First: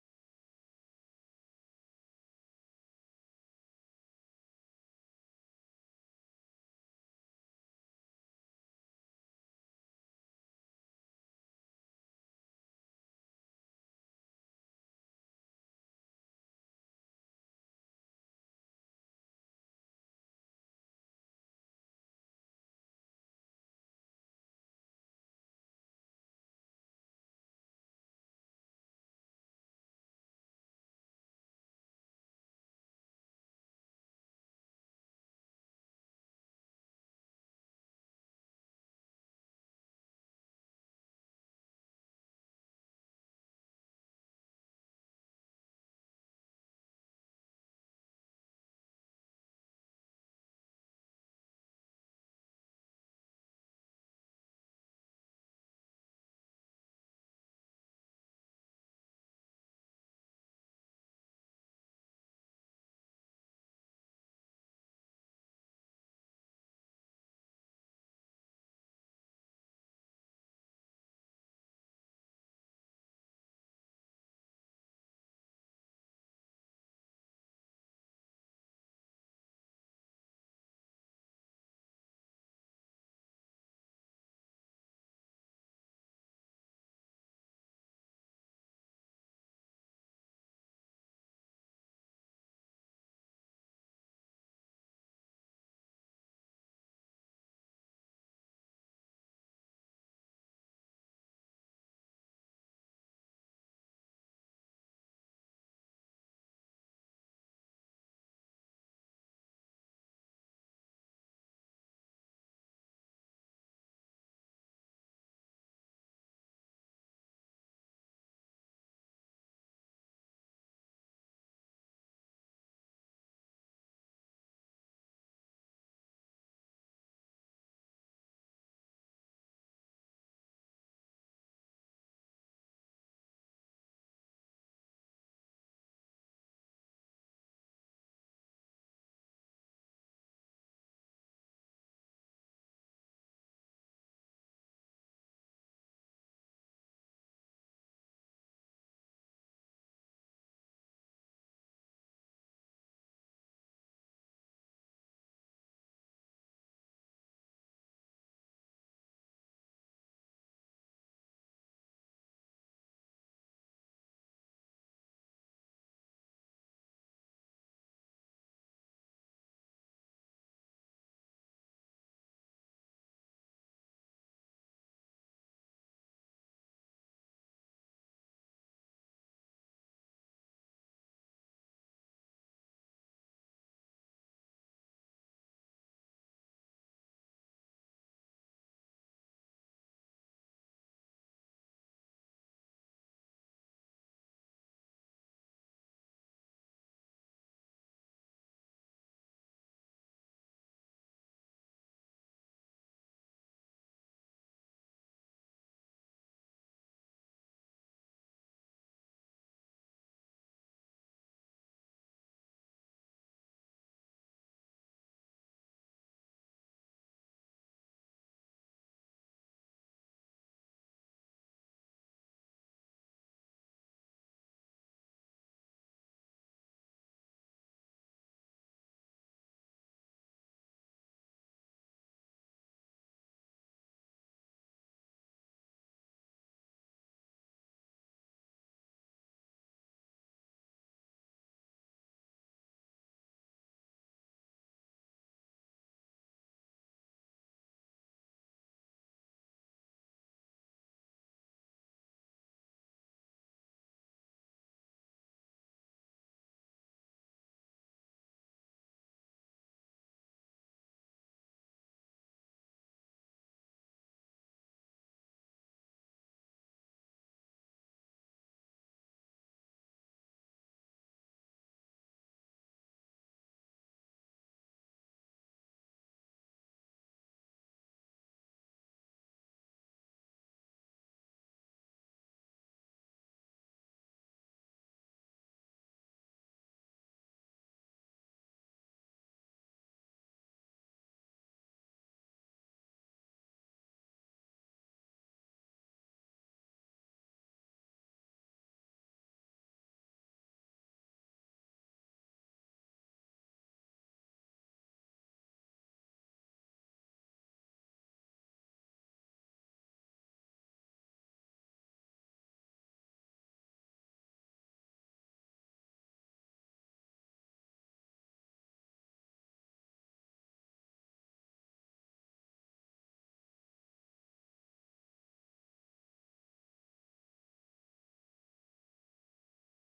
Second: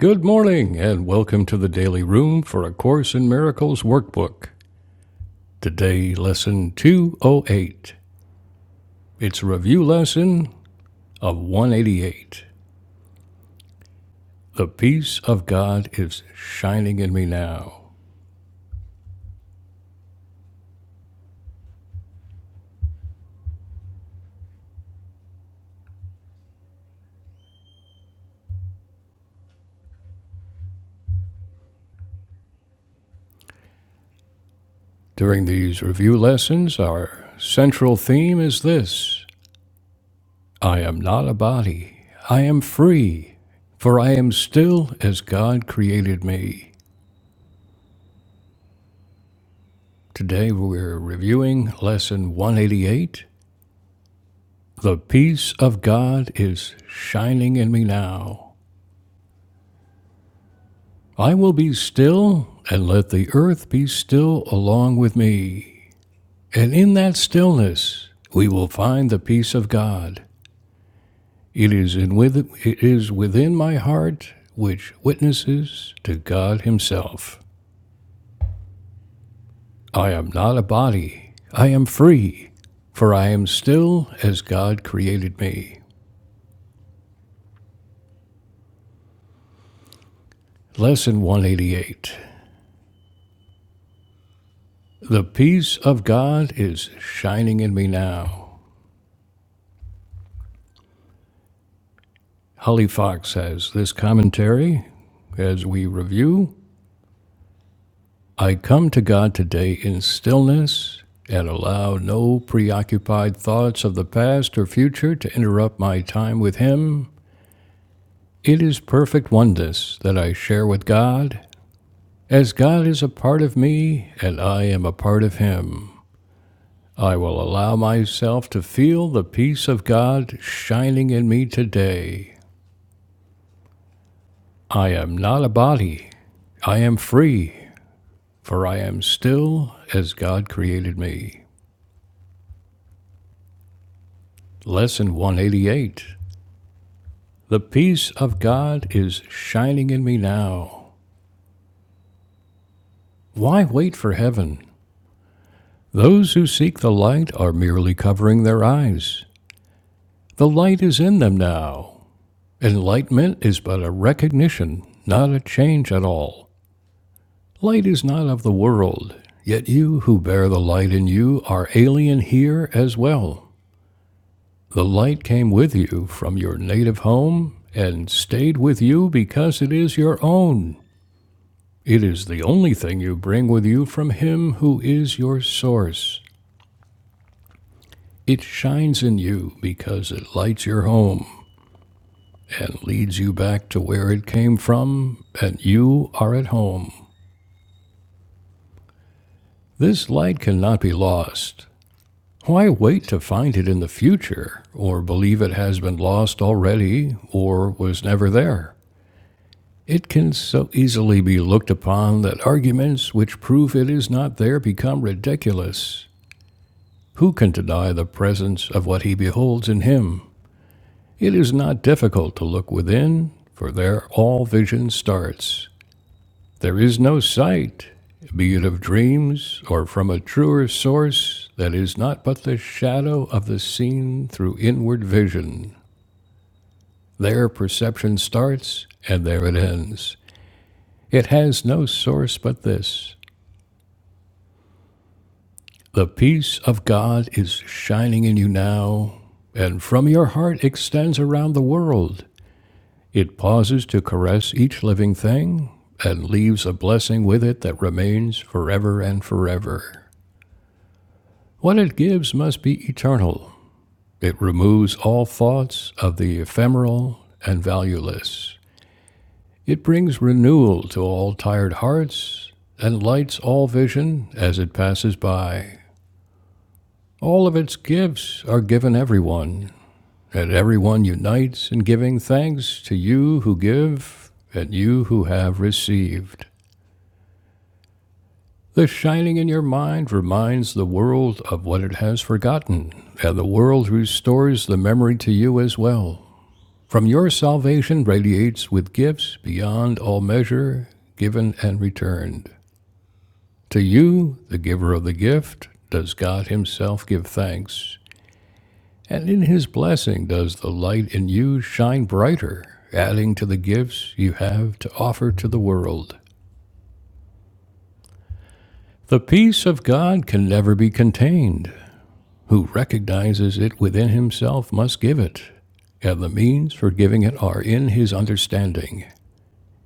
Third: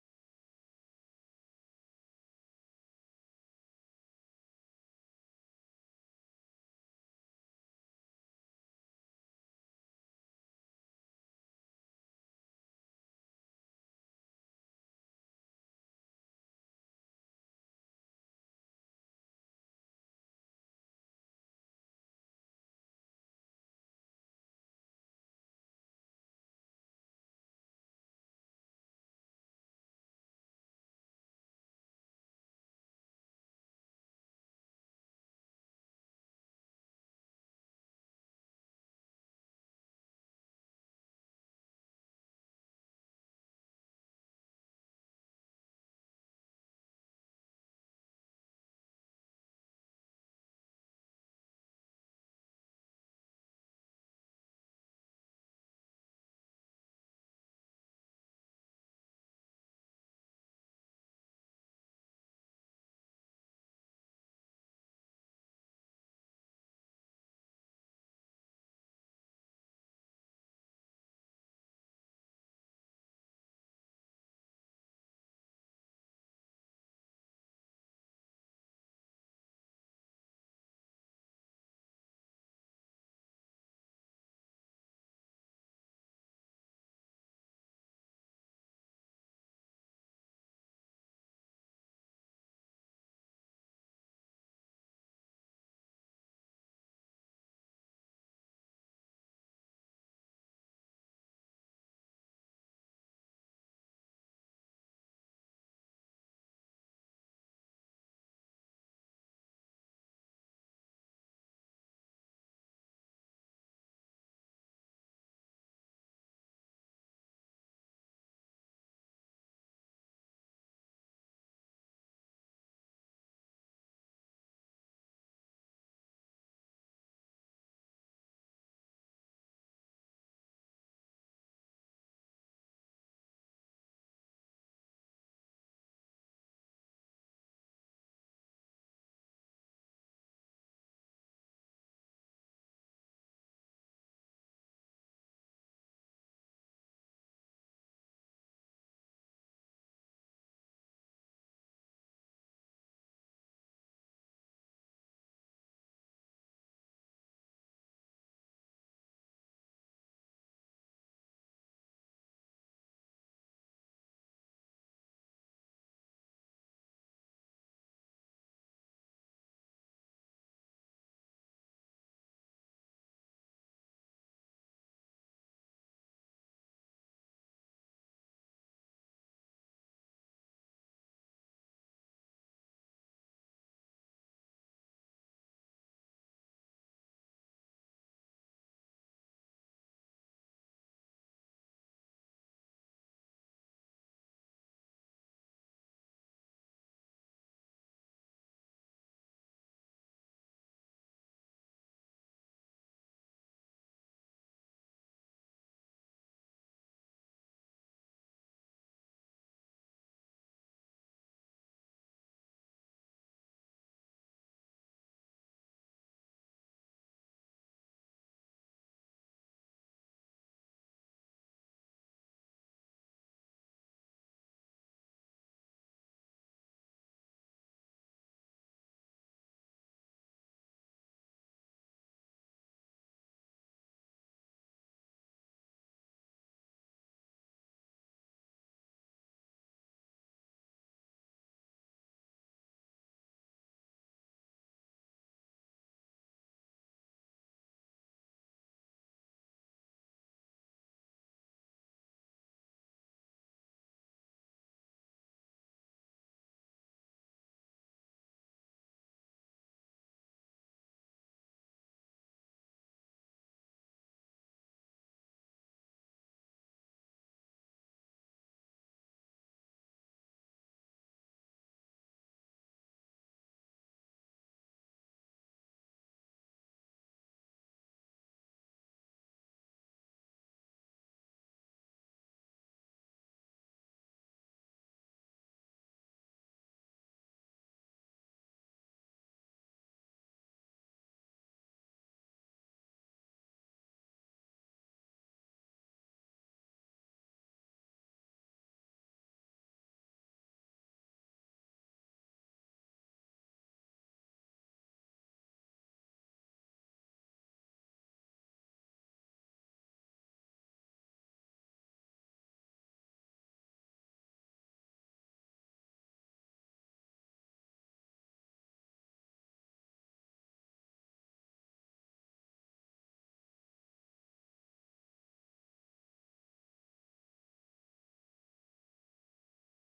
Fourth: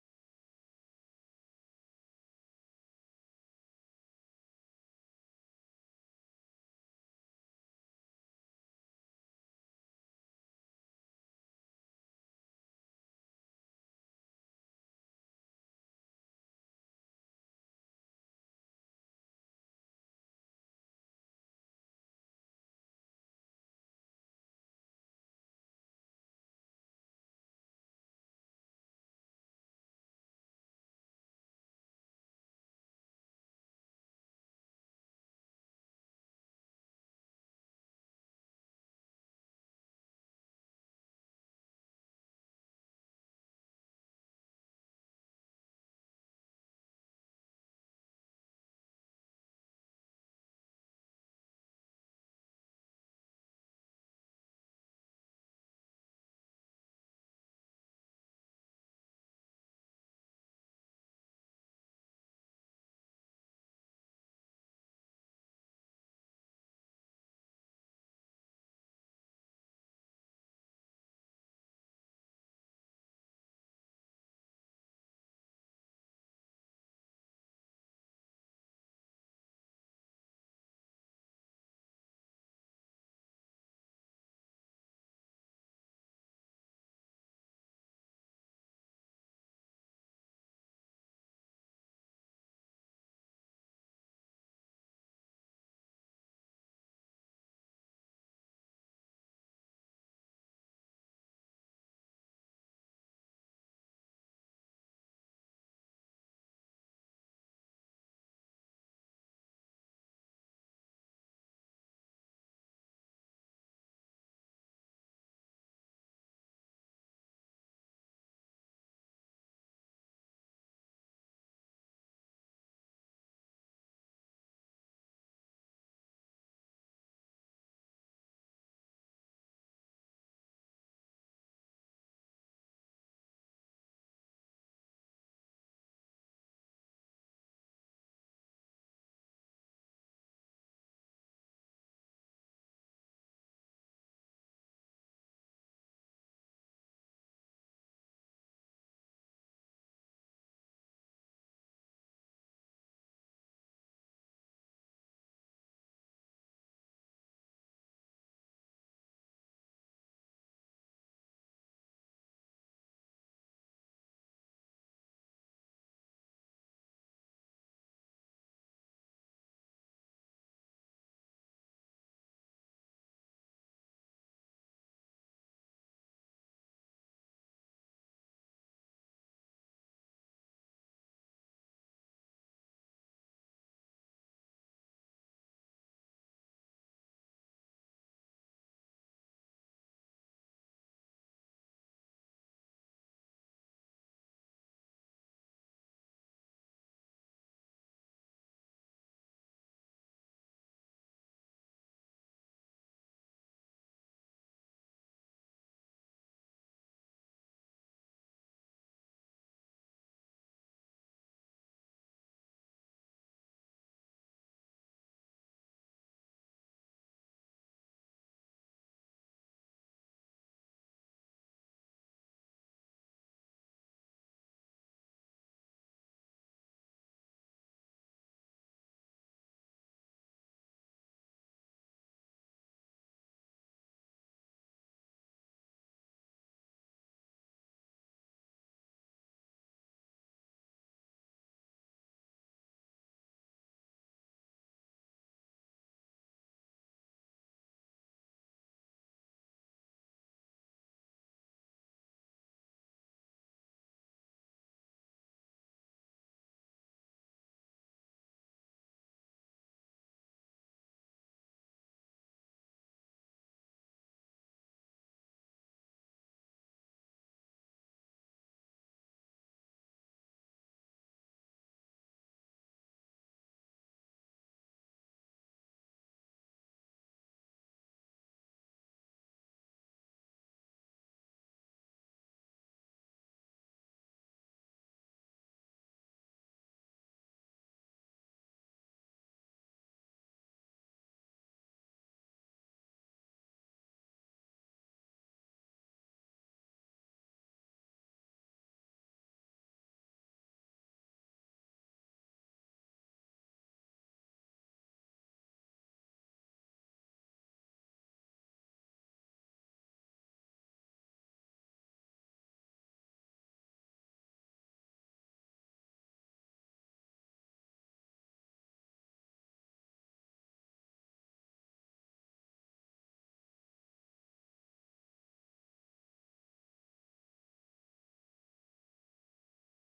Good morning, and welcome to the Daily Room for A Course in Miracles workbook. Today, lesson 208. It's a review lesson of 188. The peace of God is shining in me now. During these review lessons, our central theme is this I am not a body, I am free, for I am still as God created me. Today, we're reviewing lesson 188 The peace of God is shining in me now. I will be still and let the earth be still along with me. And in that stillness, we will find the peace of God. It is, in with, it is within my heart which witnesses to God Himself. I am not a body, I am free, for I am still as God created me. Lesson 188. The peace of God is shining in me now. Holly Fox has this commentary as we review. I come to God today in stillness and allow no preoccupied thoughts of the past or future to interrupt my time with Him. It is perfect oneness that I share with God, as God is a part of me and I am a part of Him. I will allow myself to feel the peace of God shining in me today I am not a body. I am free, for I am still as God created me. Lesson 188 The peace of God is shining in me now. Why wait for heaven? Those who seek the light are merely covering their eyes. The light is in them now. Enlightenment is but a recognition, not a change at all. Light is not of the world, yet you who bear the light in you are alien here as well. The light came with you from your native home and stayed with you because it is your own. It is the only thing you bring with you from Him who is your source. It shines in you because it lights your home and leads you back to where it came from, and you are at home. This light cannot be lost. Why wait to find it in the future, or believe it has been lost already, or was never there? It can so easily be looked upon that arguments which prove it is not there become ridiculous. Who can deny the presence of what he beholds in him? It is not difficult to look within, for there all vision starts. There is no sight, be it of dreams or from a truer source, that is not but the shadow of the seen through inward vision. There perception starts, and there it ends. It has no source but this. The peace of God is shining in you now, and from your heart extends around the world. It pauses to caress each living thing and leaves a blessing with it that remains forever and forever. What it gives must be eternal. It removes all thoughts of the ephemeral and valueless. It brings renewal to all tired hearts and lights all vision as it passes by. All of its gifts are given everyone that everyone unites in giving thanks to you who give and you who have received. The shining in your mind reminds the world of what it has forgotten, and the world restores the memory to you as well. From your salvation radiates with gifts beyond all measure, given and returned. To you, the giver of the gift, does God Himself give thanks. And in his blessing does the light in you shine brighter, adding to the gifts you have to offer to the world. The peace of God can never be contained. Who recognizes it within himself must give it, and the means for giving it are in his understanding.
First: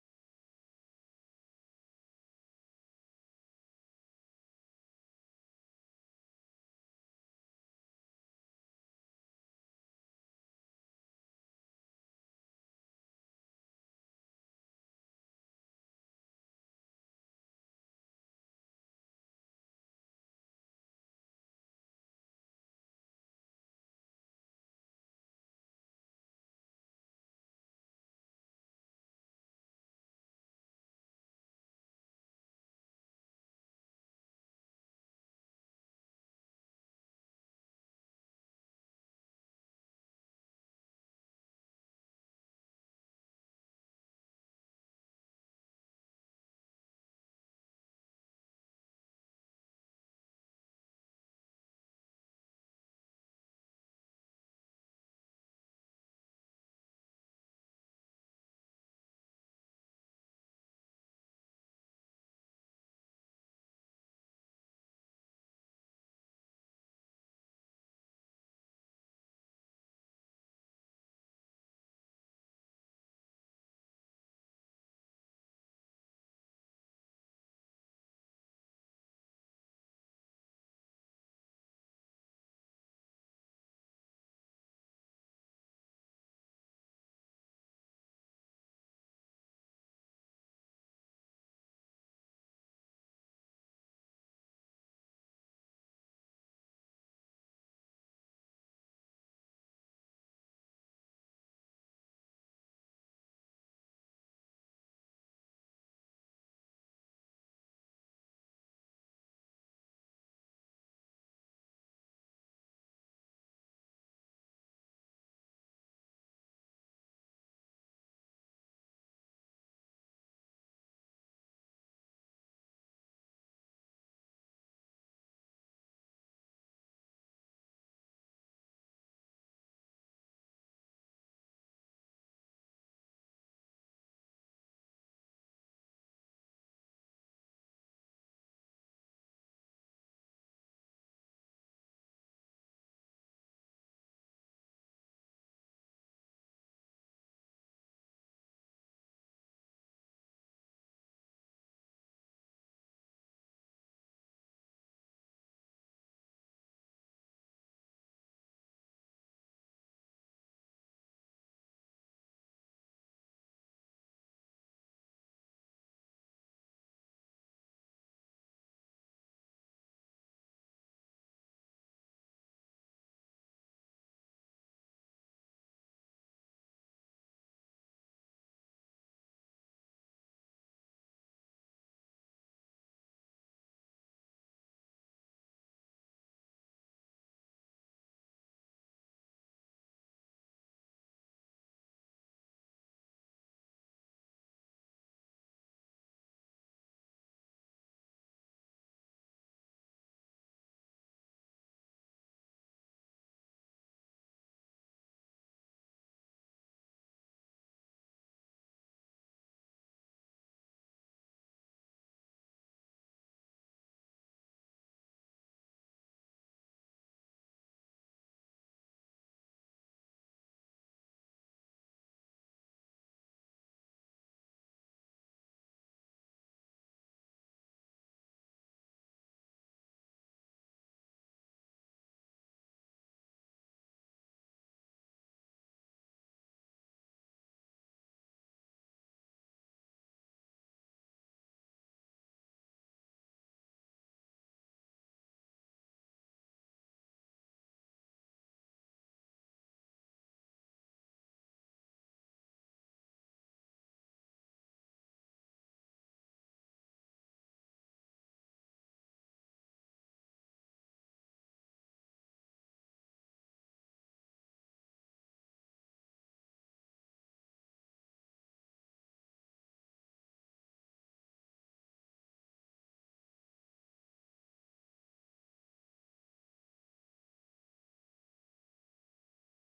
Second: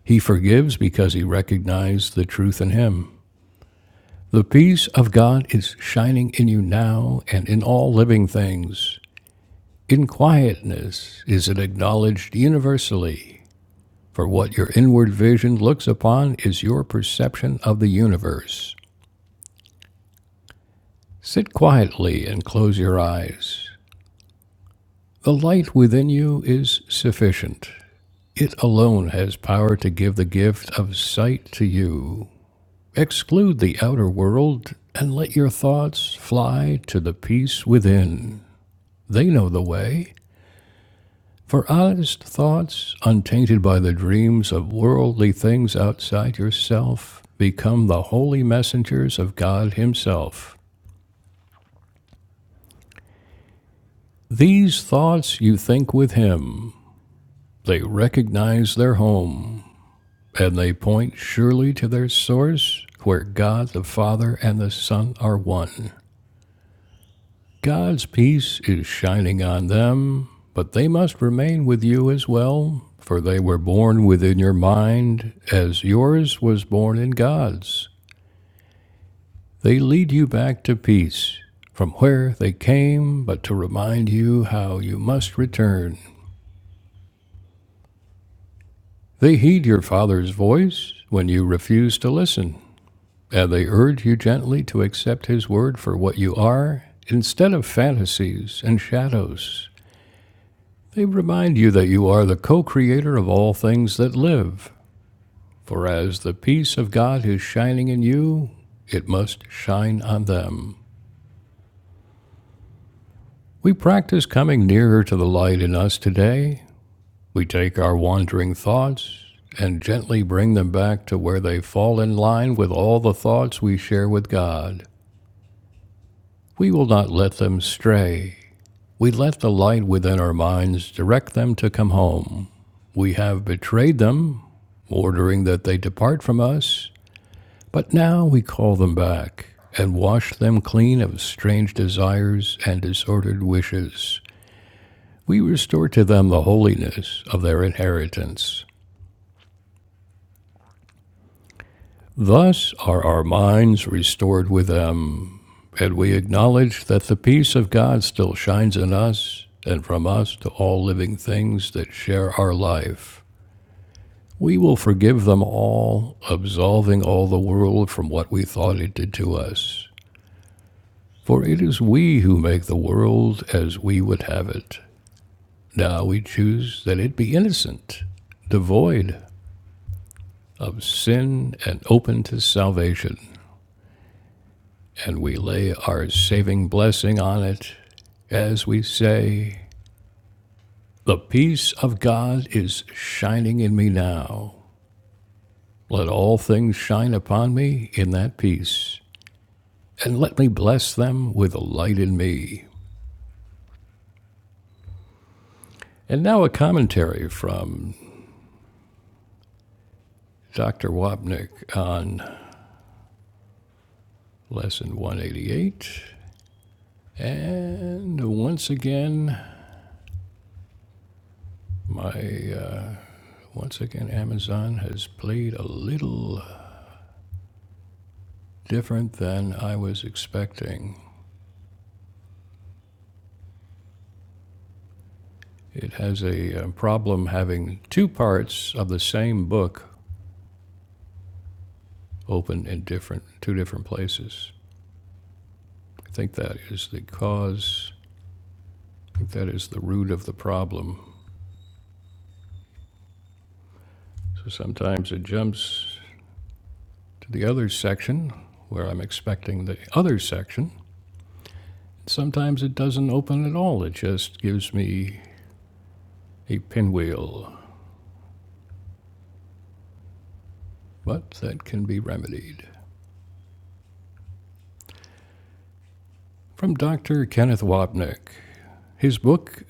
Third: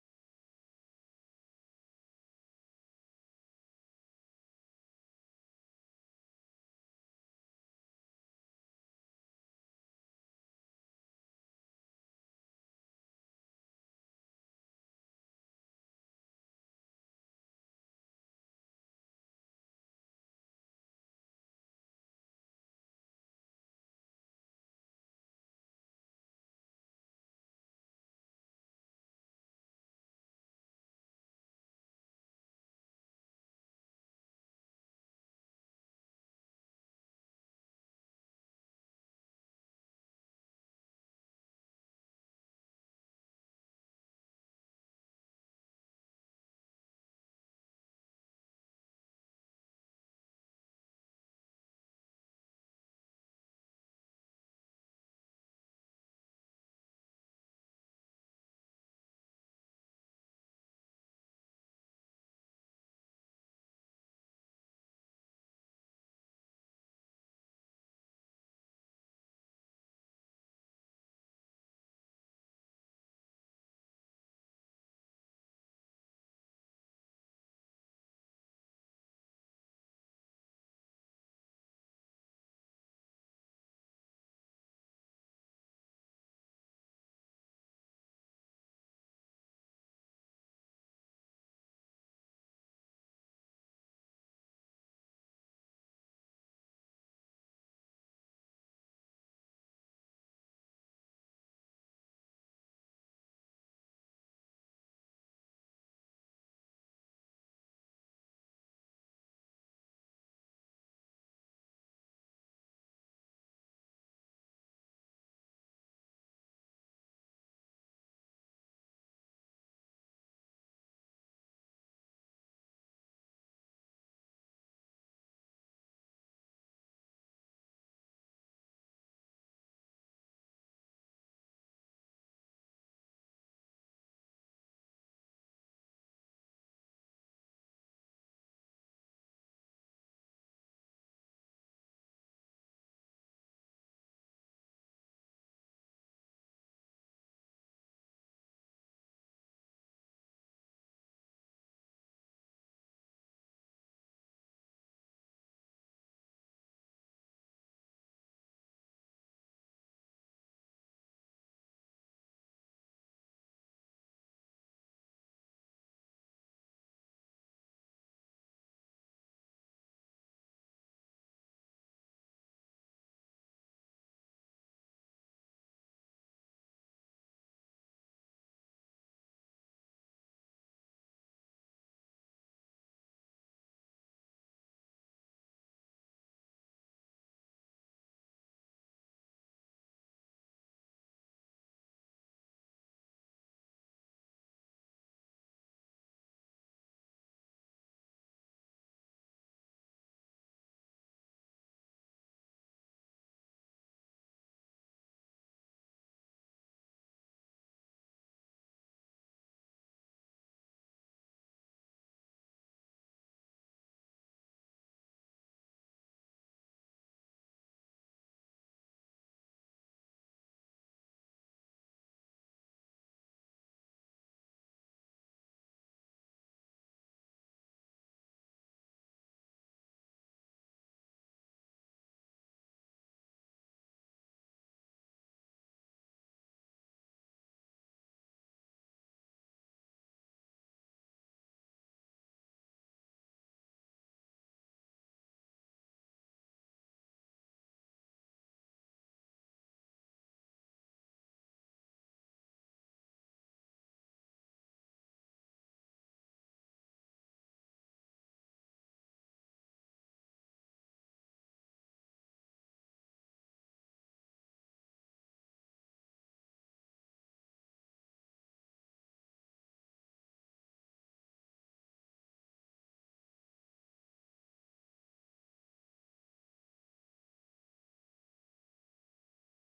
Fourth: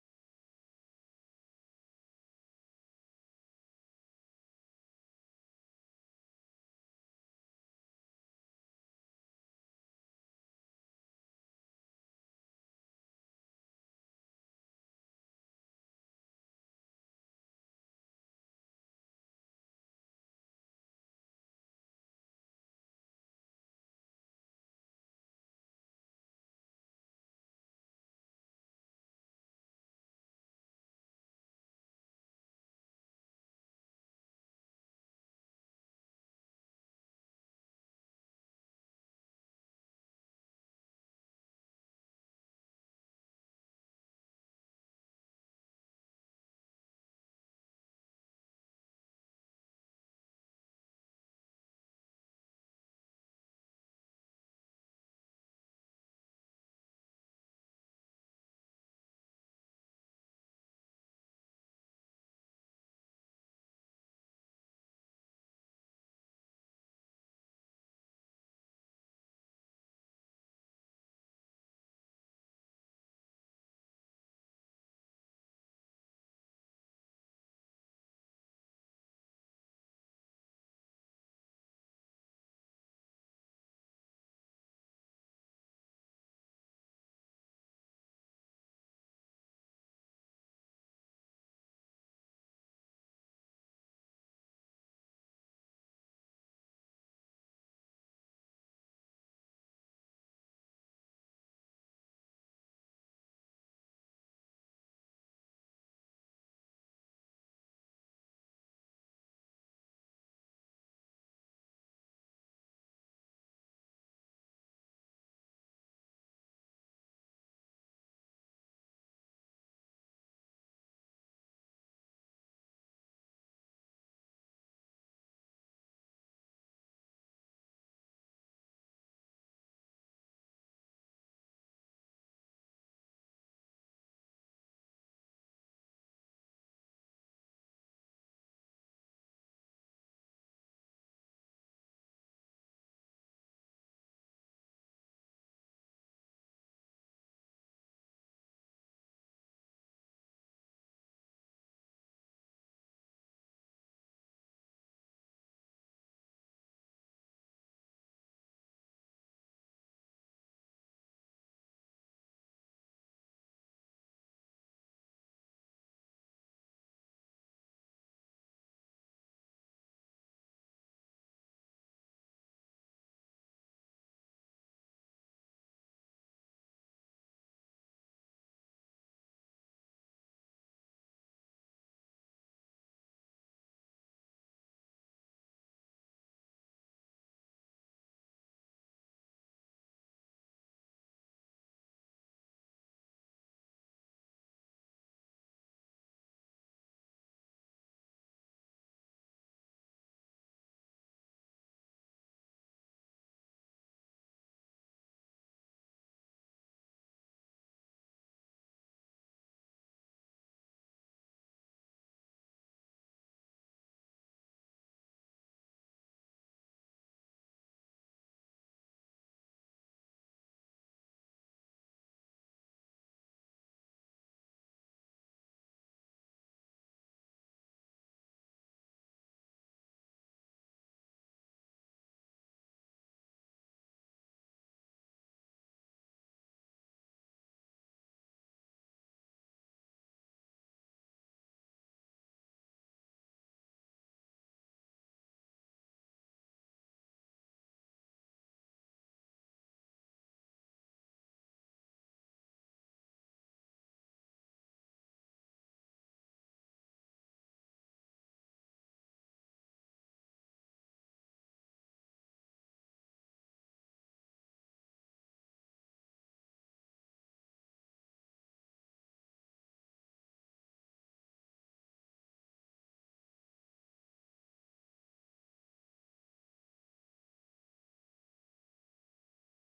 He forgives because he recognized the truth in him. The peace of God is shining in you now and in all living things. In quietness is it acknowledged universally For what your inward vision looks upon is your perception of the universe. Sit quietly and close your eyes. The light within you is sufficient. It alone has power to give the gift of sight to you. Exclude the outer world and let your thoughts fly to the peace within. They know the way. For honest thoughts, untainted by the dreams of worldly things outside yourself, become the holy messengers of God Himself. These thoughts you think with Him, they recognize their home, and they point surely to their source, where God the Father and the Son are one. God's peace is shining on them, but they must remain with you as well, for they were born within your mind, as yours was born in God's. They lead you back to peace, from where they came, but to remind you how you must return. They heed your Father's voice when you refuse to listen, and they urge you gently to accept His word for what you are, instead of fantasies and shadows. They remind you that you are the co creator of all things that live, for as the peace of God is shining in you, it must shine on them. We practice coming nearer to the light in us today. We take our wandering thoughts and gently bring them back to where they fall in line with all the thoughts we share with God. We will not let them stray. We let the light within our minds direct them to come home. We have betrayed them, ordering that they depart from us, but now we call them back and wash them clean of strange desires and disordered wishes. We restore to them the holiness of their inheritance. Thus are our minds restored with them, and we acknowledge that the peace of God still shines in us and from us to all living things that share our life. We will forgive them all, absolving all the world from what we thought it did to us. For it is we who make the world as we would have it. Now we choose that it be innocent, devoid of sin, and open to salvation. And we lay our saving blessing on it as we say, The peace of God is shining in me now. Let all things shine upon me in that peace and let me bless them with a light in me. And now a commentary from Dr. Wapnick on lesson 188. And once again, my uh, once again Amazon has played a little different than I was expecting. It has a uh, problem having two parts of the same book open in different two different places. I think that is the cause. I think that is the root of the problem. So sometimes it jumps to the other section where I'm expecting the other section. Sometimes it doesn't open at all, it just gives me a pinwheel. But that can be remedied. From Dr. Kenneth Wapnick, his book,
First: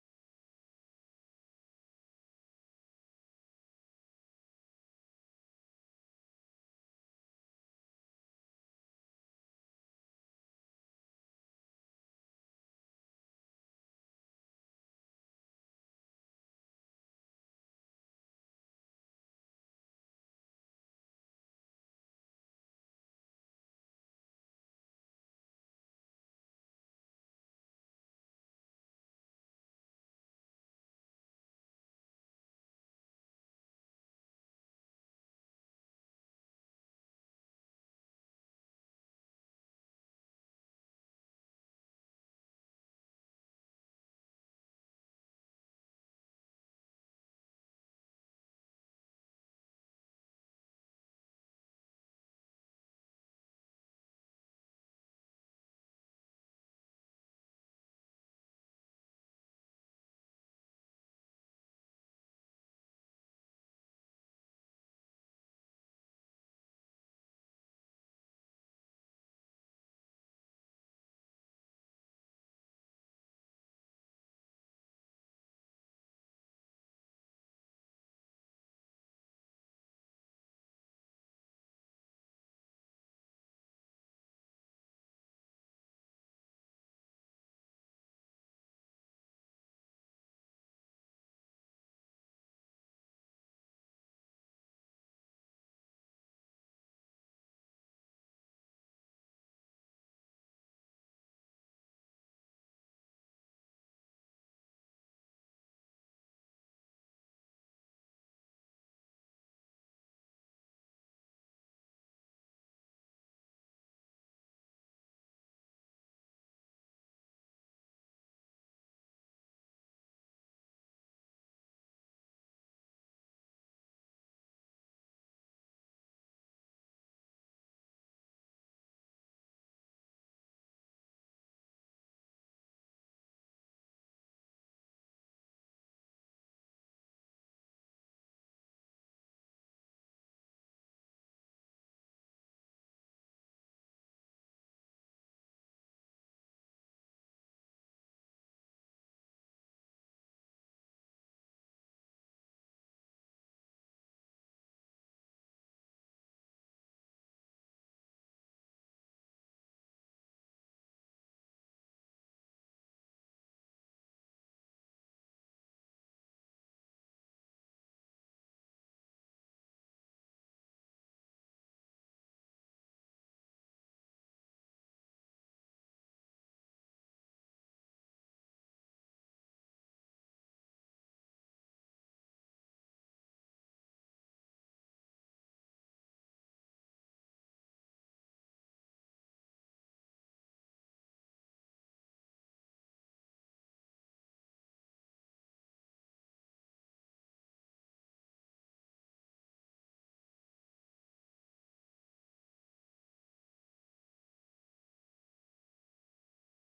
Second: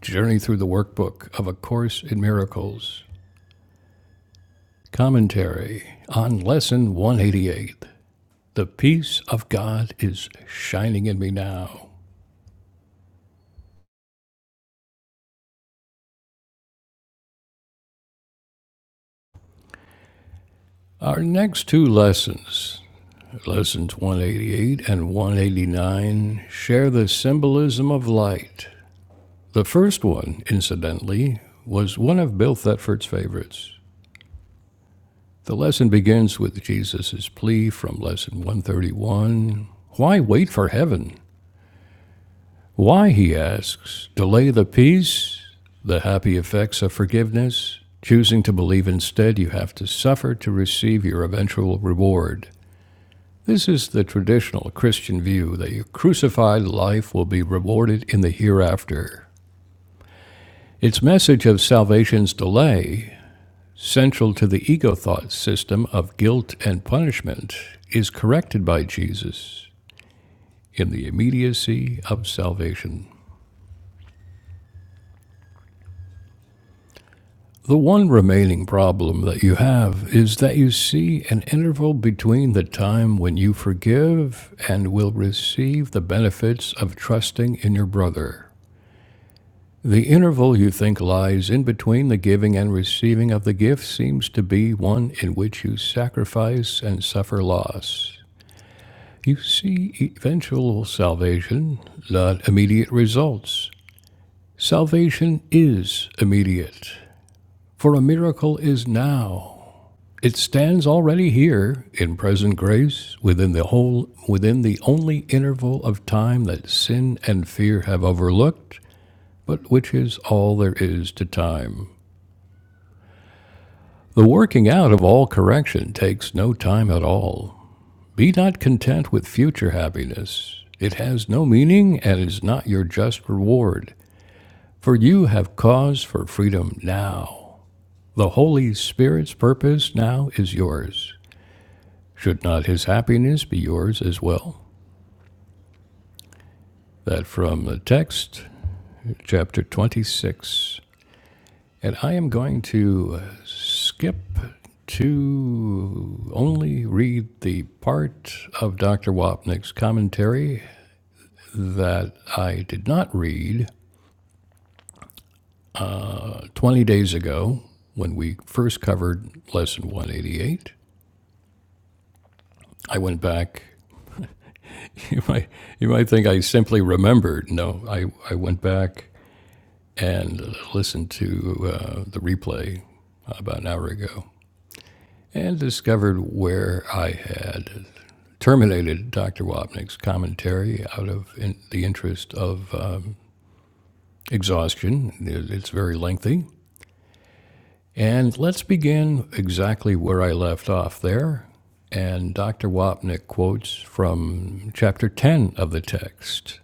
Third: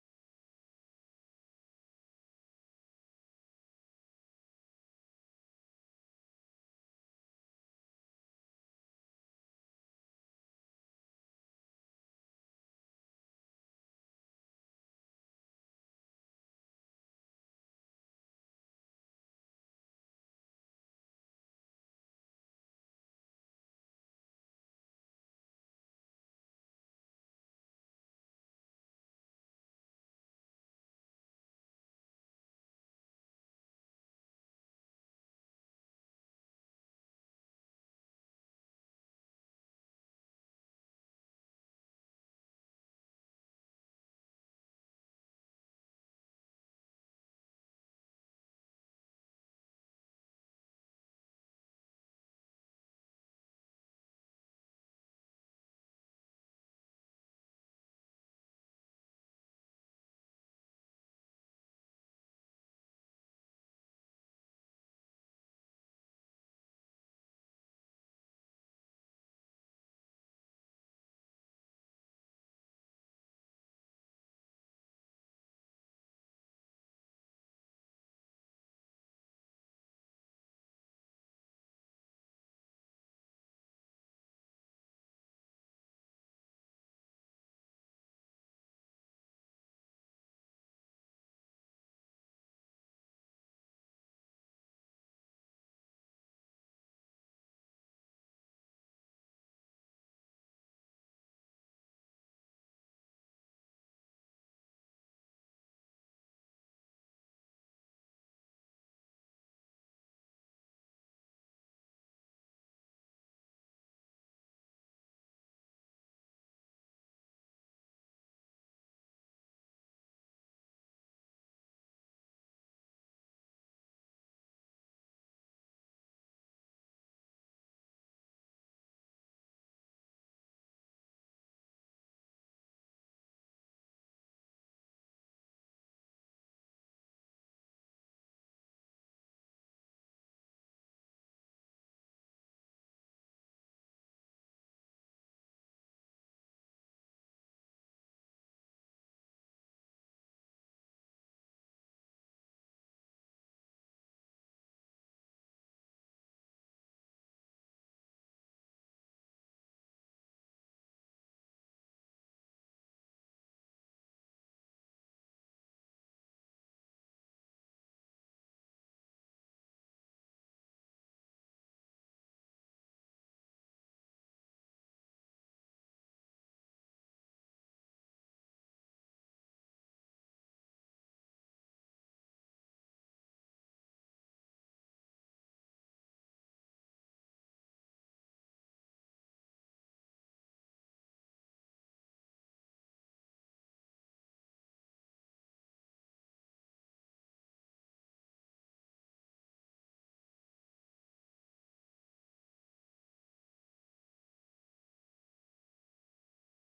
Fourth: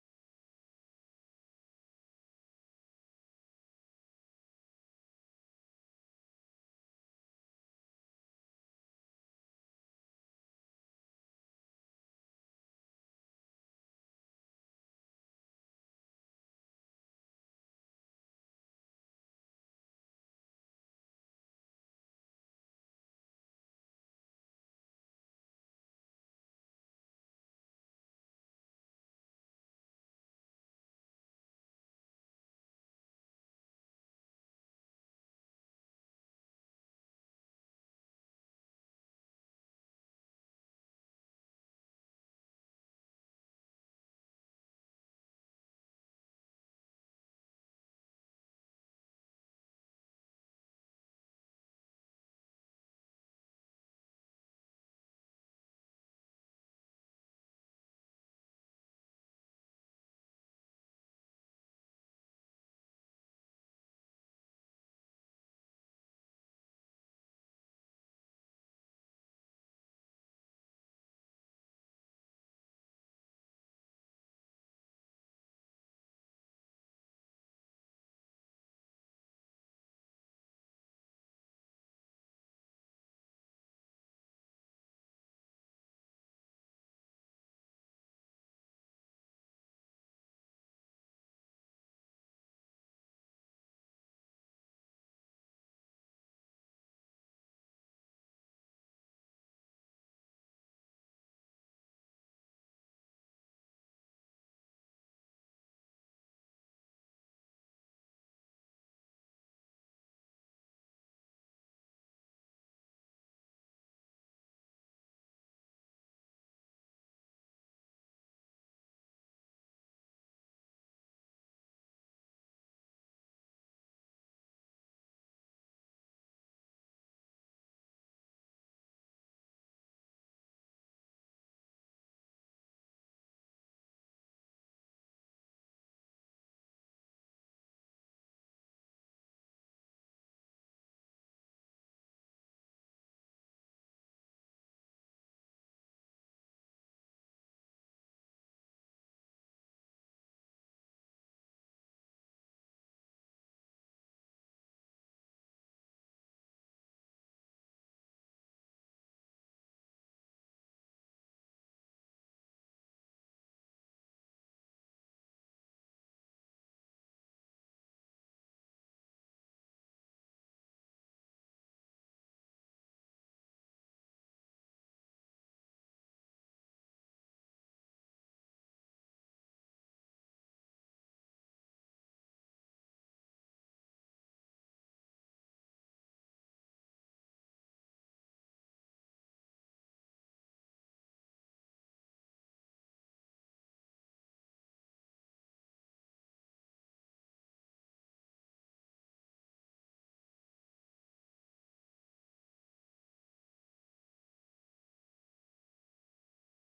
Journey Through the Workbook of A Course in Miracles, commentary on Lesson 188 The Peace of God is Shining in Me Now. Our next two lessons Lessons 188 and 189 share the symbolism of light. The first one, incidentally, was one of Bill Thetford's favorites. The lesson begins with Jesus' plea from Lesson 131 Why wait for heaven? Why, he asks, delay the peace, the happy effects of forgiveness? Choosing to believe instead, you have to suffer to receive your eventual reward. This is the traditional Christian view that your crucified life will be rewarded in the hereafter. Its message of salvation's delay, central to the ego thought system of guilt and punishment, is corrected by Jesus in the immediacy of salvation. The one remaining problem that you have is that you see an interval between the time when you forgive and will receive the benefits of trusting in your brother The interval you think lies in between the giving and receiving of the gift seems to be one in which you sacrifice and suffer loss. You see eventual salvation, not immediate results. Salvation is immediate, for a miracle is now. It stands already here in present grace within the whole within the only interval of time that sin and fear have overlooked, but which is all there is to time. The working out of all correction takes no time at all. Be not content with future happiness. It has no meaning and is not your just reward, for you have cause for freedom now. The Holy Spirit's purpose now is yours. Should not his happiness be yours as well? That from the text, chapter 26. And I am going to uh, skip to only read the part of Dr. Wapnick's commentary that I did not read 20 days ago when we first covered Lesson 188. I went back. You might, you might think I simply remembered. No, I, I went back and listened to uh, the replay about an hour ago and discovered where I had terminated Dr. Wapnick's commentary out of in the interest of uh, exhaustion. It's very lengthy. And let's begin exactly where I left off there. And Dr. Wapnick quotes from chapter 10 of the text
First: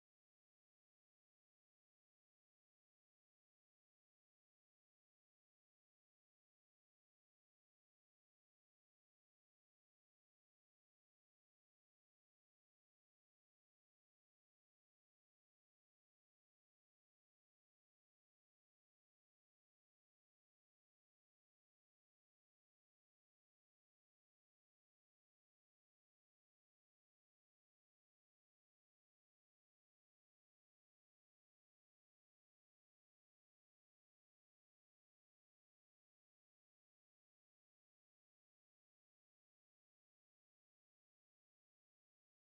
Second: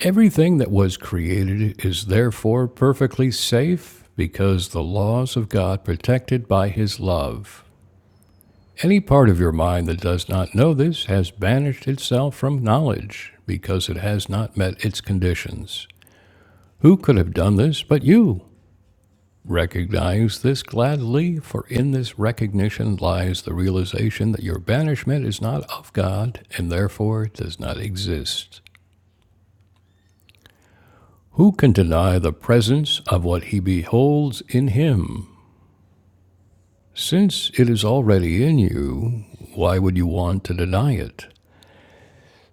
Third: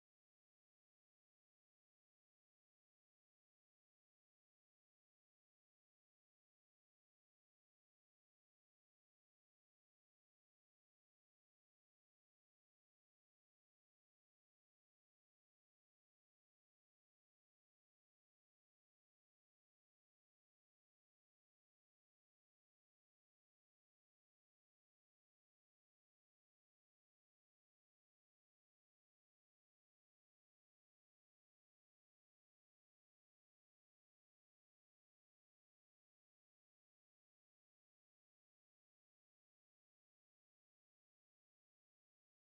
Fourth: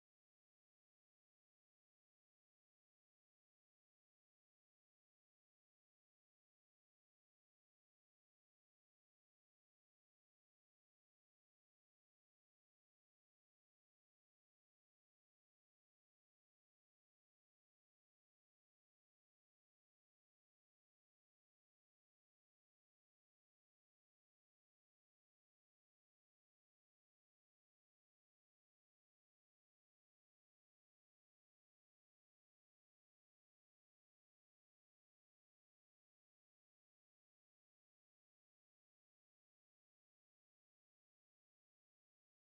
Everything that was created is therefore perfectly safe because the laws of God protected by his love. Any part of your mind that does not know this has banished itself from knowledge because it has not met its conditions. Who could have done this but you? Recognize this gladly, for in this recognition lies the realization that your banishment is not of God and therefore does not exist. Who can deny the presence of what he beholds in him? Since it is already in you, why would you want to deny it?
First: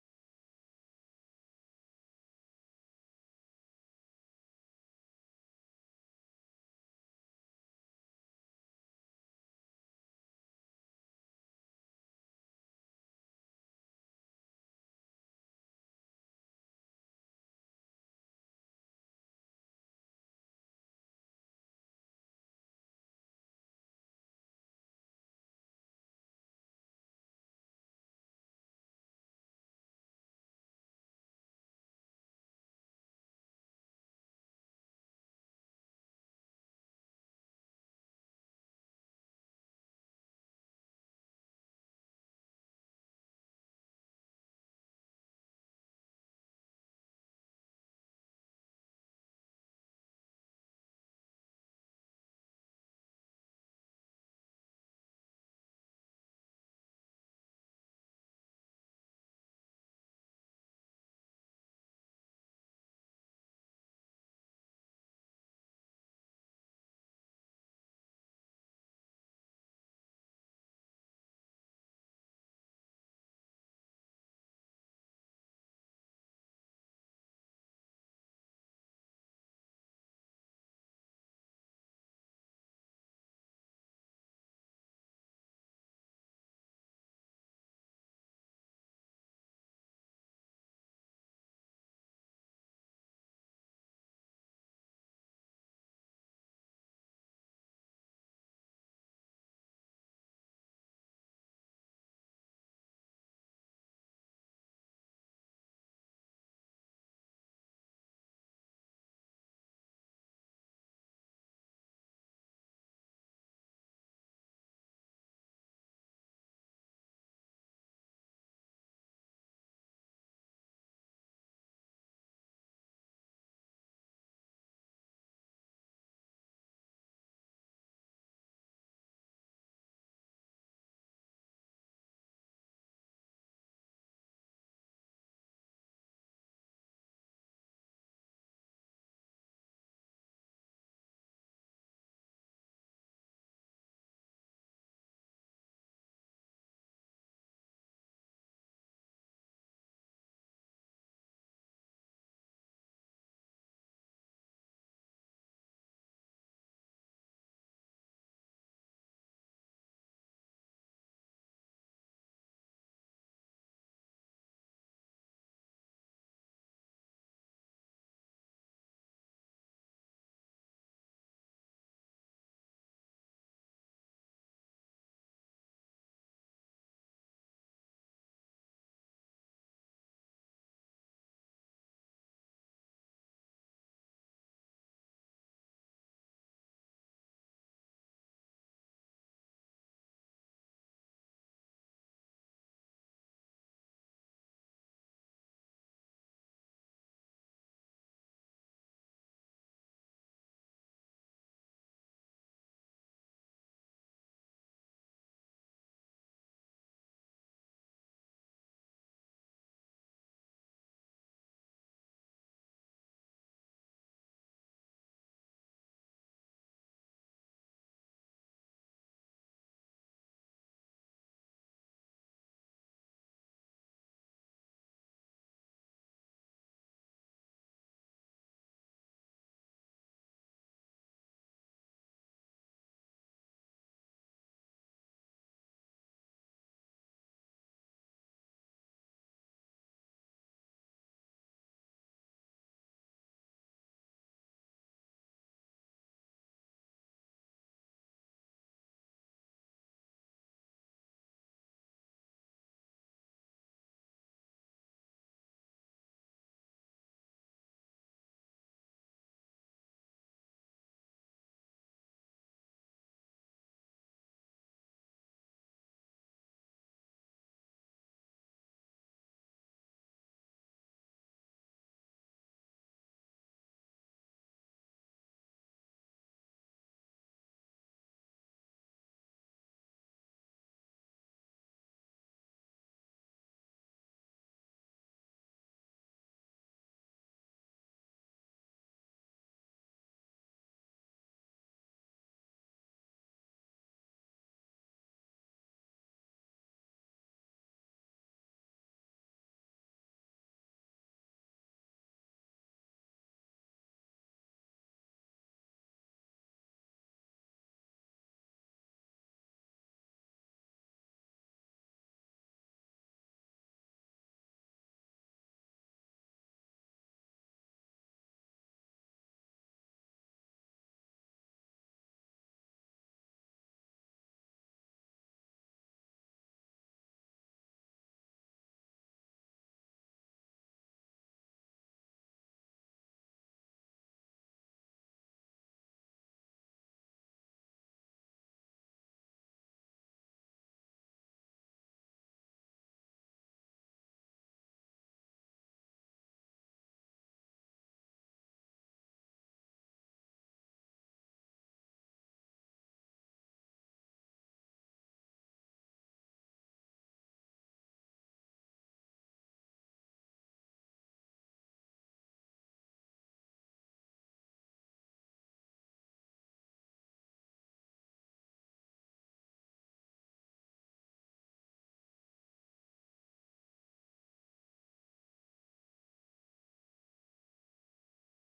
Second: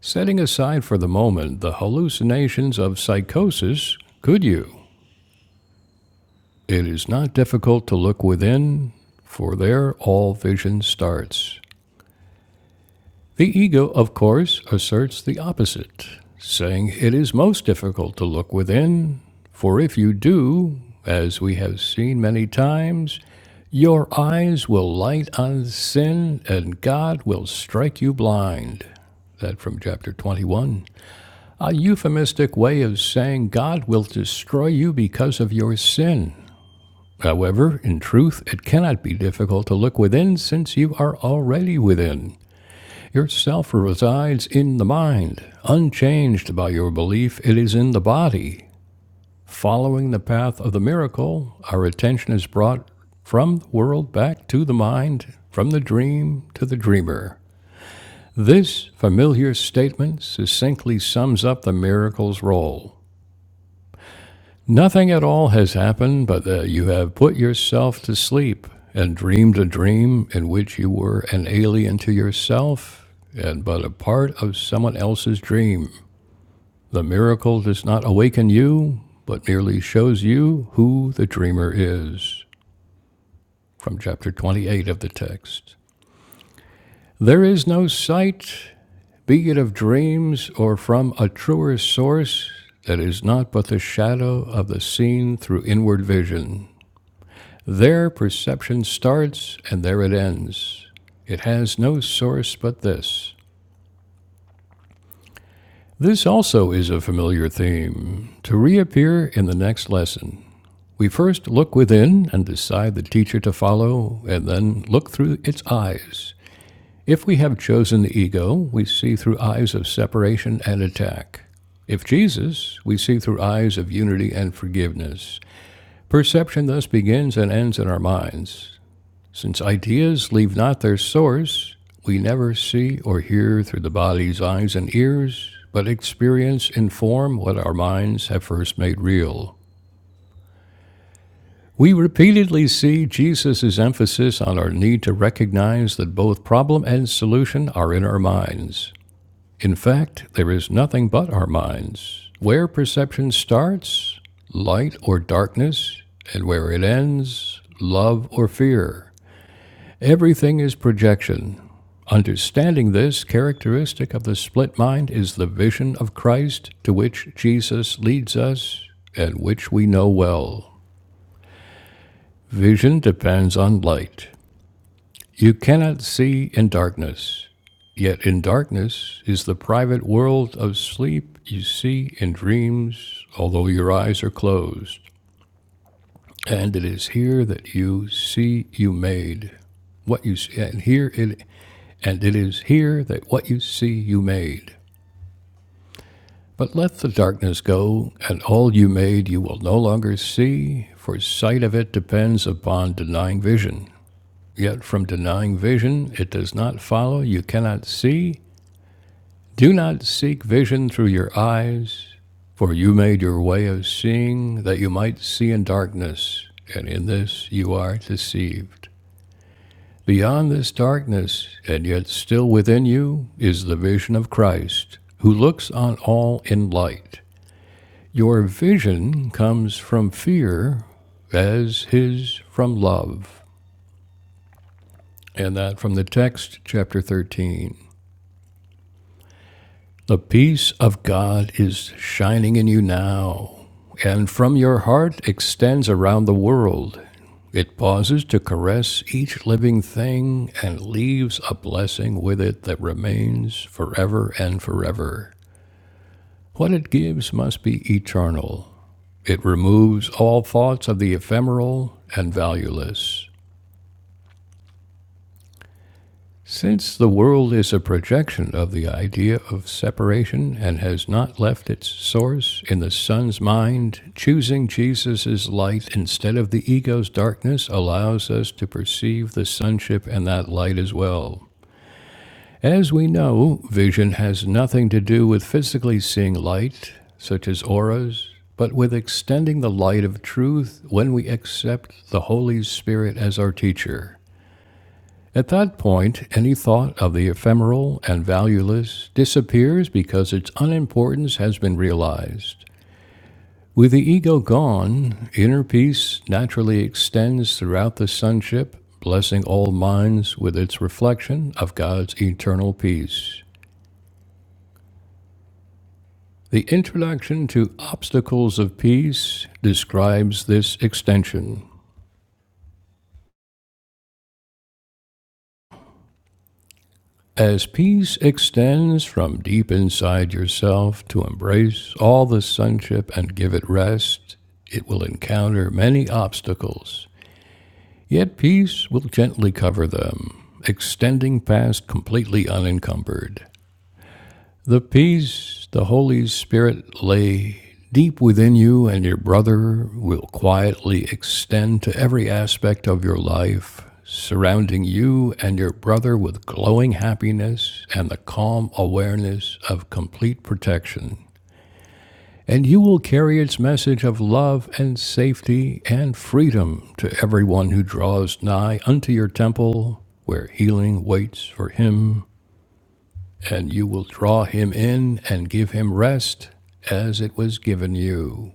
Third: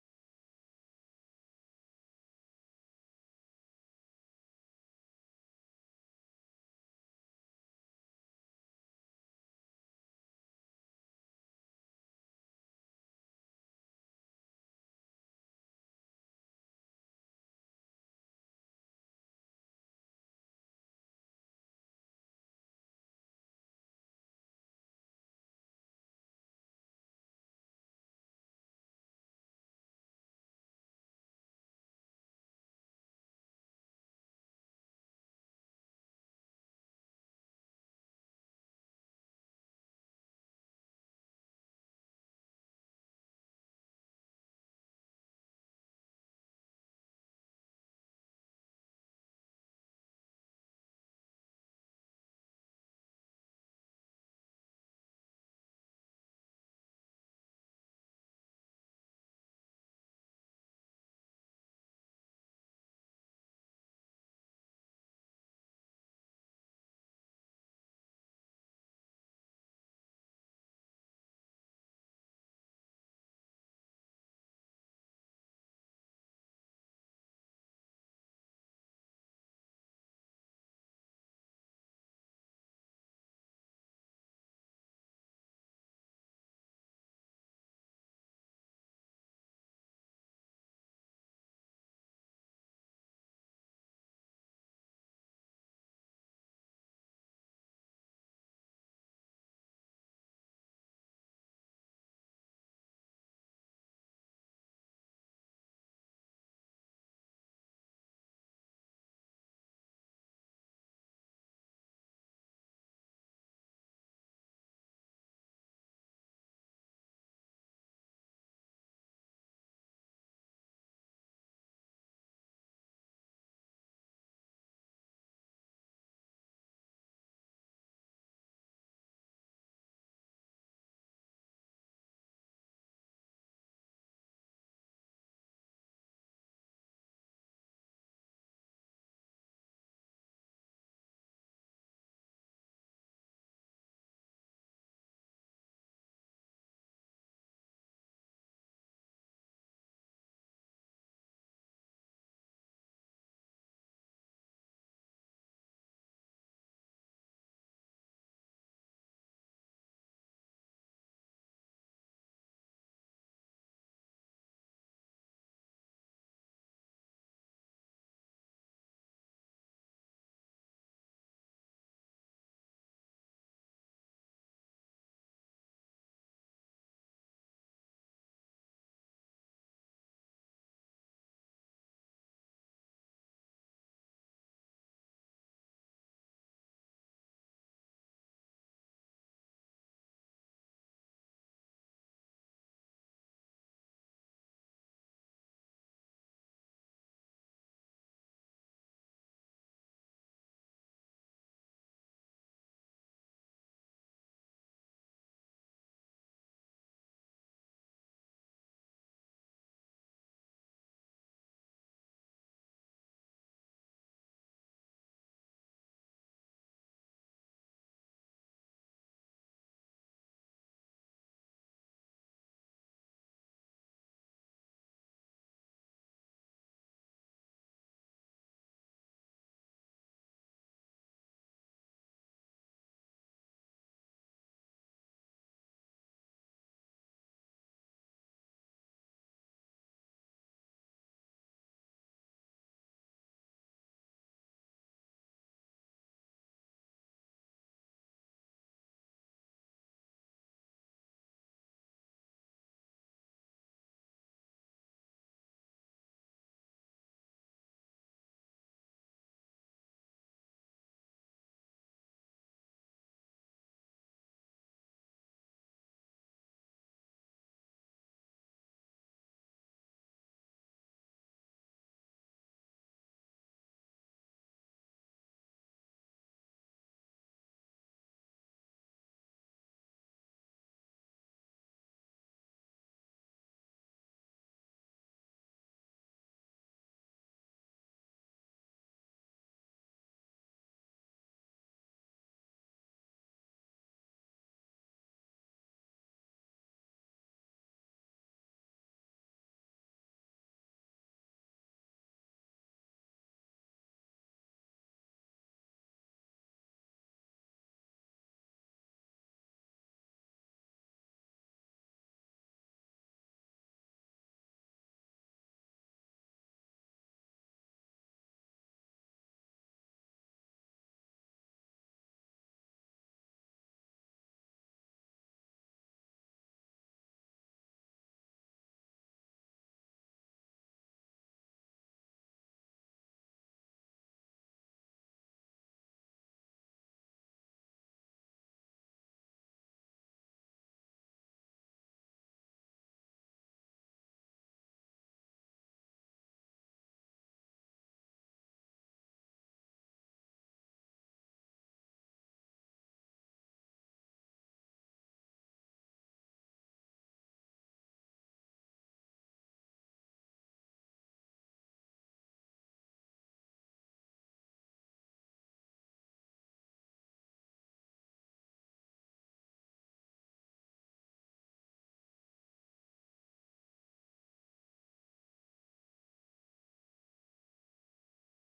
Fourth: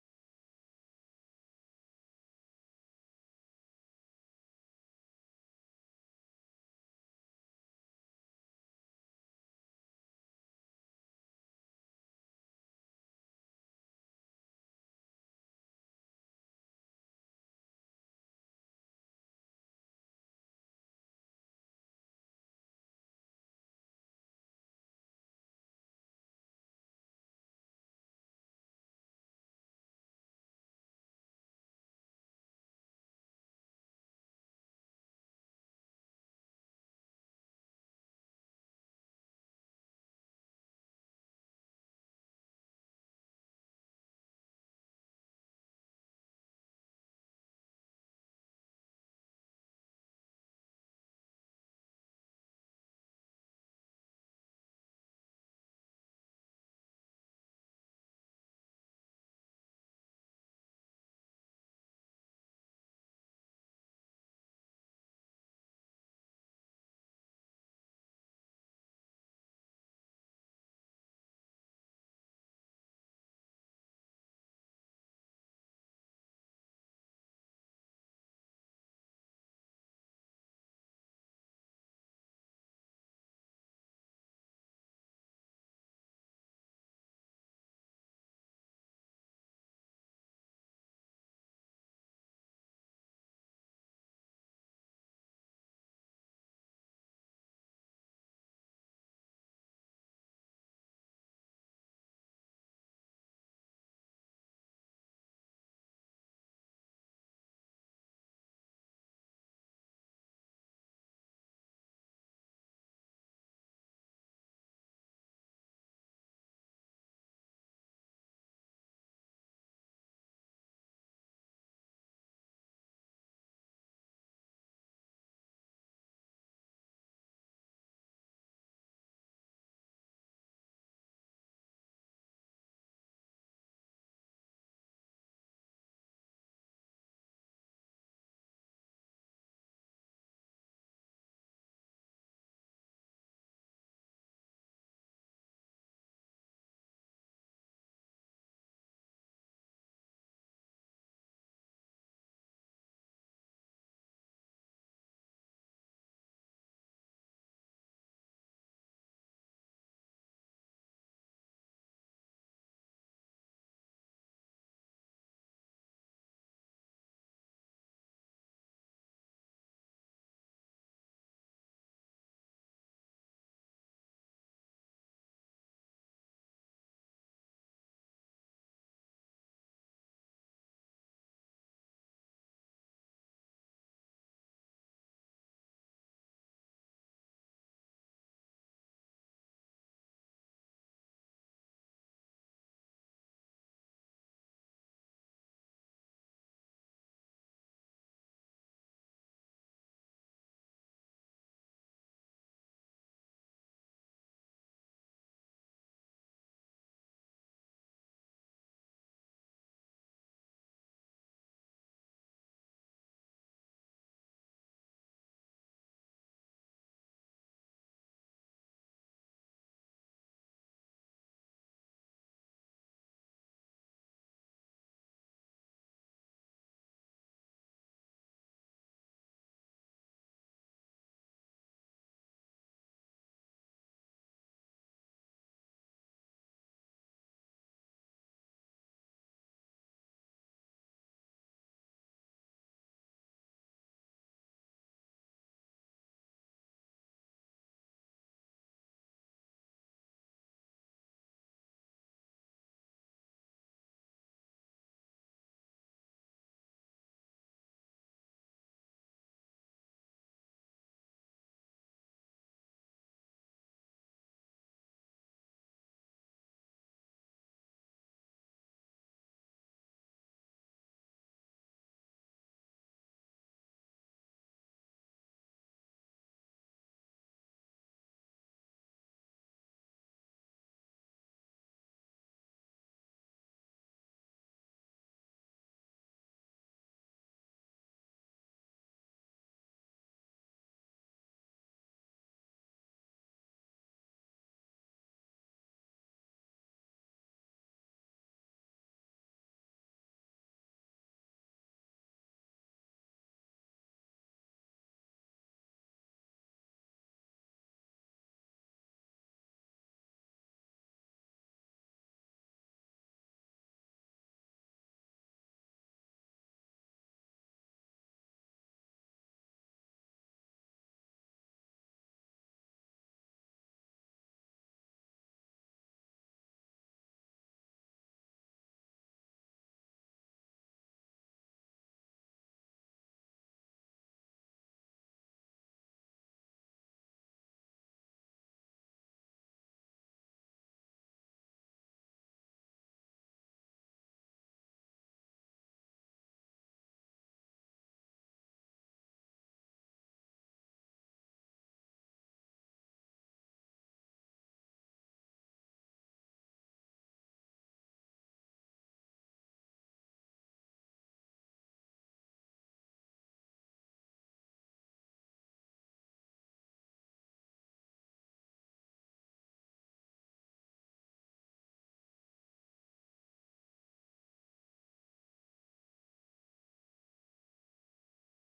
Setting aside for the moment the hallucinations of psychosis, could you? It is not difficult to look within, for there all vision starts. The ego, of course, asserts the opposite, saying it is most difficult to look within, for if you do, as we have seen many times, your eyes will light on sin and God will strike you blind. That from chapter 21. a euphemistic way of saying God will destroy you because of your sin. However, in truth, it cannot be difficult to look within since you are already within. Your self resides in the mind. Unchanged by your belief, it is in the body. Following the path of the miracle, our attention is brought from the world back to the mind, from the dream to the dreamer. This familiar statement succinctly sums up the miracle's role. Nothing at all has happened but that you have put yourself to sleep and dreamed a dream in which you were an alien to yourself and but a part of someone else's dream. The miracle does not awaken you, but merely shows you who the dreamer is. From chapter 28 of the text. There is no sight, be it of dreams or from a truer source, that is not but the shadow of the seen through inward vision. There perception starts and there it ends. It has no source but this. This also is a familiar theme, to reappear in the next lesson. We first look within and decide the teacher to follow, and then look through its eyes. If we have chosen the ego, we see through eyes of separation and attack. If Jesus, we see through eyes of unity and forgiveness. Perception thus begins and ends in our minds. Since ideas leave not their source, we never see or hear through the body's eyes and ears, but experience inform what our minds have first made real. We repeatedly see Jesus' emphasis on our need to recognize that both problem and solution are in our minds. In fact, there is nothing but our minds. Where perception starts, light or darkness, and where it ends, love or fear. Everything is projection. Understanding this characteristic of the split mind is the vision of Christ to which Jesus leads us and which we know well. Vision depends on light. You cannot see in darkness. Yet in darkness is the private world of sleep you see in dreams, although your eyes are closed. And it is here that you see you made. What you see, and here it And it is here that what you see you made. But let the darkness go, and all you made you will no longer see, for sight of it depends upon denying vision. Yet from denying vision it does not follow you cannot see. Do not seek vision through your eyes, for you made your way of seeing that you might see in darkness, and in this you are deceived. Beyond this darkness, and yet still within you, is the vision of Christ, who looks on all in light. Your vision comes from fear, as his from love. And that from the text, chapter 13. The peace of God is shining in you now, and from your heart extends around the world. It pauses to caress each living thing and leaves a blessing with it that remains forever and forever. What it gives must be eternal. It removes all thoughts of the ephemeral and valueless. Since the world is a projection of the idea of separation and has not left its source in the Son's mind, choosing Jesus' light instead of the ego's darkness allows us to perceive the Sonship and that light as well. As we know, vision has nothing to do with physically seeing light, such as auras, but with extending the light of truth when we accept the Holy Spirit as our teacher. At that point, any thought of the ephemeral and valueless disappears because its unimportance has been realized. With the ego gone, inner peace naturally extends throughout the sonship, blessing all minds with its reflection of God's eternal peace. The introduction to Obstacles of Peace describes this extension. As peace extends from deep inside yourself to embrace all the sonship and give it rest, it will encounter many obstacles, yet peace will gently cover them, extending past completely unencumbered. The peace the Holy Spirit lay deep within you and your brother will quietly extend to every aspect of your life, surrounding you and your brother with glowing happiness and the calm awareness of complete protection. And you will carry its message of love and safety and freedom to everyone who draws nigh unto your temple, where healing waits for him and you will draw him in and give him rest as it was given you.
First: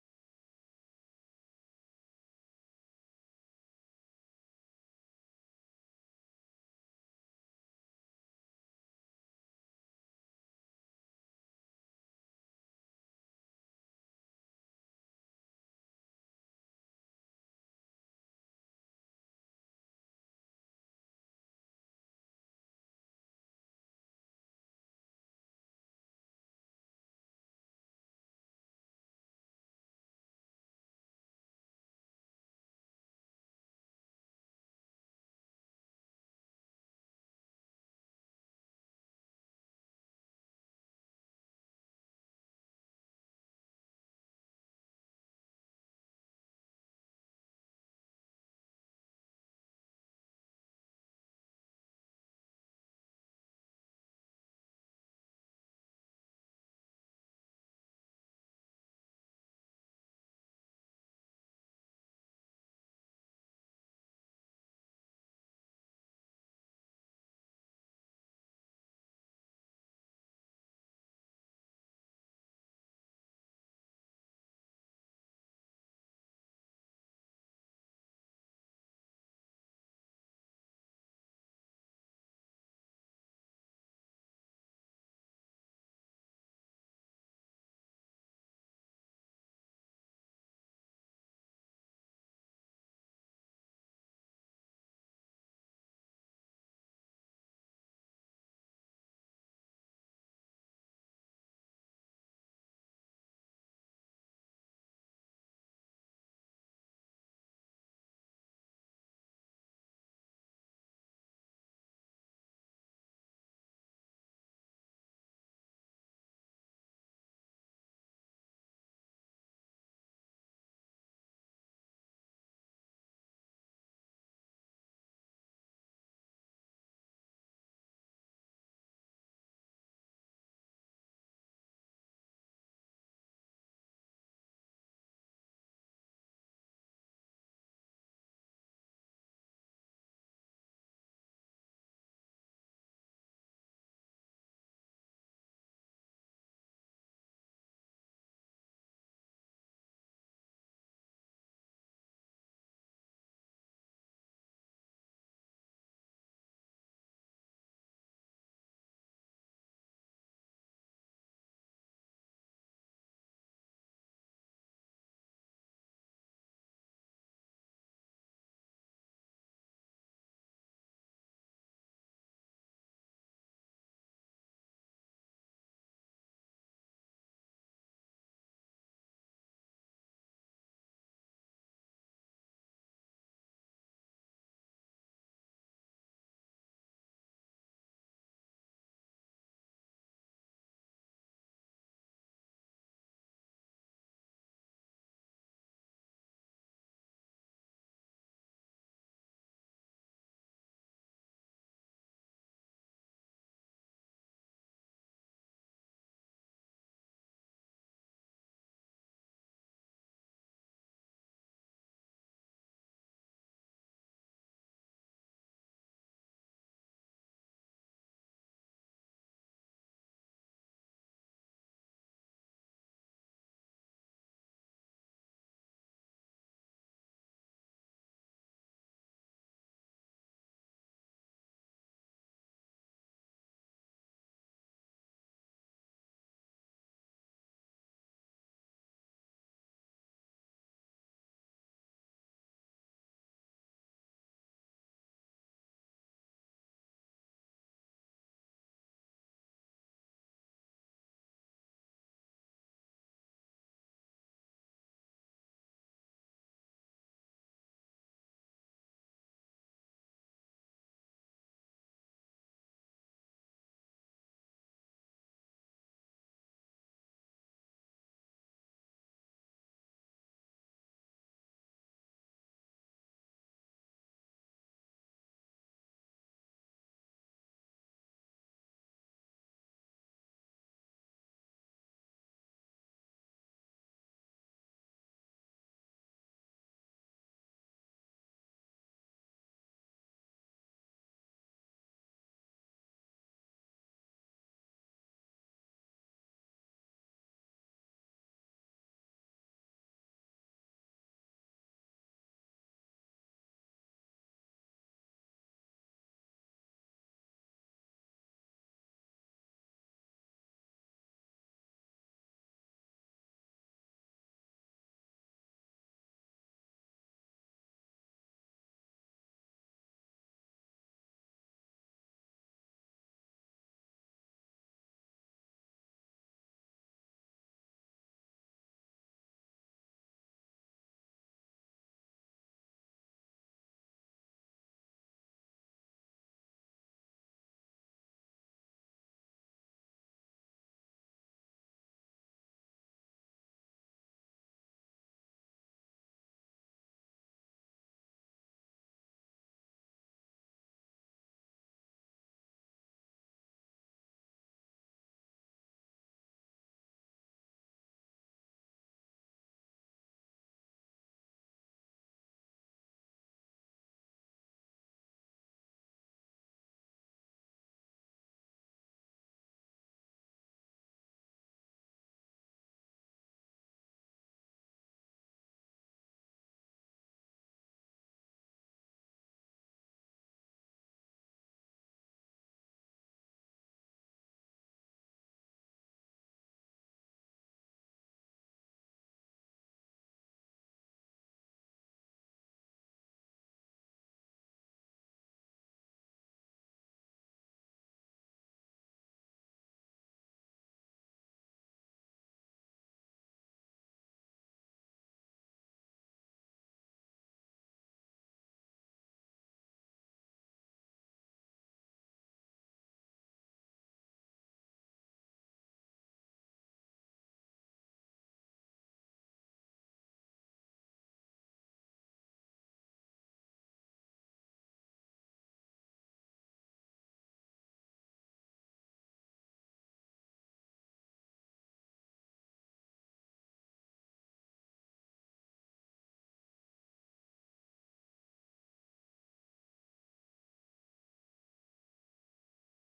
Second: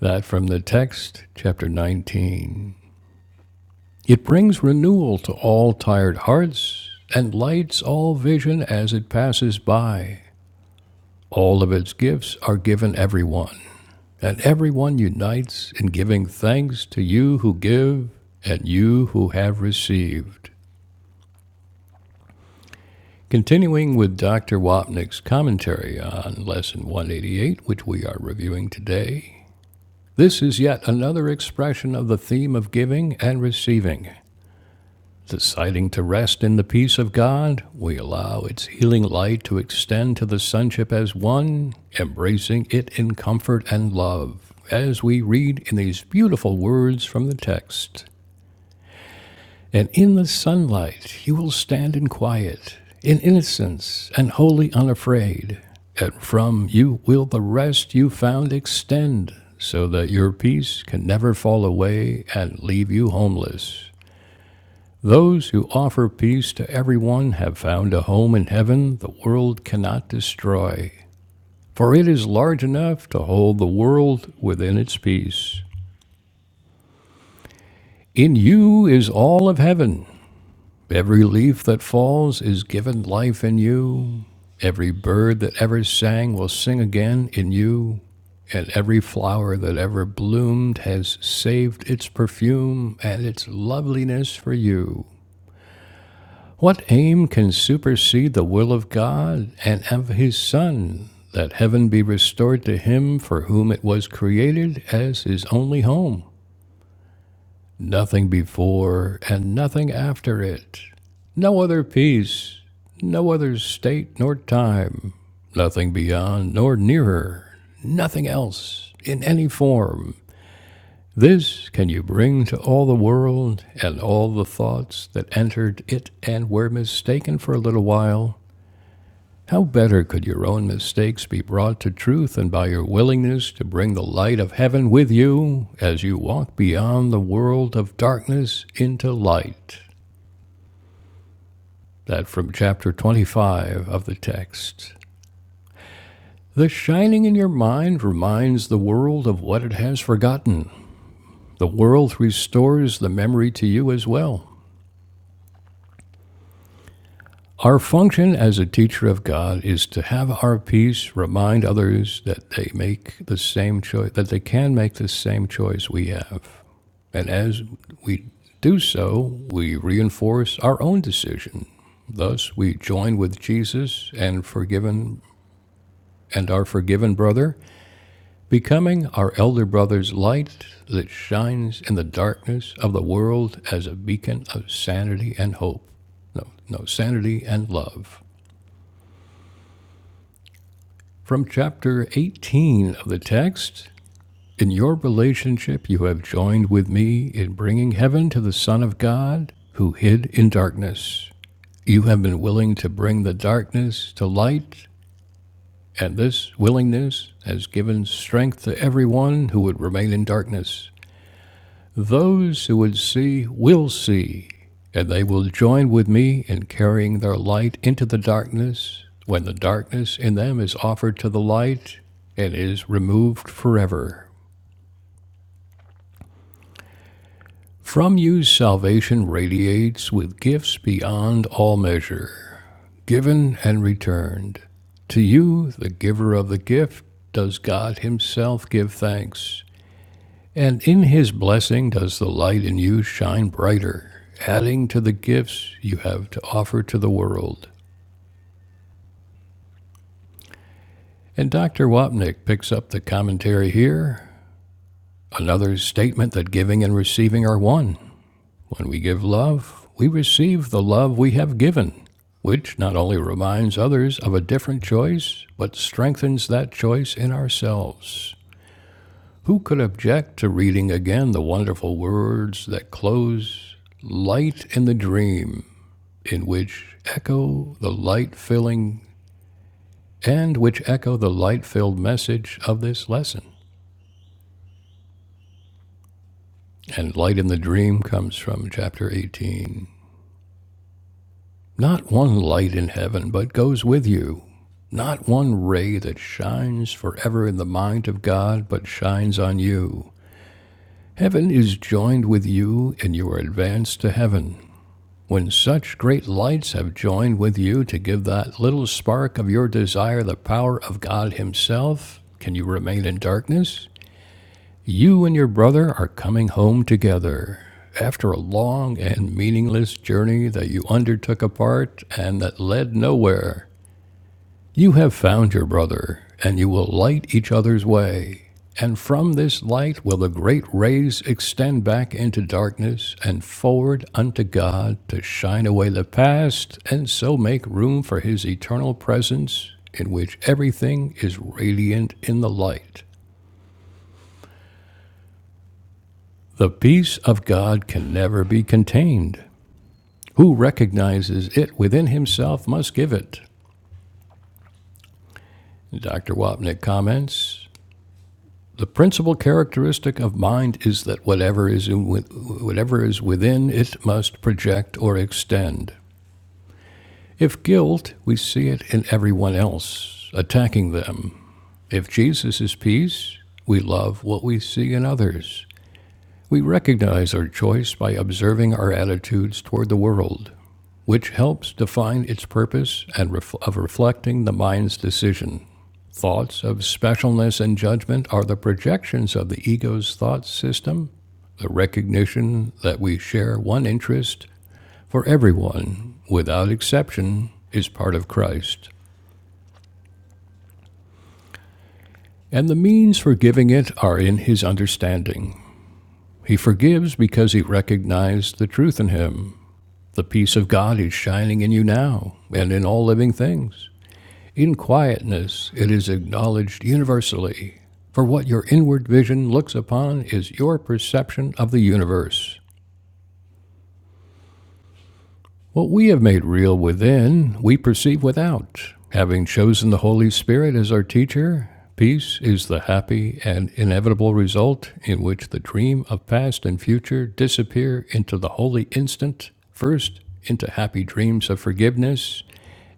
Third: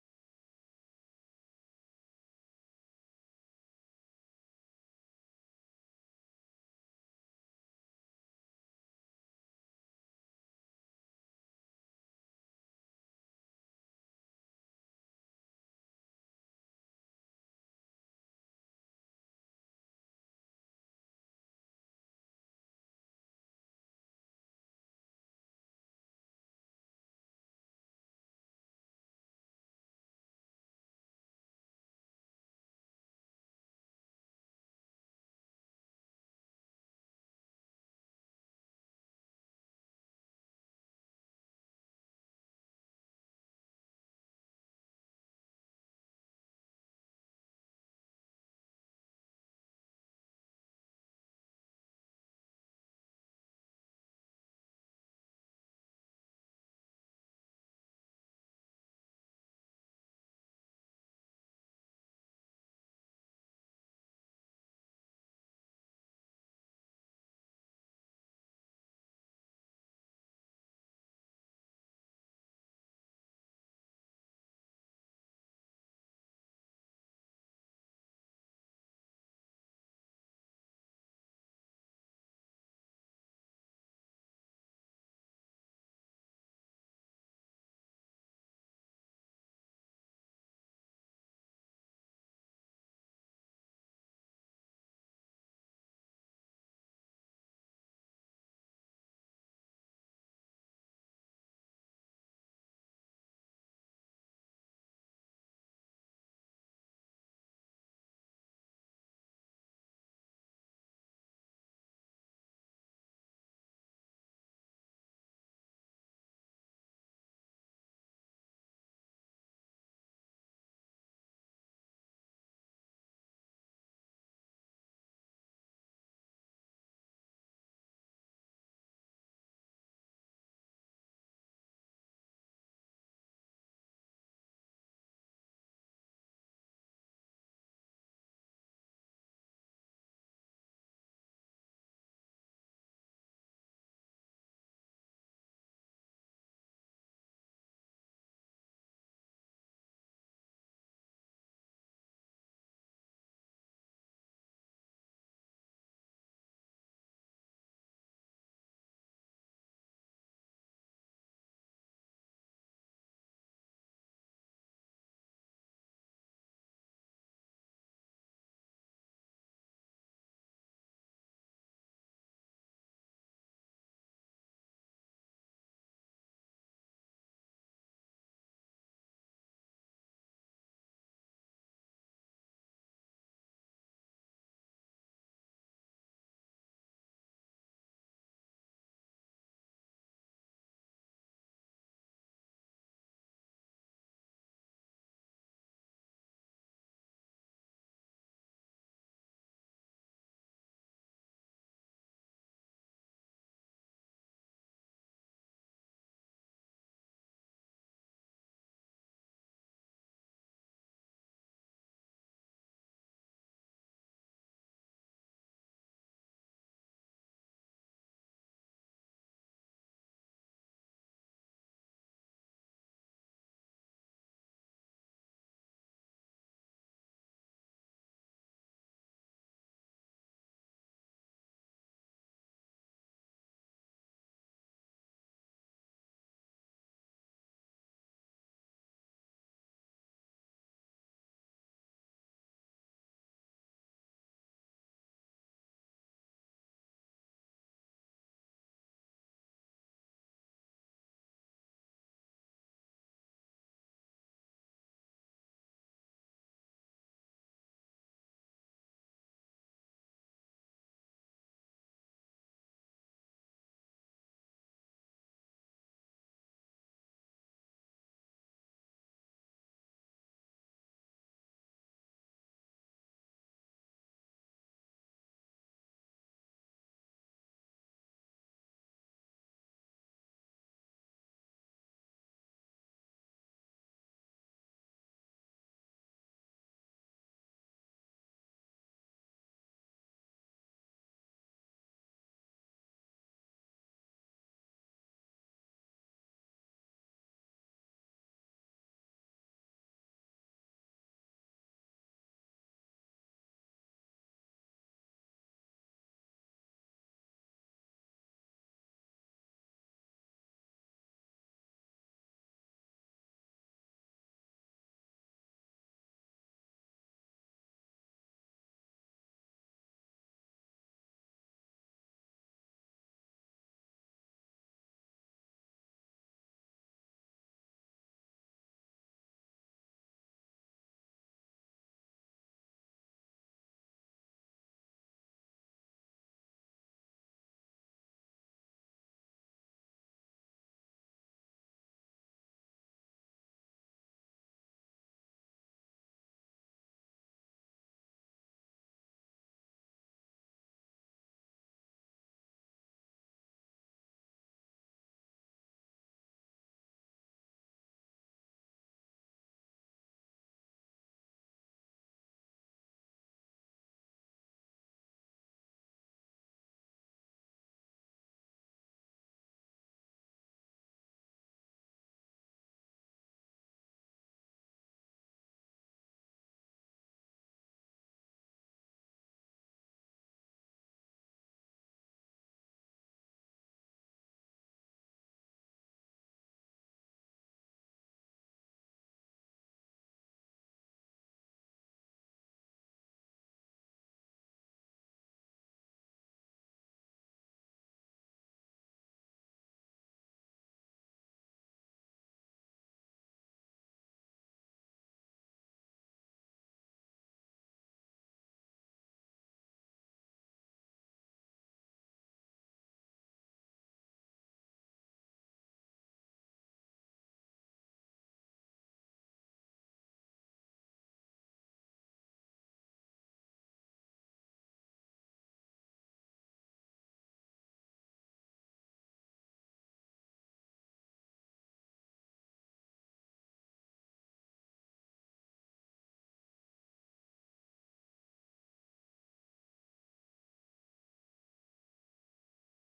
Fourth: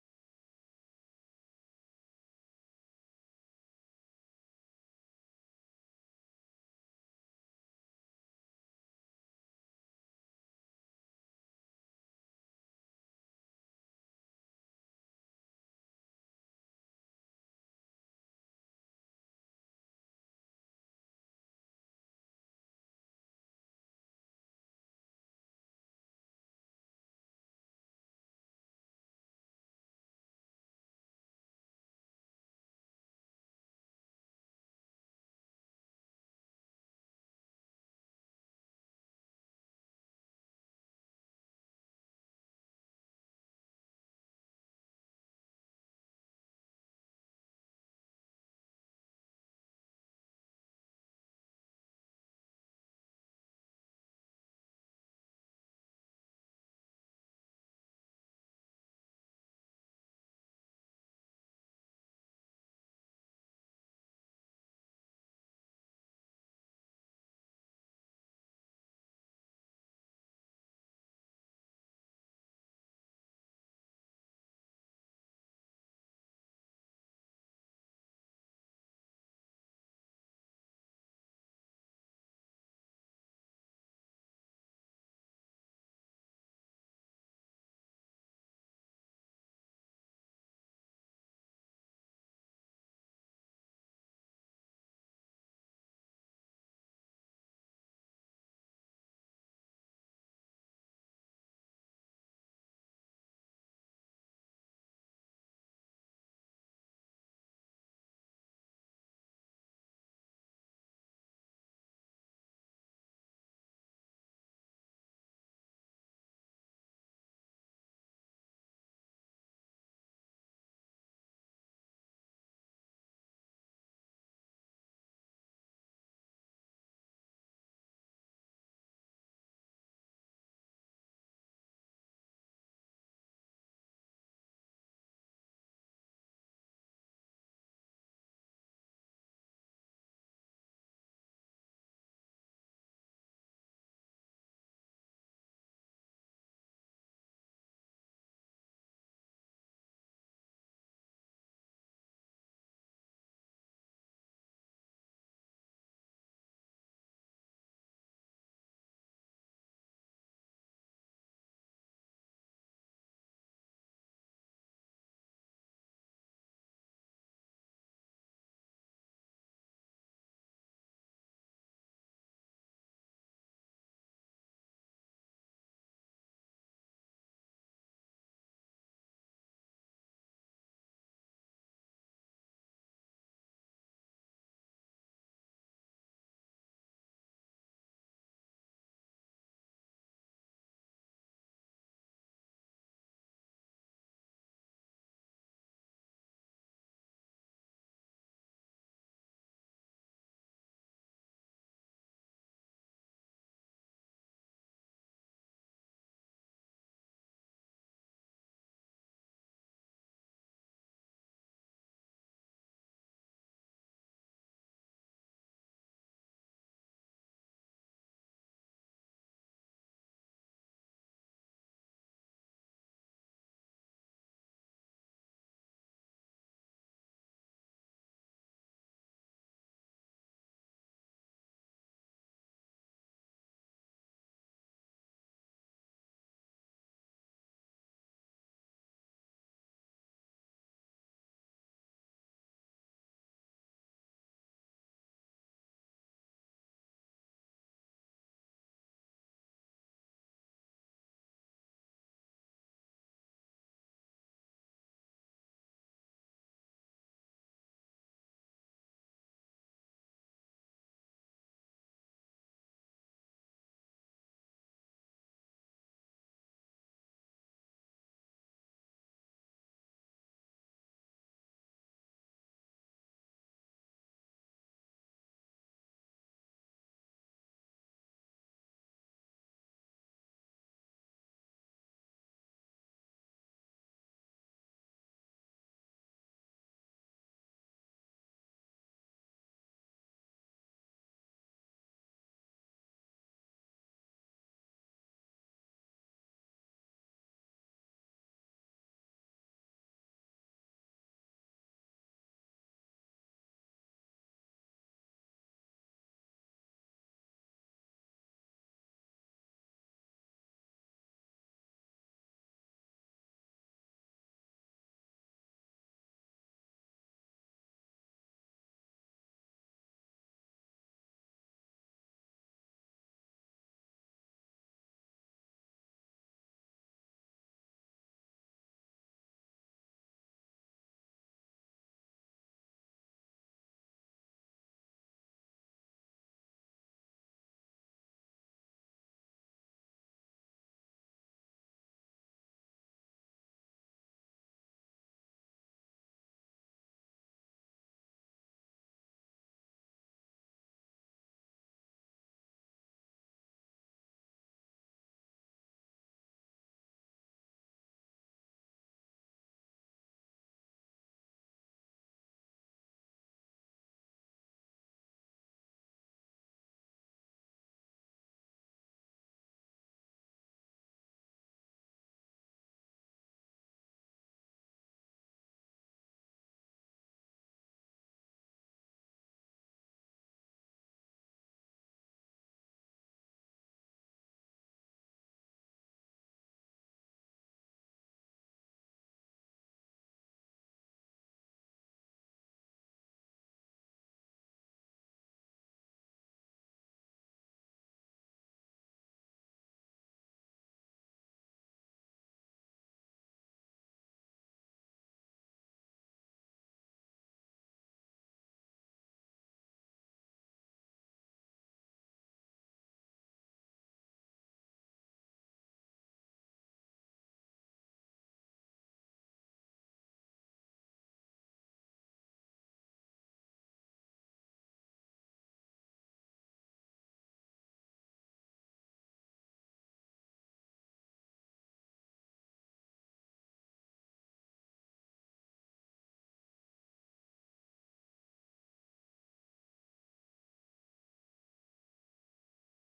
That from the text, chapter 19. It brings renewal to all tired hearts and lights all vision as it passes by. All of its gifts are given everyone, and everyone unites in giving thanks to you who give and you who have received. Continuing with Dr. Wapnick's commentary on Lesson 188, which we are reviewing today, this is yet another expression of the theme of giving and receiving. Deciding to rest in the peace of God, we allow its healing light to extend to the sonship as one, embracing it in comfort and love, as we read in these beautiful words from the text. And in the sunlight you will stand in quiet, in innocence, and wholly unafraid. And from you will the rest you found extend, so that your peace can never fall away and leave you homeless. Those who offer peace to everyone have found a home in heaven the world cannot destroy, for it is large enough to hold the world within its peace. In you is all of heaven. Every leaf that falls is given life in you. Every bird that ever sang will sing again in you. And every flower that ever bloomed has saved its perfume and its loveliness for you. What aim can supersede the will of God and of His Son, that heaven be restored to him for whom it was created as his only home? nothing before and nothing after it, no other peace, no other state nor time, nothing beyond nor nearer, nothing else in any form. This can you bring to all the world and all the thoughts that entered it and were mistaken for a little while how better could your own mistakes be brought to truth than by your willingness to bring the light of heaven with you as you walk beyond the world of darkness into light? That from chapter 25 of the text. The shining in your mind reminds the world of what it has forgotten. The world restores the memory to you as well. Our function as a teacher of God is to have our peace remind others that they make the same choice, that they can make the same choice we have. And as we do so, we reinforce our own decision. Thus, we join with Jesus and forgiven and our forgiven brother, becoming our elder brother's light that shines in the darkness of the world as a beacon of sanity and hope. No, no, sanity and love. From chapter 18 of the text In your relationship, you have joined with me in bringing heaven to the Son of God who hid in darkness. You have been willing to bring the darkness to light, and this willingness has given strength to everyone who would remain in darkness. Those who would see will see, and they will join with me in carrying their light into the darkness when the darkness in them is offered to the light and is removed forever. From you, salvation radiates with gifts beyond all measure, given and returned. To you, the giver of the gift, does God Himself give thanks. And in his blessing does the light in you shine brighter, adding to the gifts you have to offer to the world. And Dr. Wapnick picks up the commentary here. Another statement that giving and receiving are one. When we give love, we receive the love we have given, which not only reminds others of a different choice, but strengthens that choice in ourselves. Who could object to reading again the wonderful words that close Light in the Dream? in which echo the light filling and which echo the light filled message of this lesson. And light in the dream comes from chapter 18. Not one light in heaven, but goes with you. Not one ray that shines forever in the mind of God, but shines on you. Heaven is joined with you, and you are advanced to heaven. When such great lights have joined with you to give that little spark of your desire the power of God Himself, can you remain in darkness? You and your brother are coming home together. After a long and meaningless journey that you undertook apart and that led nowhere, you have found your brother, and you will light each other's way. And from this light will the great rays extend back into darkness and forward unto God to shine away the past and so make room for his eternal presence, in which everything is radiant in the light. The peace of God can never be contained. Who recognizes it within himself must give it. Dr. Wapnick comments The principal characteristic of mind is that whatever is, in, whatever is within it must project or extend. If guilt, we see it in everyone else, attacking them. If Jesus is peace, we love what we see in others. We recognize our choice by observing our attitudes toward the world, which helps define its purpose and ref- of reflecting the mind's decision. Thoughts of specialness and judgment are the projections of the ego's thought system, the recognition that we share one interest for everyone, without exception, is part of Christ. And the means for giving it are in his understanding. He forgives because he recognized the truth in him The peace of God is shining in you now and in all living things. In quietness, it is acknowledged universally. For what your inward vision looks upon is your perception of the universe. What we have made real within, we perceive without. Having chosen the Holy Spirit as our teacher, peace is the happy and inevitable result in which the dream of past and future disappear into the holy instant, first into happy dreams of forgiveness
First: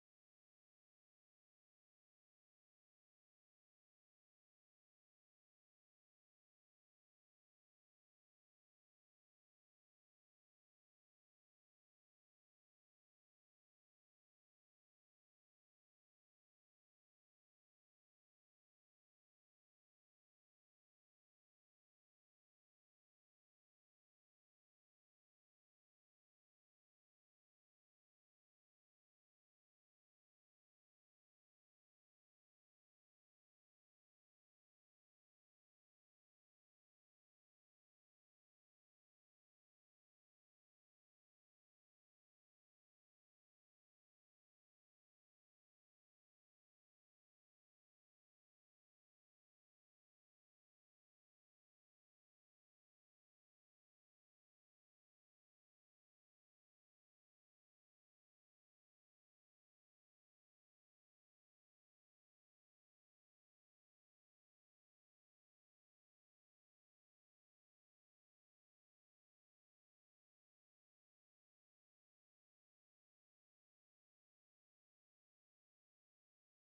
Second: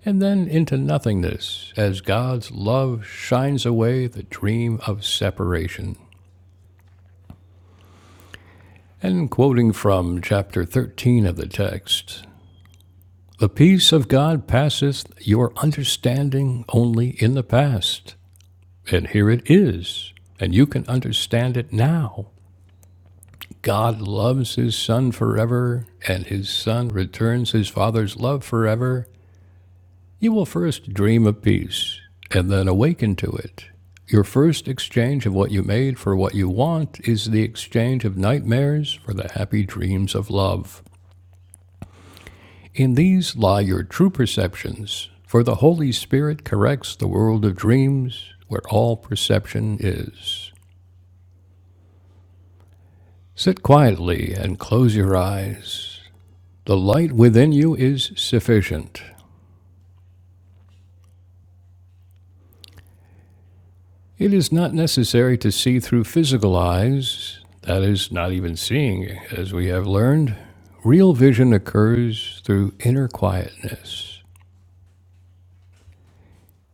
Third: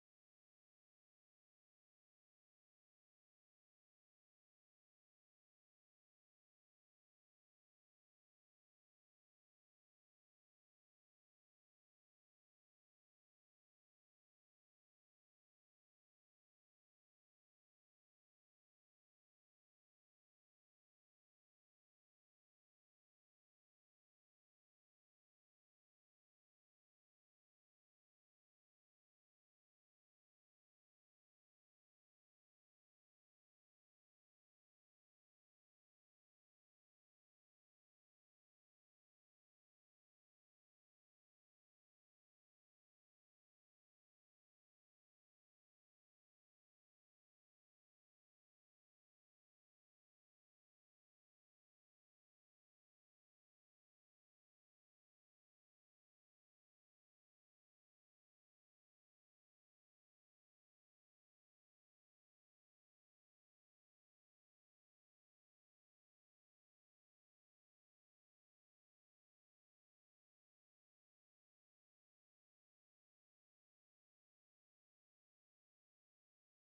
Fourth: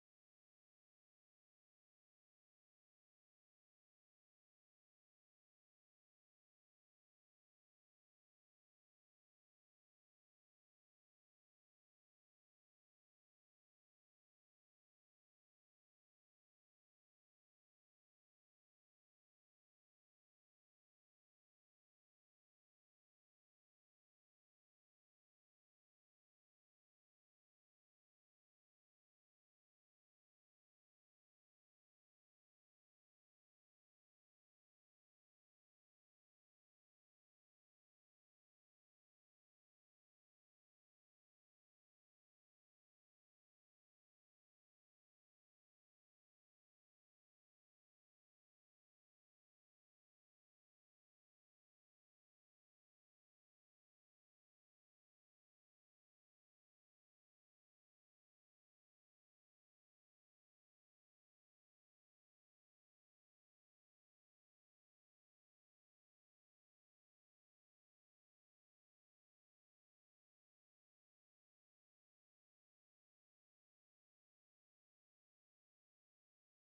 and then into nothingness as God's love shines away the dream of separation. And quoting from chapter 13 of the text, the peace of God passeth your understanding only in the past. And here it is, and you can understand it now. God loves his son forever, and his son returns his father's love forever, You will first dream of peace and then awaken to it. Your first exchange of what you made for what you want is the exchange of nightmares for the happy dreams of love. In these lie your true perceptions, for the Holy Spirit corrects the world of dreams where all perception is. Sit quietly and close your eyes. The light within you is sufficient. It is not necessary to see through physical eyes, that is, not even seeing, as we have learned. Real vision occurs through inner quietness.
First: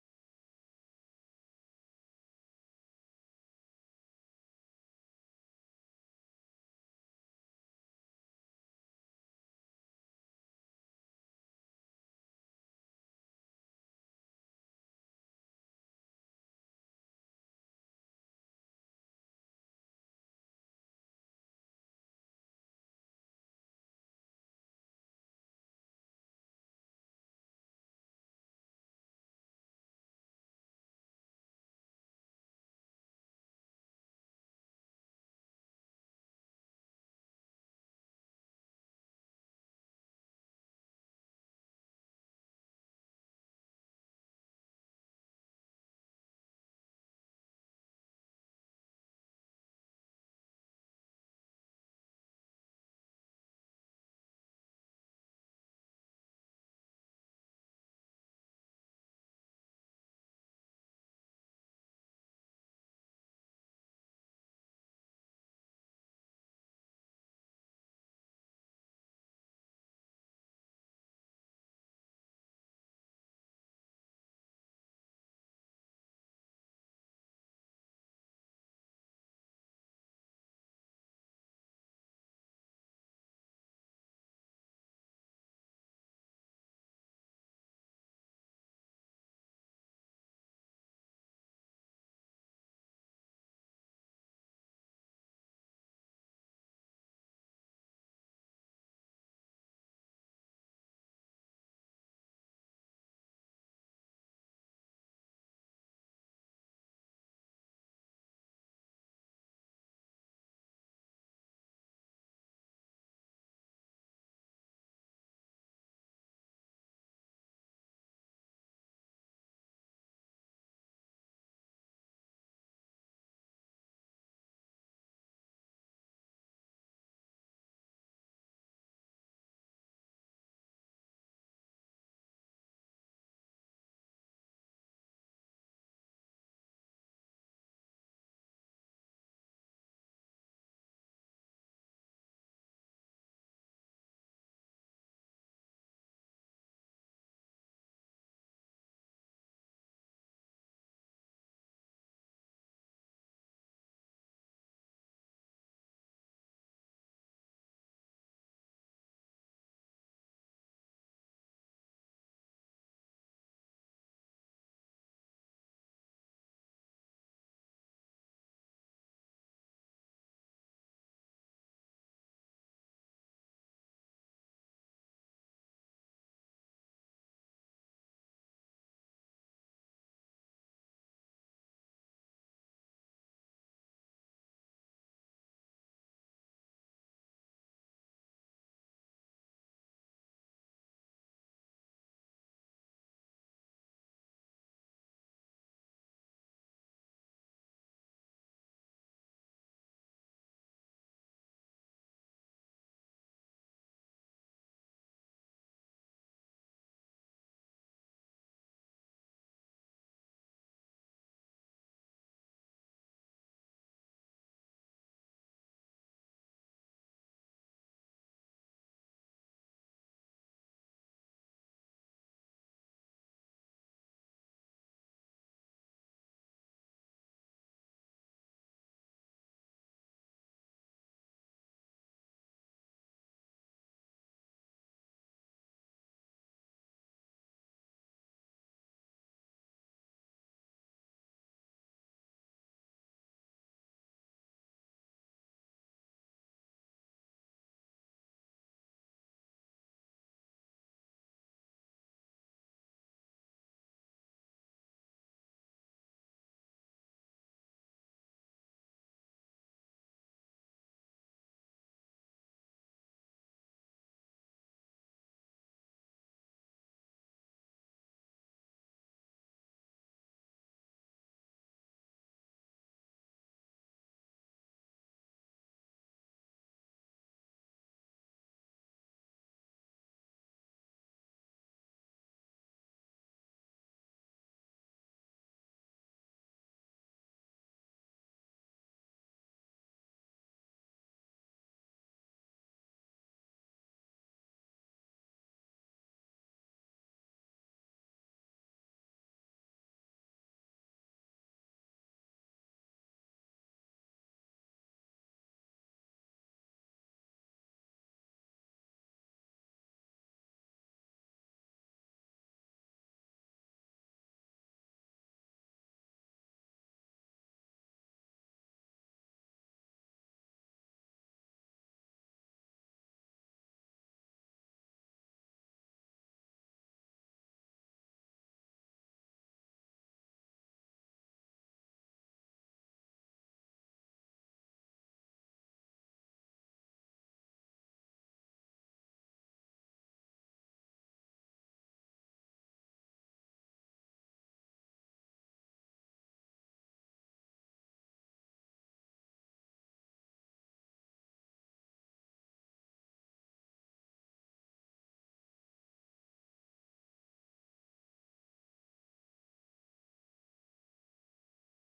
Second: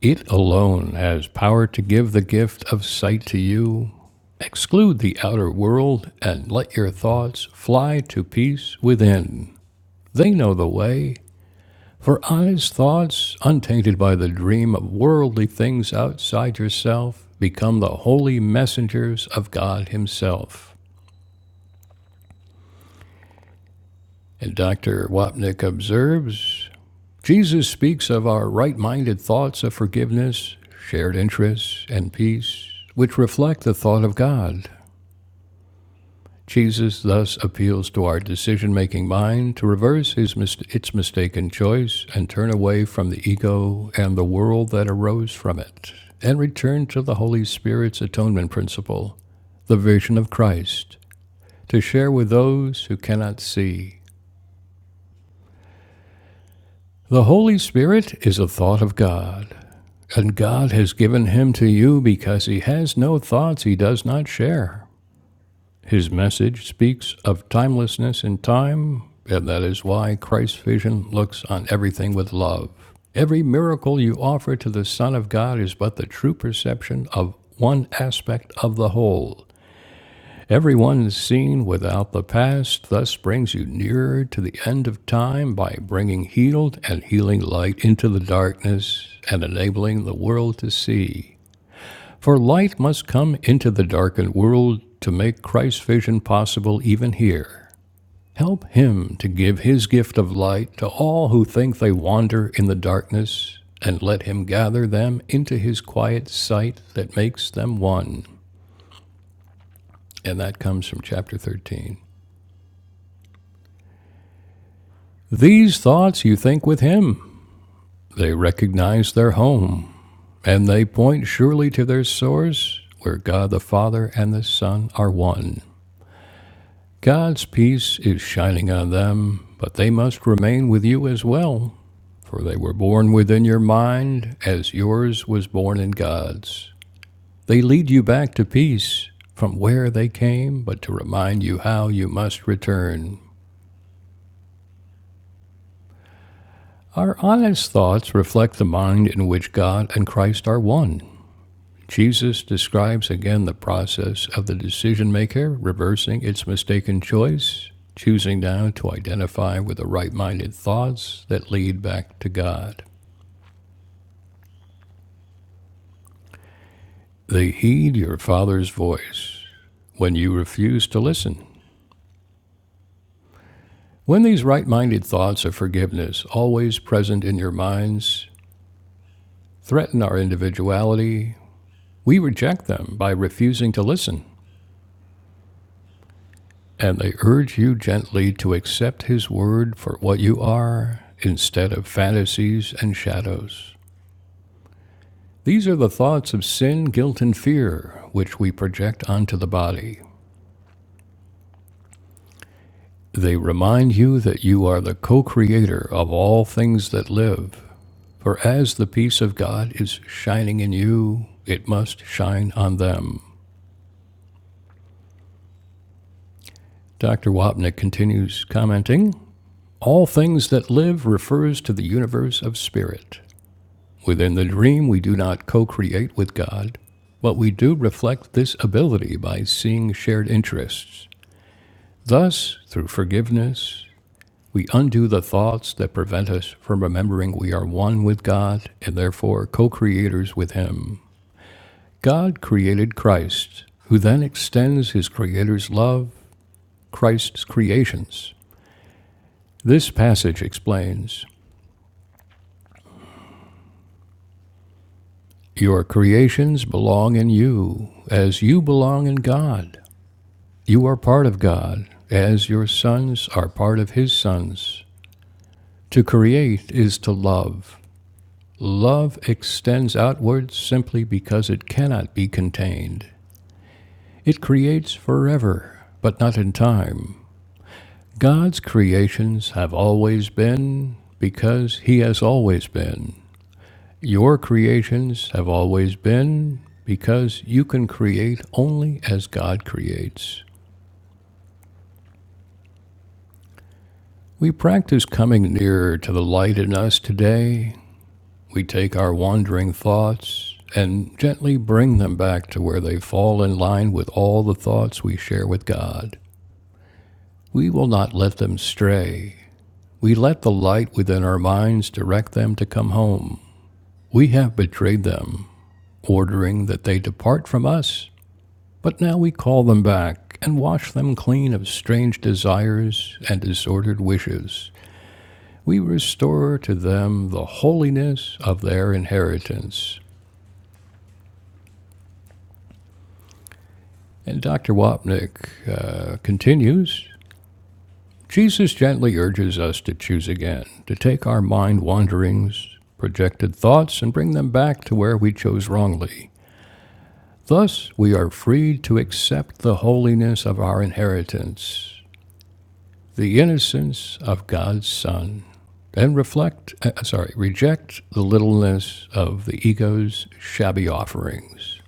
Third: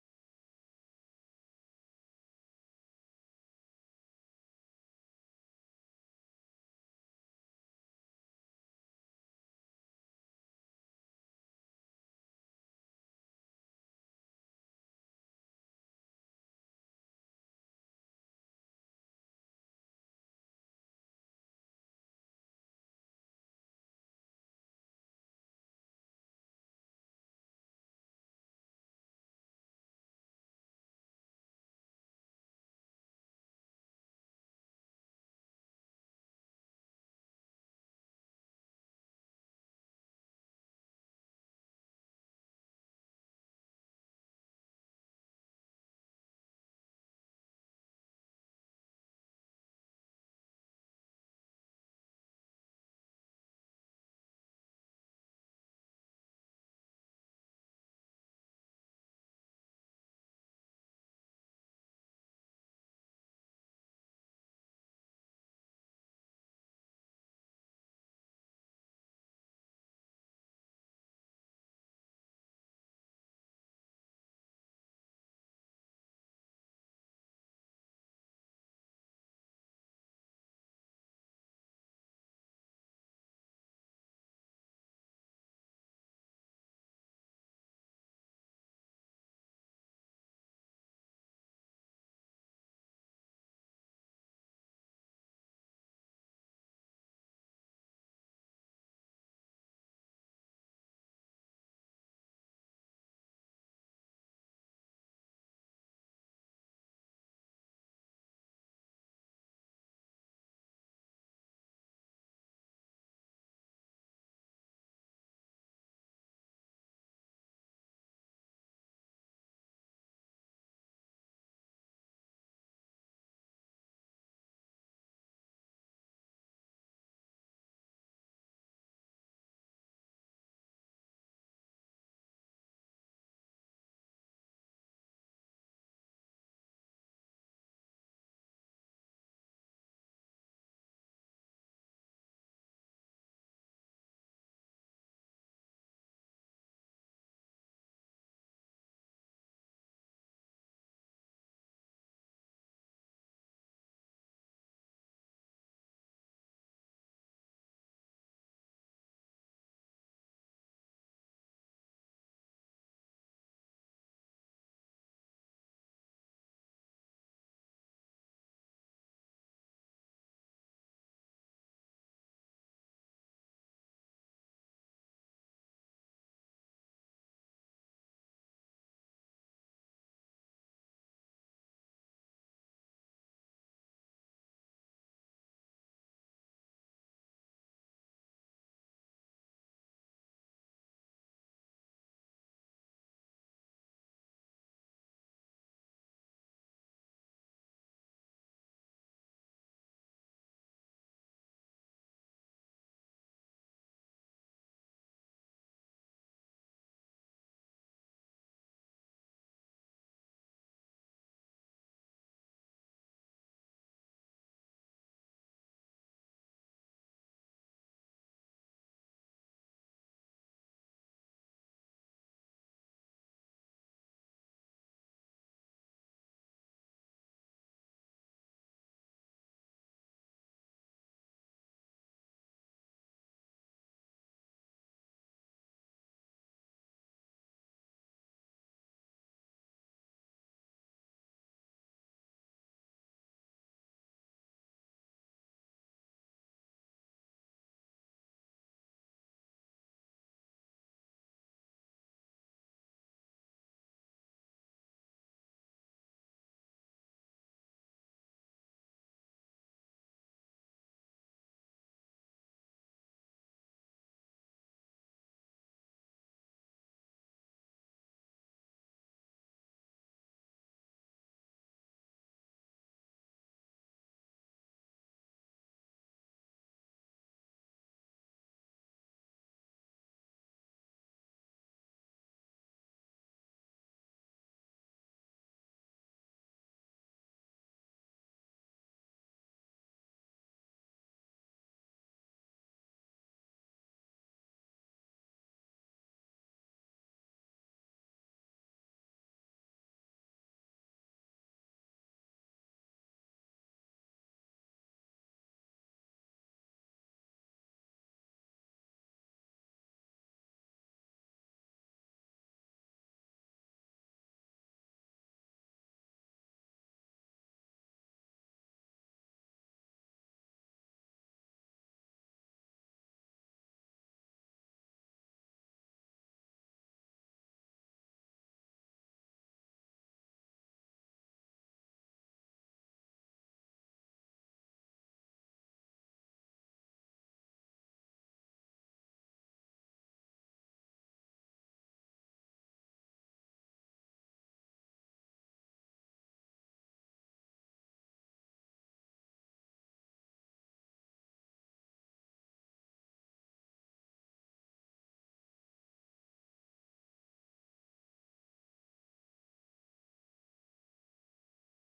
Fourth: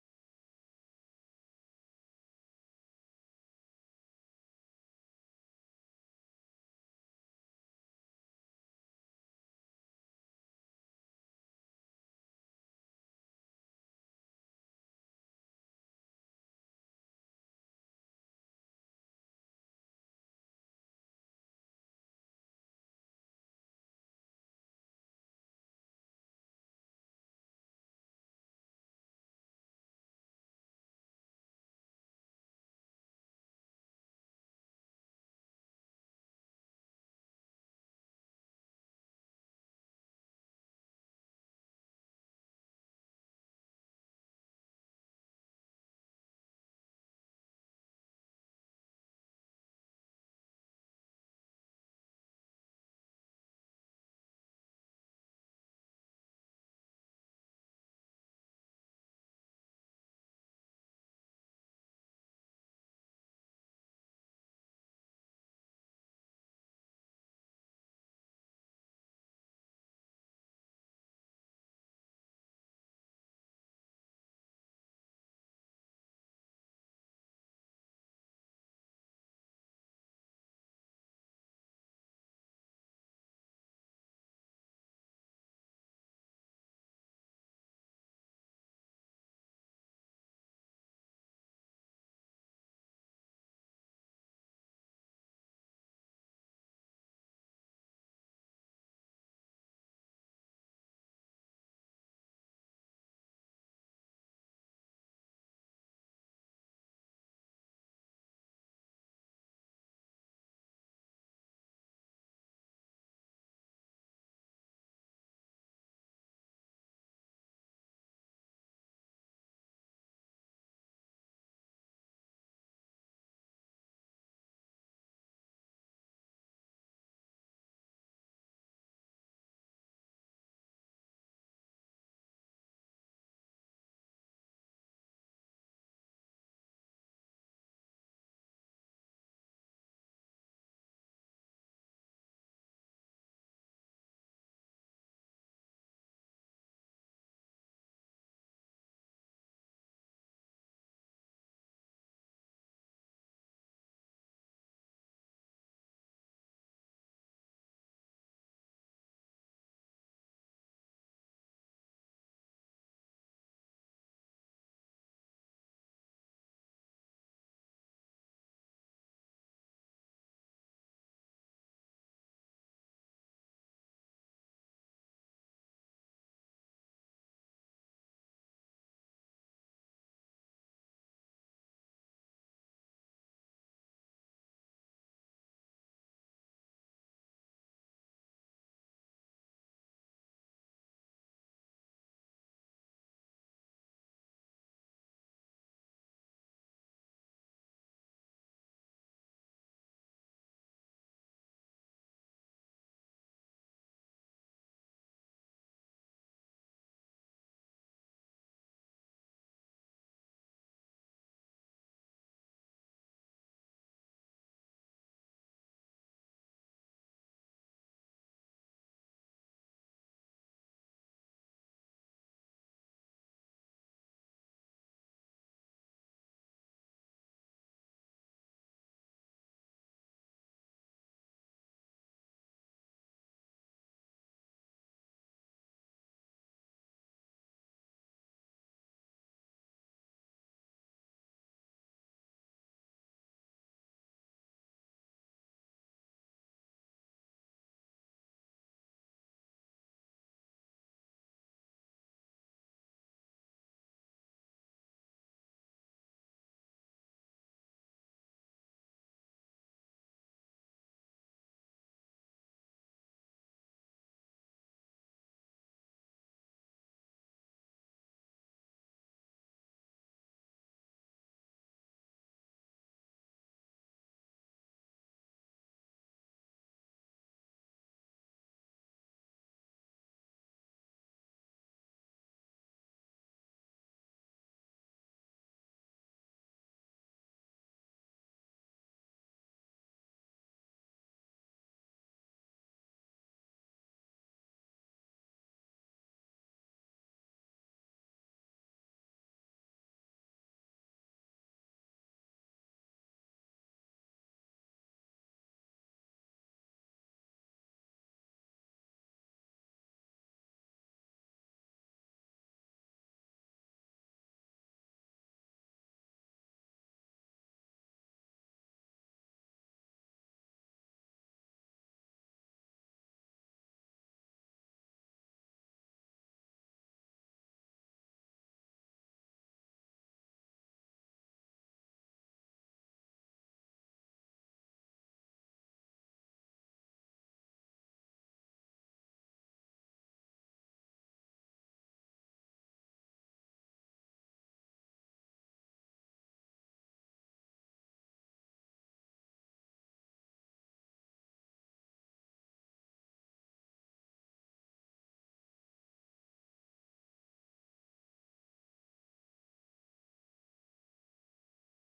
It alone has power to give the gift of sight to you. Exclude the outer world and let your thoughts fly to peace within. They know the way. For honest thoughts, untainted by the dream of worldly things outside yourself, become the holy messengers of God Himself. And Dr. Wapnick observes Jesus speaks of our right minded thoughts of forgiveness, shared interests, and peace, which reflect the thought of God, Jesus thus appeals to our decision making mind to reverse his mis- its mistaken choice and turn away from the ego and the world that arose from it, and return to the Holy Spirit's atonement principle, the vision of Christ, to share with those who cannot see. The Holy Spirit is a thought of God, and God has given him to you because he has no thoughts he does not share. His message speaks of timelessness in time, and that is why Christ's vision looks on everything with love. Every miracle you offer to the Son of God is but the true perception of one aspect of the whole. Everyone is seen without the past, thus brings you nearer to the end of time by bringing healed and healing light into the darkness and enabling the world to see. For light must come into the darkened world to make Christ's vision possible even here. Help Him to give His gift of light to all who think they wander in the darkness, and let Him gather them into His quiet sight that makes them one. And that comes from chapter 13. These thoughts you think with Him, they recognize their home, and they point surely to their source, where God the Father and the Son are one. God's peace is shining on them, but they must remain with you as well, for they were born within your mind as yours was born in God's. They lead you back to peace from where they came, but to remind you how you must return. Our honest thoughts reflect the mind in which God and Christ are one. Jesus describes again the process of the decision maker reversing its mistaken choice, choosing now to identify with the right minded thoughts that lead back to God. They heed your Father's voice when you refuse to listen. When these right minded thoughts of forgiveness, always present in your minds, threaten our individuality, we reject them by refusing to listen. and they urge you gently to accept His Word for what you are instead of fantasies and shadows. These are the thoughts of sin, guilt, and fear which we project onto the body. They remind you that you are the co creator of all things that live. For as the peace of God is shining in you, it must shine on them. Dr. Wapnick continues commenting All things that live refers to the universe of spirit. Within the dream, we do not co create with God, but we do reflect this ability by seeing shared interests. Thus, through forgiveness, we undo the thoughts that prevent us from remembering we are one with God and therefore co creators with Him. God created Christ, who then extends his Creator's love, Christ's creations. This passage explains Your creations belong in you, as you belong in God. You are part of God, as your sons are part of His sons. To create is to love. Love extends outwards simply because it cannot be contained. It creates forever, but not in time. God's creations have always been because He has always been. Your creations have always been because you can create only as God creates. We practice coming nearer to the light in us today We take our wandering thoughts and gently bring them back to where they fall in line with all the thoughts we share with God. We will not let them stray. We let the light within our minds direct them to come home. We have betrayed them, ordering that they depart from us, but now we call them back and wash them clean of strange desires and disordered wishes. We restore to them the holiness of their inheritance. And Dr. Wapnick uh, continues Jesus gently urges us to choose again, to take our mind wanderings, projected thoughts, and bring them back to where we chose wrongly. Thus, we are freed to accept the holiness of our inheritance, the innocence of God's Son, and reflect, uh, sorry, reject the littleness of the ego's shabby offerings.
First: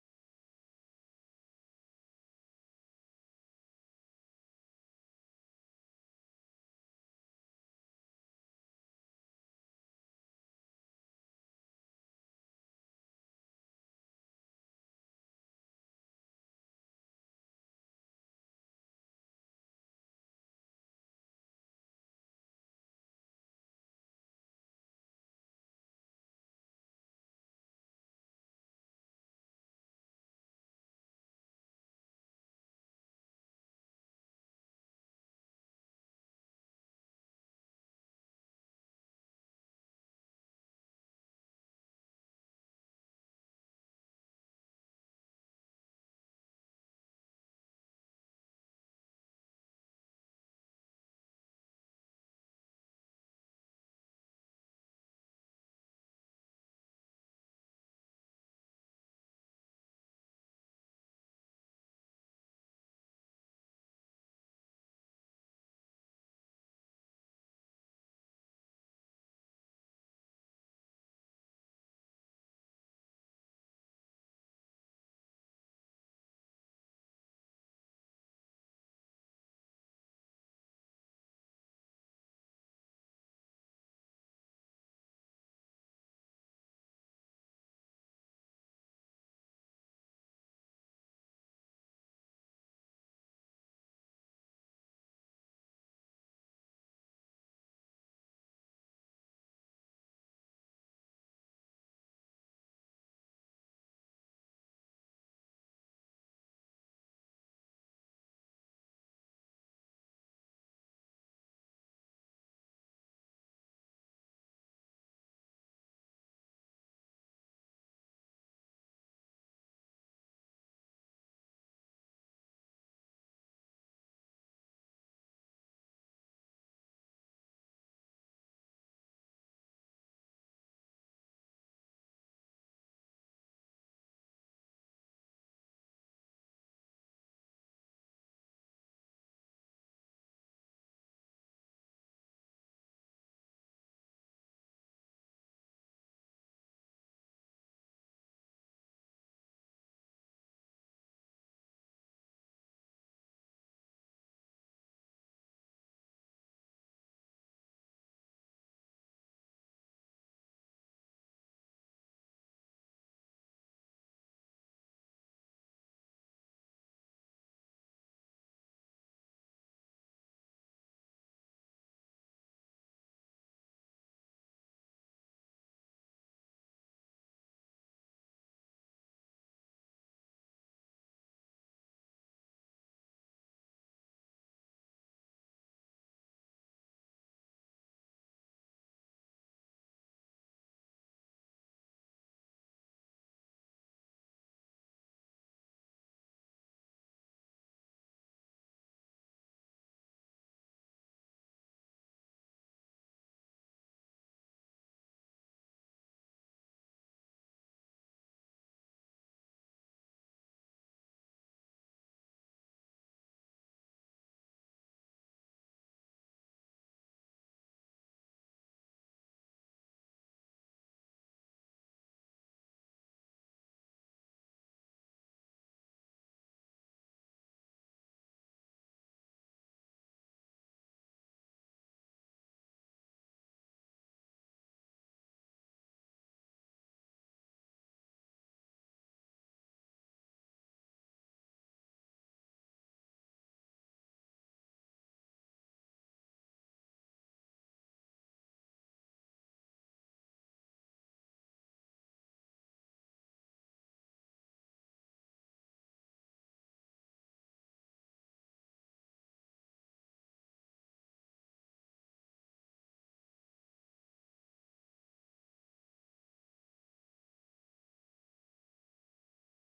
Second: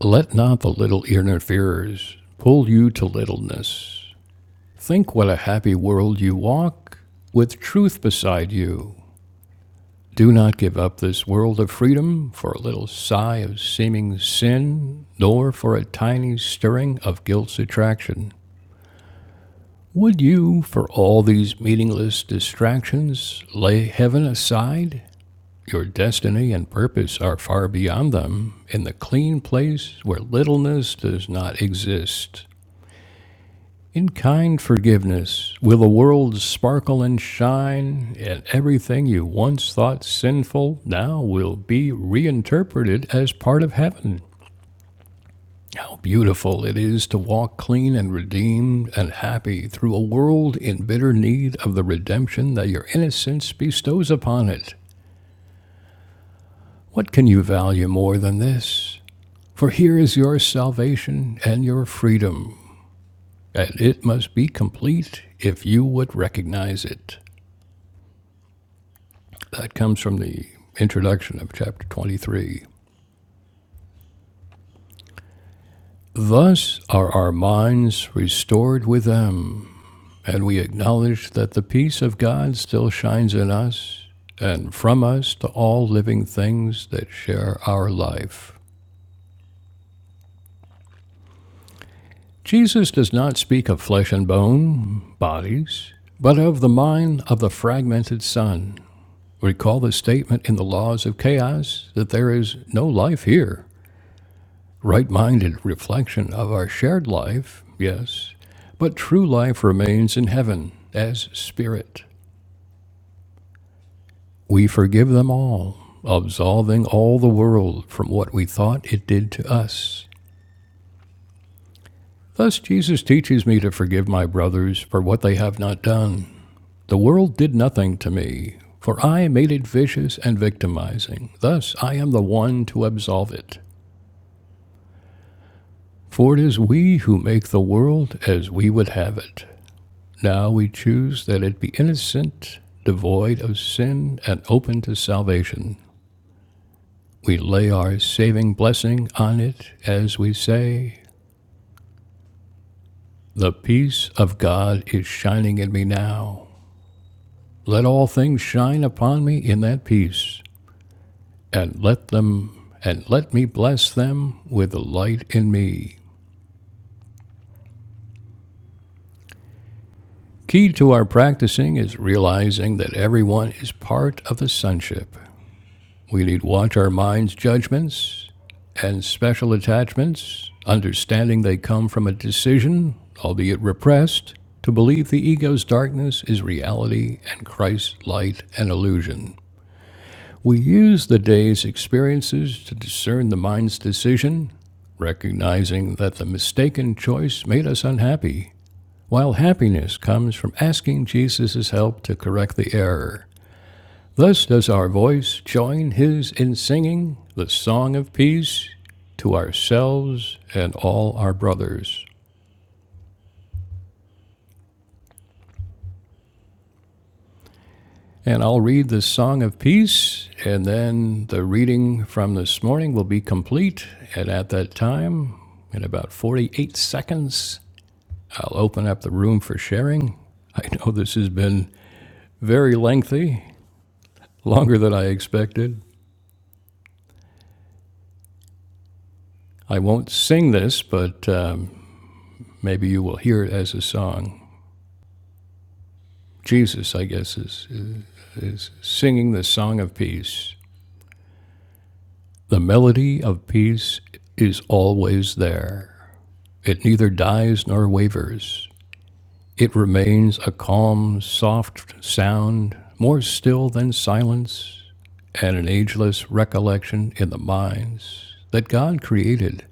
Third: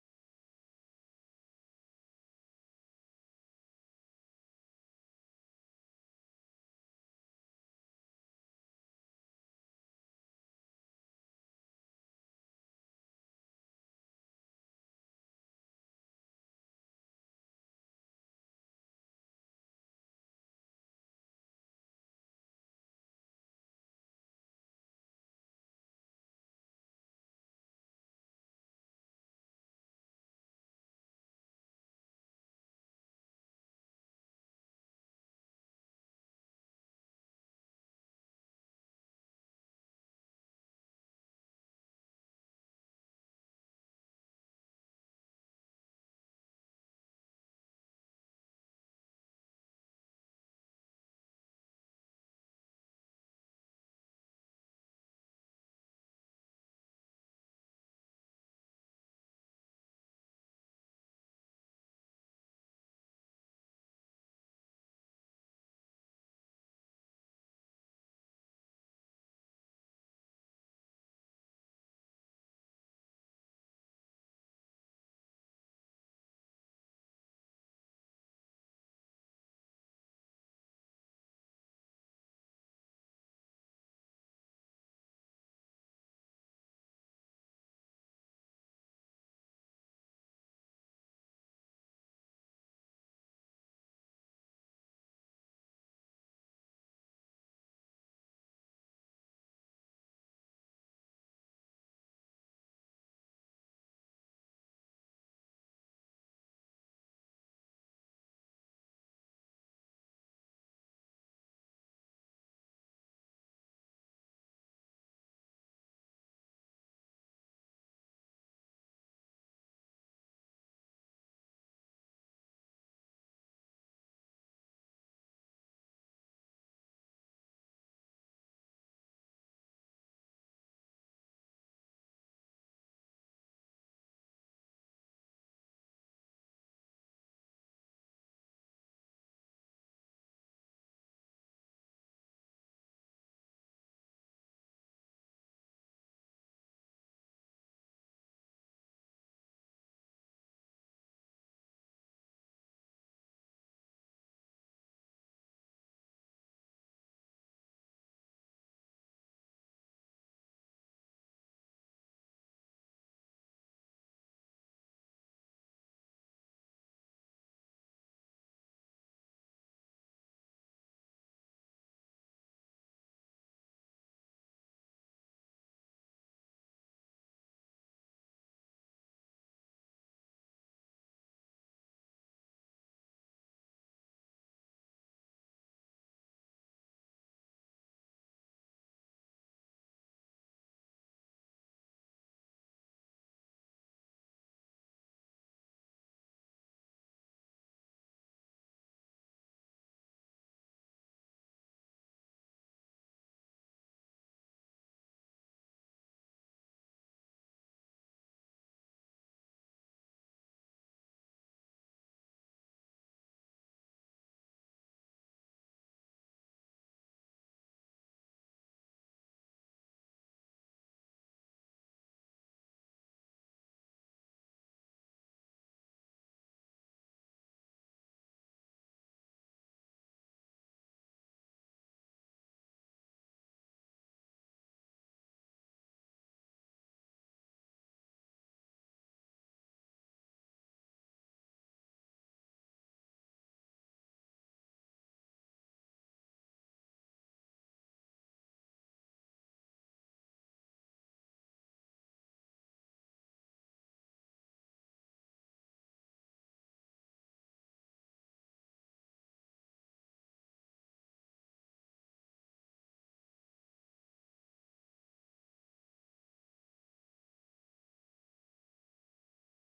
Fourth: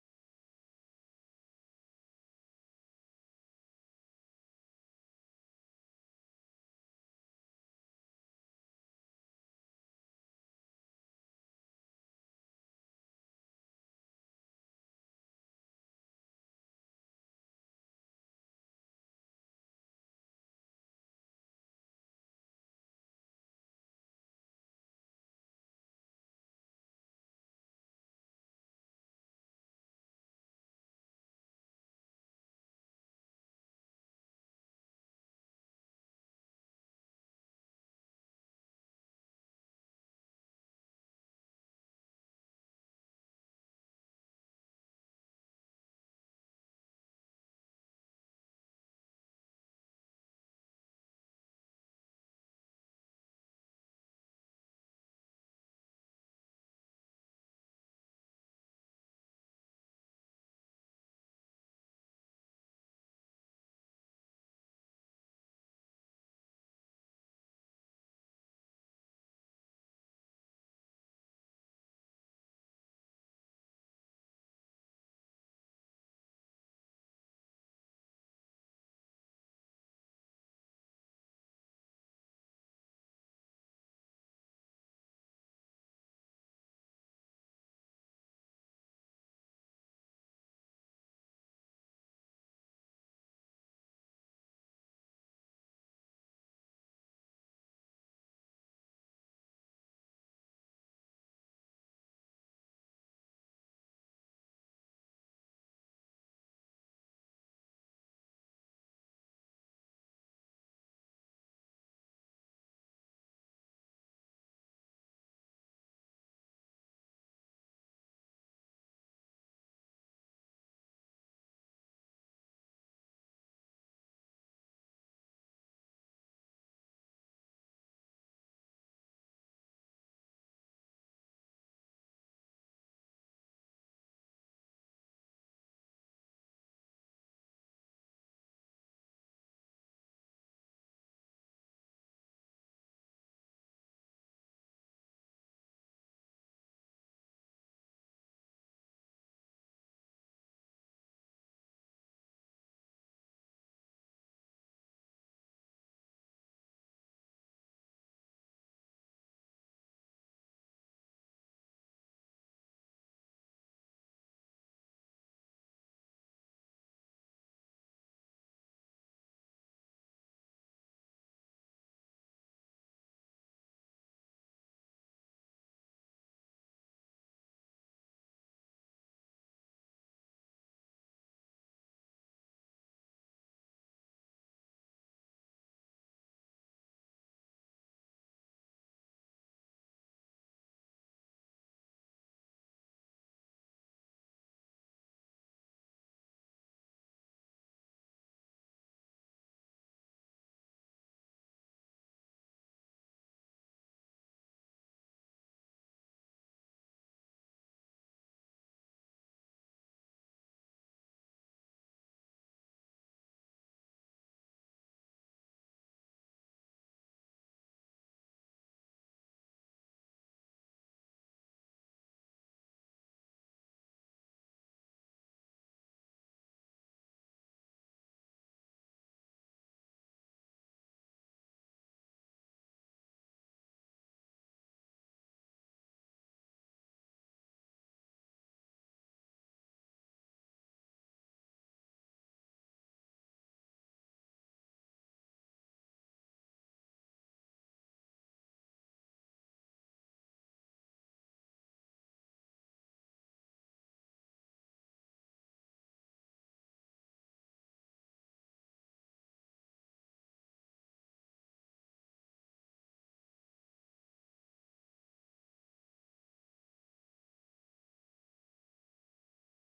Let not the little interferers pull you to littleness Think what a happy world you walk, with truth beside you. Do not give up this world of freedom for a little sigh of seeming sin, nor for a tiny stirring of guilt's attraction. Would you, for all these meaningless distractions, lay heaven aside? Your destiny and purpose are far beyond them, in the clean place where littleness does not exist. In kind forgiveness will the world sparkle and shine, and everything you once thought sinful now will be reinterpreted as part of heaven. How beautiful it is to walk clean and redeemed and happy through a world in bitter need of the redemption that your innocence bestows upon it. What can you value more than this? For here is your salvation and your freedom, and it must be complete if you would recognize it. That comes from the introduction of chapter 23. Thus are our minds restored with them, and we acknowledge that the peace of God still shines in us and from us to all living things that share our life. Jesus does not speak of flesh and bone, bodies, but of the mind of the fragmented sun. Recall the statement in the laws of chaos that there is no life here. right minded reflection of our shared life, yes, but true life remains in heaven as spirit. We forgive them all, absolving all the world from what we thought it did to us. Thus Jesus teaches me to forgive my brothers for what they have not done. The world did nothing to me, for I made it vicious and victimizing. Thus I am the one to absolve it. For it is we who make the world as we would have it. Now we choose that it be innocent, devoid of sin, and open to salvation. We lay our saving blessing on it as we say, The peace of God is shining in me now. Let all things shine upon me in that peace, and let them and let me bless them with the light in me. Key to our practicing is realizing that everyone is part of the sonship We need watch our minds, judgments, and special attachments, understanding they come from a decision, albeit repressed, to believe the ego's darkness is reality and Christ's light an illusion. We use the day's experiences to discern the mind's decision, recognizing that the mistaken choice made us unhappy, while happiness comes from asking Jesus' help to correct the error. Thus does our voice join his in singing the song of peace to ourselves and all our brothers. And I'll read the song of peace, and then the reading from this morning will be complete. And at that time, in about 48 seconds, I'll open up the room for sharing. I know this has been very lengthy, longer than I expected. I won't sing this, but um, maybe you will hear it as a song. Jesus, I guess, is, is singing the song of peace. The melody of peace is always there. It neither dies nor wavers. It remains a calm, soft sound, more still than silence, and an ageless recollection in the minds that God created.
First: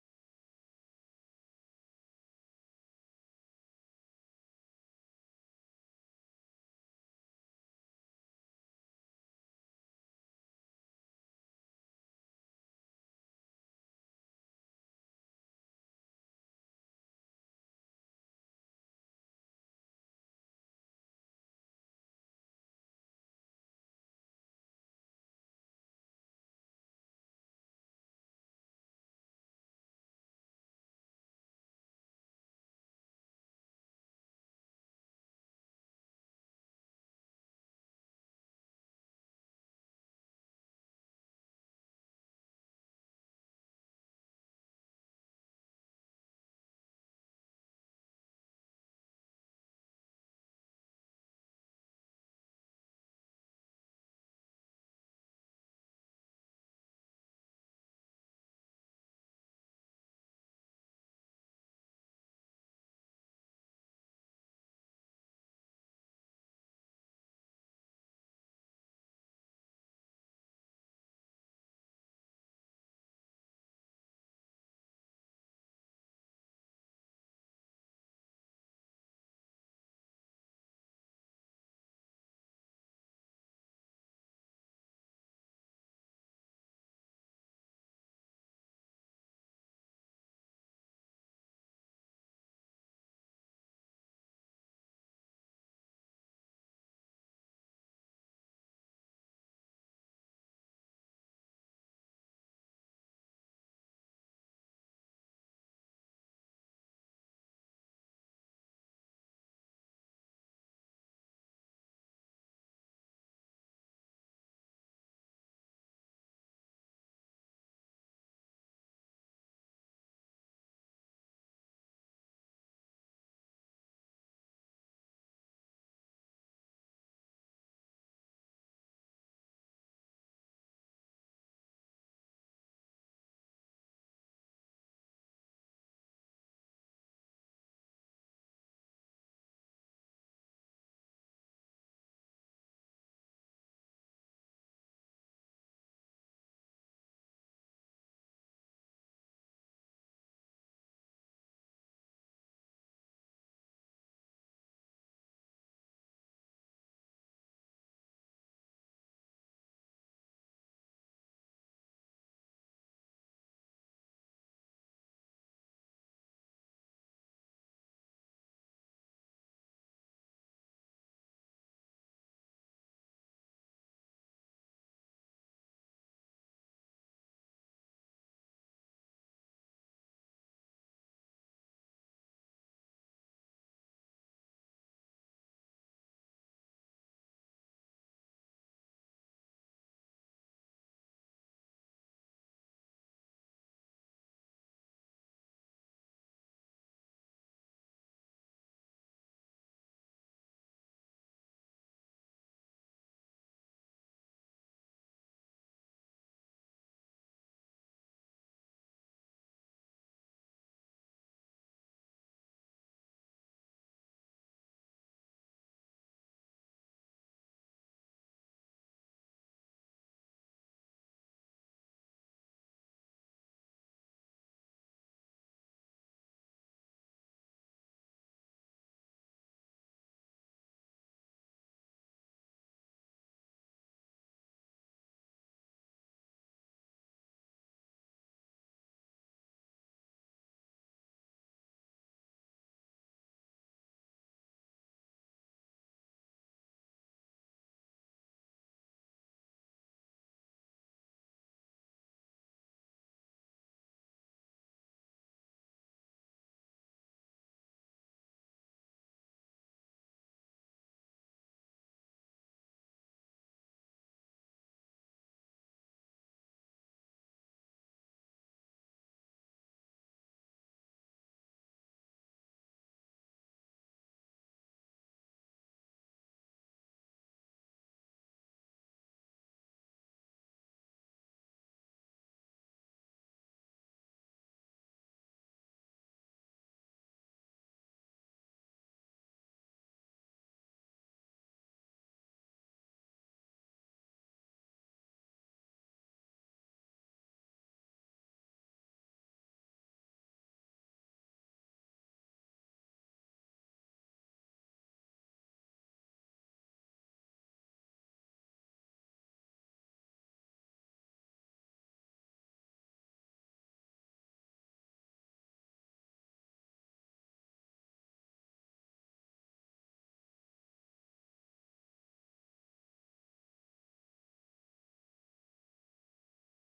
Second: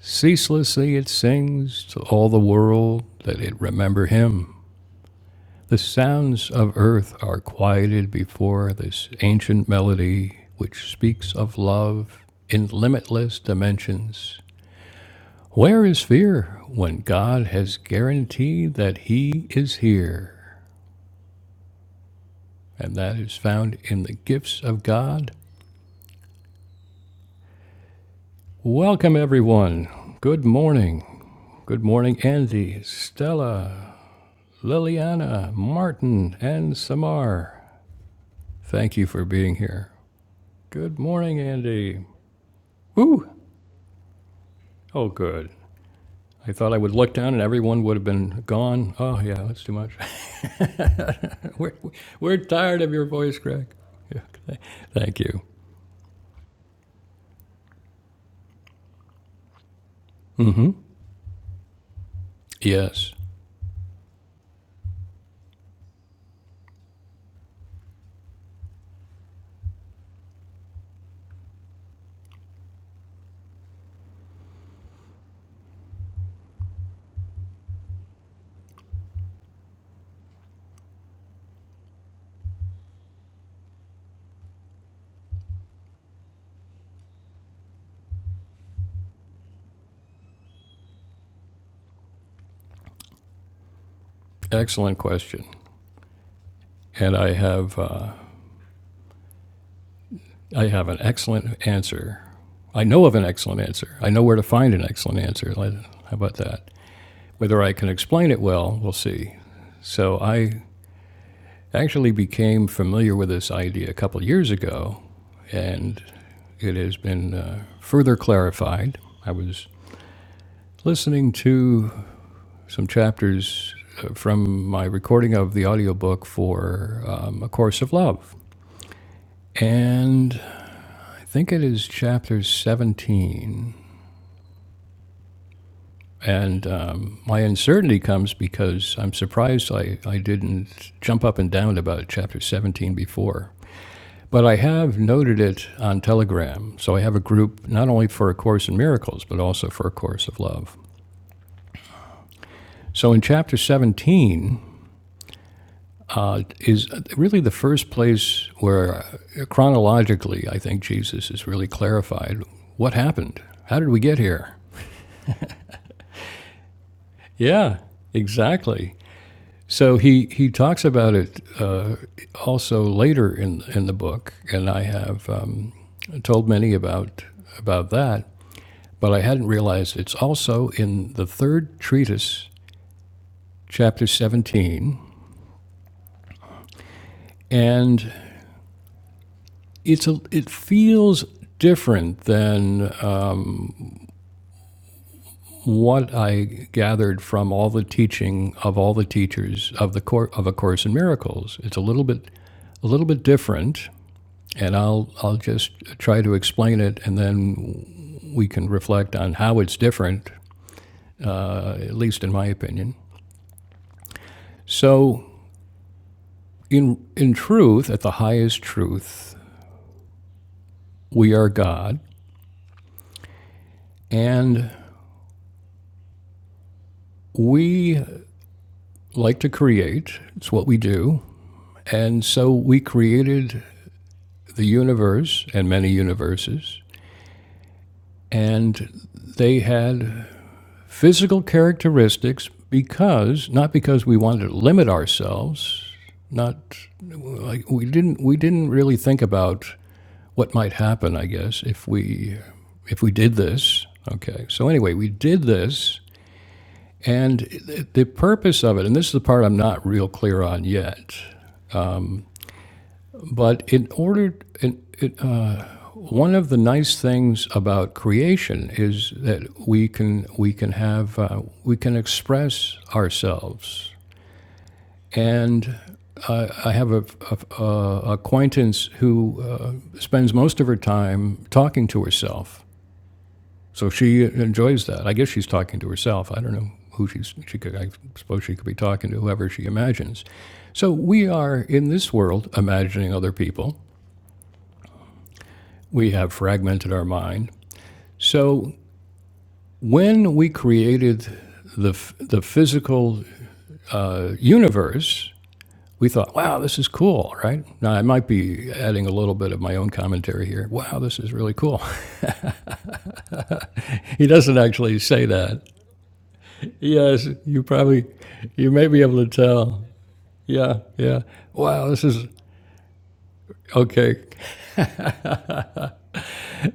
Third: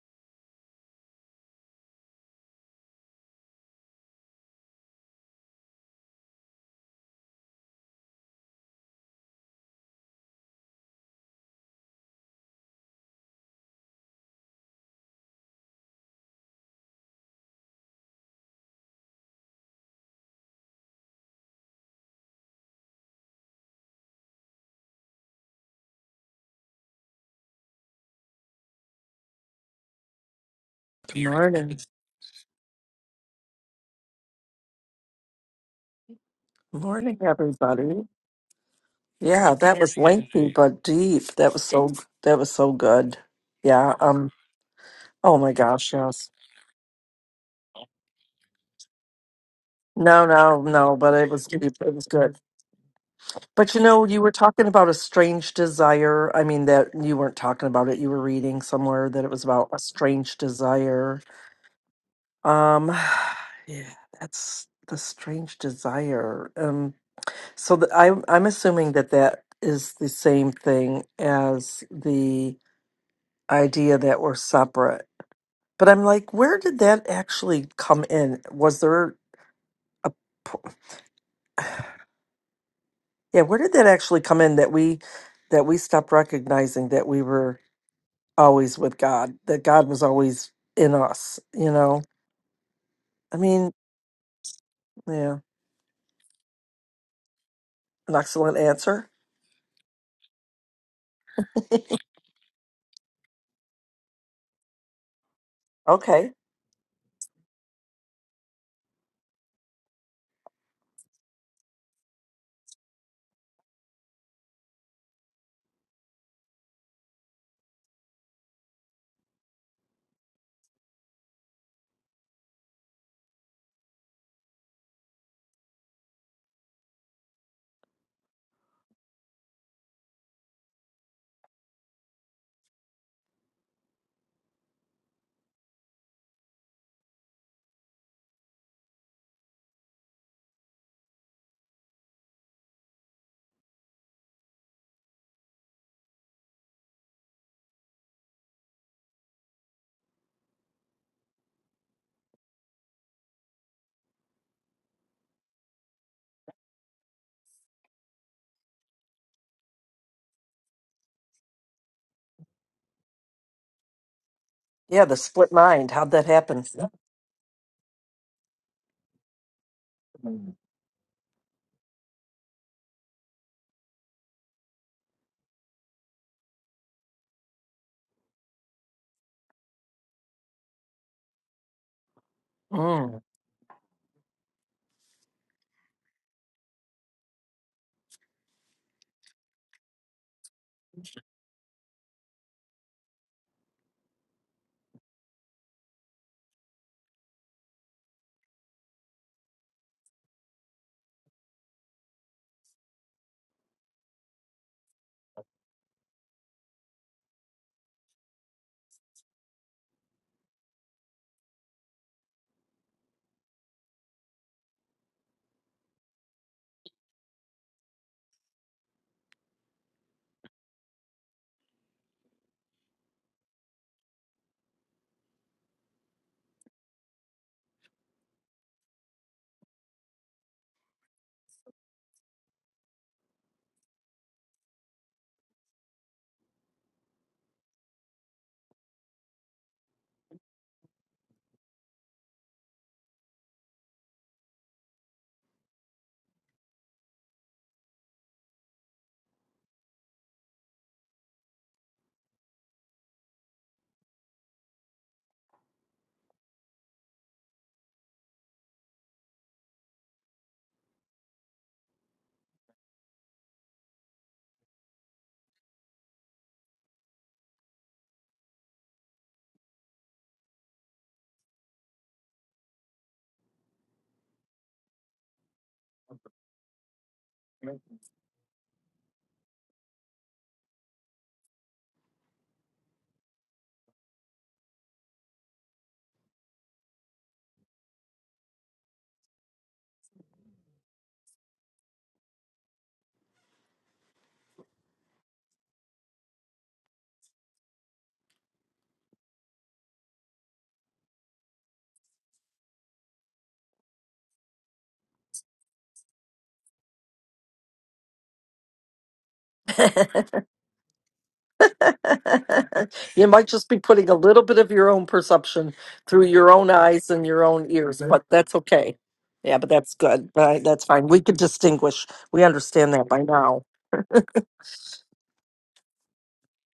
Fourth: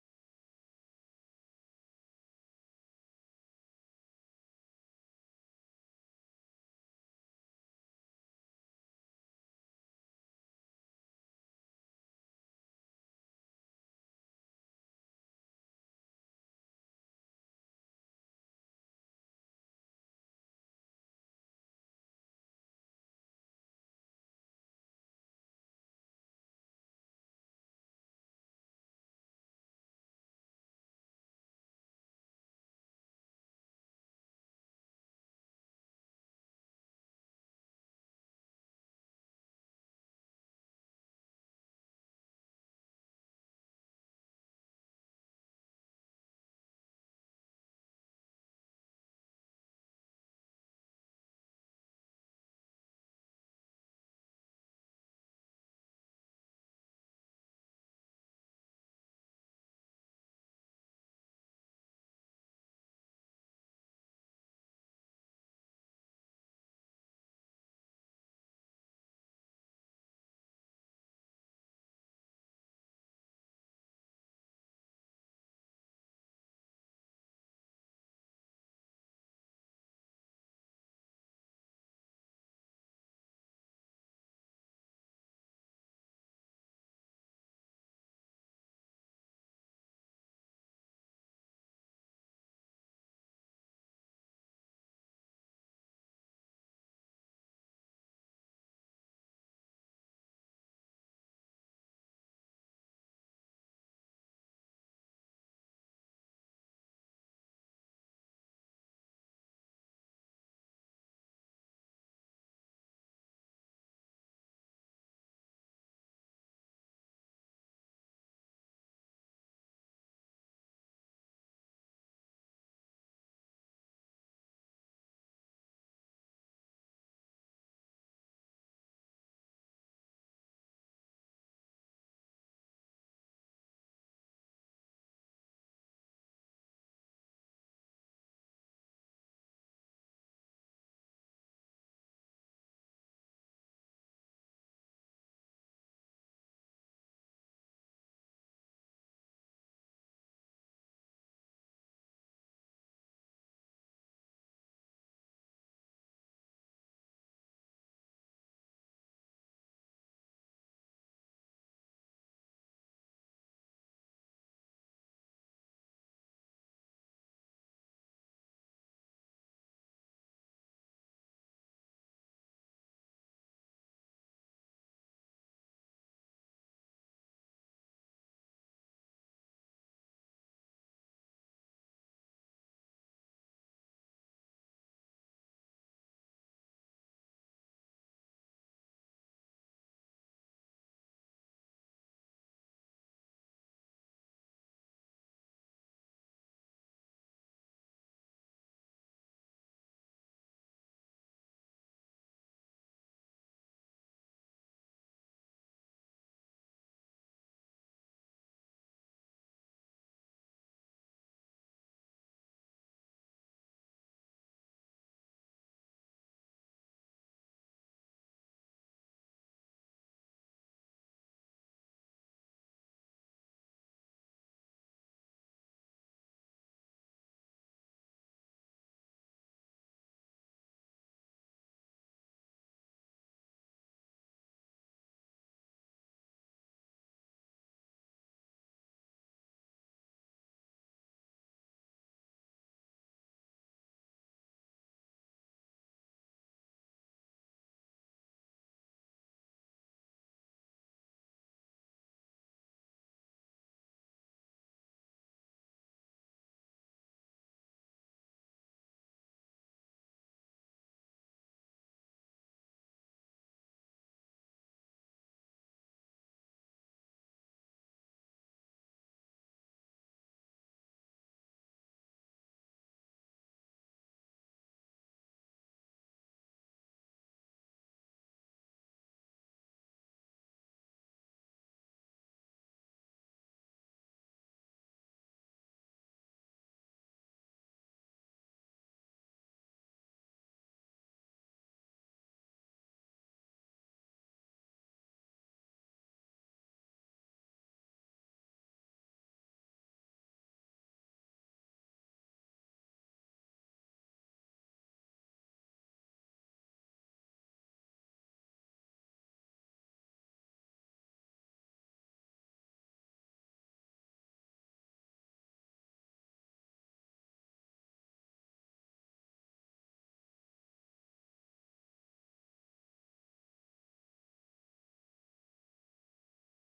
Ceaselessly it sings to all the world that it remember Him. The sounds of earth are quieted before this ancient melody which speaks of love in limitless dimensions. Where is fear when God has guaranteed that He is here? And that is found in the gifts of God. Welcome, everyone. Good morning. Morning. Good morning, Andy, Stella, Liliana, Martin, and Morning, Samar. everybody. Thank you for Yeah, being that here. was lengthy but Good deep. morning, That was so Andy. that was so good. Woo! Yeah, um Oh, oh good. my gosh, yes. I thought I would look down and everyone would have been gone. Oh, yeah, that's too much. No, no, no, but it was deep. we're, It was good. we're tired of your voice, Greg. But you know, Yeah, you were okay. talking about a Thank you. strange desire. I mean that you weren't talking about it. You were reading somewhere that it was about a strange hmm desire. Um Yes, yeah, that's the strange desire. Um so the, I I'm assuming that that is the same thing as the idea that we're separate. But I'm like, where did that actually come in? Was there a p- yeah, where did that actually come in that we that we stopped recognizing that we were always with God, that God was always in us, you know? I mean, excellent yeah, question. And I have, uh, an excellent answer. I have an excellent answer. I know of an excellent answer. I know where to find an excellent answer. Like, How Okay. about that? Whether I can explain it well, we'll see. So I actually became familiar with this idea a couple of years ago, and It has been uh, further clarified. I was listening to some chapters uh, from my recording of the audiobook for um, A Course of Love. And I think it is chapter 17. And um, my uncertainty comes because I'm surprised I, I didn't jump up and down about chapter 17 before. But I have noted it on Telegram. So I have a group not only for A Course in Miracles, but also for A Course of Love. So in chapter 17 uh, is really the first place where chronologically I think Jesus is really clarified what happened? How did we get here? Yeah, the split mind. How'd that happen? Yeah, exactly. So he, he talks about it uh, also later in, in the book, and I have um, told many about, about that, but I hadn't realized it's also in the third treatise, Mm. chapter 17, and It's a, it feels different than uh, what I gathered from all the teaching of all the teachers of the cour of a course in miracles. It's a little bit a little bit different, and I'll I'll just try to explain it, and then we can reflect on how it's different, at least in my opinion. So, in in truth, at the highest truth, we are God, and we like to create. It's what we do. And so we created the universe and many universes, and they had physical characteristics because not because we wanted to limit ourselves, not like we didn't we didn't really think about what might happen, I guess, if we if we did this. Okay. So anyway, we did this and the purpose of it, and this is the part I'm not real clear on yet, but in order in, in, one of the nice things about creation is that we can we can have uh, we can express ourselves. And uh, I have a, a, a acquaintance who uh, spends most of her time talking to herself. So she enjoys that. I guess she's talking to herself. I don't know who she's. She could. I suppose she could be talking to whoever she imagines. So we are in this world imagining other people. We have fragmented our mind. So When we created the, the physical uh, universe, we thought, wow, this is cool, right? Now, I might be adding a little bit of my own commentary here. Wow, this is really cool. you might just be putting a he little doesn't bit of your actually own say that. perception through your own eyes and Yes, your you own ears, probably, but that's you may okay. be able to Yeah, but tell. that's good. But Yeah, that's fine. yeah. We could Wow, this distinguish. is, We understand that by now. okay,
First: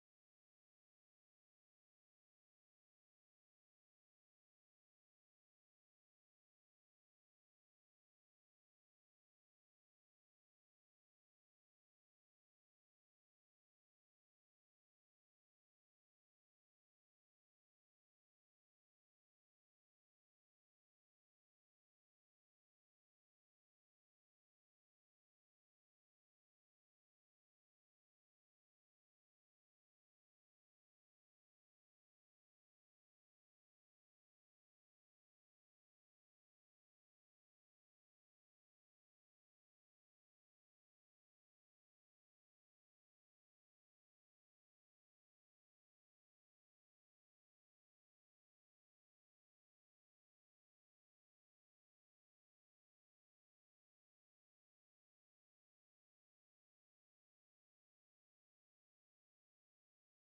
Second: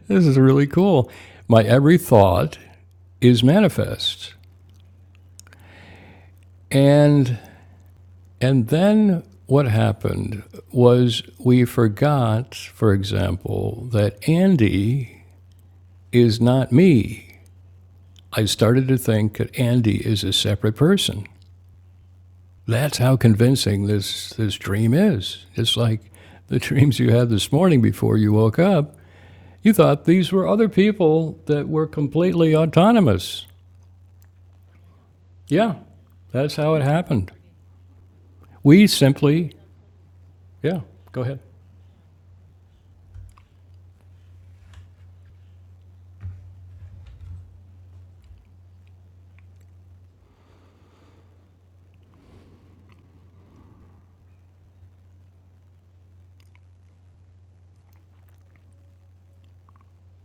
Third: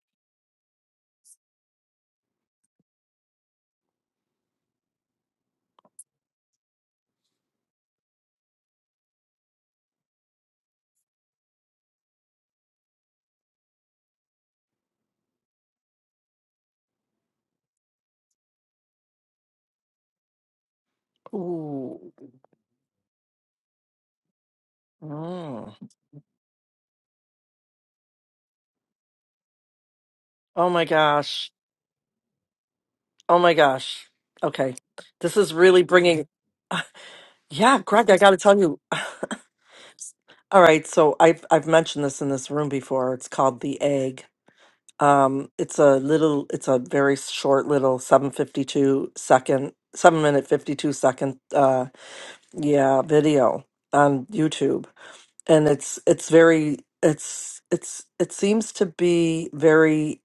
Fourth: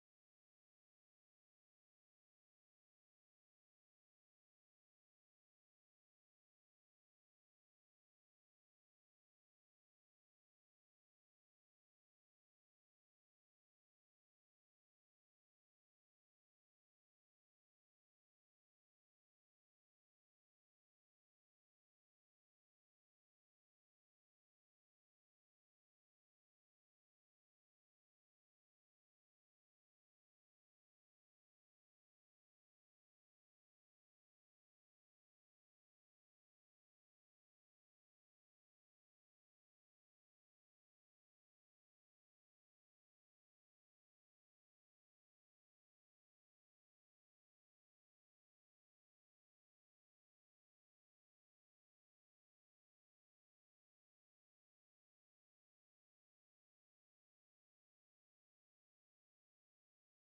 this is really cool. My every thought is manifest. And And then what happened was we forgot, for example, that Andy is not me. I started to think that Andy is a separate person. Ooh. That's how convincing this, this dream is. Mm. It's like the dreams you had this morning before you woke up. You thought these were Oh other my people gosh. that were completely Oh autonomous. my gosh. Okay. This is Yeah, really bringing. that's how it happened. Yeah, Greg, I got to tell you. We simply, All yeah, right, so go ahead. I've I've mentioned this in this room before. It's called the egg. Um, it's a little, it's a very short little 752 second, seven minute 52 second, uh, yeah, video on YouTube. And it's, it's very, it's, it's, it seems to be very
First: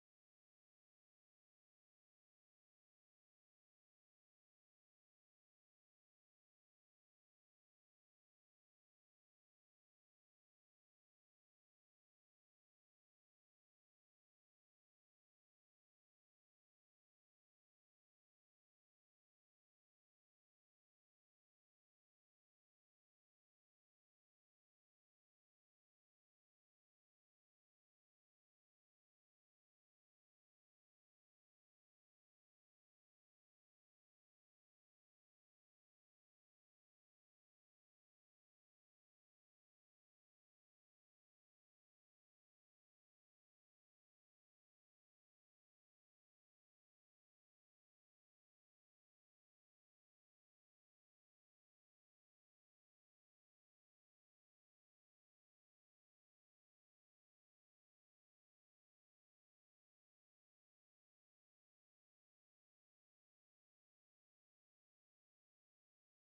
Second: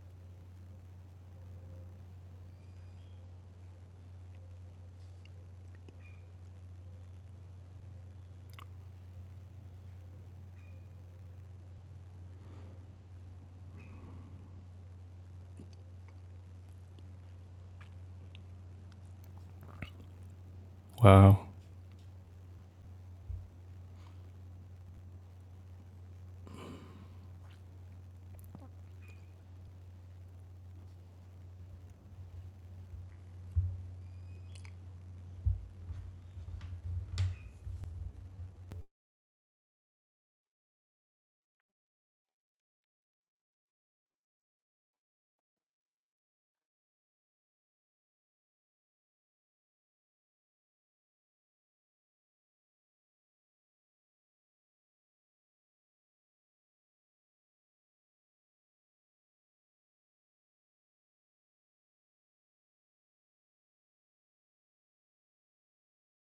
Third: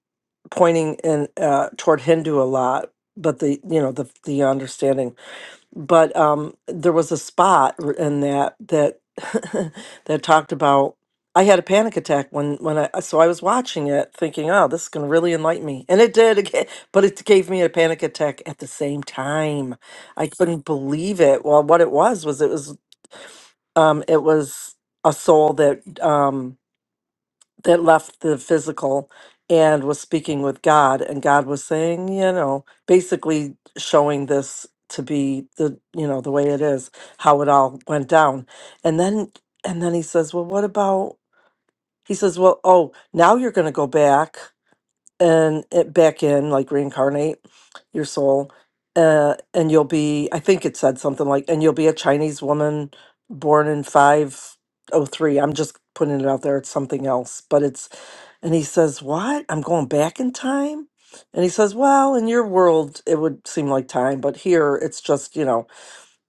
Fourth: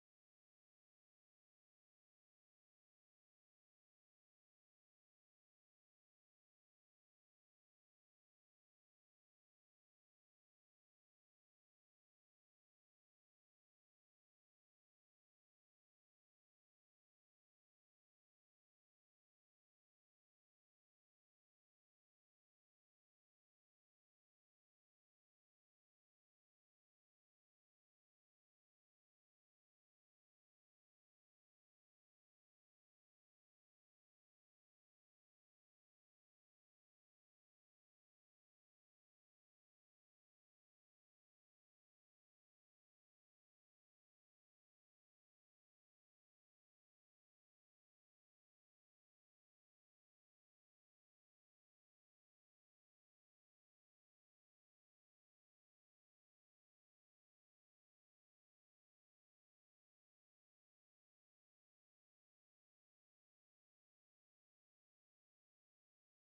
pointing in, uh, toward Hindu a lot, but the, you know, the, the understanding but um there was a spot r- in that that that talked about I had a panic attack when when I so I was watching it thinking oh this is going to really enlighten me and it did again but it gave me a panic attack at the same time I couldn't believe Wow. it well what it was was it was um it was a soul that um that left the physical and was speaking with God, and God was saying, you know, basically showing this to be the you know the way it is how it all went down and then and then he says well what about he says well oh now you're going to go back and it back in like reincarnate your soul uh, and you'll be i think it said something like and you'll be a chinese woman born in 503 i'm just putting it out there it's something else but it's and he says what i'm going back in time and he says well in your world it would seem like time but here it's just you know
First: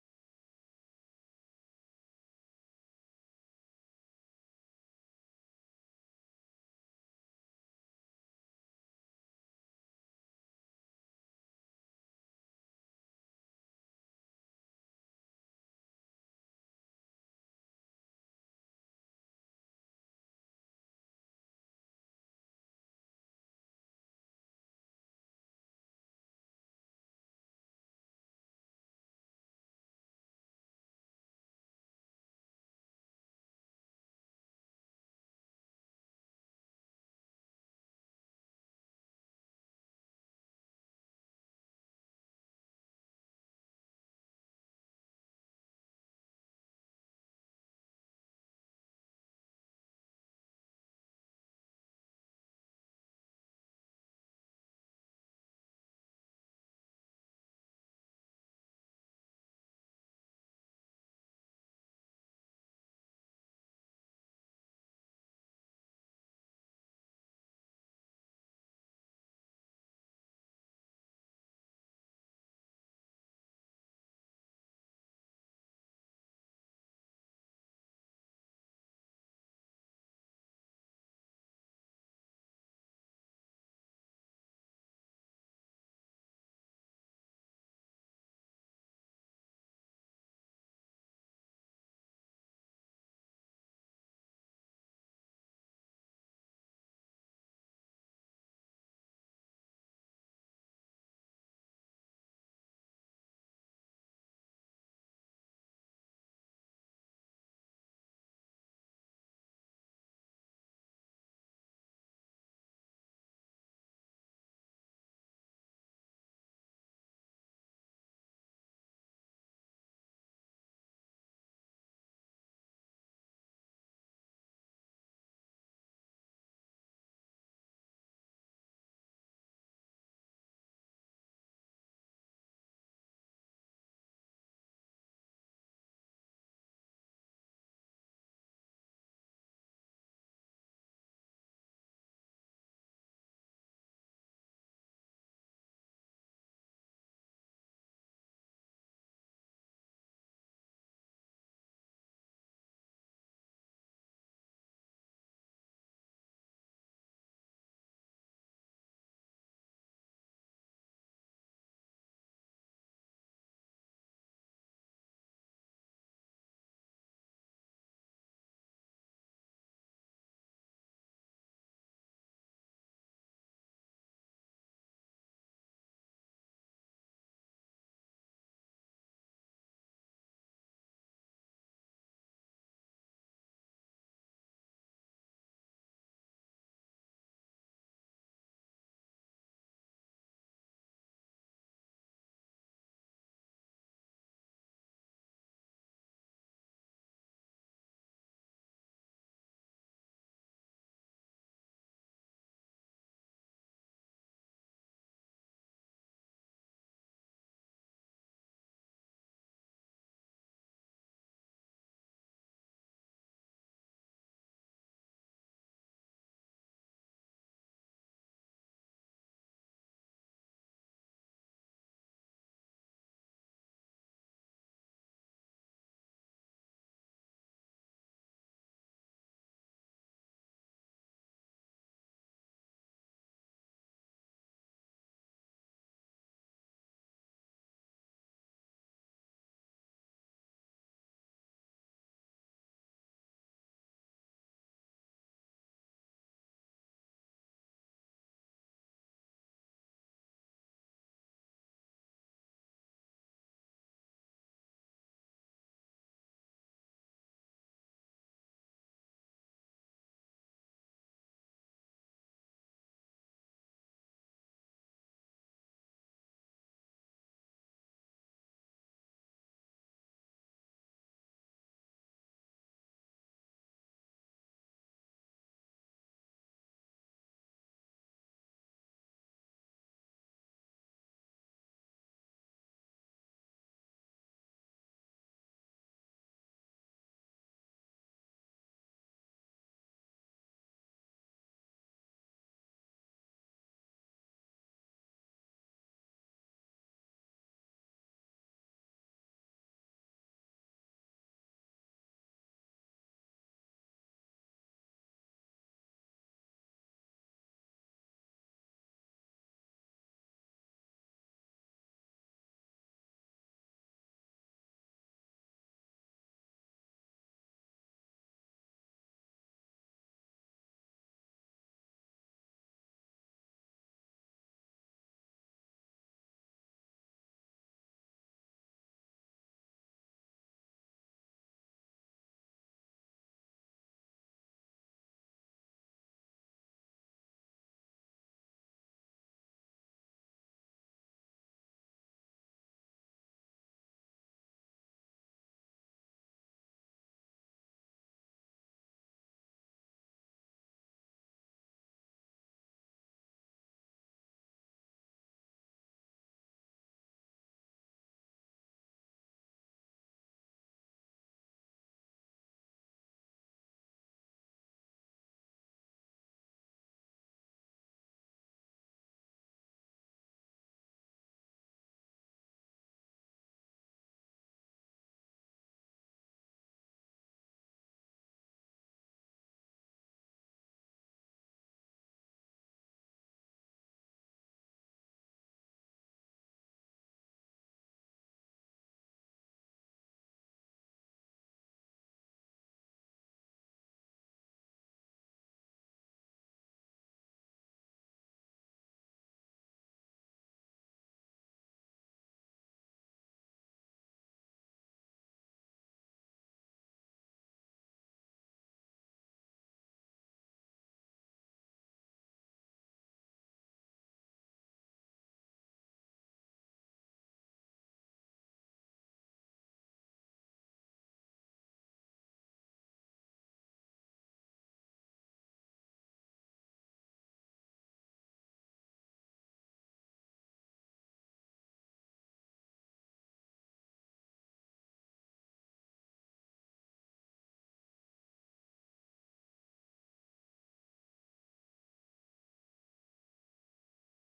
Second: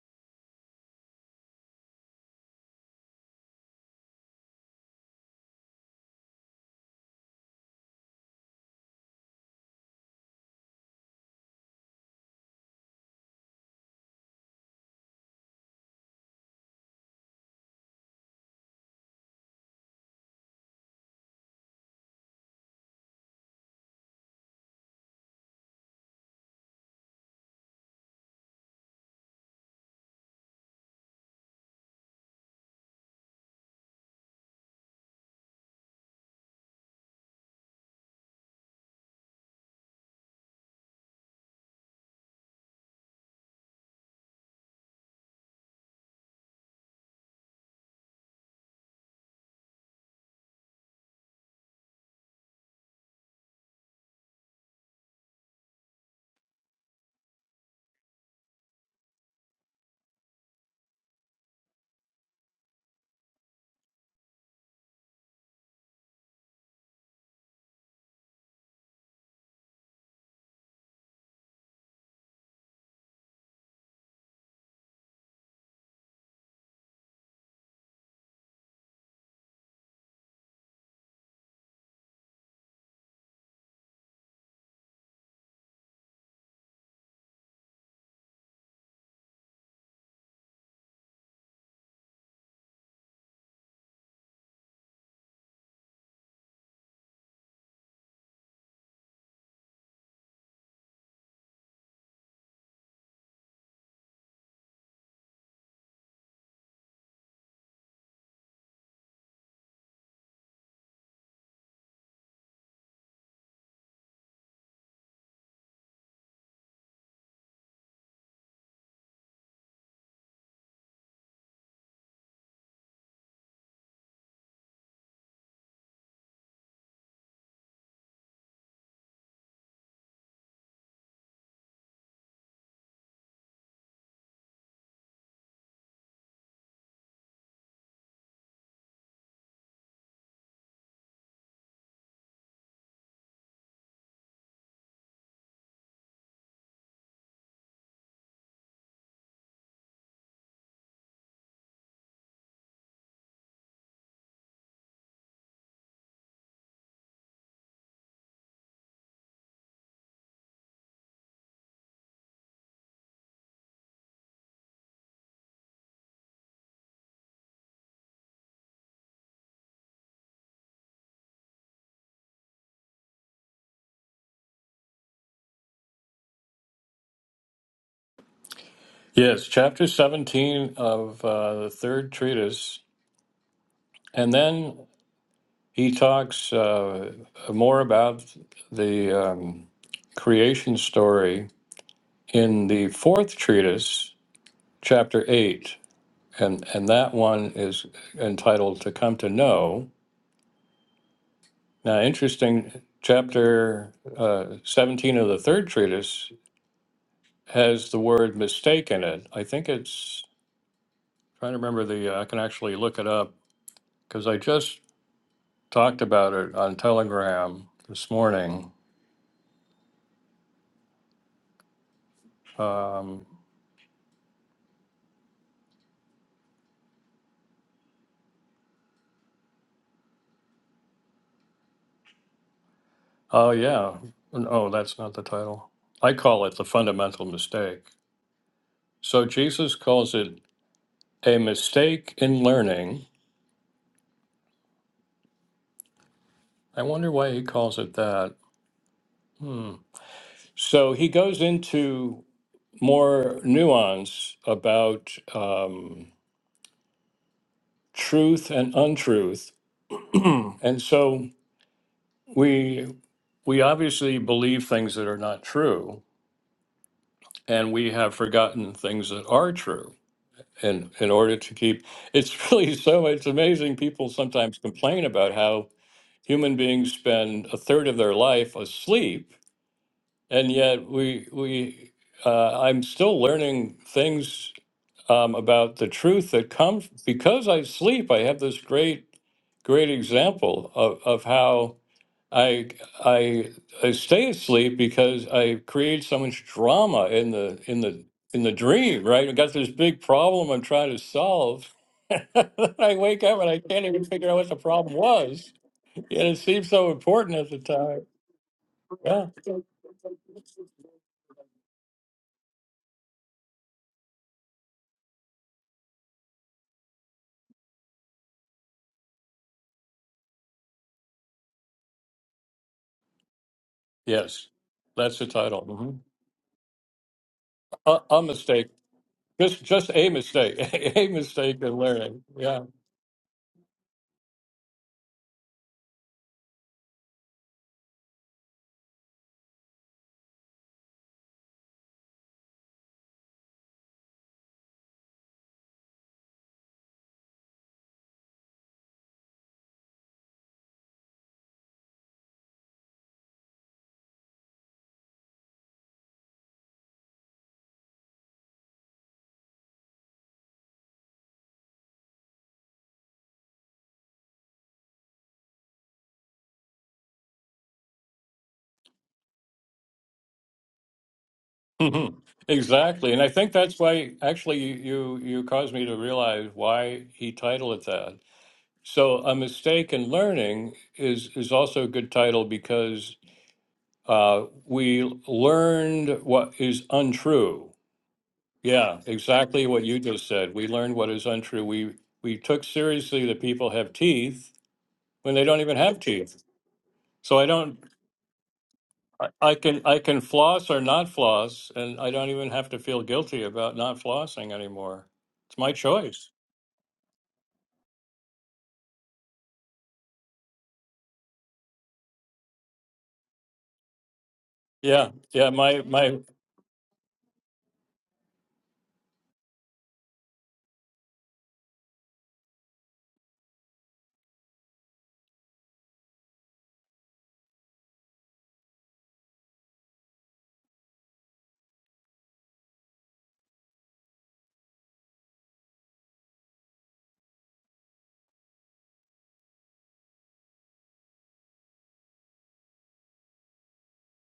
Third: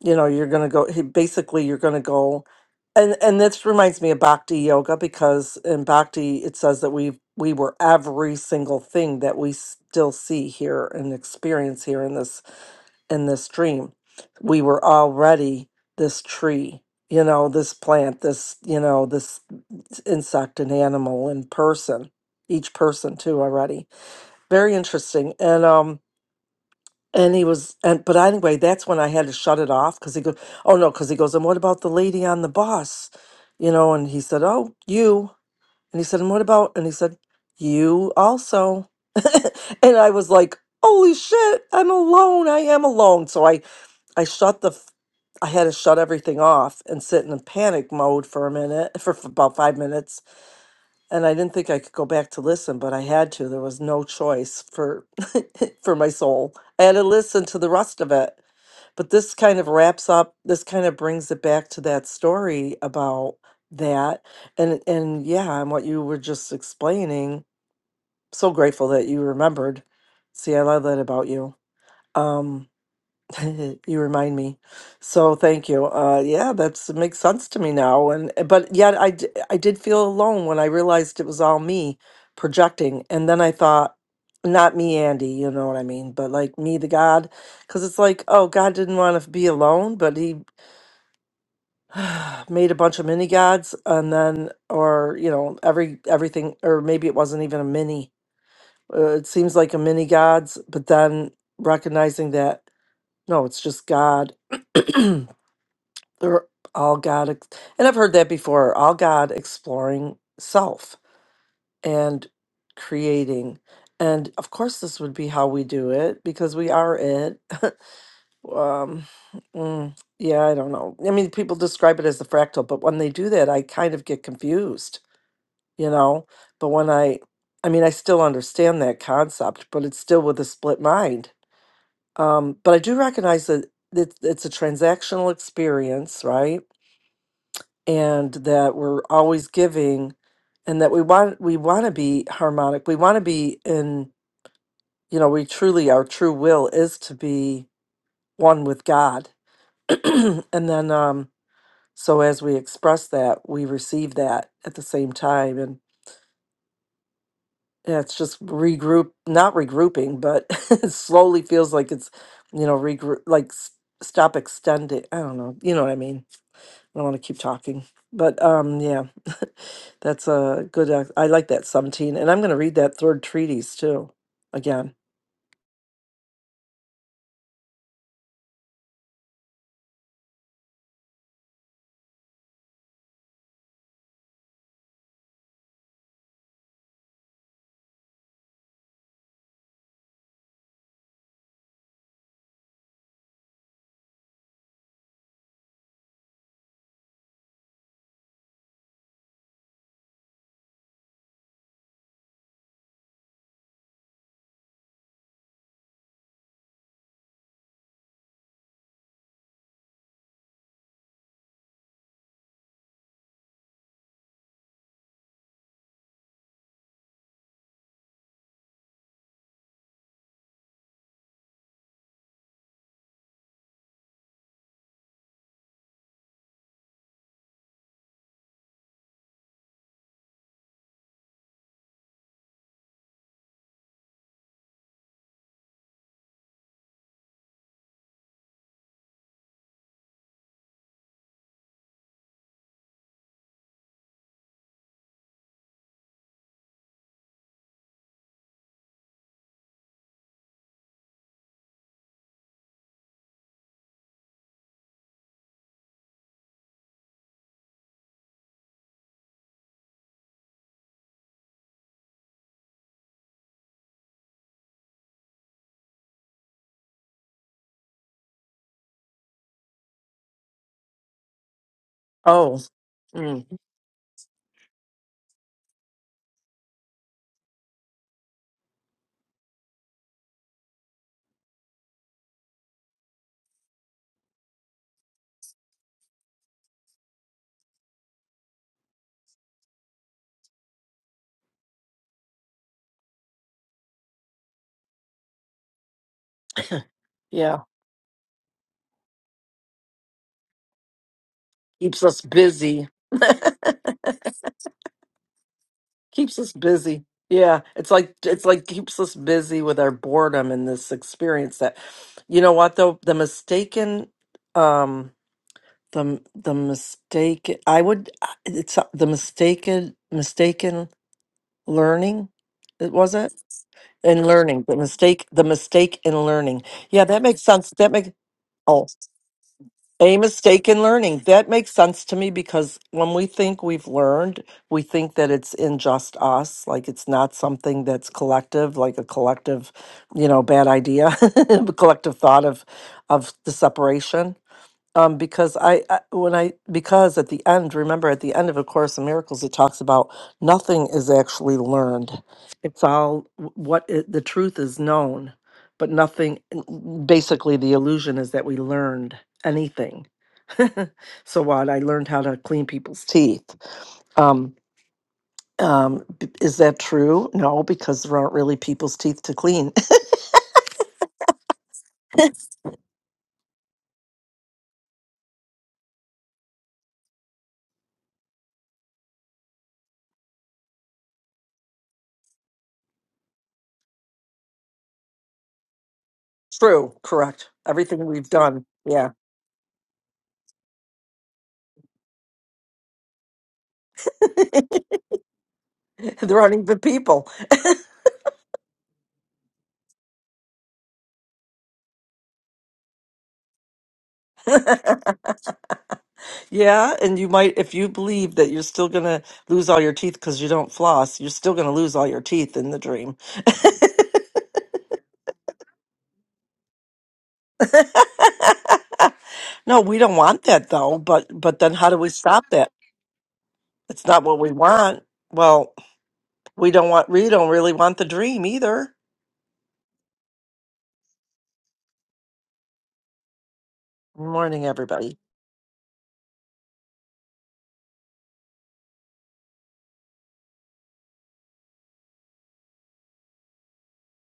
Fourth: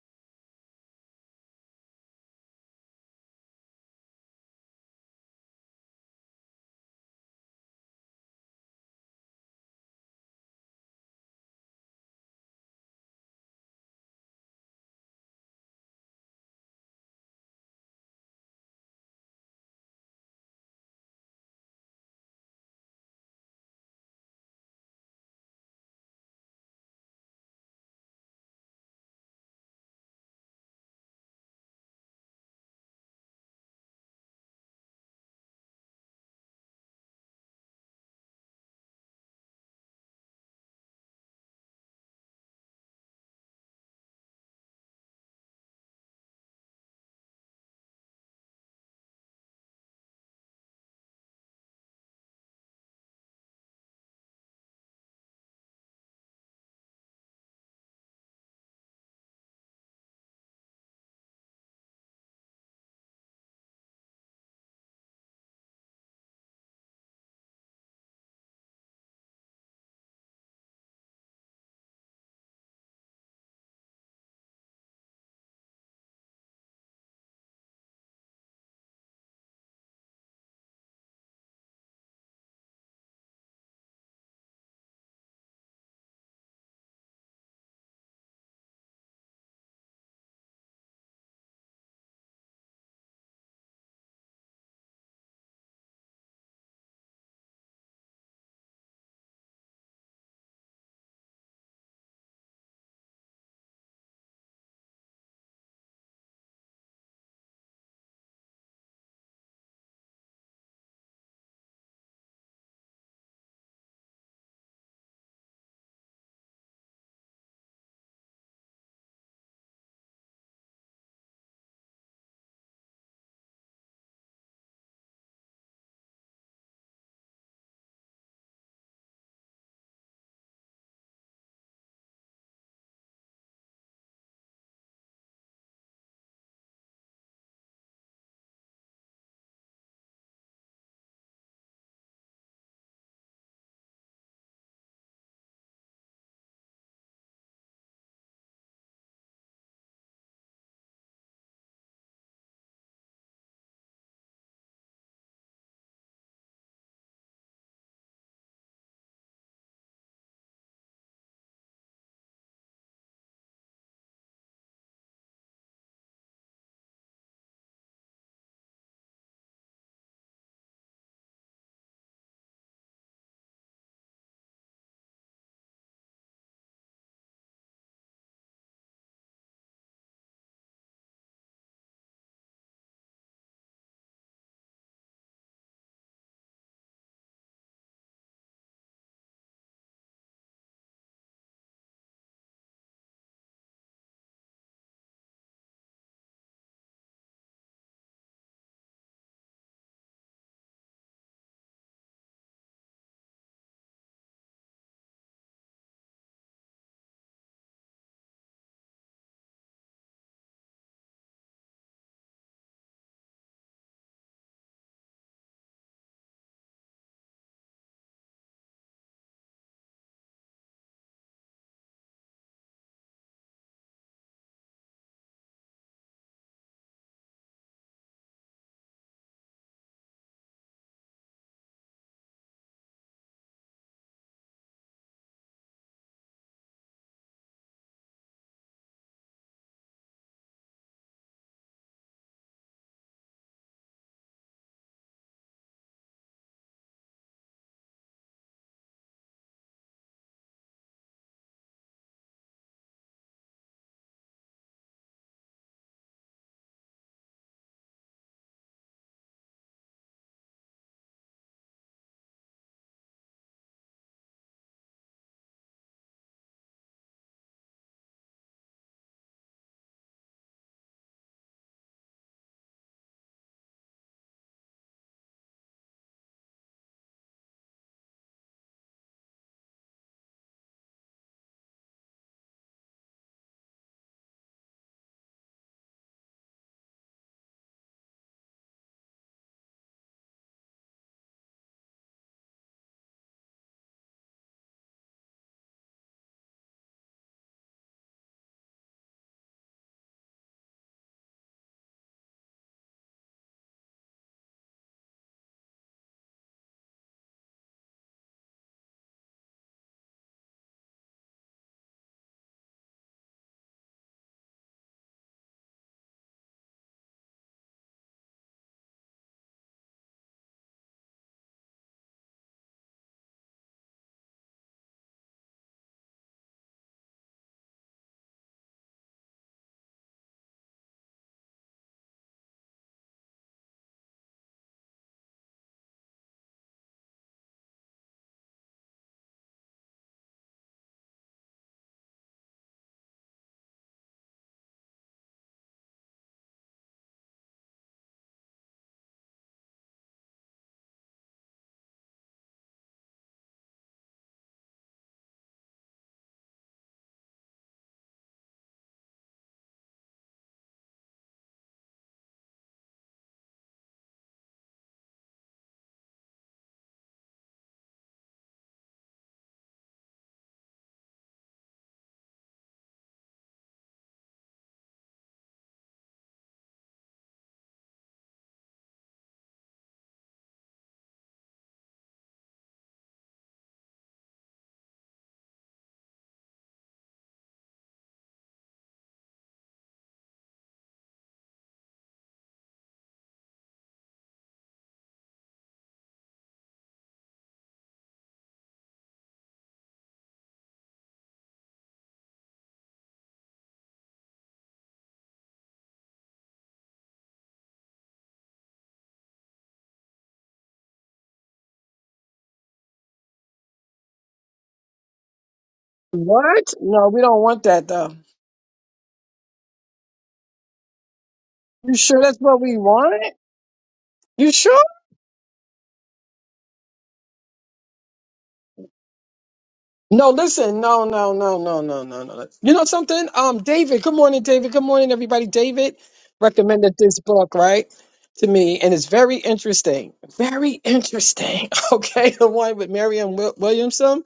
you know you're going to go he- basically you're going to go and and this reminds me of bhakti yoga because in bhakti it says that we we were every single thing that we still see here and experience here in this in this dream we were already this tree you know this plant this you know this insect and animal and person each person too already very interesting and um and he was, and but anyway, that's when I had to shut it off because he goes, oh no, because he goes, and what about the lady on the bus, you know? And he said, oh, you, and he said, and what about? And he said, you also, and I was like, holy shit, I'm alone. I am alone. So I, I shut the, f- I had to shut everything off and sit in a panic mode for a minute, for, f about five minutes, and I didn't think I could go back to listen, but I had to. There was no choice for for my soul. I had to listen to the rest of it. But this kind of wraps up this kind of brings it back to that story about that and and yeah, and what you were just explaining. So grateful that you remembered. See, I love that about you. Um, You remind me. So thank you. Uh, yeah, that's it makes sense to me now. And eh, but yet I d- I did feel alone when I realized it was all me projecting. And then I thought, not me, Andy. You know what I mean? But like me, the God, because it's like, oh, God didn't want to be alone, but he made a bunch of mini gods, and then or you know every everything, or maybe it wasn't even a mini. Uh, it seems like a mini gods, but then recognizing that no, it's just God. they're all God, ex- and I've heard that before, all God exploring self and creating. And of course, this would be how we do it because we are it. um, mm, yeah, I don't know. I mean, people describe it as the fractal, but when they do that, I kind of get confused, you know? But when I, I mean, I still understand that concept, but it's still with a split mind. Um, but I do recognize that it, it's a transactional experience, right? and that we're always giving and that we want we want to be harmonic we want to be in you know we truly our true will is to be one with god and then um so as we express that we receive that at the same time and yeah, it's just regroup not regrouping but it slowly feels like it's you know regroup like s- stop extending i don't know you know what i mean I don't want to keep talking, but um, yeah, that's a good. ex- I like that seventeen, and I'm going to read that third treatise too again. Yes, chapter 17 of uh, the third treatise. And then he talks uh, more about the um, creation story in the fourth treatise, chapter 8. And, and that one is entitled To Come to Know. Now, interesting, chapter uh, 17 of the third treatise has the word mistake in it. I think it's, trying to remember the, I can actually look it up because I just talked about it on Telegram this morning. Um, oh, yeah. No, that's not the title. I call it the fundamental mistake. So Jesus calls it a mistake in learning. I wonder why he calls it that. Hmm. So he goes into more nuance about um, truth and untruth. and so we we obviously believe things that are not true and we have forgotten things that are true in in order to keep it's Oh, really so it's mm, amazing people sometimes complain about how human beings spend a third of their life asleep and yet we we uh, I'm still learning things um, about the truth that comes because I sleep. I have this great great example of, of how I I I stay asleep because I create so much drama in yeah, the in the in the dream. Right, I got this big problem I'm trying to solve. keeps us busy. I wake up and I can't even figure out what the problem was. Yet it keeps us seemed so busy. important at the Yeah, it's time. like it's like keeps us Yeah. busy with our boredom and this experience that, you know what though the mistaken, um, the the mistake I would uh, it's uh, the mistaken mistaken learning, it was it. In Yes, learning the that's mistake the the title. hmm mistake in learning yeah that makes sense that A, makes a mistake, oh just just a a mistake, mistake in a learning that mistake makes in sense to learning. me Yeah, because when we think we've learned we think that it's in just us like it's not something that's collective like a collective you know bad idea collective thought of of the separation um, because I, I when I because at the end, remember at the end of A Course in Miracles, it talks about nothing is actually learned. It's all w- what i the truth is known, but nothing. n- Basically, the illusion is that we learned anything. so what? I learned how to clean people's teeth. Um, um, b- is that true? No, because there aren't really people's teeth to clean. hmm exactly. And I think that's why actually you you caused me to realize why he titled it that. So a mistake in learning is is also a good title because uh, we learned what is True, correct. untrue. Everything we've done, Yeah, yeah. exactly what you just said. We learned what is untrue. We we took seriously that people have teeth when they don't even have teeth. there aren't even people. So I don't, I I can, I can floss or not floss, and I don't even have to feel guilty about not flossing anymore. It's my choice. Yeah, and you might, if you believe that you're still gonna lose all your teeth because you don't floss, you're still gonna lose all your teeth in the dream. Yeah, yeah, my, my, What? No, we don't want that though. No, we don't want that though, but but then how You do we sure that's stop what that? we want? It's not what we You sure? want. Well, we don't want we don't really want the dream either. No, listen, no, no, no, no, no, no, no. You know something? Um, David, good morning, Morning, David. Good morning, everybody. everybody. David recommended this book, right? To me, and it's very interesting. Very interesting. Okay, the one with Marianne Wi- Williamson.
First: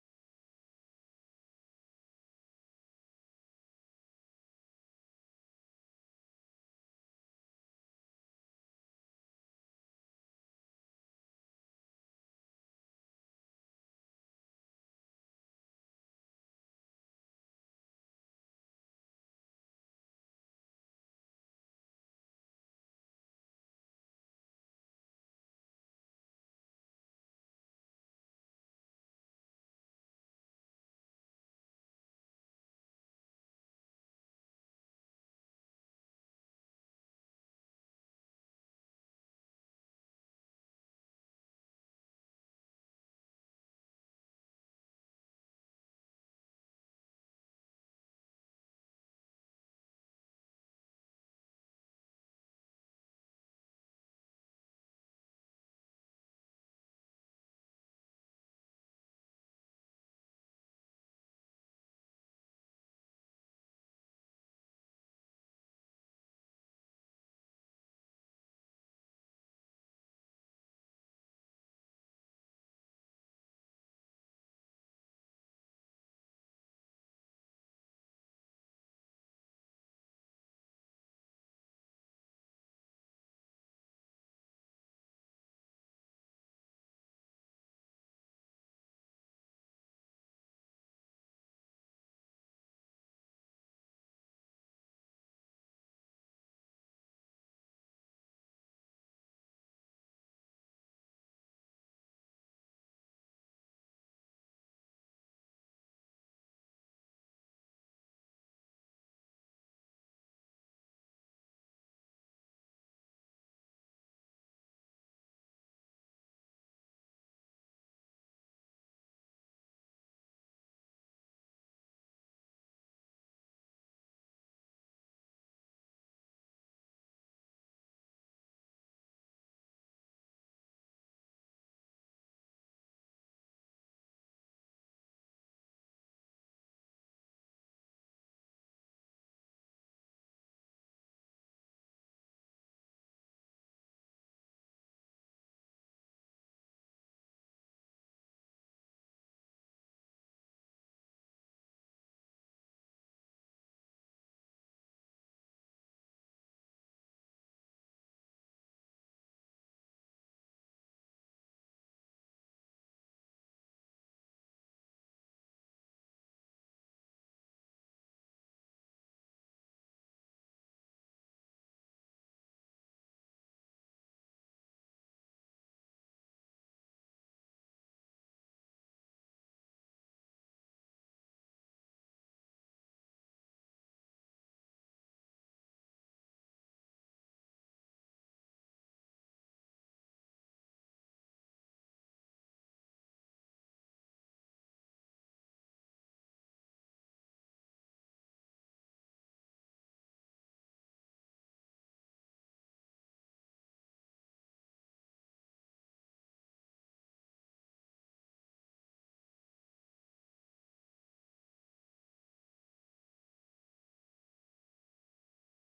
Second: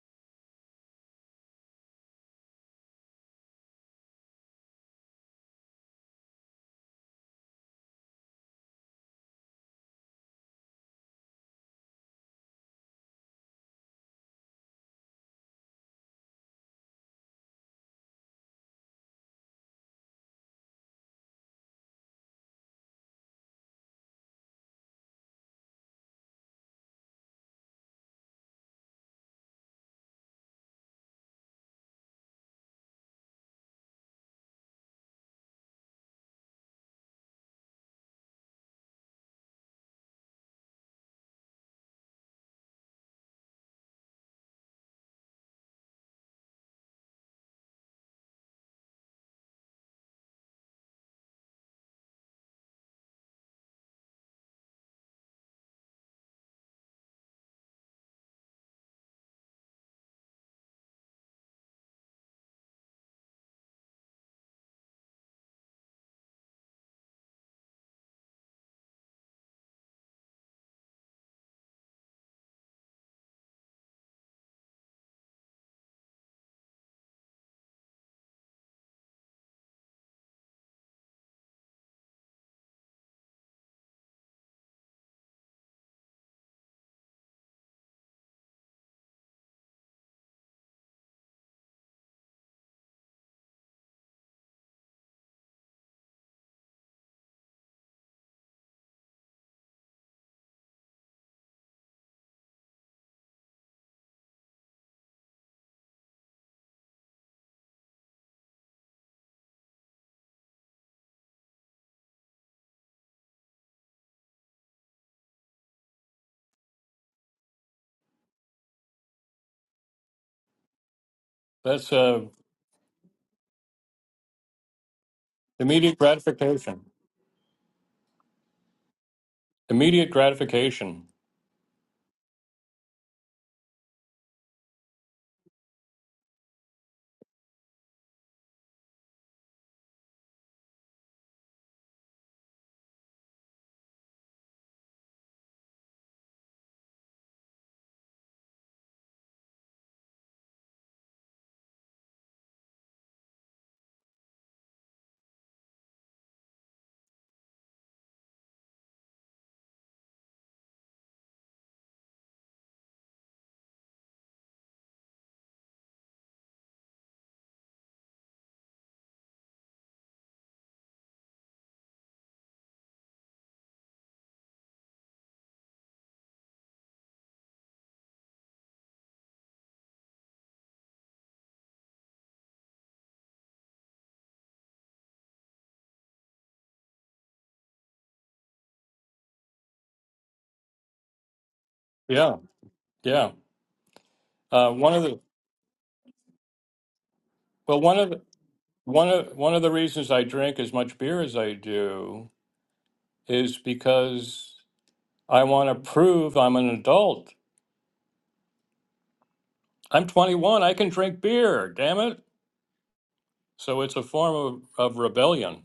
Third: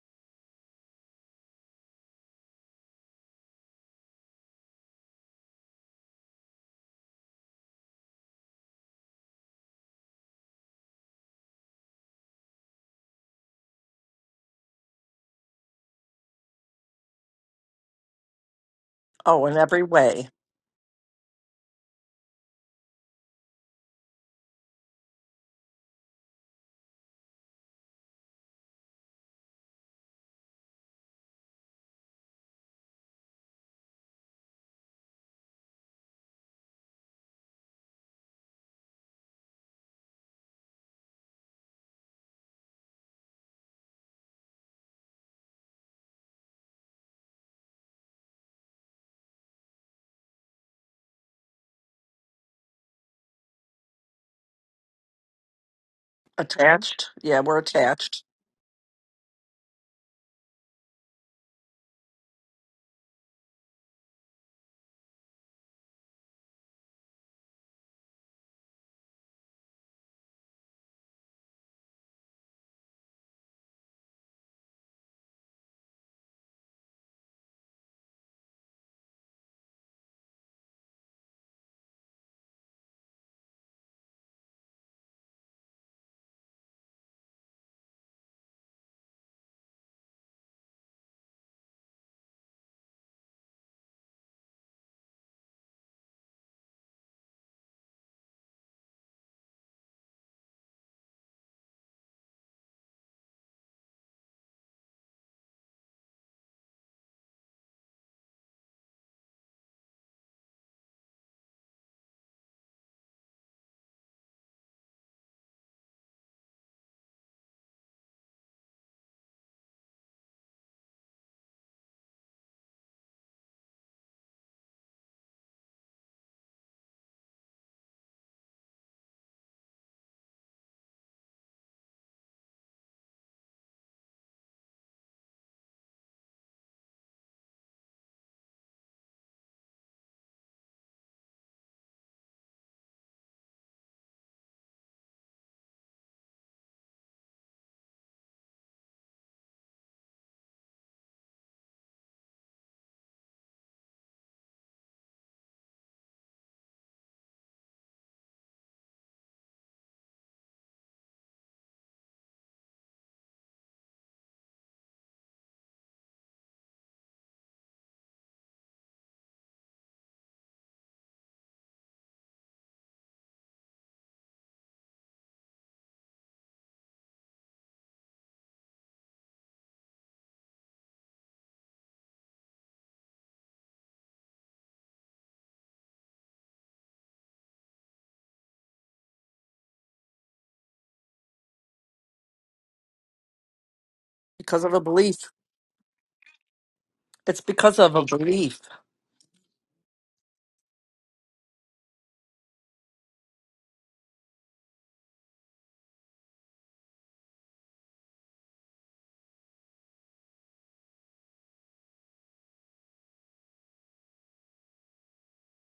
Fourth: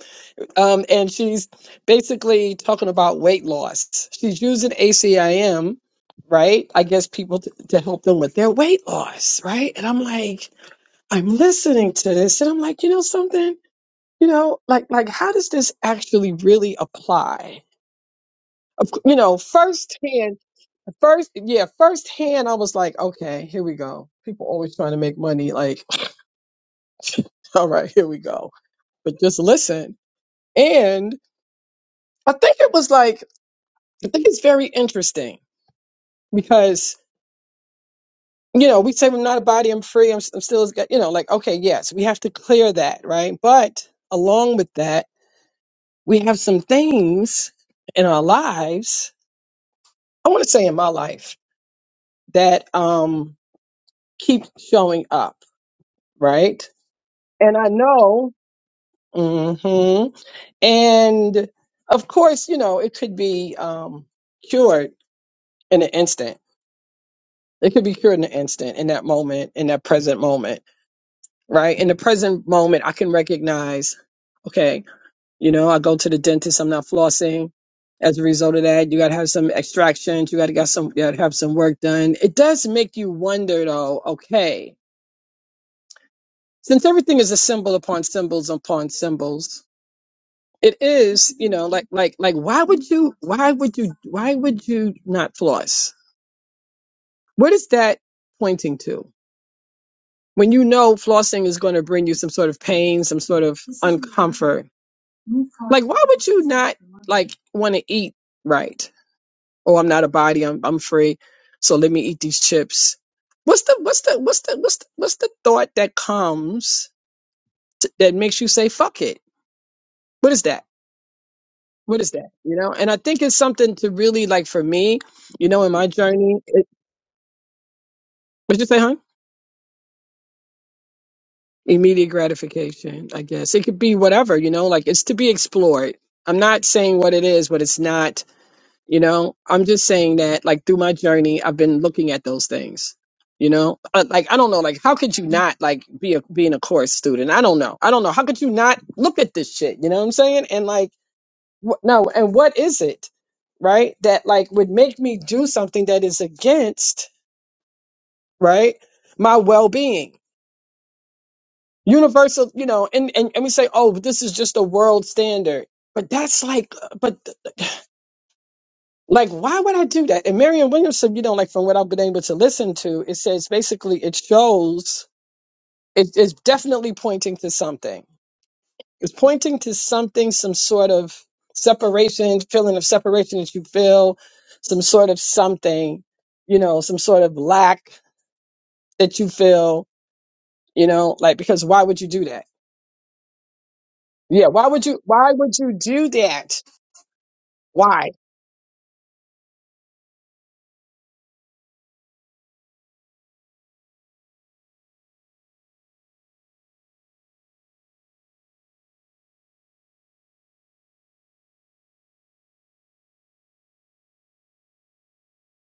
Um, and she's basically talking about weight loss. She's using ACIM, right? I guess people t- to help them with their weight loss, right? And I'm like, I'm listening to this and I'm like, you know something? You know, like like how does this actually really apply? You know, Oh, in every way. firsthand, first yeah, firsthand I was like, okay, here we go. People always trying to make money, like, all right, here we go. But just listen. And I think it was like, I think it's very interesting because you know, we say I'm not a body, I'm free, I'm, I'm still, you know, like, okay, yes, we have to clear that, right? But along with that, we have some things in our lives i want to say in my life that um keep showing up right Attached. Yeah, and we're i attached know hmm and of course you know it could be um cured in an instant it could be cured in an instant in that moment in that present moment right in the present moment i can recognize okay You know, I go to the dentist, I'm not flossing. As a result of that, you gotta have some extractions, you gotta got some you gotta have some work done. It does make you wonder though, okay, since everything is a symbol upon symbols upon symbols, it is, you know, like like like why would you why would you why would you not floss? What is that pointing to? When you know flossing is going to bring you some sort of pain, some sort of uncomfort, like why would you not like want to eat right? oh i'm not a body i'm i'm free so let me eat these chips what's the what's the what's the what's the, what's the thought that comes t that makes you say fuck it what is that that's what is uh, that you know and i think it's something to really like for me you know in my immediate journey it, gratification. what'd you say huh Immediate gratification. immediate gratification i guess it could be whatever you know like it's to be explored i'm not saying what it is but it's not You know, I'm just saying that like through my journey, I've been looking at those things. You know, Uh, like I don't know, like how could you not like be a being a course student? I don't know, I don't know. How could you not look at this shit? You know what I'm saying? And like, wh- no, and what is it, right? That like would make me do something that is against right my well being, universal. You know, and and and we say, oh, but this is just a world standard, but that's like, uh, but Like, why would I do that? And Marion Williamson, you know, like from what I've been able to listen to, it says basically it shows it is definitely pointing to something. It's pointing to something, some sort of separation, feeling of separation that you feel, some sort of something, you know, some sort of lack that you feel, you know, like because why would you do Yeah, that? yeah. Yeah, because why Uh, of a would one you of the, belief. why would you do that? It's because well, of one a of Why? the, belief. one of one of the reasons I drink as much beer as I do is because I want to prove I'm an adult. I'm 21. I can drink beer. Damn it! So it's a form of, of rebellion.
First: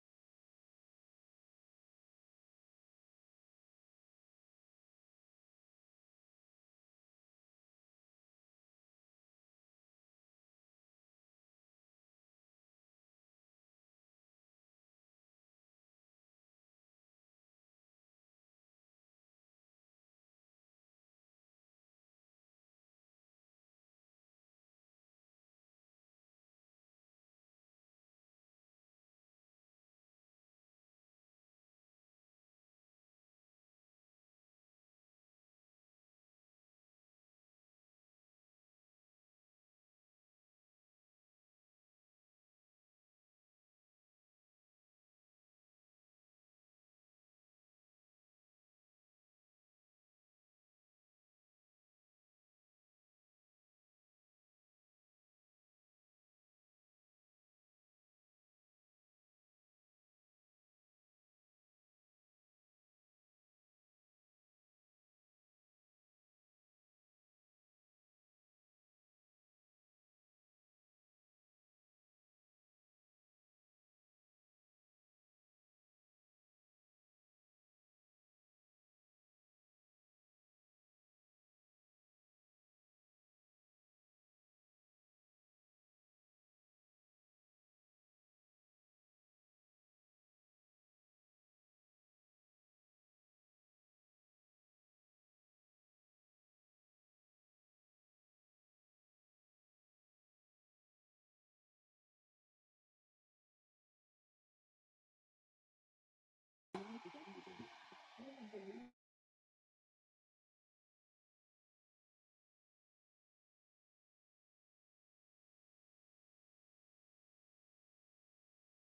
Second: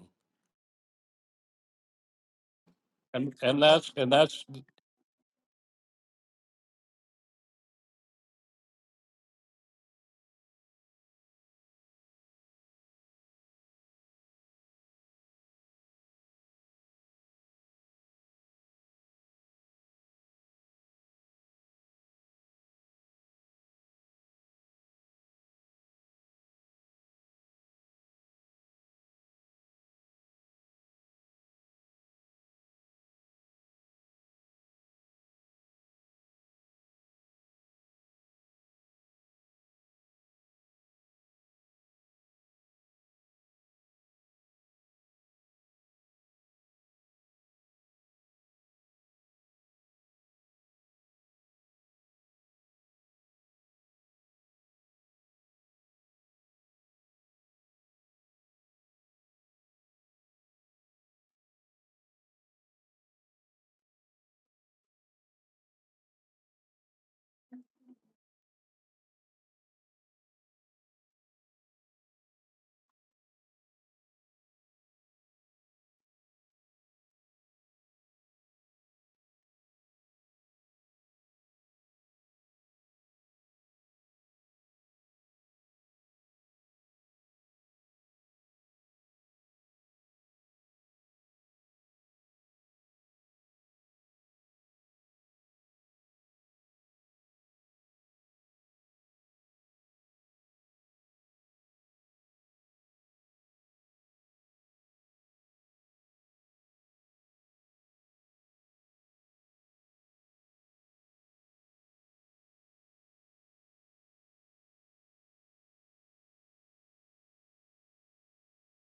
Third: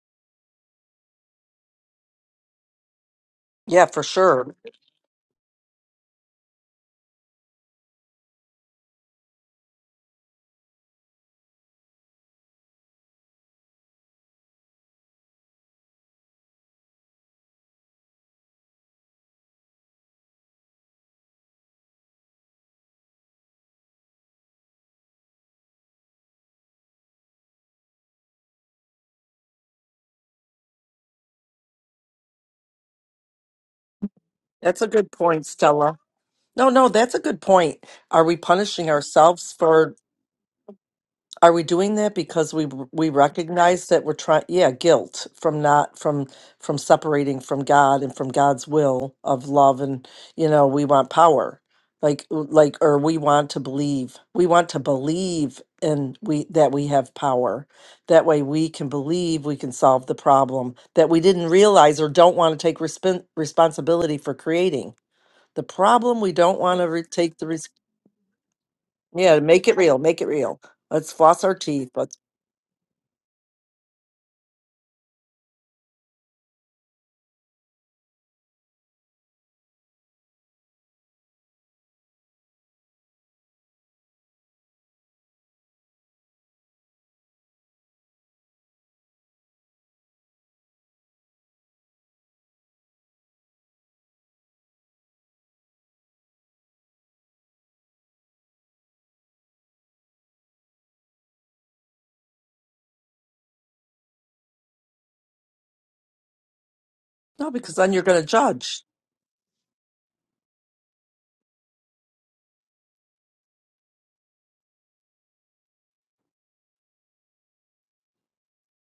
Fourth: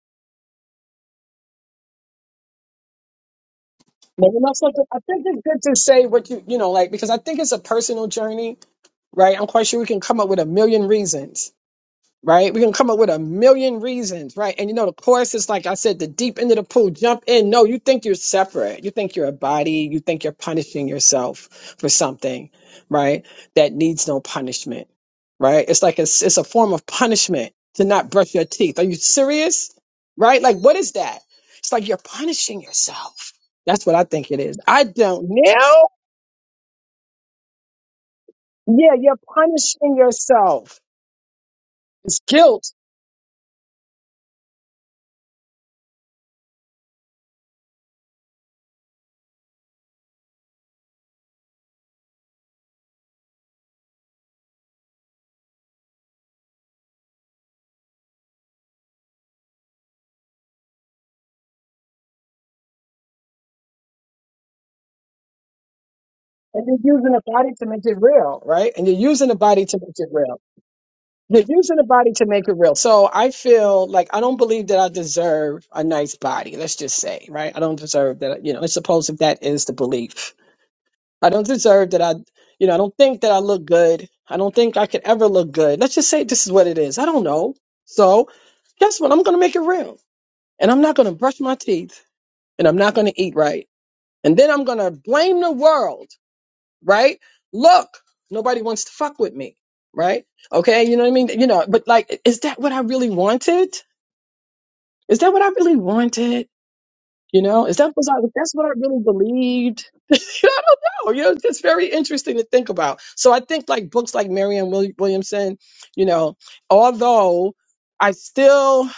And and Yeah, that's for and Maybe that's sure. not something I think it's good to say what you you know, like because I think it's a personal journey right? I'm quite sure we can come up with a million reasons, right? We can come up with a million reasons, right? And you know, the course is like I said, the deep end of the pool, jump in. No, you think you're separate. You think you're a body. You think you're punishing yourself for something, right? That needs no punishment, right? It's like it's, it's a form of punishment to not brush your teeth. Are you serious? Right? Like, what is that? It's like you're punishing yourself. That's what I think it is. That's I a good don't point, know. Stella. No, no, that's a good point. Are we punishing Yeah, you're ourselves for punishing yourself. Are we doing that It's because guilt we r- we recognize that we're trying? Yeah, guilt from not from from separating from God and from God's will of love, and you know we want power, like like or we want to believe. We want to believe in we that we have power. That way we can believe we can solve the problem that we didn't realize or don't want to take respon responsibility for creating. The problem we don't And want to you're re- using the take the body to risk. make it real, right? And you're using the Yeah, body make it to make real. it Make it real. real. Let's You're floss our using the teeth. body to make it real. So I feel like I don't believe that I deserve a nice body. Let's just say, right? I don't deserve that. You know, I suppose if that is the belief, I don't deserve that. I, you know, I don't think that I look good. I don't think I could ever look good. Let's just say this is what it is. I don't know. So guess what? I'm going to make it real. And I'm not going to brush my teeth and I'm not going to eat right. And then I'm going to blame the world right? Look, nobody wants to fuck with me, right? Okay, you know what I mean? You know, but like, is that what I really wanted? Is that what I really wanted? You No, know, because is then that you're was I? going to That's what I judge. really believed. I don't know. You know, it's just very interesting to think about. So I think like books like Marianne Will- Williamson. You know, although I still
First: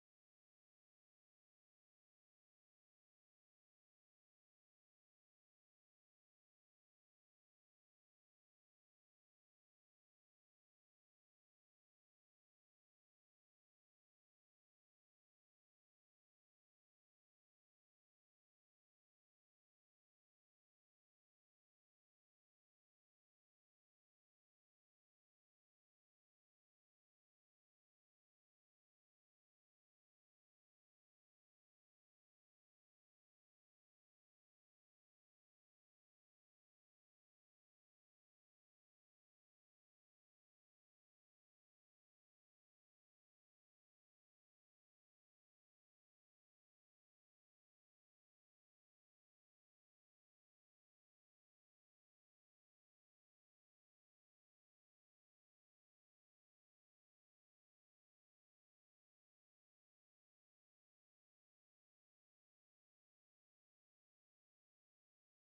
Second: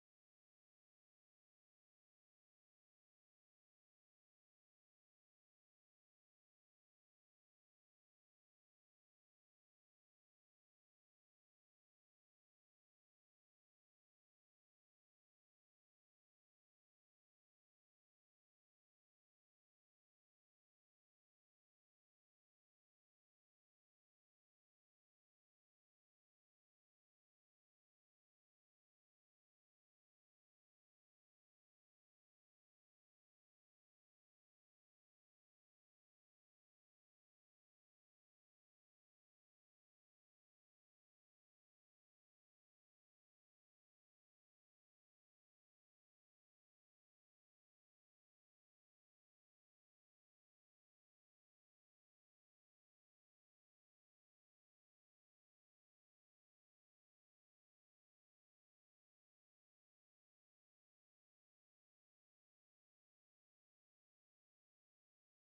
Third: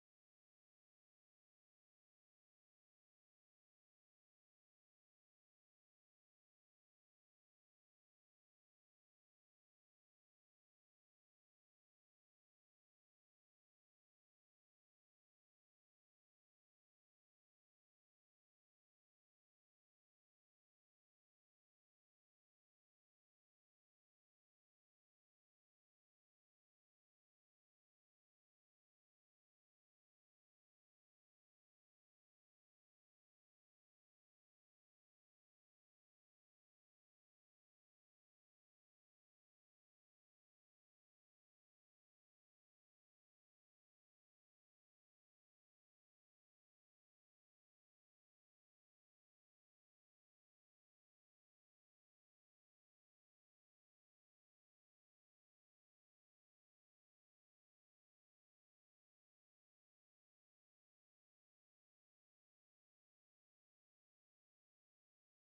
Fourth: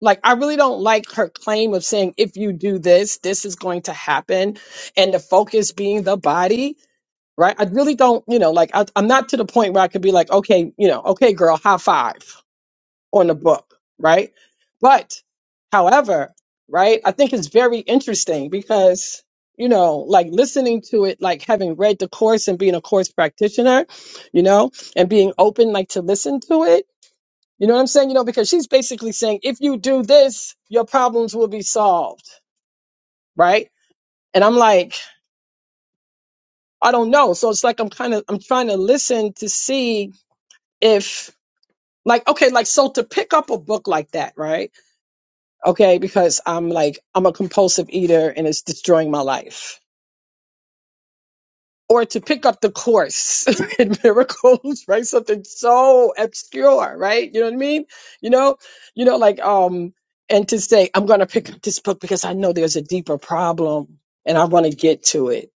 like, I really don't like her claim of saying if you do this, this is going to happen, and the focus being the body right? I really don't, you know, like I, I'm not to the point where I could be like, okay, you know, okay, girl, high five on the book, right? But, however, right, I think it's very interesting because, you know, like listening to it, like having read the course and being a course practitioner, you know, and being open, like to listen to it. You know what I'm saying? You know, because she's basically saying, if you do this, your problems will be solved, right? And I'm like, I don't know. So it's like I'm kind of, I'm trying to listen to see if like okay like so to pick up a book like that right okay because i'm like i'm a compulsive eater and it's destroying my life or to pick up the course in miracles right something so obscure right you know what i mean you know you know like um and to say i'm going to pick up this book because i know there's a deeper problem and i want to get to it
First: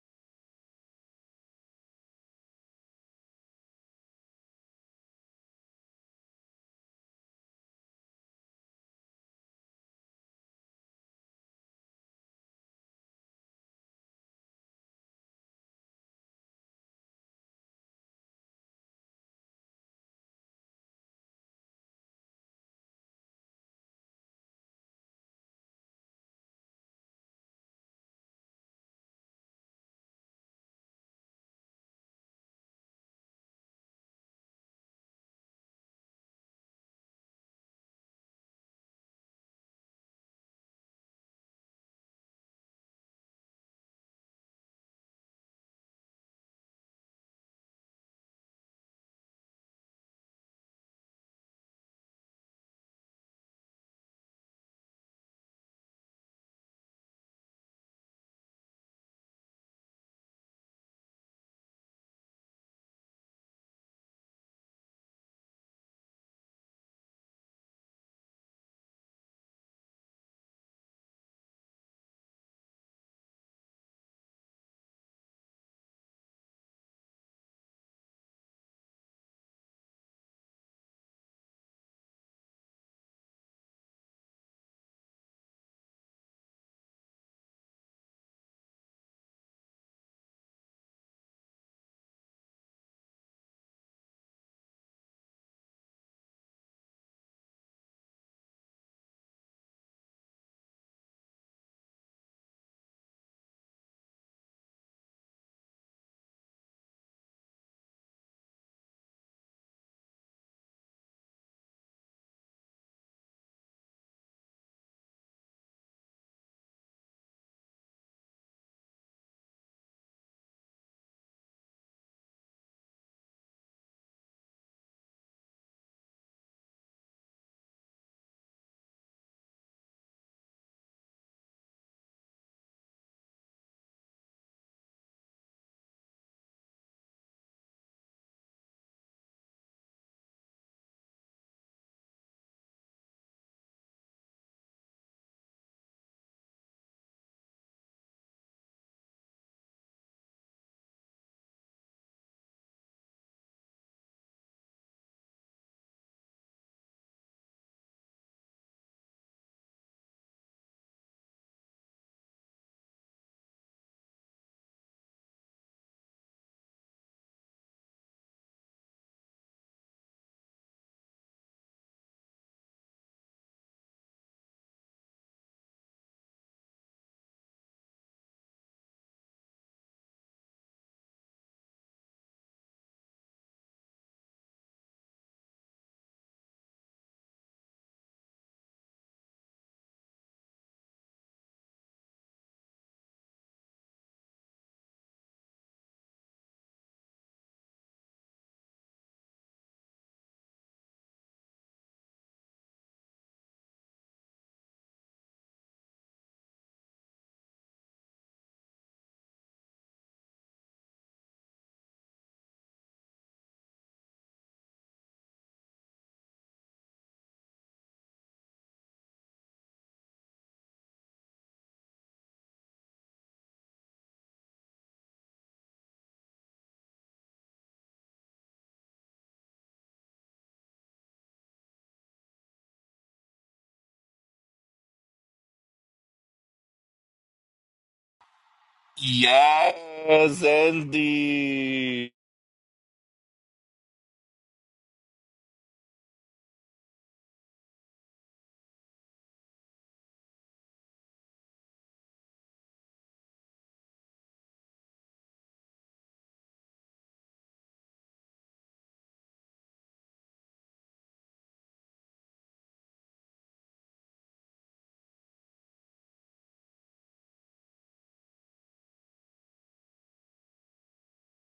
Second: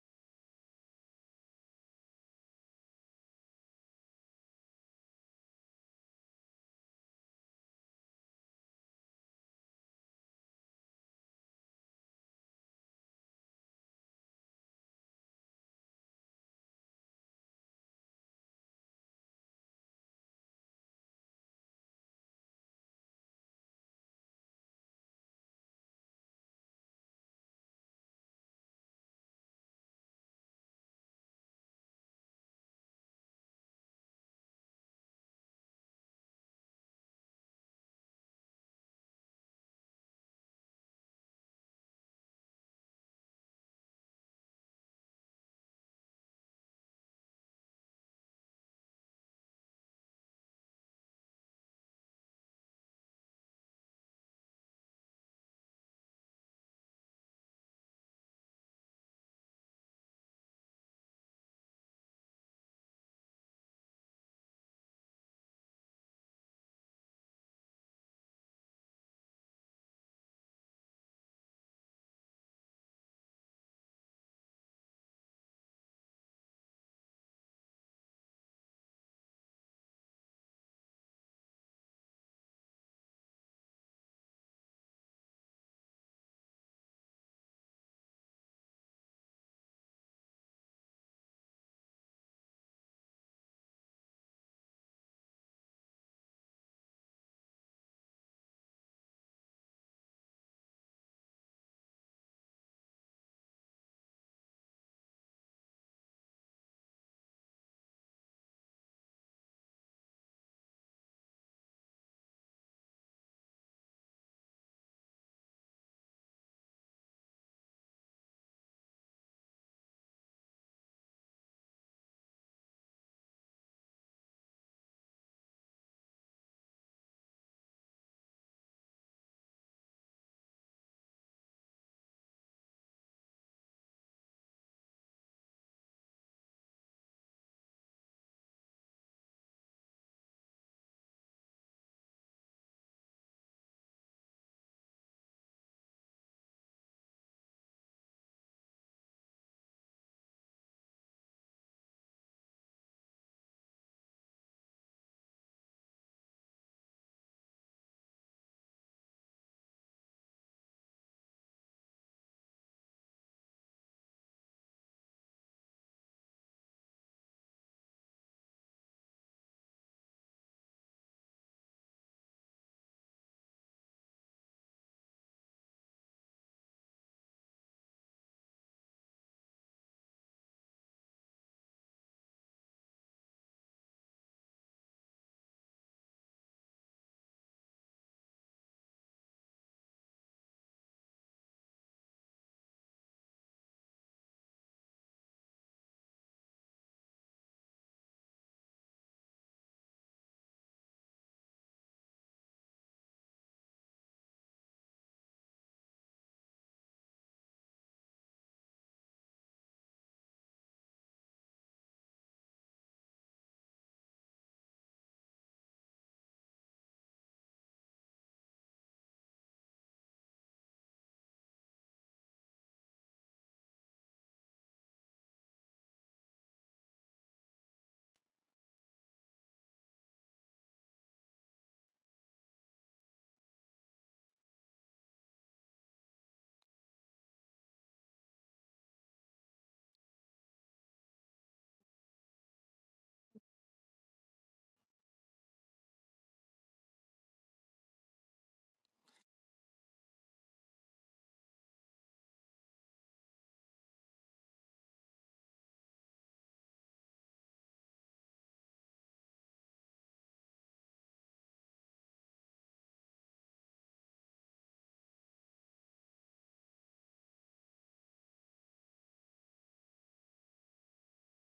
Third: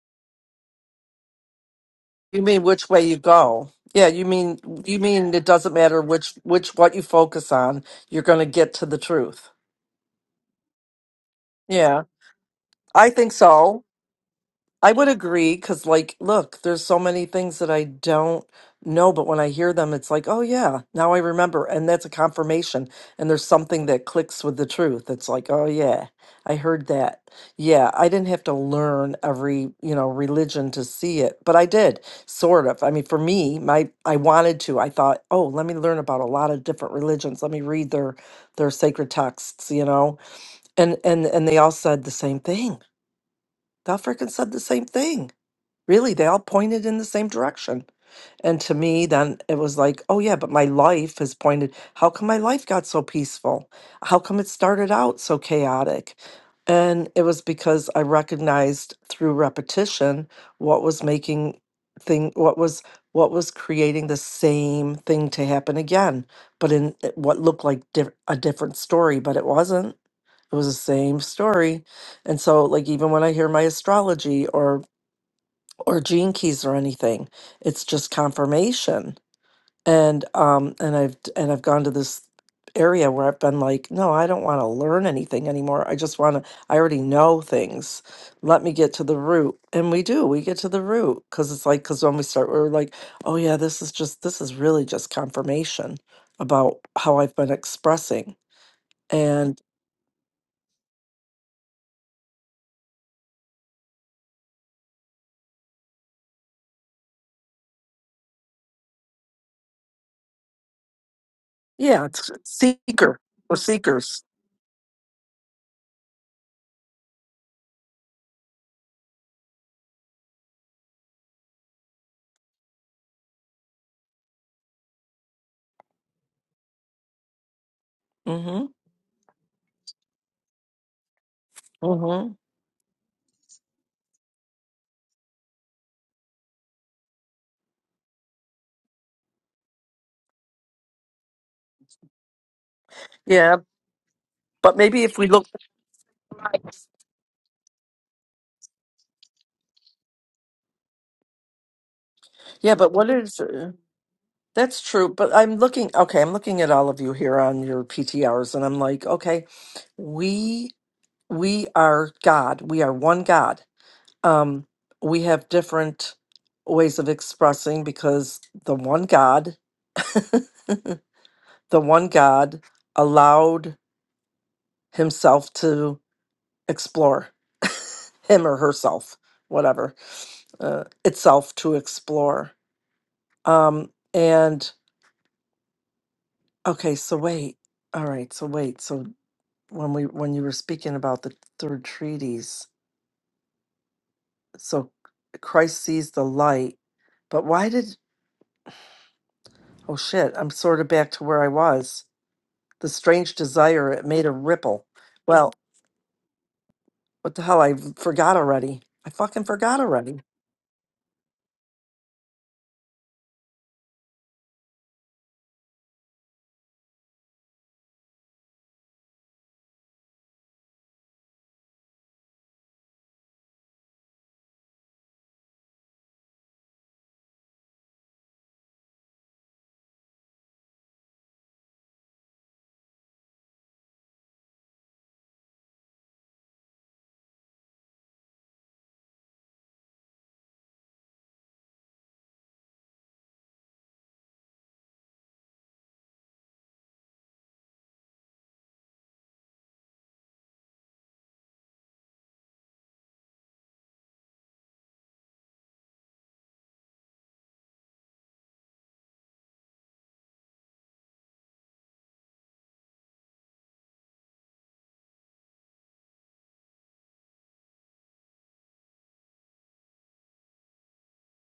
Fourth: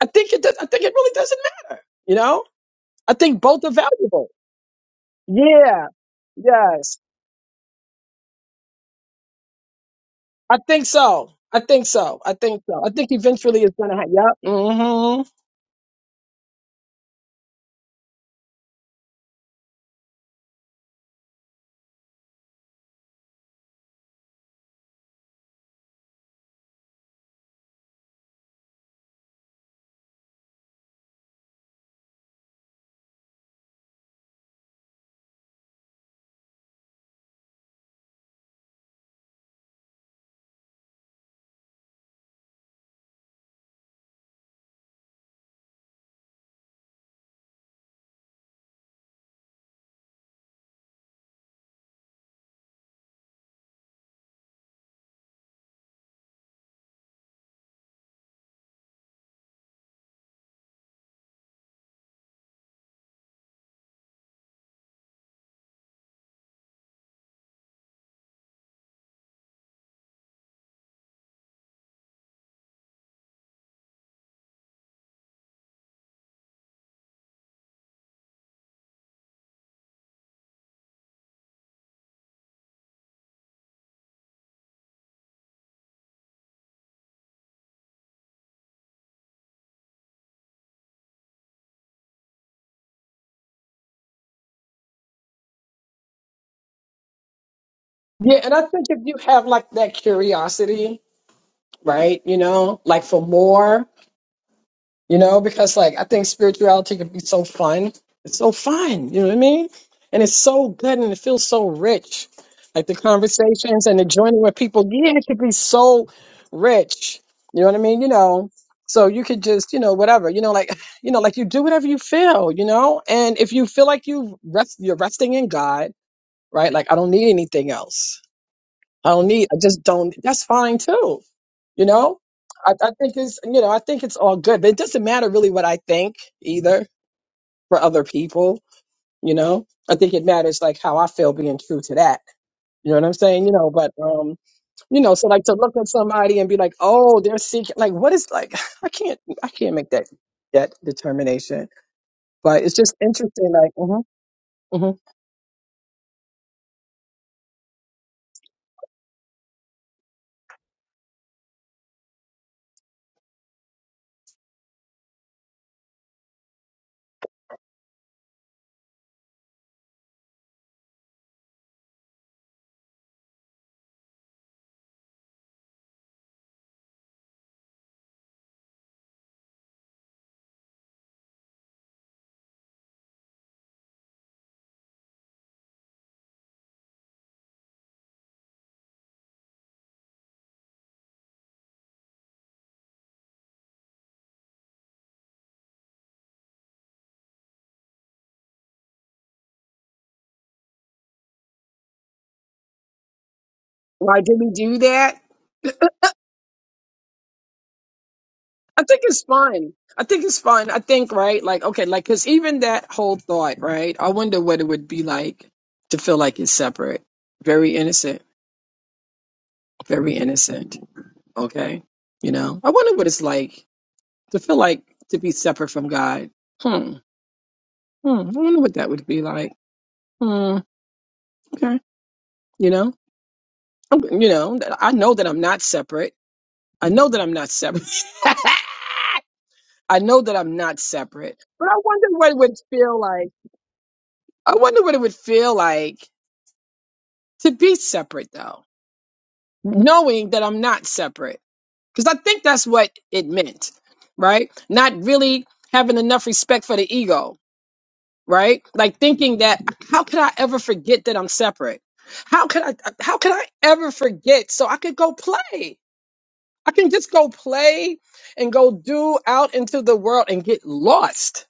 i think it does, i think it really doesn't matter you You know mean which way i you think both are go? Yeah, you valuable mean you mean it doesn't yeah matter which which what yes you focus on. You're going to get to the truth. I think so. I think Yeah, so. I think so. I I think think eventually it's so. gonna happen. Yep. I would hmm agree because, like, look, there's so many things that I don't know, but when I hear them, it's like, oh, yeah, now I remember. And that's a confirmation. And there's something that clicks with the truth. It's like, oh, yeah, I heard that. Yeah, I didn't have to learn every, you know, religion to see it, but I did, sort of. I mean, for me, my I wanted to. I thought, oh, let me learn about a lot of different religions. Let me read their their sacred texts, you know. And and and they all said the same thing. They all freaking said the same thing really they all pointed in the same direction and to me then it was like oh yeah but my life has pointed how come my life got so peaceful how come it started out so chaotic and it was because i recognized through repetition what was making thing what was what was creating the same thing to happen again but in it- what looked like diff- a different story but it wasn't it was the same story and so like even when i hear my astrology or or gene keys or anything. It's just confirmation. And um and I've and I've gone to this area where I've been like, no, I don't want to learn anything anymore. I just want to I already know things. Let me get to the root. And we do. We get to the root cuz it's like cuz when we start we're like, oh yeah, this is just this is really just confirmation about how I've been expressing. Yeah, and I think if you have And like that curiosity, right? You know, like for more, you know, because like I think spirituality can be so fun. It's so fun, you know what I mean? And it's so good and it feels so yeah, rich. it's it's Like the seeker or conversations and the seekers. joining with people, yeah, it could be so rich. You know what I mean? You know, so you could just, you know, whatever, you know, like, you know, like you do whatever you feel, you know? And if you feel like you rest, you're resting in God, right? Like, I don't need anything else. Mhm. I don't need, I just don't, that's fine too you know, Mhm. I, I think it's you know I think it's all good, but it doesn't matter really what I think either for other people. You know, I think it matters like how I feel being true to that. You know what I'm saying? You Yeah, know, but um, but you maybe know, if so we look like to look at somebody and be like, oh, they're seeking like what is like I can't I can't make that that determination. But Yeah, it's but just what is interesting, like, uh, hmm that's hmm true. But I'm looking, okay, I'm looking at all of you here on your PT hours, and I'm like, okay, we we are God. We are one God. Um, we have different ways of expressing because the one God, the one God allowed himself to explore him or herself, whatever, uh, itself to explore. Um, and Okay, so wait. All right, so wait. So when we when you were speaking about the third treaties, so Christ sees the light, but why did oh shit, I'm sort of back to where I was. The strange desire, it why made a did we do ripple. that? Well, what the hell? I forgot already. I think I it's fucking fine. forgot I already. think it's fine. I think, right? Like, okay, like, cause even that whole thought, right? I wonder what it would be like to feel like it's separate. Very innocent. Very innocent. Okay. You know, I wonder what it's like to feel like to be separate from God. Hmm. Hmm. I wonder what that would be like. Hmm. Okay. You know, I'm- you know, I know that I'm not separate. I know that I'm not separate. I know that Yes, I'm not separate, but I wonder Andy. what it would feel like. I wonder what it would feel like to be separate, though, knowing that I'm not separate. Because I think that's what it meant, right? Not really having enough respect for the ego, right? Like thinking that how could I ever forget that I'm separate? How could I? How could I ever forget? So I could go play. I can just go play and go do out into the world and get lost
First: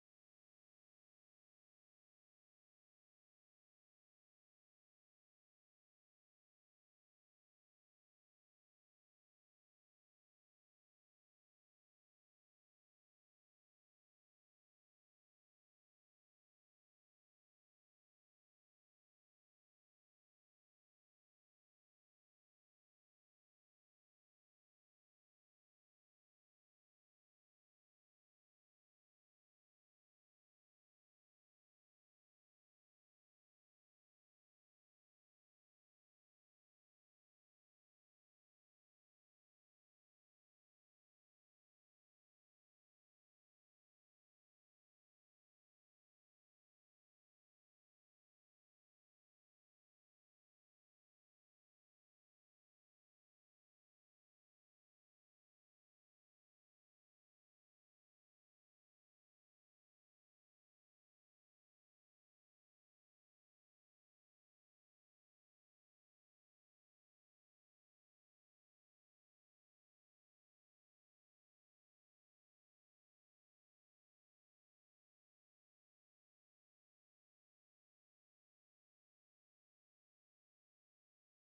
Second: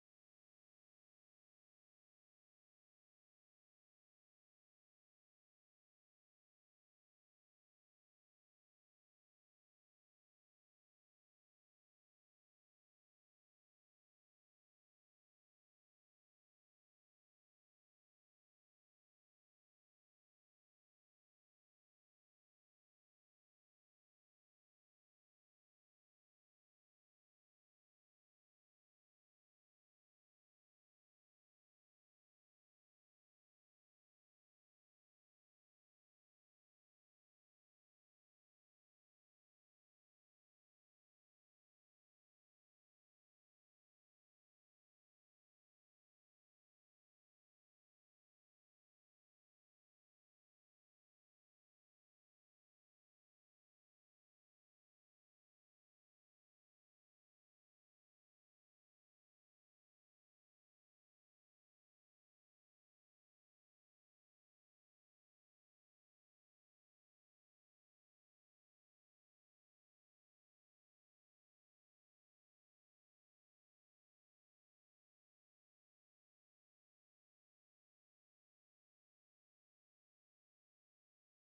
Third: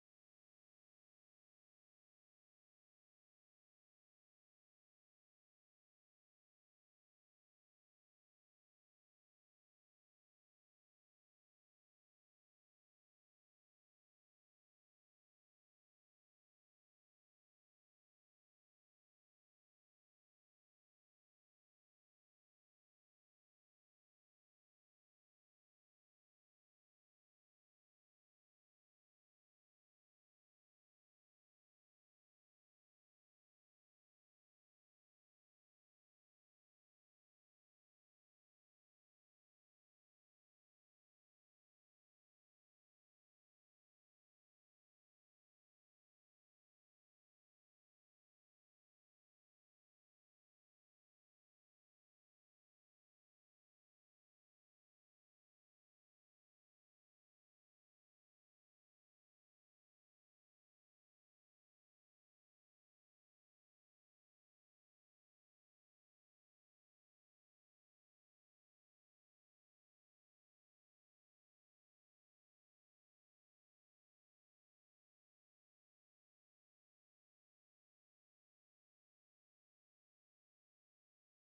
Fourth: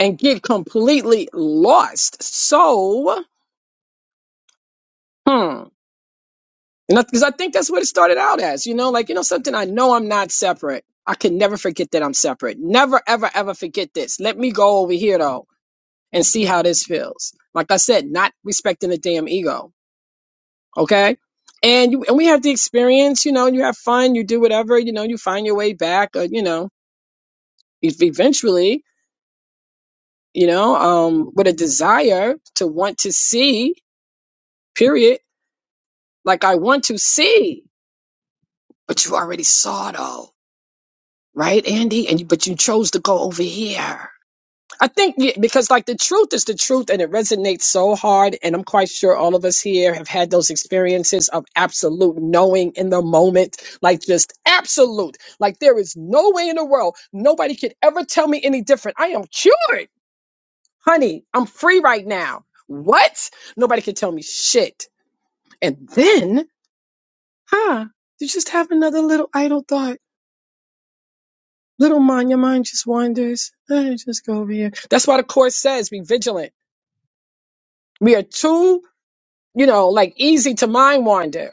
and get completely lost. So, hmm. And because I think that's what it started out as, you know, like, you know, something I know I'm not separate. I can never forget that I'm separate. Never, ever, ever forget this. Let me go over here though and see how this feels. Like I said, not respecting the damn ego. Okay. And you, and we have the experience, you know, you have fun, you do whatever, you know, you find your way back, or, you know, if eventually, you know, um, with a desire to want to see, period, like I want to see, but you already saw though right, Andy? And you, but you chose to go over here. I think yeah, because like the truth is the truth, and it resonates so hard. And I'm quite sure all of us here have had those experiences of absolute knowing in the moment, like just absolute, like there is no way in the world nobody could ever tell me any different. I am cured, honey. I'm free right now. What? Nobody can tell me shit. And then, huh? You just have another little idle thought Little mind, your mind just wanders. Eh, just go over here. That's why the course says be vigilant. We are too, you know, like easy to mind wander.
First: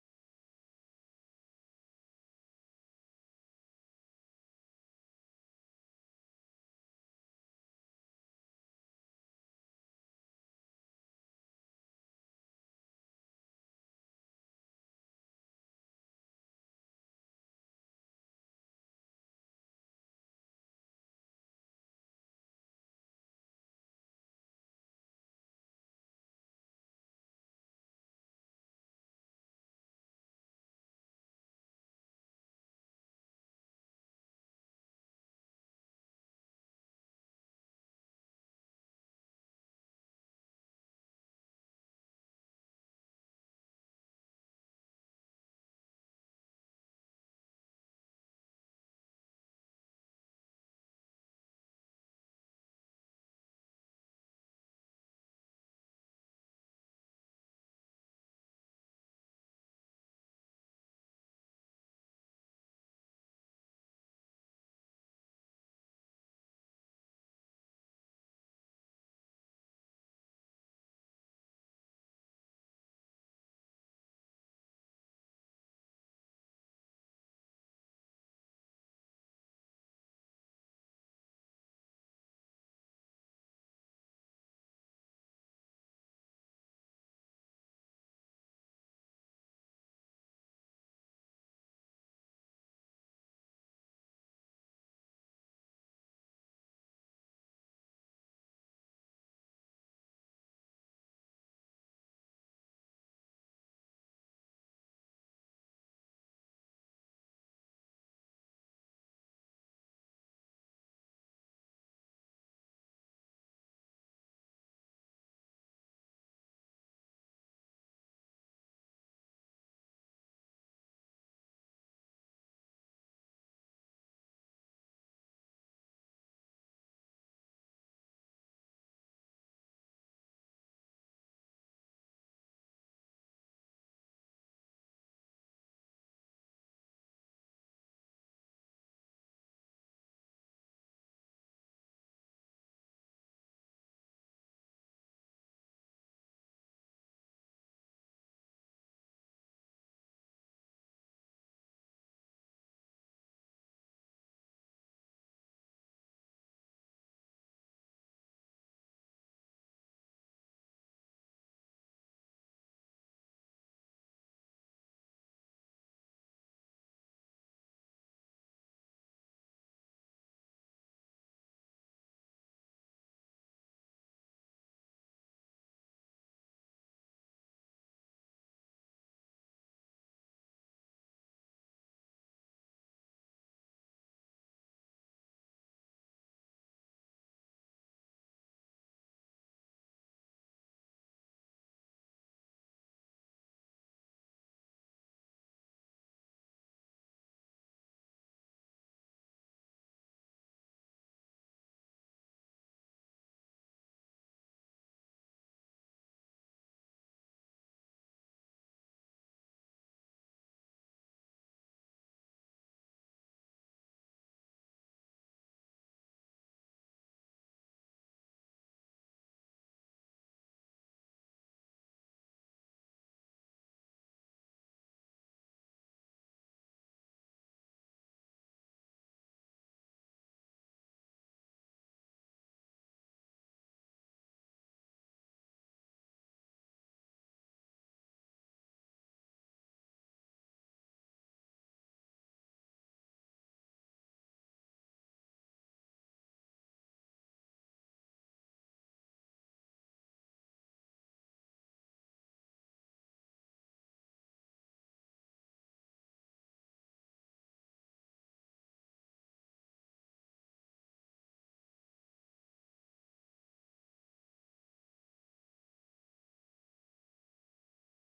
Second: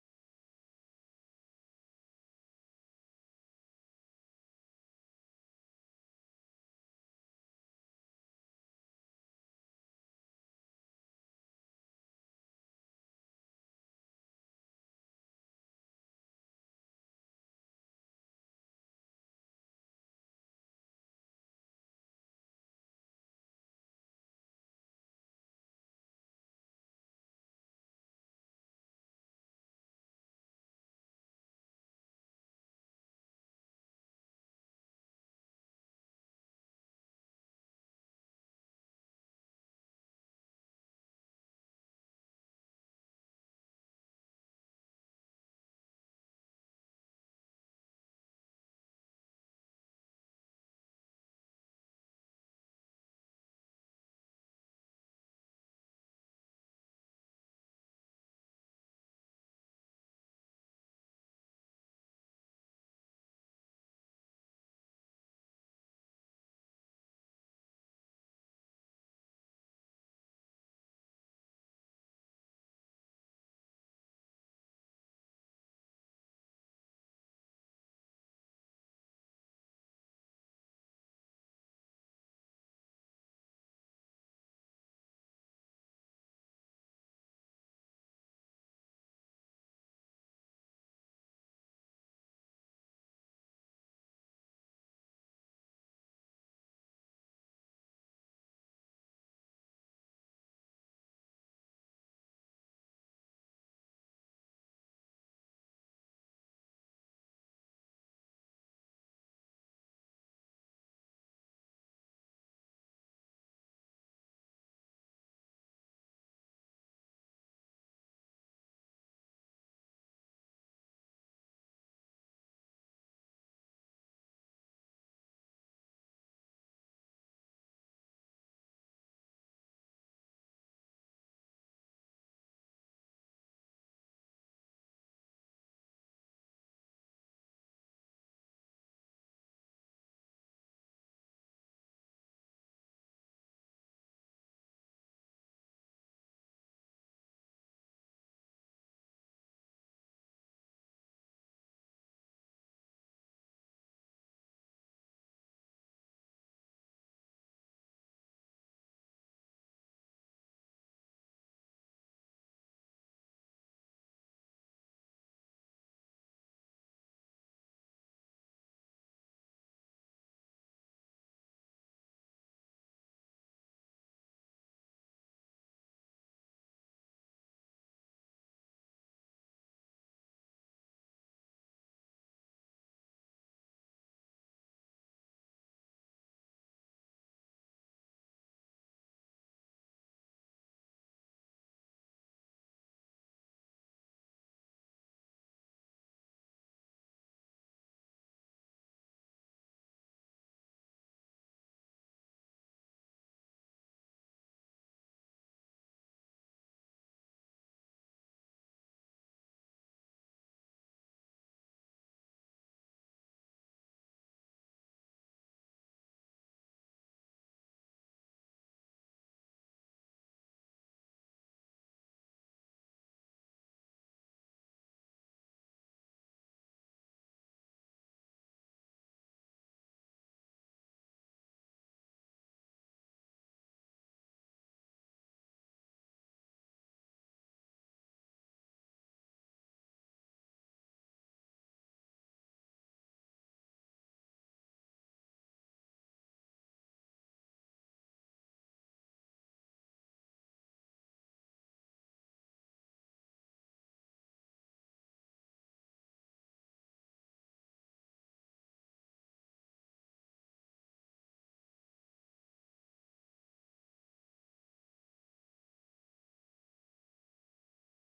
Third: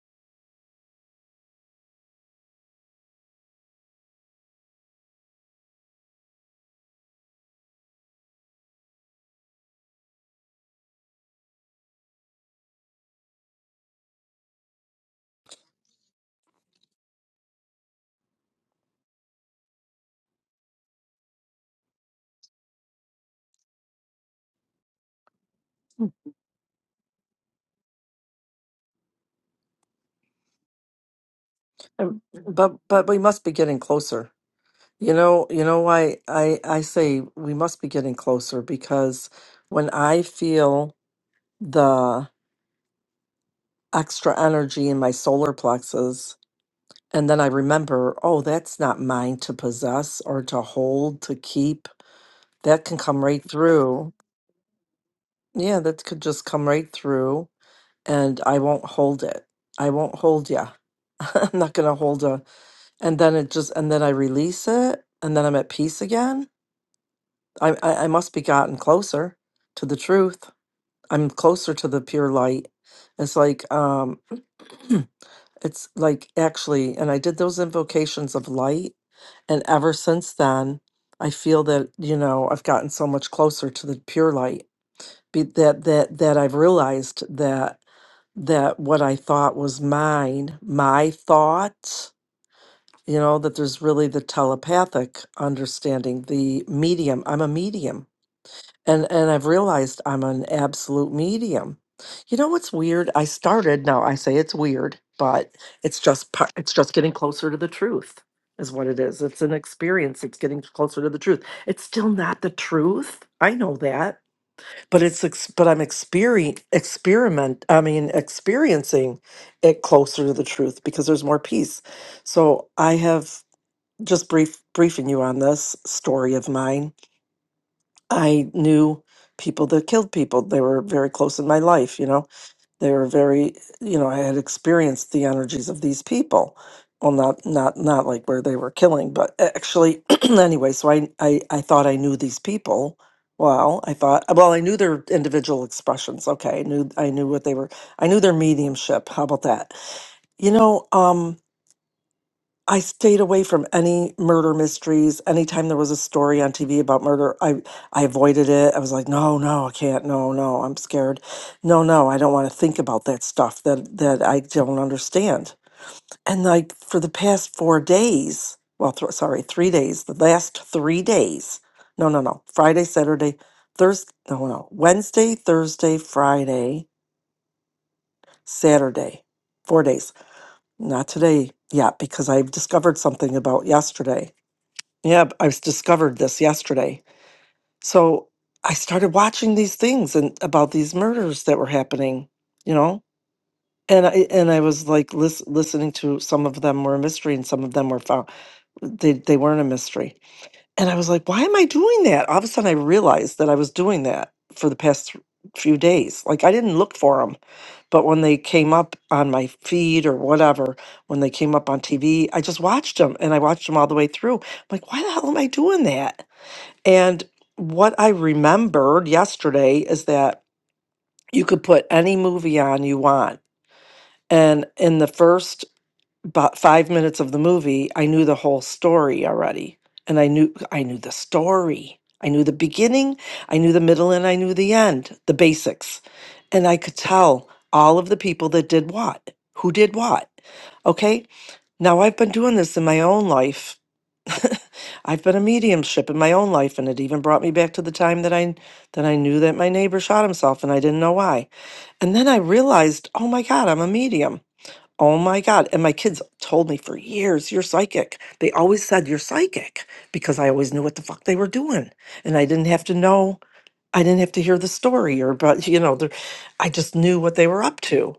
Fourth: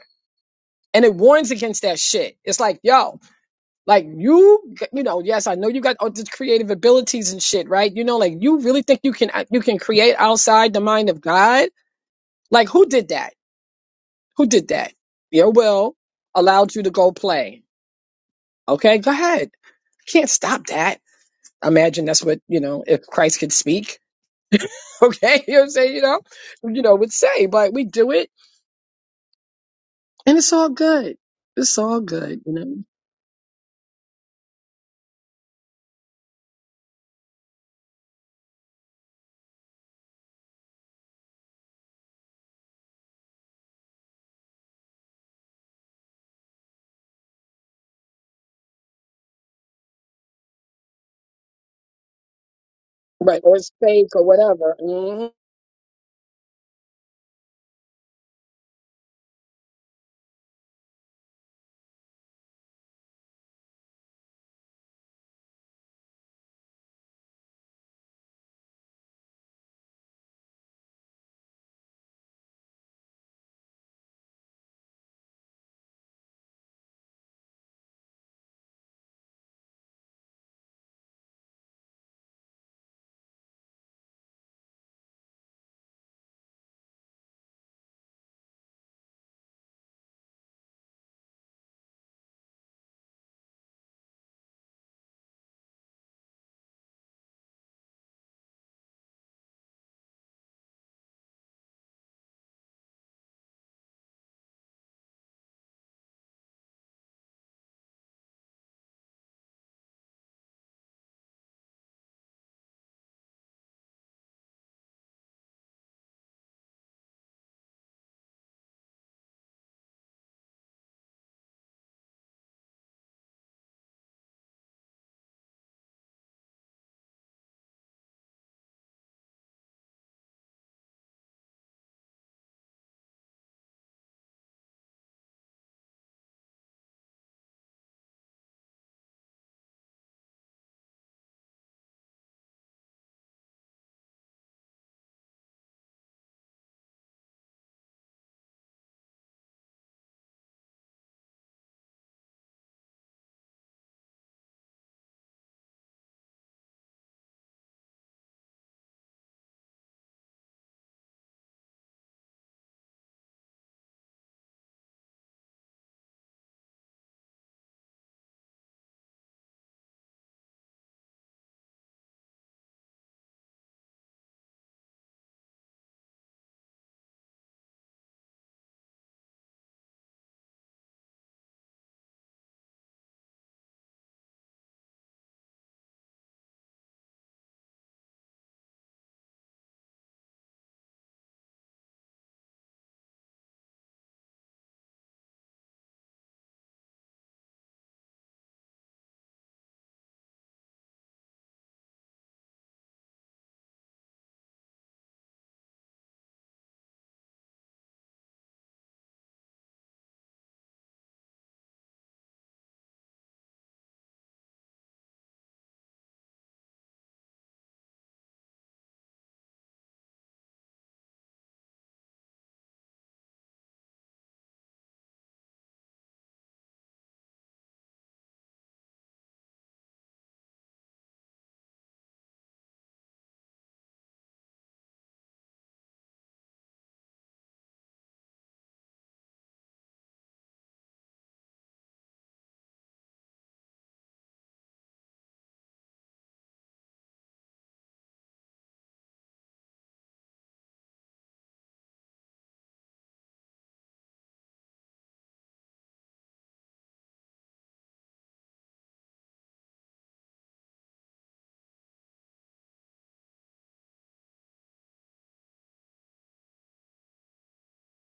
And it warns against that shit. It's like, yo, like you, you know, yes, I know you got all these creative abilities and shit, right? You know, like you really think you can, uh, you can create outside the mind of God? Like who did that? Who did that? Your will allowed you to go play. Okay, go ahead. Can't stop that. Imagine that's what, you know, if Christ could speak Okay, you know what I'm saying? You know, you know, would say, but we do it and it's all good. It's all Um, good, you know. But but we must be getting closer. You know, you know why I I say we must be getting closer because when I feel the extra energy in my solar plexus. And then I remember, oh, that's not mine to possess or to hold, to keep. That can come Right, right or it's through. fake or whatever. hmm Yeah, that could just come right through. And I won't hold it. I won't hold ya. I'm not going to hold a. And then it just, and then I release it. And then I'm at peace again. I, I, I must be gotten closer to the truth. I'm closer to the pure light. It's like um it's like actually and I did those invocations of light and ever since then I feel that you know I've gotten so much closer to the pure light be that that that I've realized that that what I thought was mine, my thought, you know, that there's really the telepathic understanding, the medium. I'm a medium and and I've realized I'm an absolute medium. You know what's weird? I started now. I say it's weird, but it's just par- it's just getting closer to the truth is what it is. It's an experience. It's getting closer to the truth. It's still not the truth. I know that, but it's ex- but I'm experi. experiment. I mean, experiencing it closer to the truth because there's more peace. So I have just brief briefing you on this story of mine I knew people that killed people. They were very close in my life, you know. They were very, you know, I had experienced the energies of these people. Well, not not not like where they were killing, but actually anyway, so I, I I thought I knew these people. Well, I thought well, I knew their individual expressions. Okay. I knew I knew what they were I knew their mediumship. How about that? You know, um, I stayed away from any murder mysteries. Anytime there was a story on TV about murder, I I avoided it. I was like, no, no, I can't. No, no, I'm scared. No, no, I don't want to think about that stuff that that I don't understand. And like for the past four days, well, th- sorry, three days. The last three days. No, no, no. Friday, Saturday, Thursday. No, no. Wednesday, Thursday, Friday, Saturday. Four days. Not today yet because I've discovered something about yesterday yeah, I was discovered this yesterday. So I started watching these things and about these murders that were happening, you know? And I and I was like lis- listening to some of them were a mystery and some of them were found they they weren't a mystery. And I was like, why am I doing that? All of a sudden I realized that I was doing that for the past th- few days. Like I didn't look for them, but when they came up on my feed or whatever, when they came up on TV, I just watched them and I watched them all the way through. I'm like, why the hell am I doing that? And what I remembered yesterday is that you could put any movie on you want. And in the first about five minutes of the movie, I knew the whole story already. And I knew I knew the story. I knew the beginning, I knew the middle, and I knew the end, the basics. And I could tell all of the people that did what, who did what. Okay. Now I've been doing this in my own life I've been a mediumship in my own life, and it even brought me back to the time that I that I knew that my neighbor shot himself, and I didn't know why. And then I realized, oh my god, I'm a medium. Oh my god! And my kids told me for years, "You're psychic." They always said, "You're psychic," because I always knew what the fuck they were doing, and I didn't have to know. I didn't have to hear the story, or but you know, the- I just knew what they were up to.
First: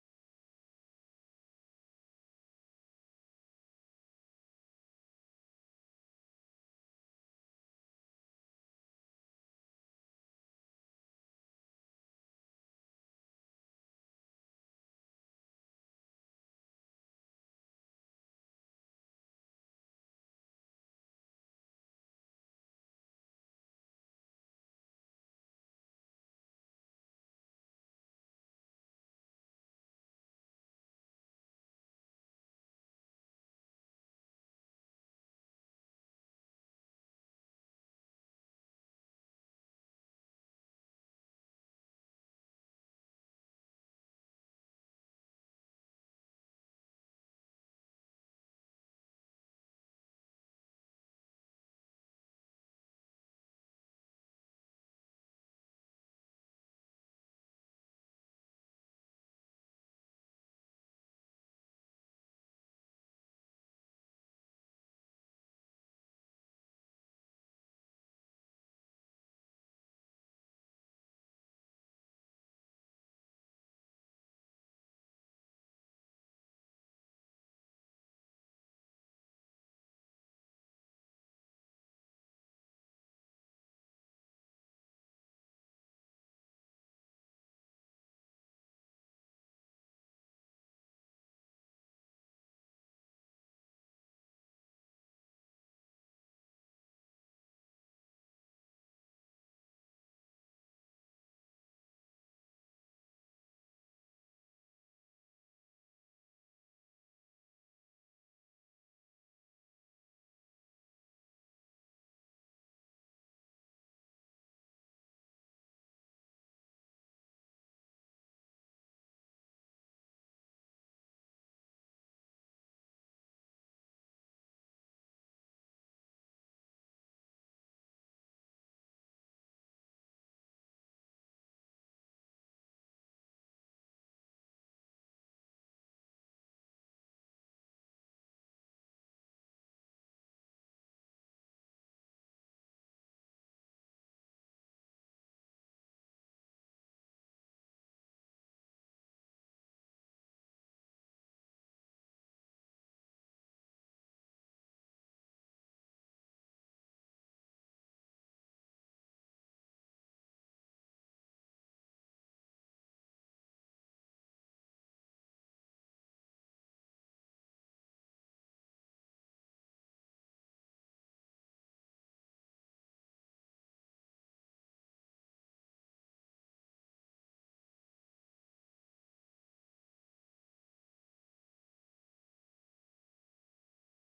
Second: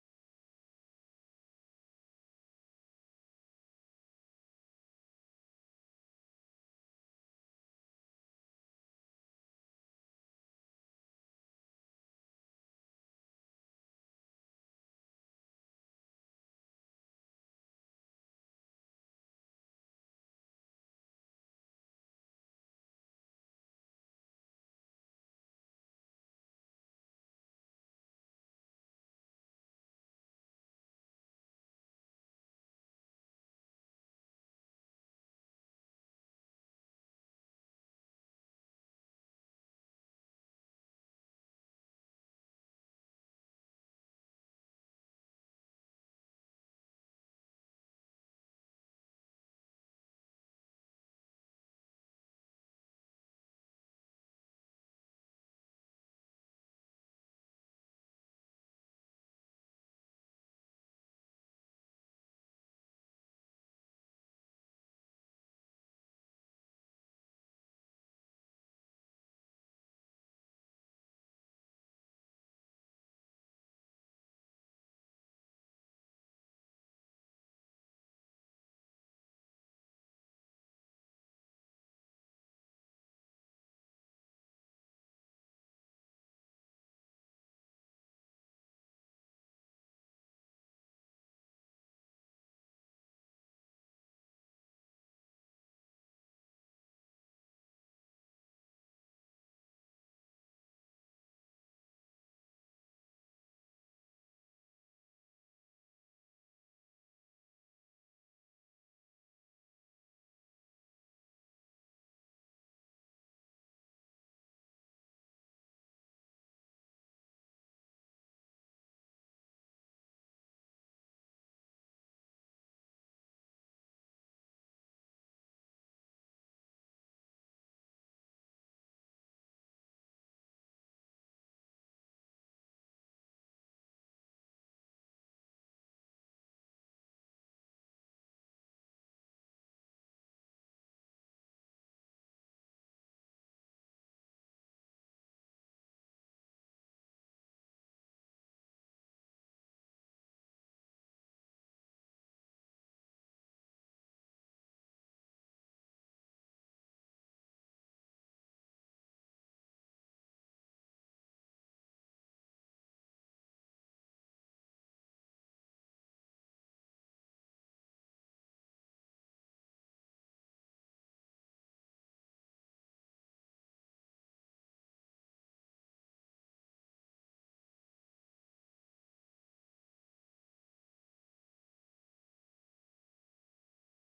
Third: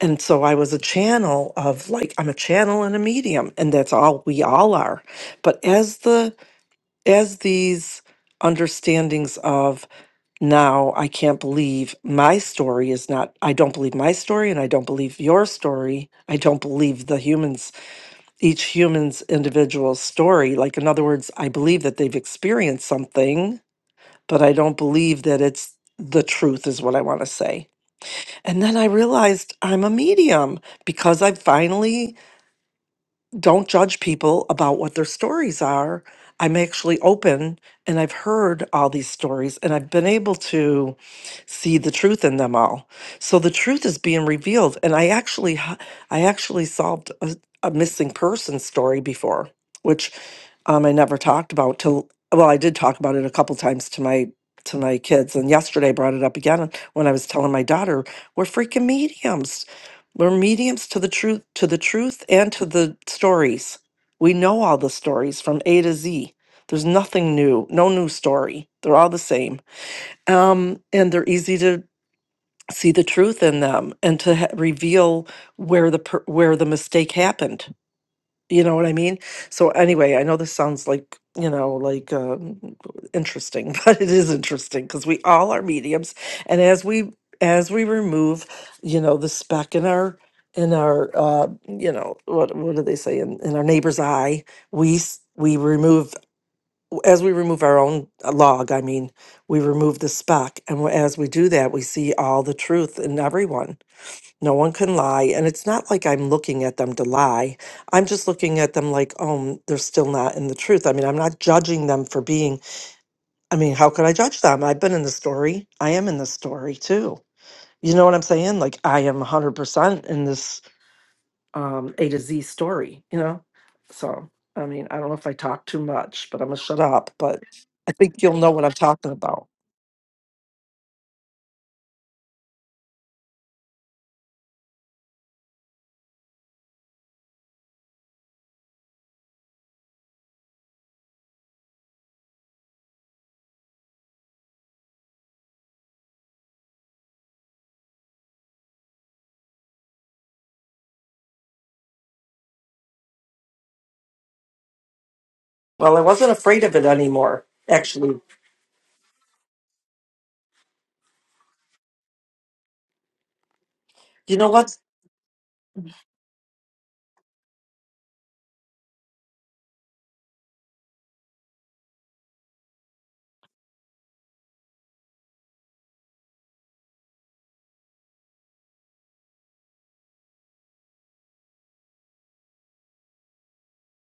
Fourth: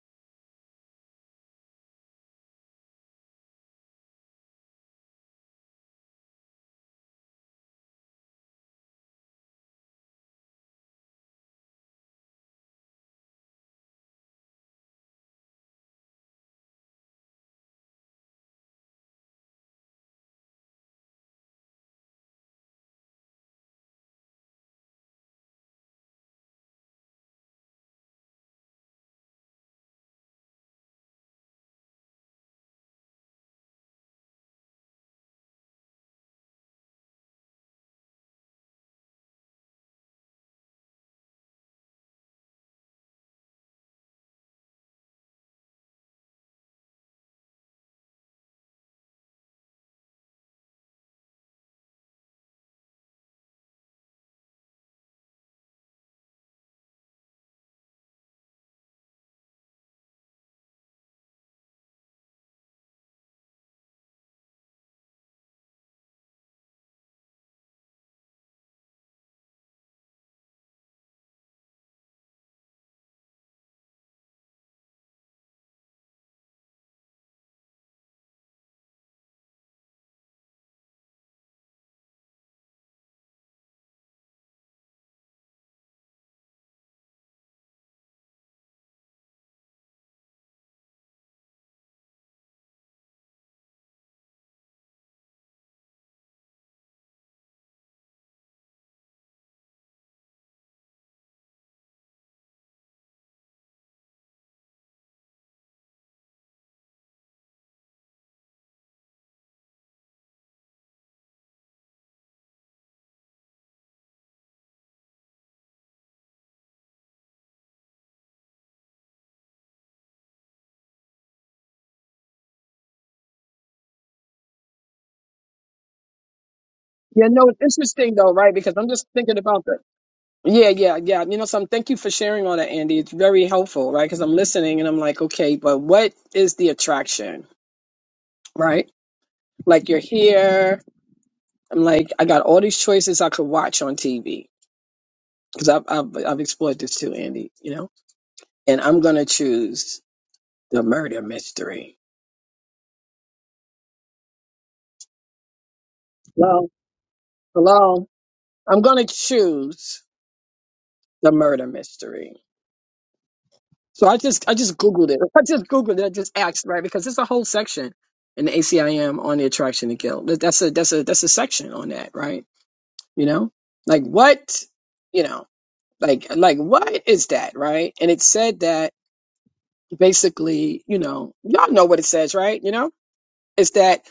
And so I was a channel of like I'm a channel and a medium, and that's all we all are. But as the as these understandings of now I can't believe my story is not I don't believe my story and I don't believe your story. I don't believe the humans each human's individual story. Like in other words, I believe that they've experienced something, but I don't believe that it's the truth is what I want to say. And then I realized I'm a medium because I finally don't judge people about what their stories are. I'm actually open and I've heard all these stories and I've been able to see the truth in them all. So the truth is being revealed and I actually h- I actually solved a, a missing person story before, which um, I never talked about till well I did talk about it a couple times to my to my kids and yesterday I brought it up again when I was telling my daughter we're freaking mediums we're mediums to the truth, to the truth and to the stories. We know all the stories from A to Z. There's nothing new, no new story. They're all the same. Um, and they're easy to see the truth in them and to ha- reveal where the per- where the mistake happened. You know what I mean? So anyway, I know this sounds like, you know, like um, interesting, but it is interesting because we all are mediums, and as we as we remove, you know, the speck in our in our uh, you know, what what do they say in, in our neighbor's eye, we s- we remove as we remove our own uh, log, I mean, we remove the speck, and as we do that, we see all the truth in everyone no one can lie. And it's not like I'm looking at them to lie. I'm just looking at them like, oh, mm, they're still not in the truth. I mean, I'm not judging them for being, I mean, how could I judge them? I've been in the story. I am in the story too. You know what I'm saying? Like, I am 100% in this um, A to Z story, you know? So, I mean, I don't know if I talk too much, but I'm gonna shut up, Yeah, but no, it's I interesting think though, you'll know right? what I'm Because I'm just talking thinking about. about the Yeah, yeah, yeah. You know, so I'm, thank you for sharing all that, Andy. It's very helpful, right? Because I'm listening and I'm like, okay, but what is the attraction, right? Like you're here. I'm like, I got all these choices I could watch on TV because I've, I've I've explored this too, Andy. You know, and I'm gonna choose the murder mystery Well, I wasn't afraid Well, of it anymore, hello. actually. I'm gonna choose the murder mystery. So I You just know I what? just googled it. I just googled it. I just asked right because there's a whole section in the ACIM on the attraction to guilt. That- That's a that's a that's a section on that, right? You know, like what you know, like like what is that, right? And it said that basically, you know, y'all know what it says, right? You know, it's that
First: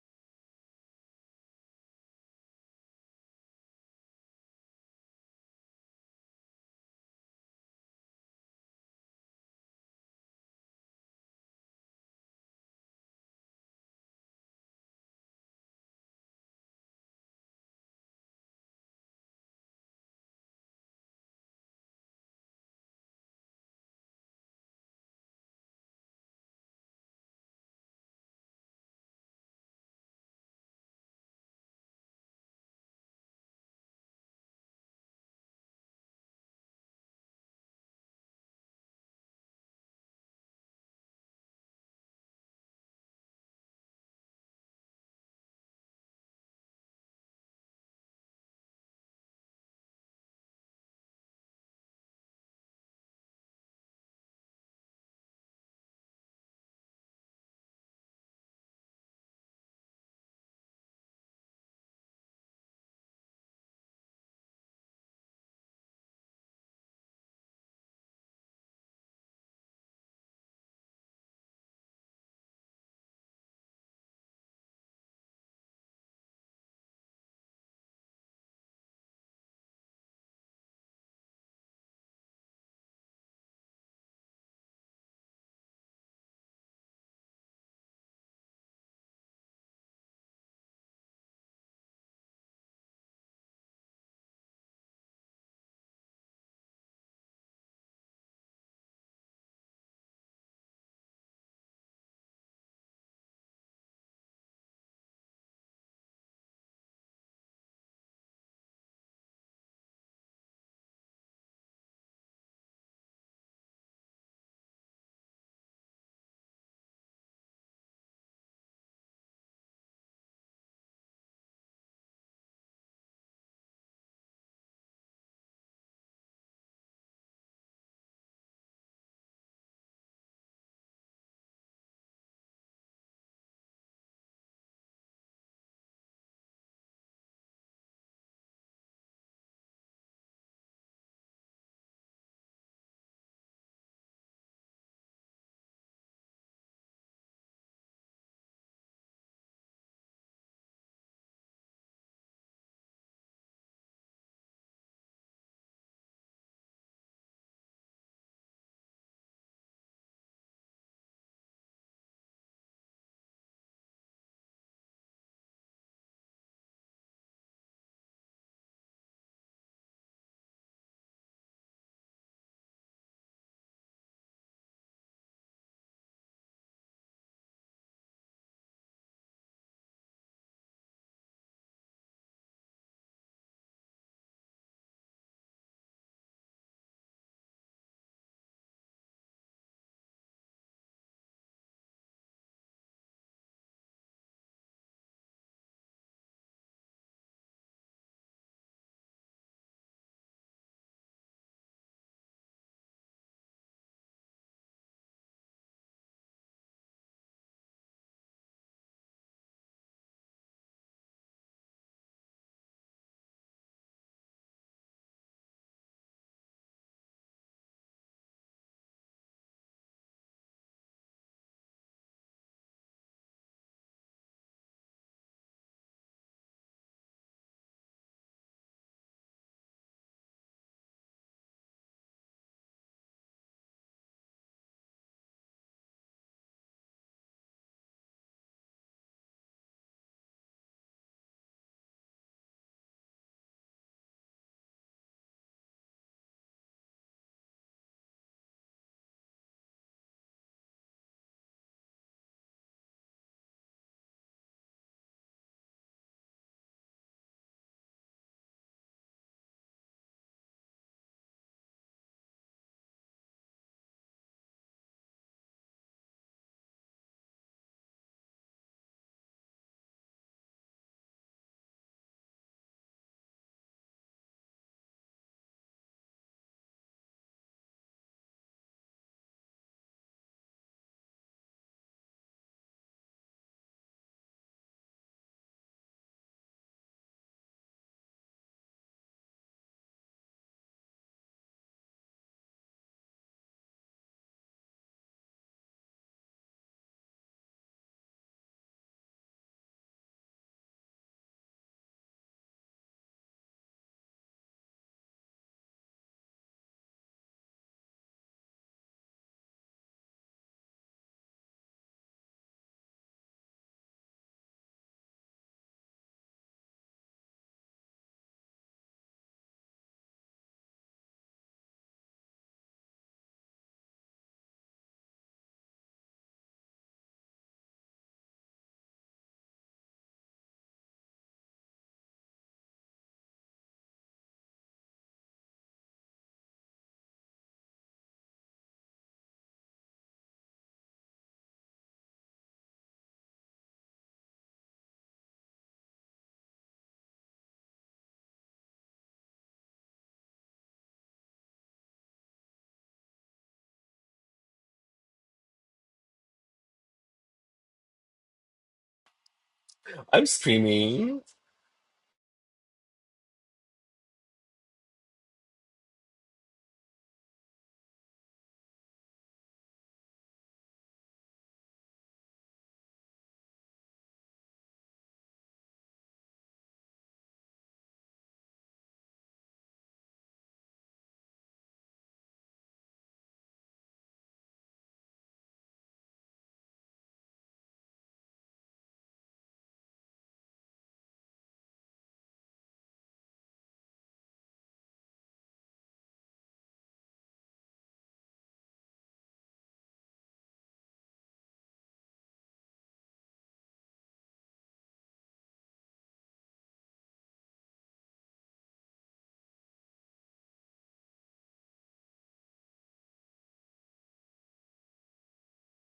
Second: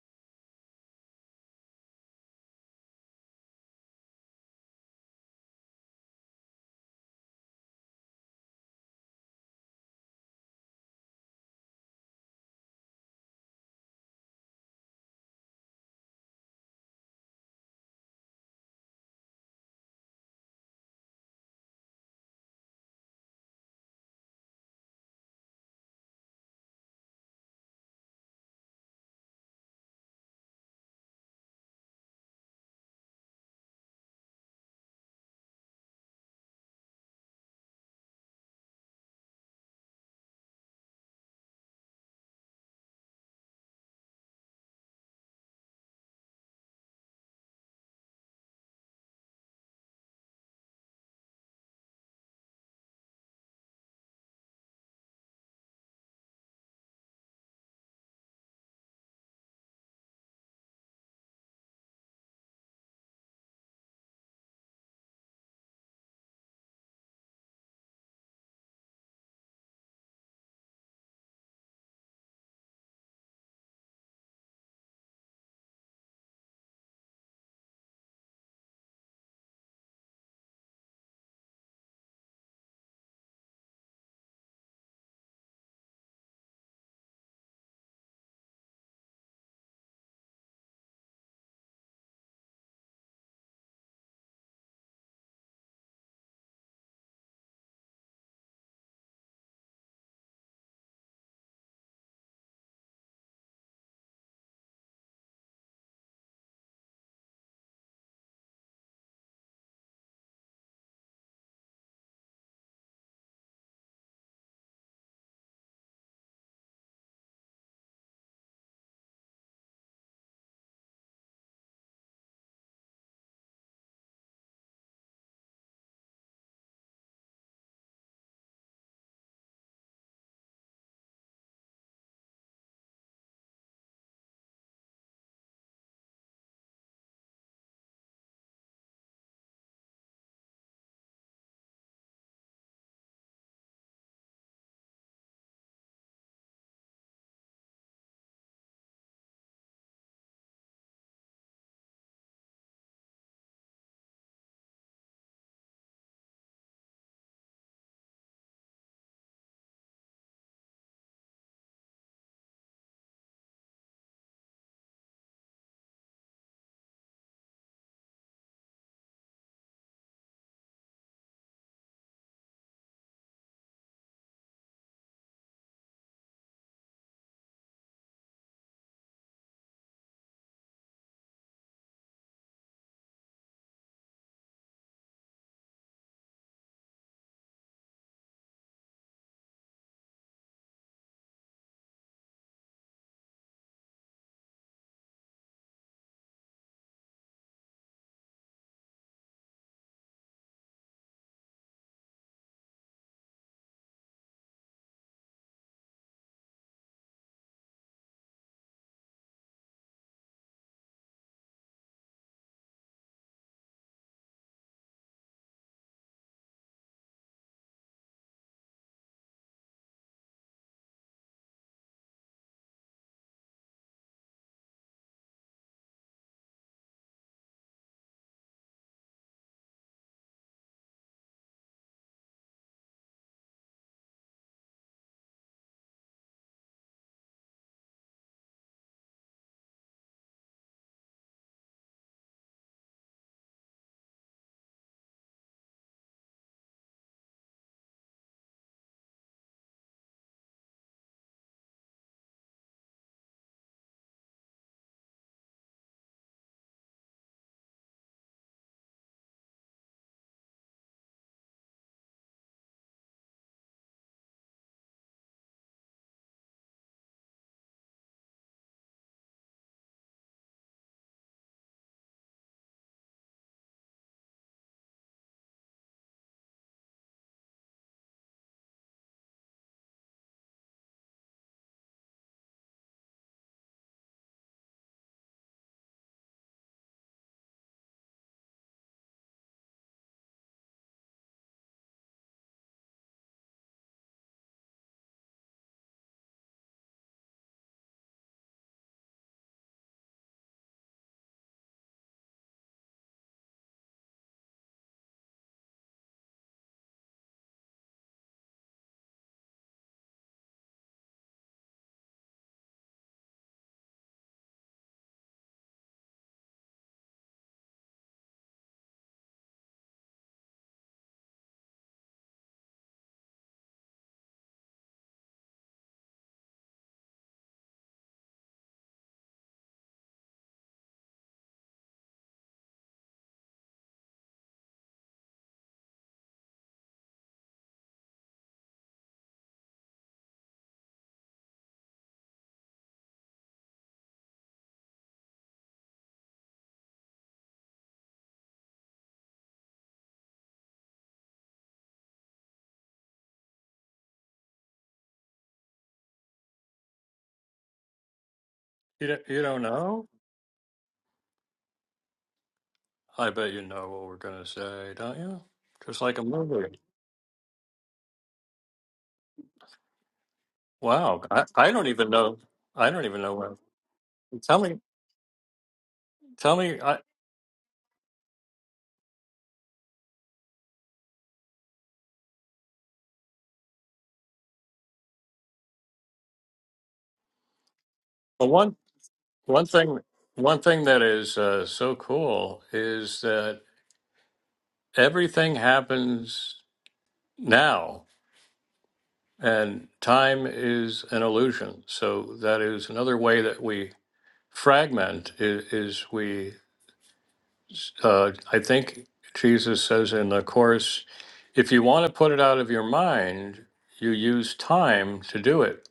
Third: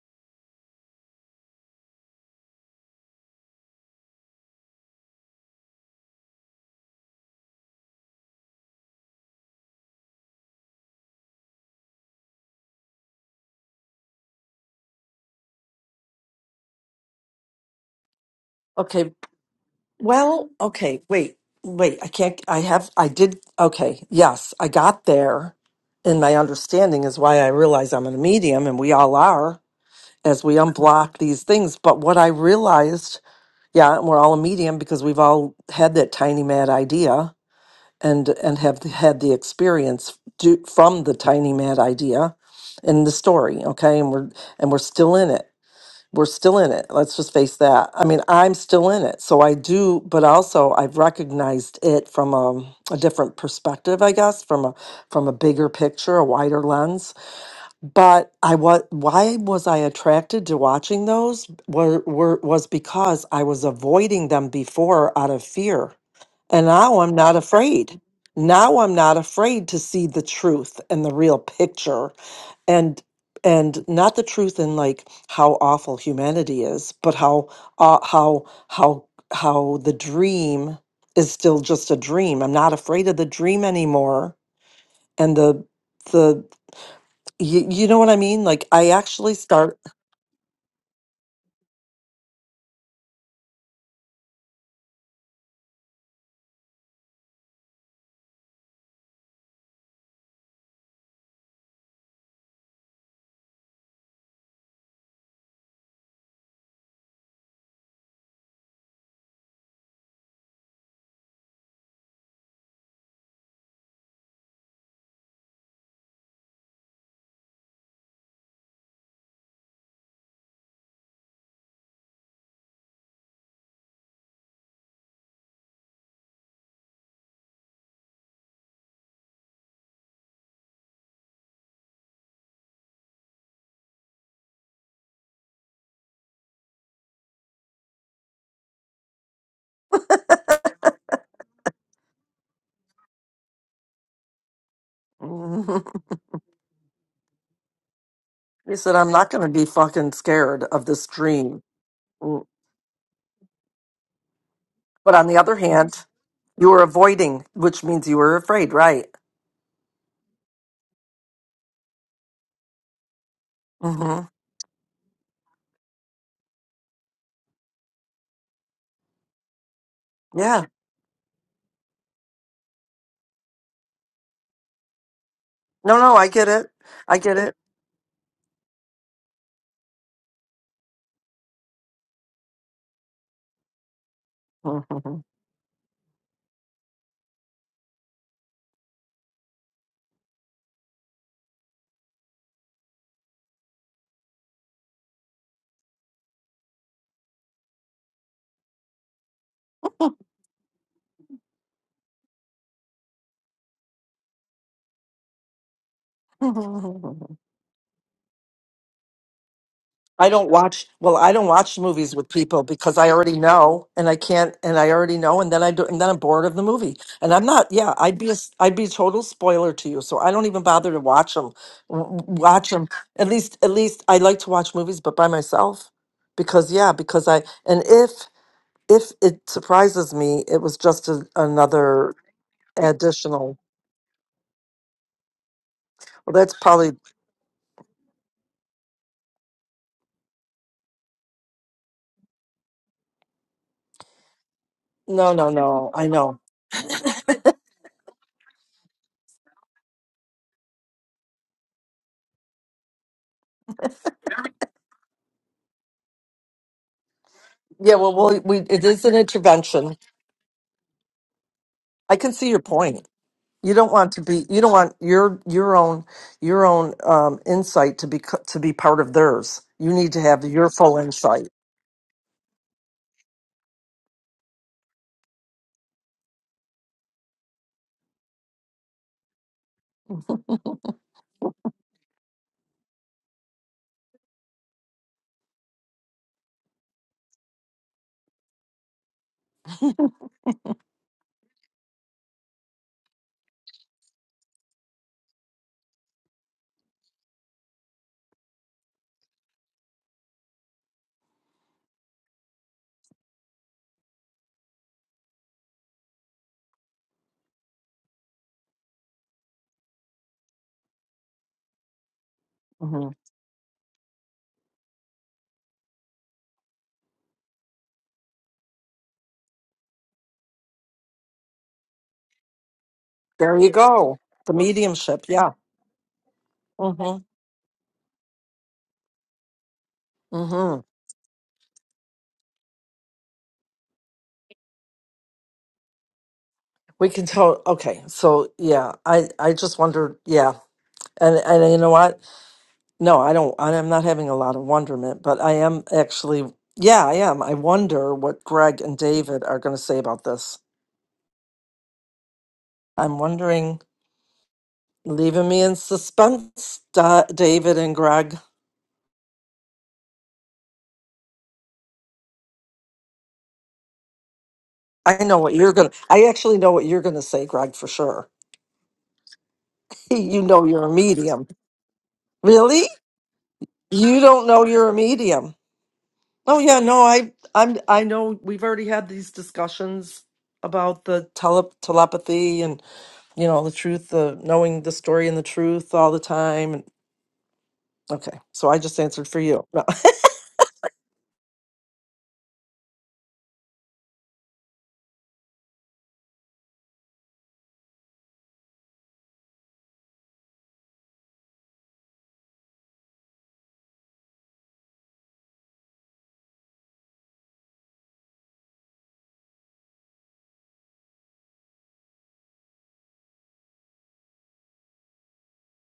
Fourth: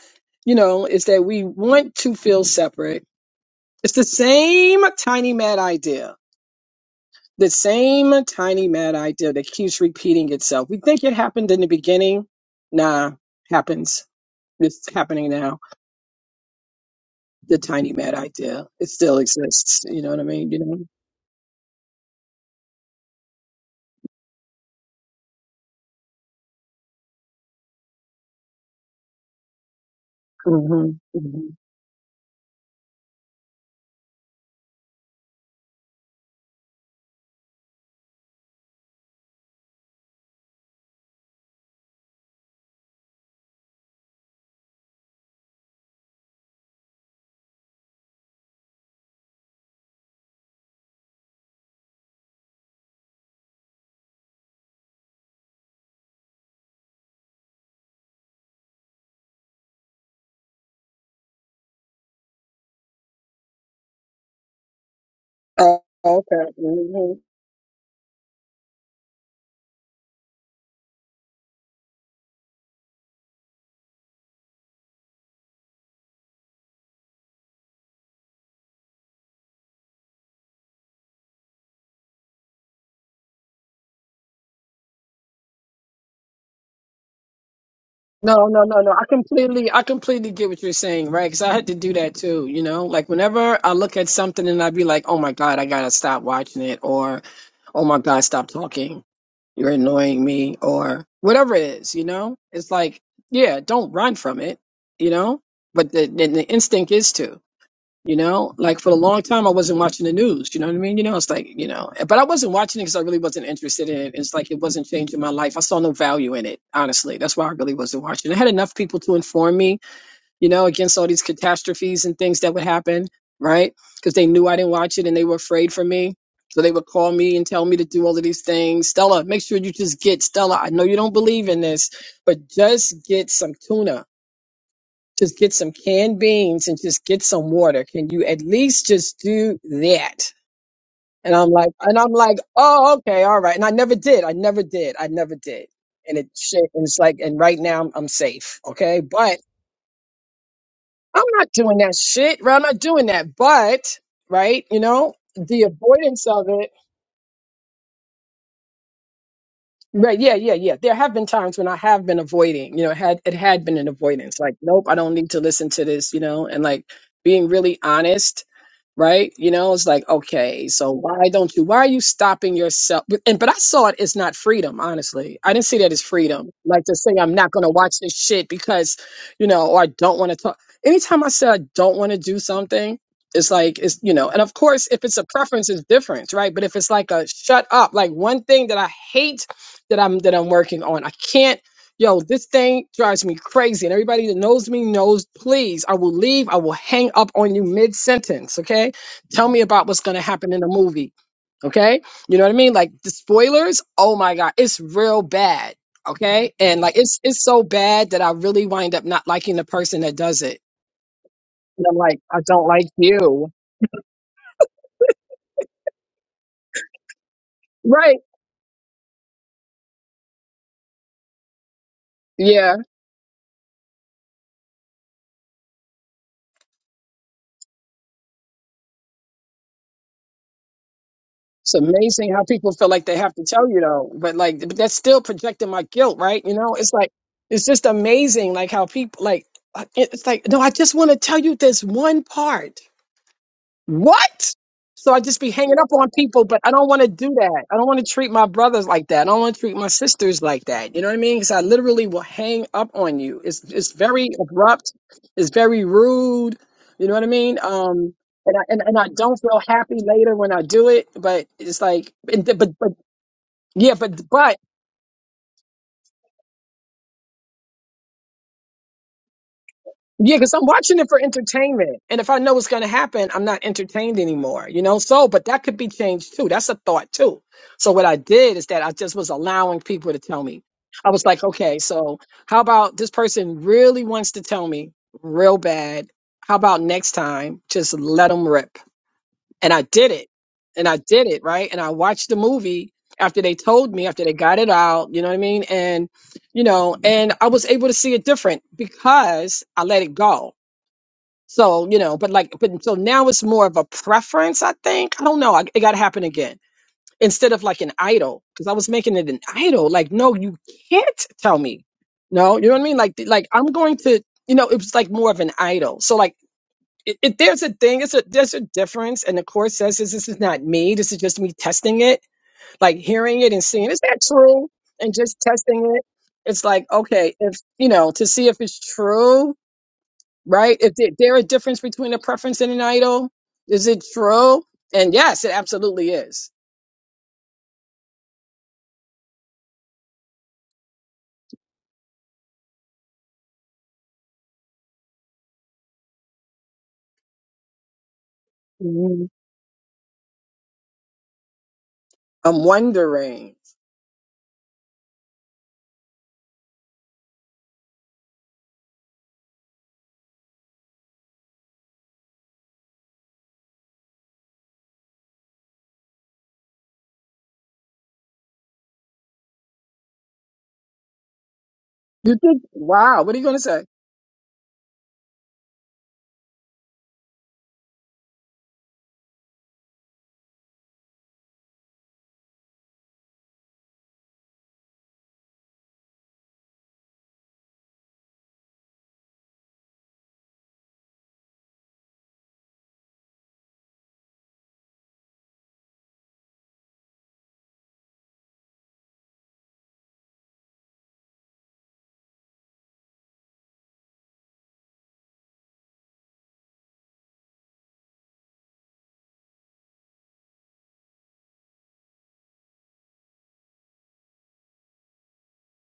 you know, it's that we want to feel separate. It's the same tiny mad idea The same tiny mad idea that keeps repeating itself. We think it happened in the beginning. Nah, happens. It's happening now. The tiny mad idea. It Okay, still exists. You know what I Well, mean? You know. okay, wait, wait. I can't, I have, I did, okay, yes, I got there. And my understanding is why I realize I'm a medium, and we all are as we hmm unblock these hmm things. But what I realized, yeah, we're all a medium because we've all had that tiny mad idea and and have had the experience do, from the tiny mad idea in the story okay and we're and we're still in it we're still in it. Let's just face that. I mean, I'm still in it. So I do, but also I've recognized it from a, a different perspective, I guess, from a from a bigger picture, a wider lens. But I was why was I attracted to watching those? Were, were was because I was avoiding them before out of Oh, fear. okay. And now Mm-hmm. I'm not afraid. Now I'm not afraid to see the truth and the real picture and and not the truth in like how awful humanity is but how uh, how how how the dream is still just a dream i'm not afraid of the dream anymore and the the you, you know what i mean No, no, like no, i no. I actually completely, start I completely get what you're saying, right? Because I had to do that too, you know? Like whenever I look at something and I'd be like, oh my God, I gotta stop watching it, or oh my God, stop talking. You're annoying me, or whatever it is, you know? It's like, yeah, don't run from it, you know? But the, the, the instinct is to. You know, like for a long time, I wasn't watching the news. You know what I mean? You know, it's like, you know, but I wasn't watching it because I really wasn't interested in it. It's like it wasn't changing my life. I saw no value in it, honestly. That's why I really wasn't watching. I had enough people to inform me, you know, against all these catastrophes and things that would happen, right? Because they knew I didn't watch it and they were afraid for me. So they would call me and tell me to do all of these things. Stella, make sure you just get Stella. I know you don't believe in this, but just get some tuna just get some canned beans and just get some water. Can you at least just do that? And I'm like, and I'm like, oh, okay, all right. And I never did. I never did. I never did. And it shit. And it's like, and right now I'm, I'm safe. He said Okay. i'm not But going to be fucking scared of this I'm not dream doing that shit, Mm. right? I'm not doing that. But, right, you know, but on the other the hand avoidance of you it. were avoiding which means you were afraid right Right, yeah, yeah, yeah. There have been times when I have been avoiding, you know, it had it had been an hmm avoidance. Like, nope, I don't need to listen to this, you know, and like being really honest right? You know, it's like, yeah okay, so why don't you, why are you stopping yourself? But- And, but I saw it as not freedom, honestly. I didn't see that no as no i get freedom. it Like to say, i I'm get not going to watch this shit because, you know, or I don't want to talk. Anytime I said I don't want to do something, it's like, it's, you know, and of course, it if it's a preference, it's different, right? But if it's like a shut up, like one thing that I hate that I'm, that I'm working on, I can't Yo, this thing drives me crazy. And everybody that knows me knows, please, I will leave. I will hang up on you mid sentence. Okay. Tell me about what's going to happen in the movie. Okay. You know what I mean? Like the spoilers. Oh my God. It's real bad. Okay. I And like, it's, it's so bad that I really wind up not liking the person that does don't it. watch, well, I don't watch And I'm movies like, with I people don't like because I already you. know and I can't, and I already know. And then I do, and then I'm bored of the movie and I'm not, yeah, Right. I'd be, a, s- I'd be a total spoiler to you. So I don't even bother to watch them, watch Yeah. them. At least, at least I like to watch movies, but by myself because yeah, because I, and if, if it surprises me, it was just a, It's another amazing how people feel like they have to additional, tell you though, but like but that's still projecting my guilt, well, right? You that's know, probably, it's like it's just amazing like how people like uh, it- it's like no, I just want to tell you this one part. What? So I no, just no, be hanging up no, I on know. people, but I don't want to do that. I don't want to treat my brothers like that. I don't want to treat my sisters like that. You know what I mean? Because I literally will hang up on you. It's it's very abrupt. It's very rude. You know what I mean? Yeah, Um, well, we, and we I and, it and is I an don't feel intervention. happy later when I do it. But it's like, I can see but your but, but point. You don't yeah, want but to be. but You don't want your your own your own um, insight to be co- to be part of theirs. You need to Yeah, have because I'm your full watching it for insight. entertainment. And if I know what's going to happen, I'm not entertained anymore, you know? So, but that could be changed too. That's a thought too. So, what I did is that I just was allowing people to tell me. I was like, okay, so how about this person really wants to tell me real bad? How about next time, just let them rip? And I did it. And I did it, right? And I watched the movie after they told me, after they got it out, you know what I mean? And, you know, and I was able to see it different because I let it go so, you know, but like, but so now it's more of a preference, I think. I don't know. I, it got to happen again instead of like an idol because I was making it an idol. Like, no, you can't tell me. No, you know what I mean? hmm Like, like I'm going to, you know, it was like more of an idol. So like, it, it, there's a thing, it's a, there's a difference. And the course says this, this is not me. This is just me testing it, like hearing it There and you seeing, is go. that The true? And mediumship. just Yeah. testing it. It's like, hmm okay, if, you know, to see if it's true right? hmm Is it- there a difference between a preference and an idol? Is it true? And yes, it absolutely is. We can tell. Okay. So yeah, I I just wondered. Yeah, and and you know what? No, I don't. I- I'm not having a lot of wonderment, but I am actually, yeah, I am. I wonder what Greg and Mhm. David are going to say about this. I'm I'm wondering. wondering, leaving me in suspense, Da- David and Greg. you don't, you don't know. I'm streaming. I bet you know what we're gonna say, don't I know you? what you're going to, Just like a I actually know movie. what you're going to say, Greg, for sure. You know you're a Wow, I, medium. I don't even You know. think? Really? I don't Wow, even what know are you going what. to say? You don't Tell know me, you're a medium. tell Oh me. yeah, I, no, I I'm I know we've already had these discussions about the tele telepathy and you know, the truth, the knowing the story and the truth all the time. And okay, the so one I just answered for you. one No. thing one thing that is uh, so cool is that everything happens now, and time is an illusion. So that is another way that we fragment is, is we uh, I think Jesus says in the Course, if you want to put it out of your mind, you use time to do it.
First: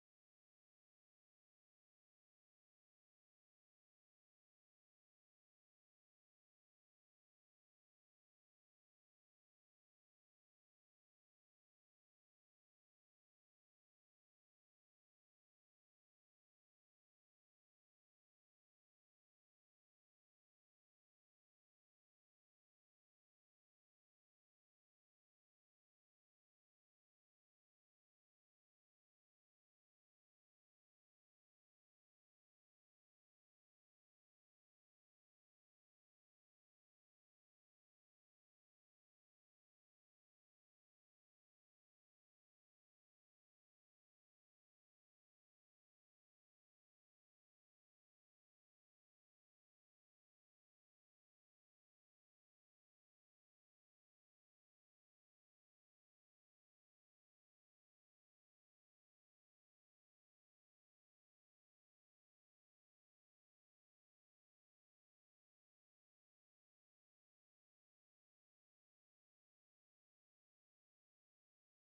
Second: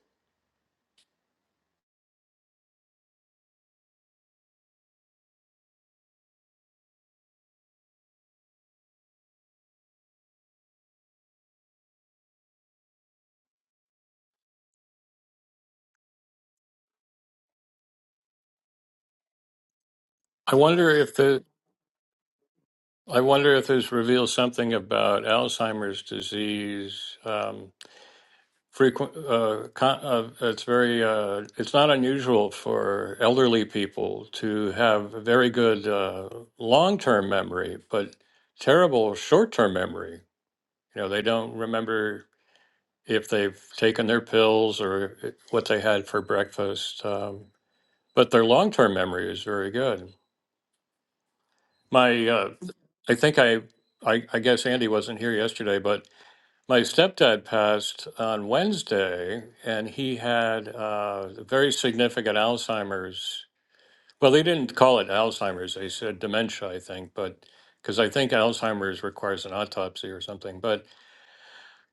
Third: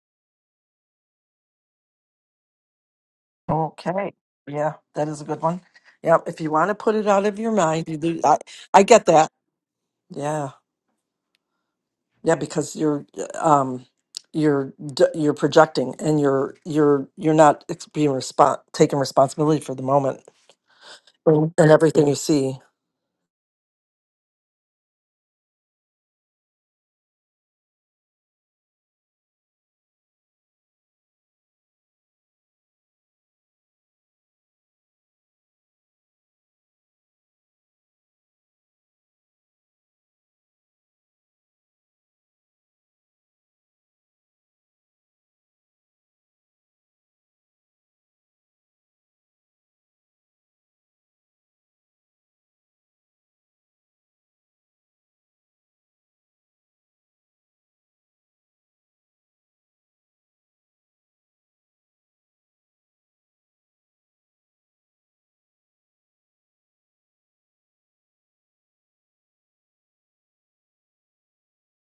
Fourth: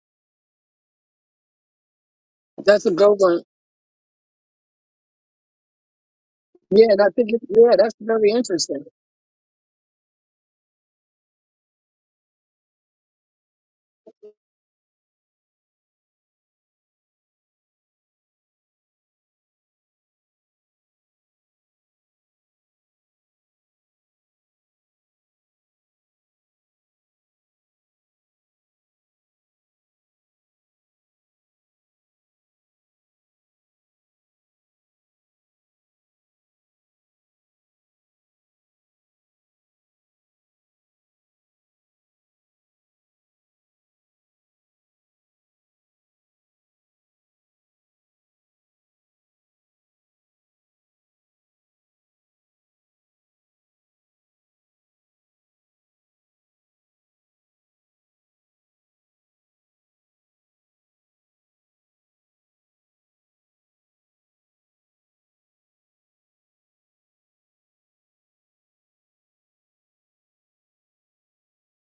That's a good one. okay, yeah, that is a good one. Yeah, if you want to Yeah, put and it I out think of it, your yeah, mind, that's you do. very I, I interesting. get that. Yeah, yeah, because you're, um, you're d- you're projecting and you're you're you're not ex- being respon taking responsibility for the moment I wonder if the Mm. and everything you see. I wonder if this reveals something about Alzheimer's disease. Um, frequent, uh, con- uh, it's very, uh, it's not unusual for elderly people to have very good uh, long-term memory, but terrible short-term memory. You know, they don't remember if they've taken their pills or eh, what they had for breakfast. Um, but their long-term memory is very good. My, uh, I think I, I, I guess Andy wasn't here yesterday, but my stepdad passed on Wednesday, and he had uh, very significant Alzheimer's. Well, they didn't call it Alzheimer's; they said dementia, I think, but because I think Alzheimer's requires an autopsy or something, but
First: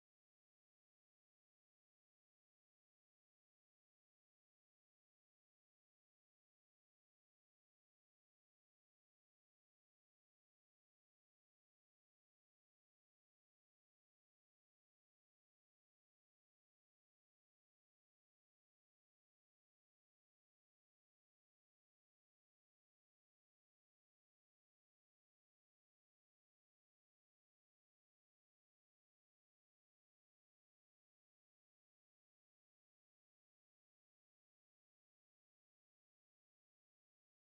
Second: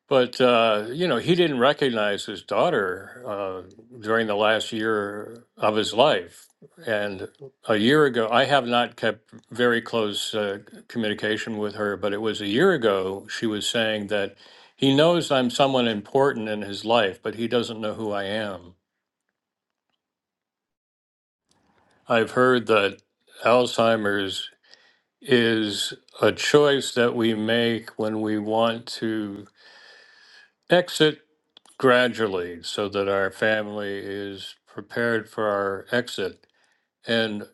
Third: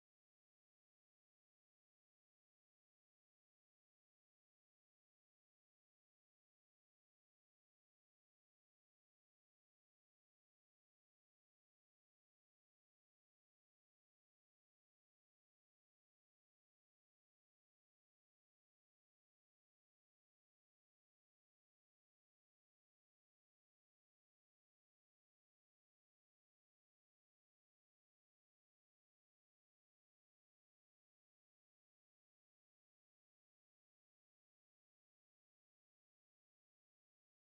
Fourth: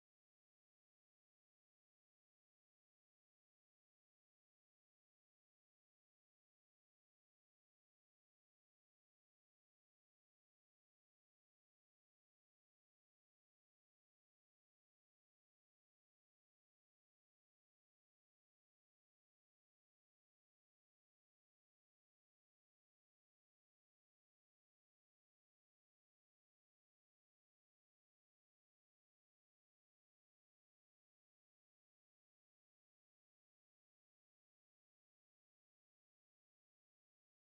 But uh, you know, he didn't recognize his daughter uh, during the last year of his life. And a year ago, I have not kept very close uh, communication with her, but it was a year ago she was saying that he knows I'm someone important in his life, but he doesn't know who I am. I've heard that Alzheimer's is a choice that we make when we want to exit gradually so that our family is prepared for our exit. And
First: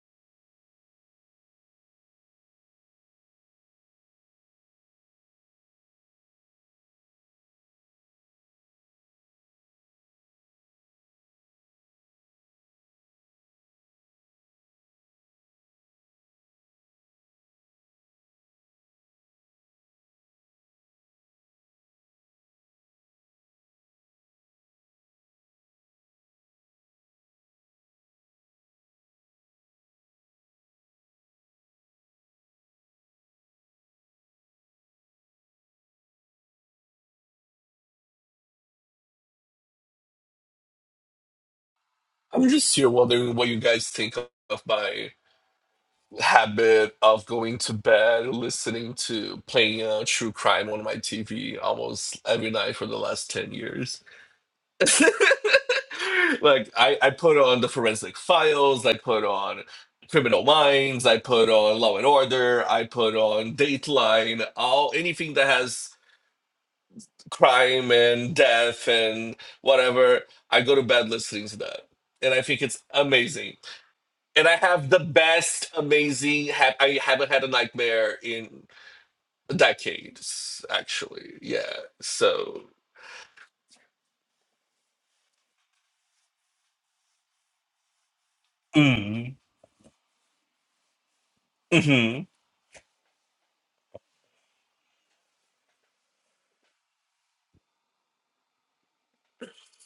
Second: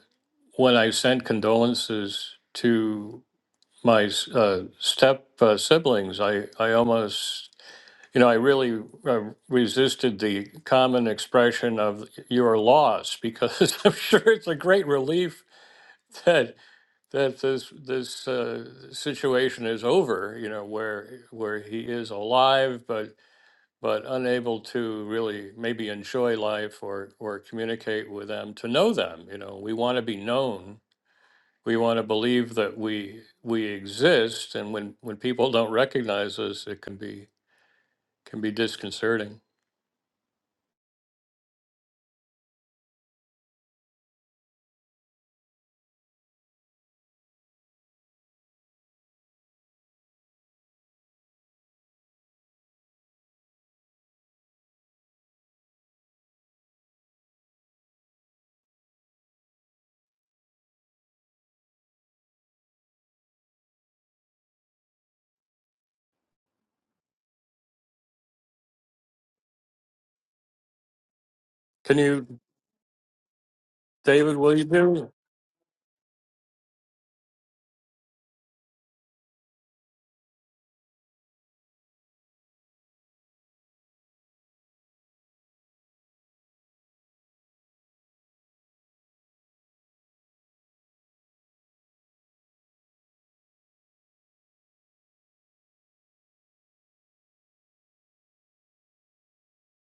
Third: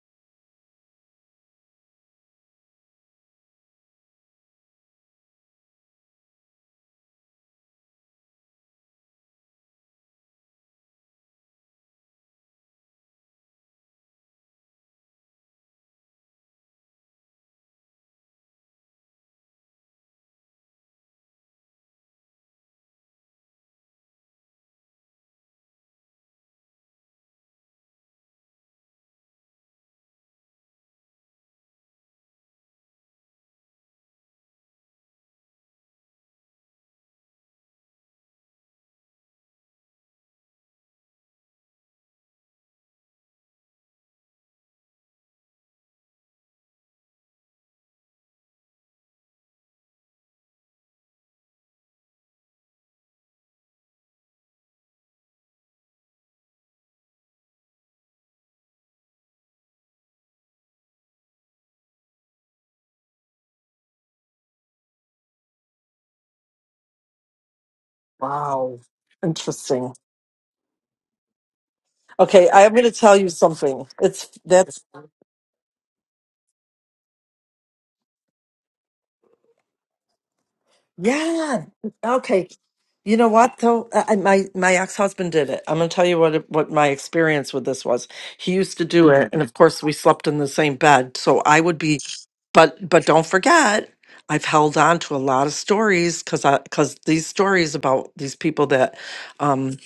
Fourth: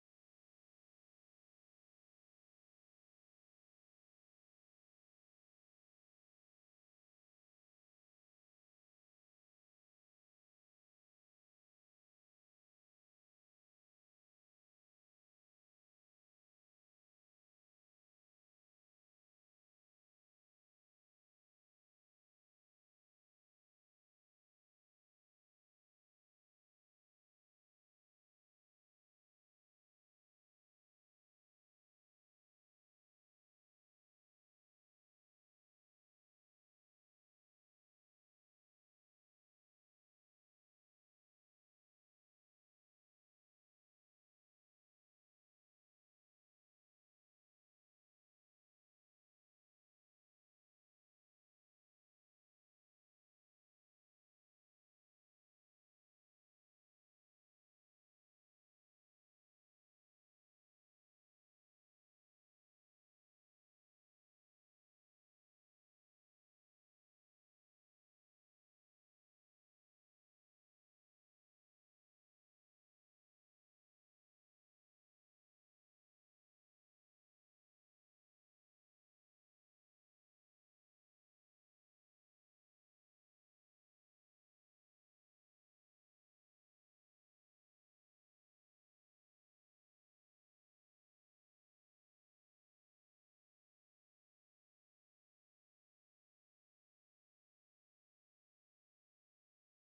when I sent condolences to my uh, step uh, siblings, I, I almost, you know, I really uh, resisted the common expression of your loss because I'm sure it's a great relief that that this this uh, situation is over. You know, where where he is alive, but but unable to really maybe enjoy life or or communicate with them to know them you know we want to be known we want to believe that we we exist and when when people don't recognize us it can be can be disconcerting I'm just here wondering what you guys think of my habit of going to bed, listening to playing uh, true crime on my TV almost every night for the last 10 years. like, I, I put on the forensic files, I put on Criminal Minds, I put on Law and Order, I put on Dateline, all anything that has crime and Wow. death and Interesting. whatever. I go to bed listening to that. can And you I Okay, think I'm it's going to tell you amazing. something. It's david And I will you that's have the do best, amazing. Ha- I haven't had a nightmare in decades, actually. Yeah. yeah. Okay. So, You know what though? I, I- my my ex husband did it. I'm going to tell you what it- what my experience with this was. He used to do it, mm, and of course we slept in the same bed. So I would be, hmm but but don't forget, I've held on to a lot of stories because I because these stories about these people that, um,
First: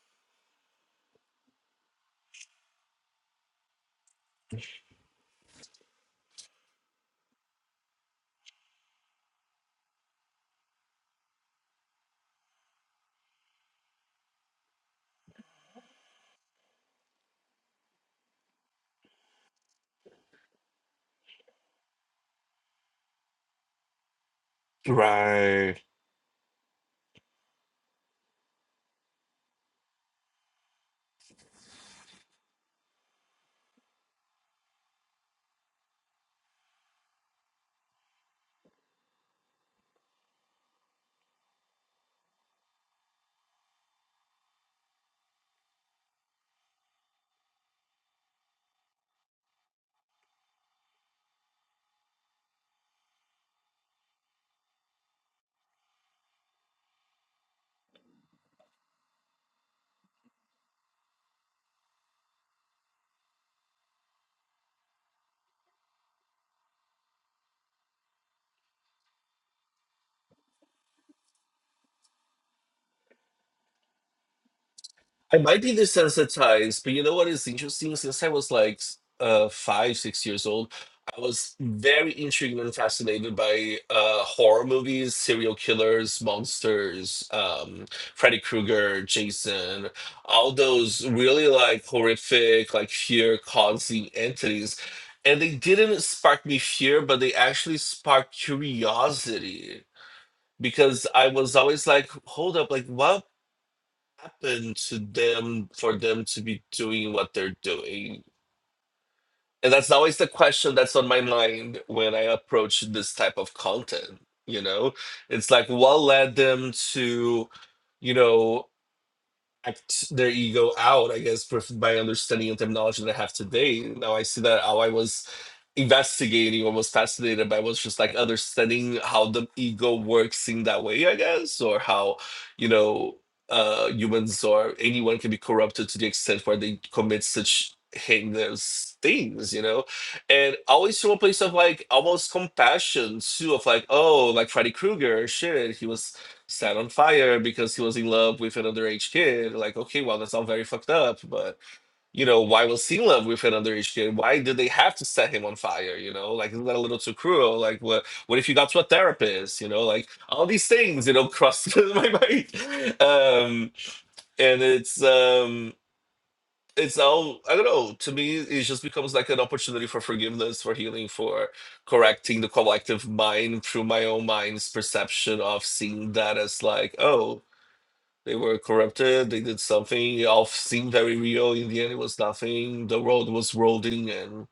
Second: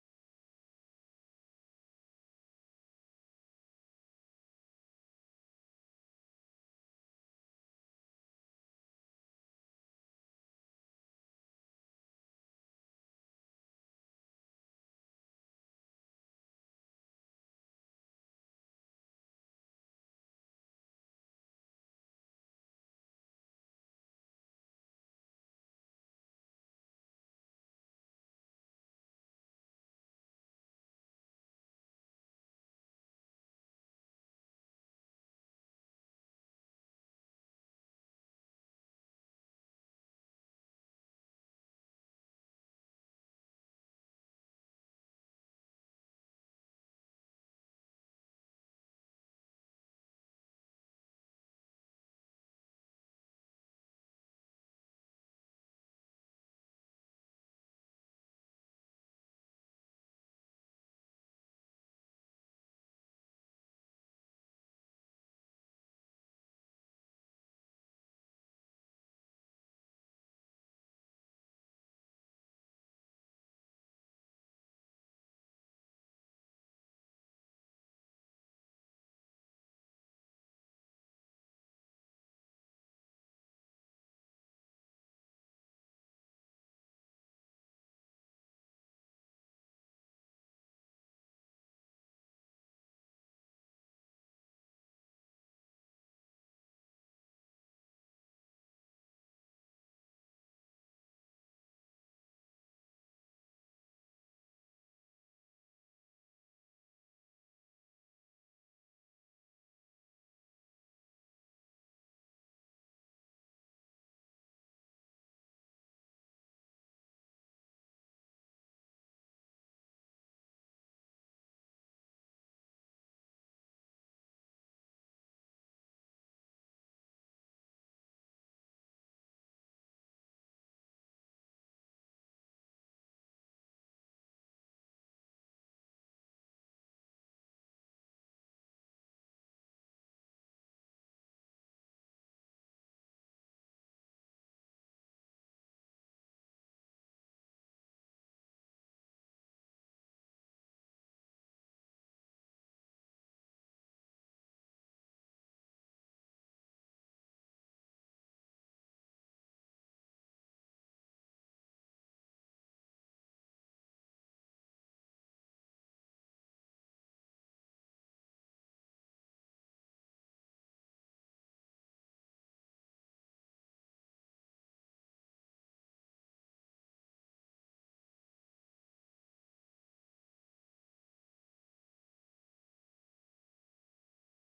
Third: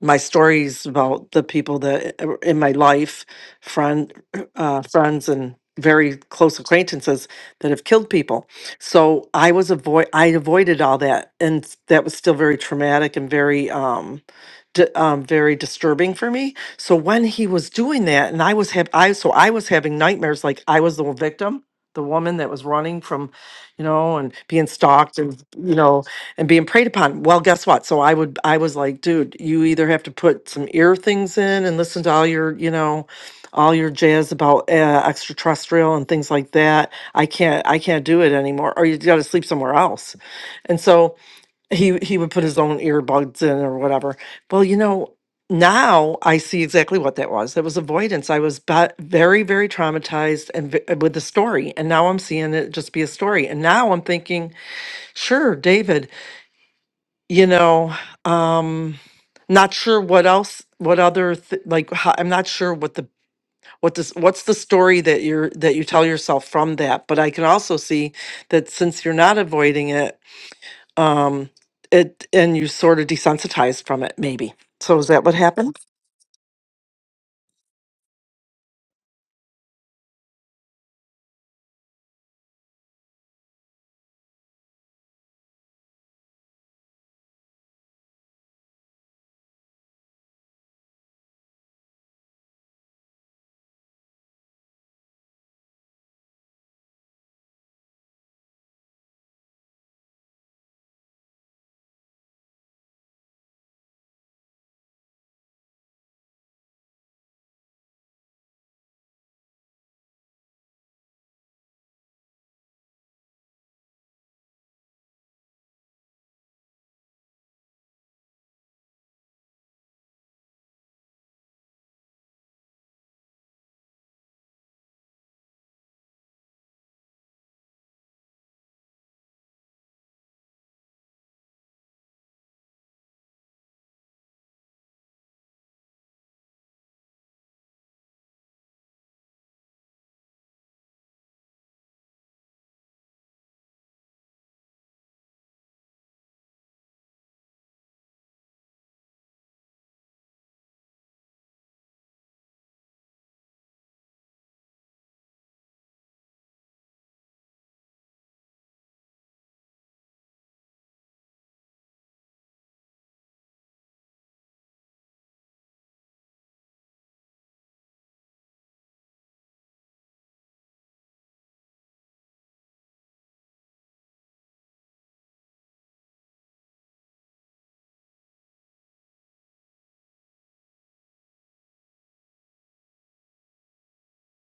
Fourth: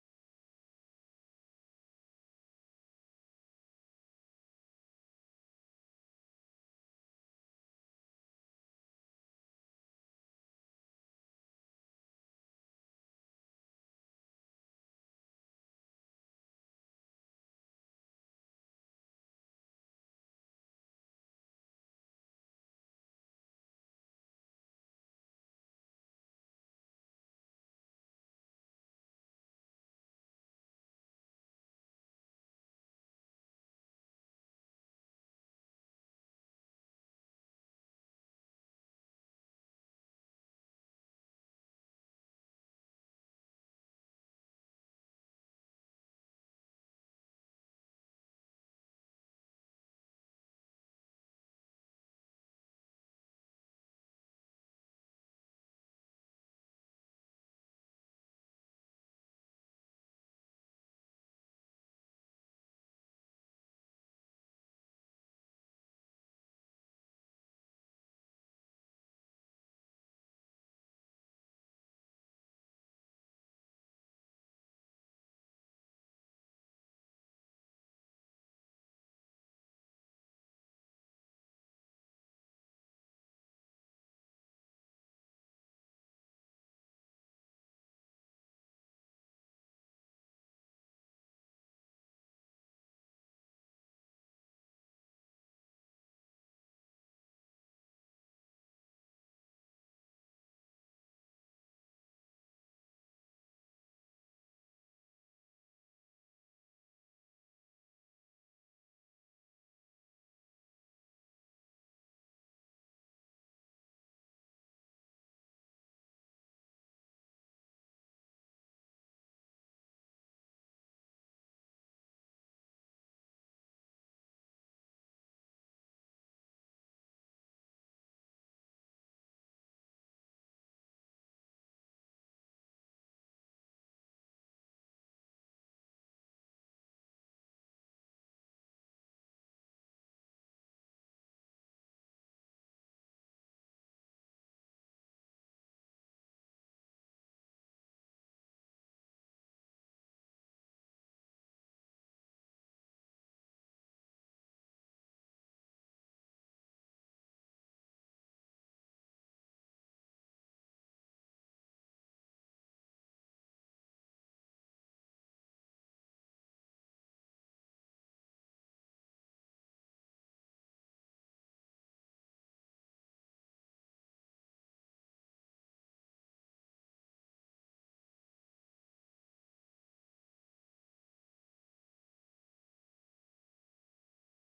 my stories about the people that i- in my life, friend, uh, friends and very close acquaintances that have killed people so I was avoid I avoided all that, and s- that was still very traumatic and very um, di- um very disturbing for me. So when he was doing that, and I was have I so I was having nightmares like I was the victim, the woman that was running from, you know, and being stalked and you right. know and being preyed upon. Well, guess what? So I would I was like, dude, you either have to put some ear things in and listen to all your you know all your jazz about uh, extraterrestrial and things like that I can't I can't do it anymore or you got to sleep somewhere else. And so he he would put his own earbuds in or whatever. Well, you know, now I see exactly what that was. That was avoidance. I was ba- very very traumatized and v- with the story and now I'm seeing it just be a story. And now I'm thinking, sure, David, you know, um not sure what else what other th- like ho- I'm not sure what the what does what's the story that you're that you tell yourself from that but i can also see that since you're not avoiding it um it and you sort of desensitized from it maybe so is that what I might happened be desensitized, but you know what is interesting? Since I was like s- uh, five, six years old, I was very intrigued and fascinated by uh, horror movies, serial killers, monsters, um, Freddy Krueger, Jason, all those really like horrific, like fear causing entities. And they didn't spark me fear, but they actually sparked curiosity because I was always like, hold up, like what? happen to them for them to be doing what they're doing? And that's always the question that's on my mind when I approach this type of content. You know, it's like what led them to, you know, act their ego out, I guess, with my understanding the terminology that I have today. Now I see that how I was investigating or was fascinated by was just like understanding how the ego works in that way, I guess, or how, you know, uh humans or anyone can be corrupted to the extent where they commit such heinous things, you know? And always from a place of like almost compassion too, of like, oh, like Freddy Krueger, shit, he was set on fire because he was in love with an underage kid. Like, okay, well, that's all very fucked up, but you know, why was he in love with an underage kid? Why did they have to set him on fire? You know, like isn't that a little too cruel? Like, what what if you got to a therapist? You know, like all these things, you know, cross my mind. Um, and it's um it's all I don't know. To me, it just becomes like an opportunity for forgiveness, for healing, for correcting the collective mind through my own mind's perception of seeing that as like, oh, they were corrupted. They did something. It all seemed very real. In the end, it was nothing. The world was rolling, and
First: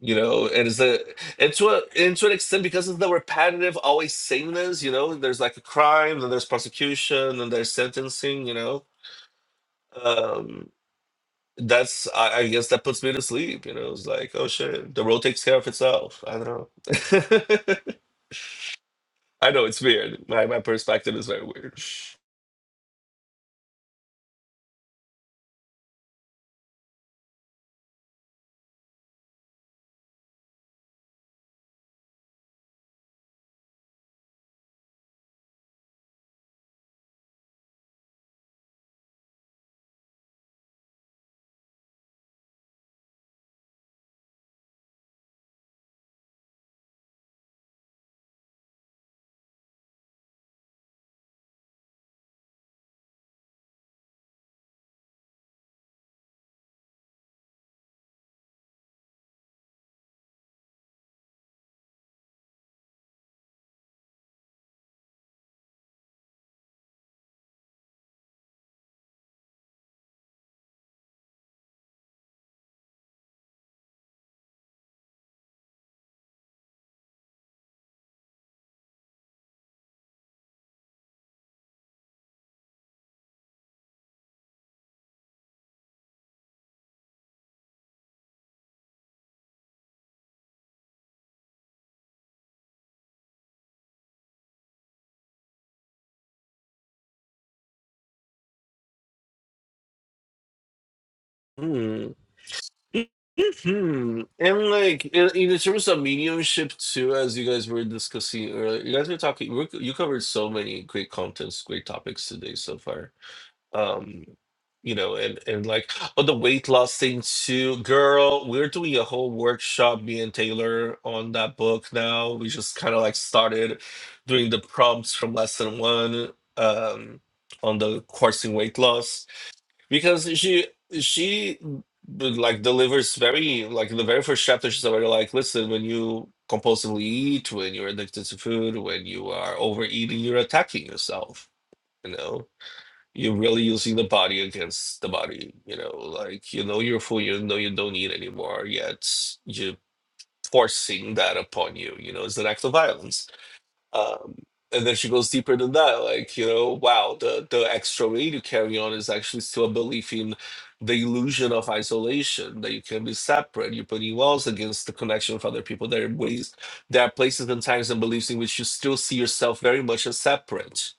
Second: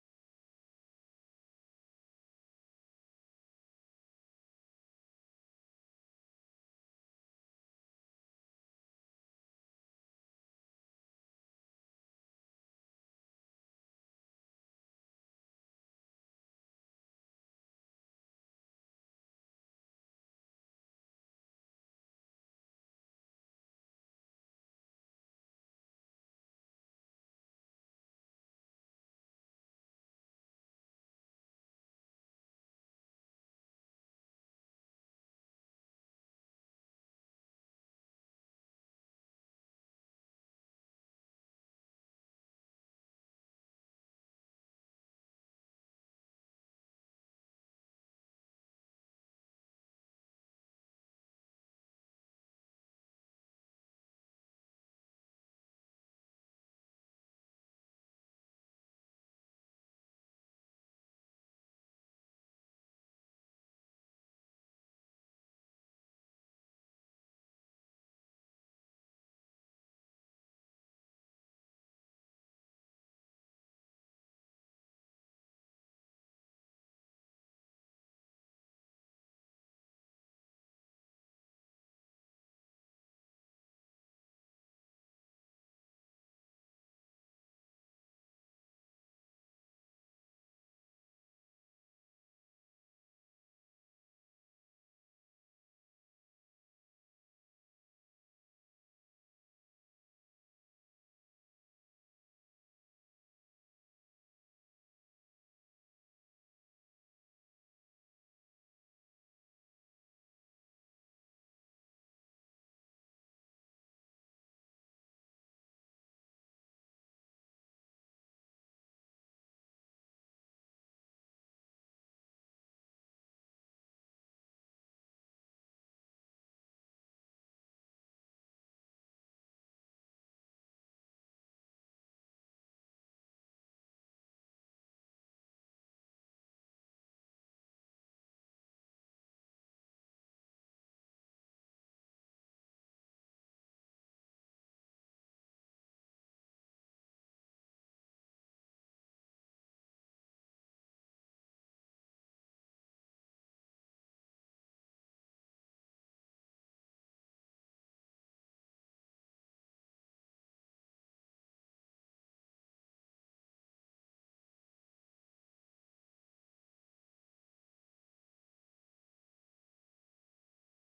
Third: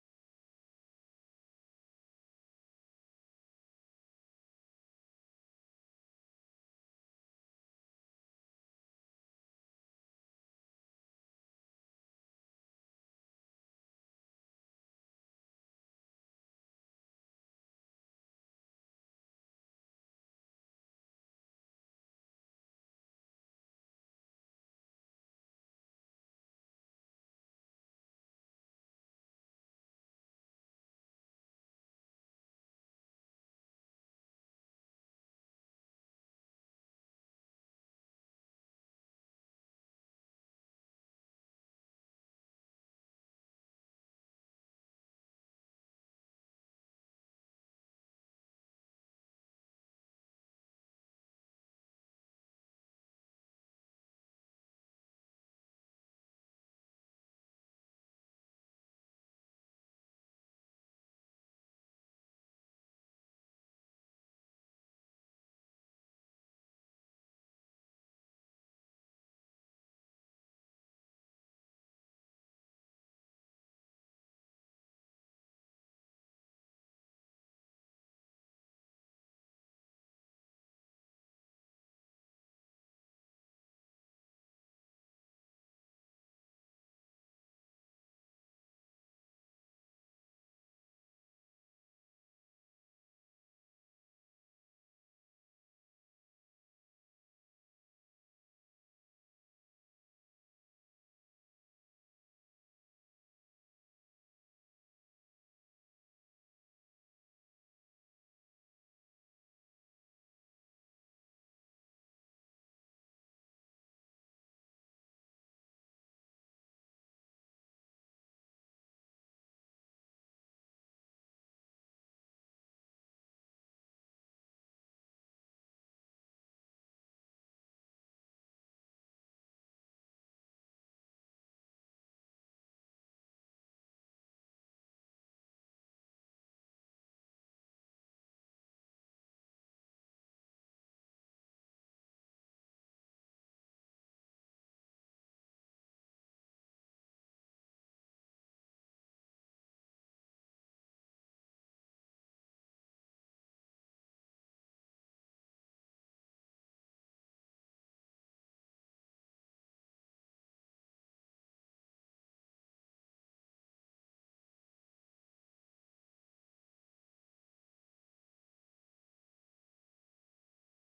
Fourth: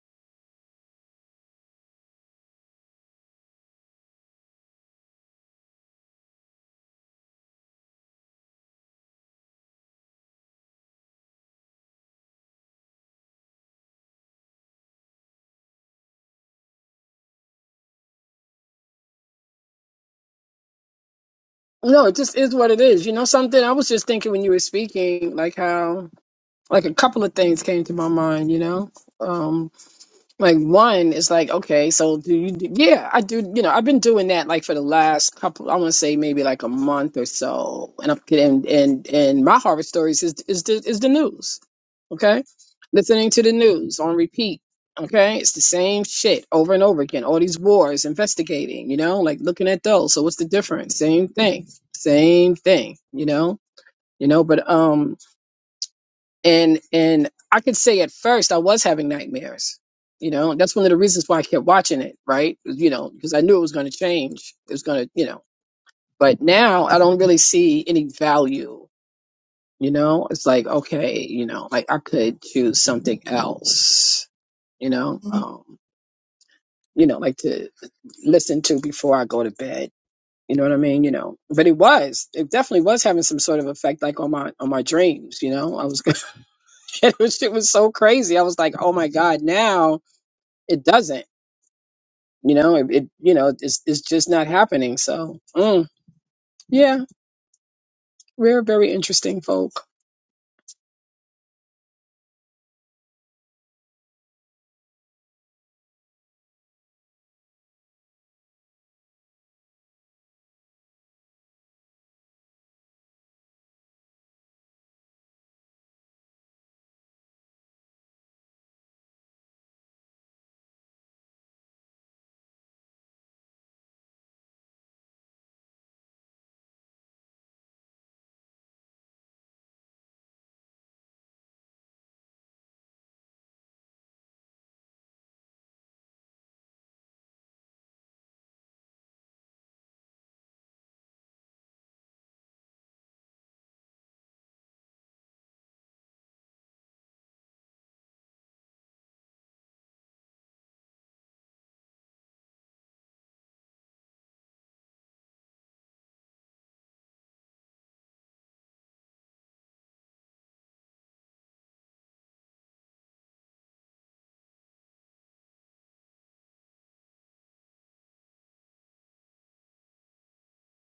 you know, and it's a and to a and to an extent because of the repetitive, always sameness. You know, there's like a crime, then there's prosecution, then there's sentencing. You know, um, that's I, I guess that puts me to sleep. You know, it's like oh shit, the world takes care of itself. I don't know. I know it's weird. My my perspective is very weird. No, it just is what it is. You know something? I was just thinking when you were speaking, like how like a couple of things came to my mind. You know, Um, Like one is like, okay, so do you, yeah, I do, you know, I've been doing that like for the last couple, I want to say maybe like a month or so. And I'm and and, and my harvest stories is, is the, is the news. Okay. Listening to the news on repeat. Okay. It's the same shit over and over again. All these wars, investigating, you know, like looking at those. So what's the difference? Same thing, same thing, you know, you know, but, um, and and I could say at first I was having nightmares. You know, that's one of the reasons why I kept watching it, right? You know, because I knew it was going to change. It was going to, you know. But now I don't really see any value. You know, it's like okay, you know, like I could choose something else. You know, um, you know, like to listen to before I go to bed. You know what I mean? You know, but it was, it definitely was having some sort of effect, like on my on my dreams. You know, I was it was it was so crazy. I was like, oh my god, now it doesn't. You know, it, it you know it's it's just not happening. So mm, yeah, we're very interesting folk. Mhm. And like in, in terms of mediumship too, as you guys were discussing earlier, you guys were talking. we're- You covered so many great contents, great topics today so far. Um, you know, and and like oh, the weight loss thing too, girl. We're doing a whole workshop, me and Taylor, on that book now. We just kind of like started doing the prompts from lesson one, um, on the coursing weight loss because she she like delivers very like in the very first chapter she's already like listen when you compulsively eat when you're addicted to food when you are overeating you're attacking yourself you know you're really using the body against the body you know like you know you're full you know you don't eat anymore yet you're forcing that upon you you know it's an act of violence um, and then she goes deeper than that, like, you know, wow, the, the extra weight you carry on is actually still a belief in the illusion of isolation, that you can be separate. You're putting walls against the connection with other people. There are ways, there are places and times and beliefs in which you still see yourself very much as separate.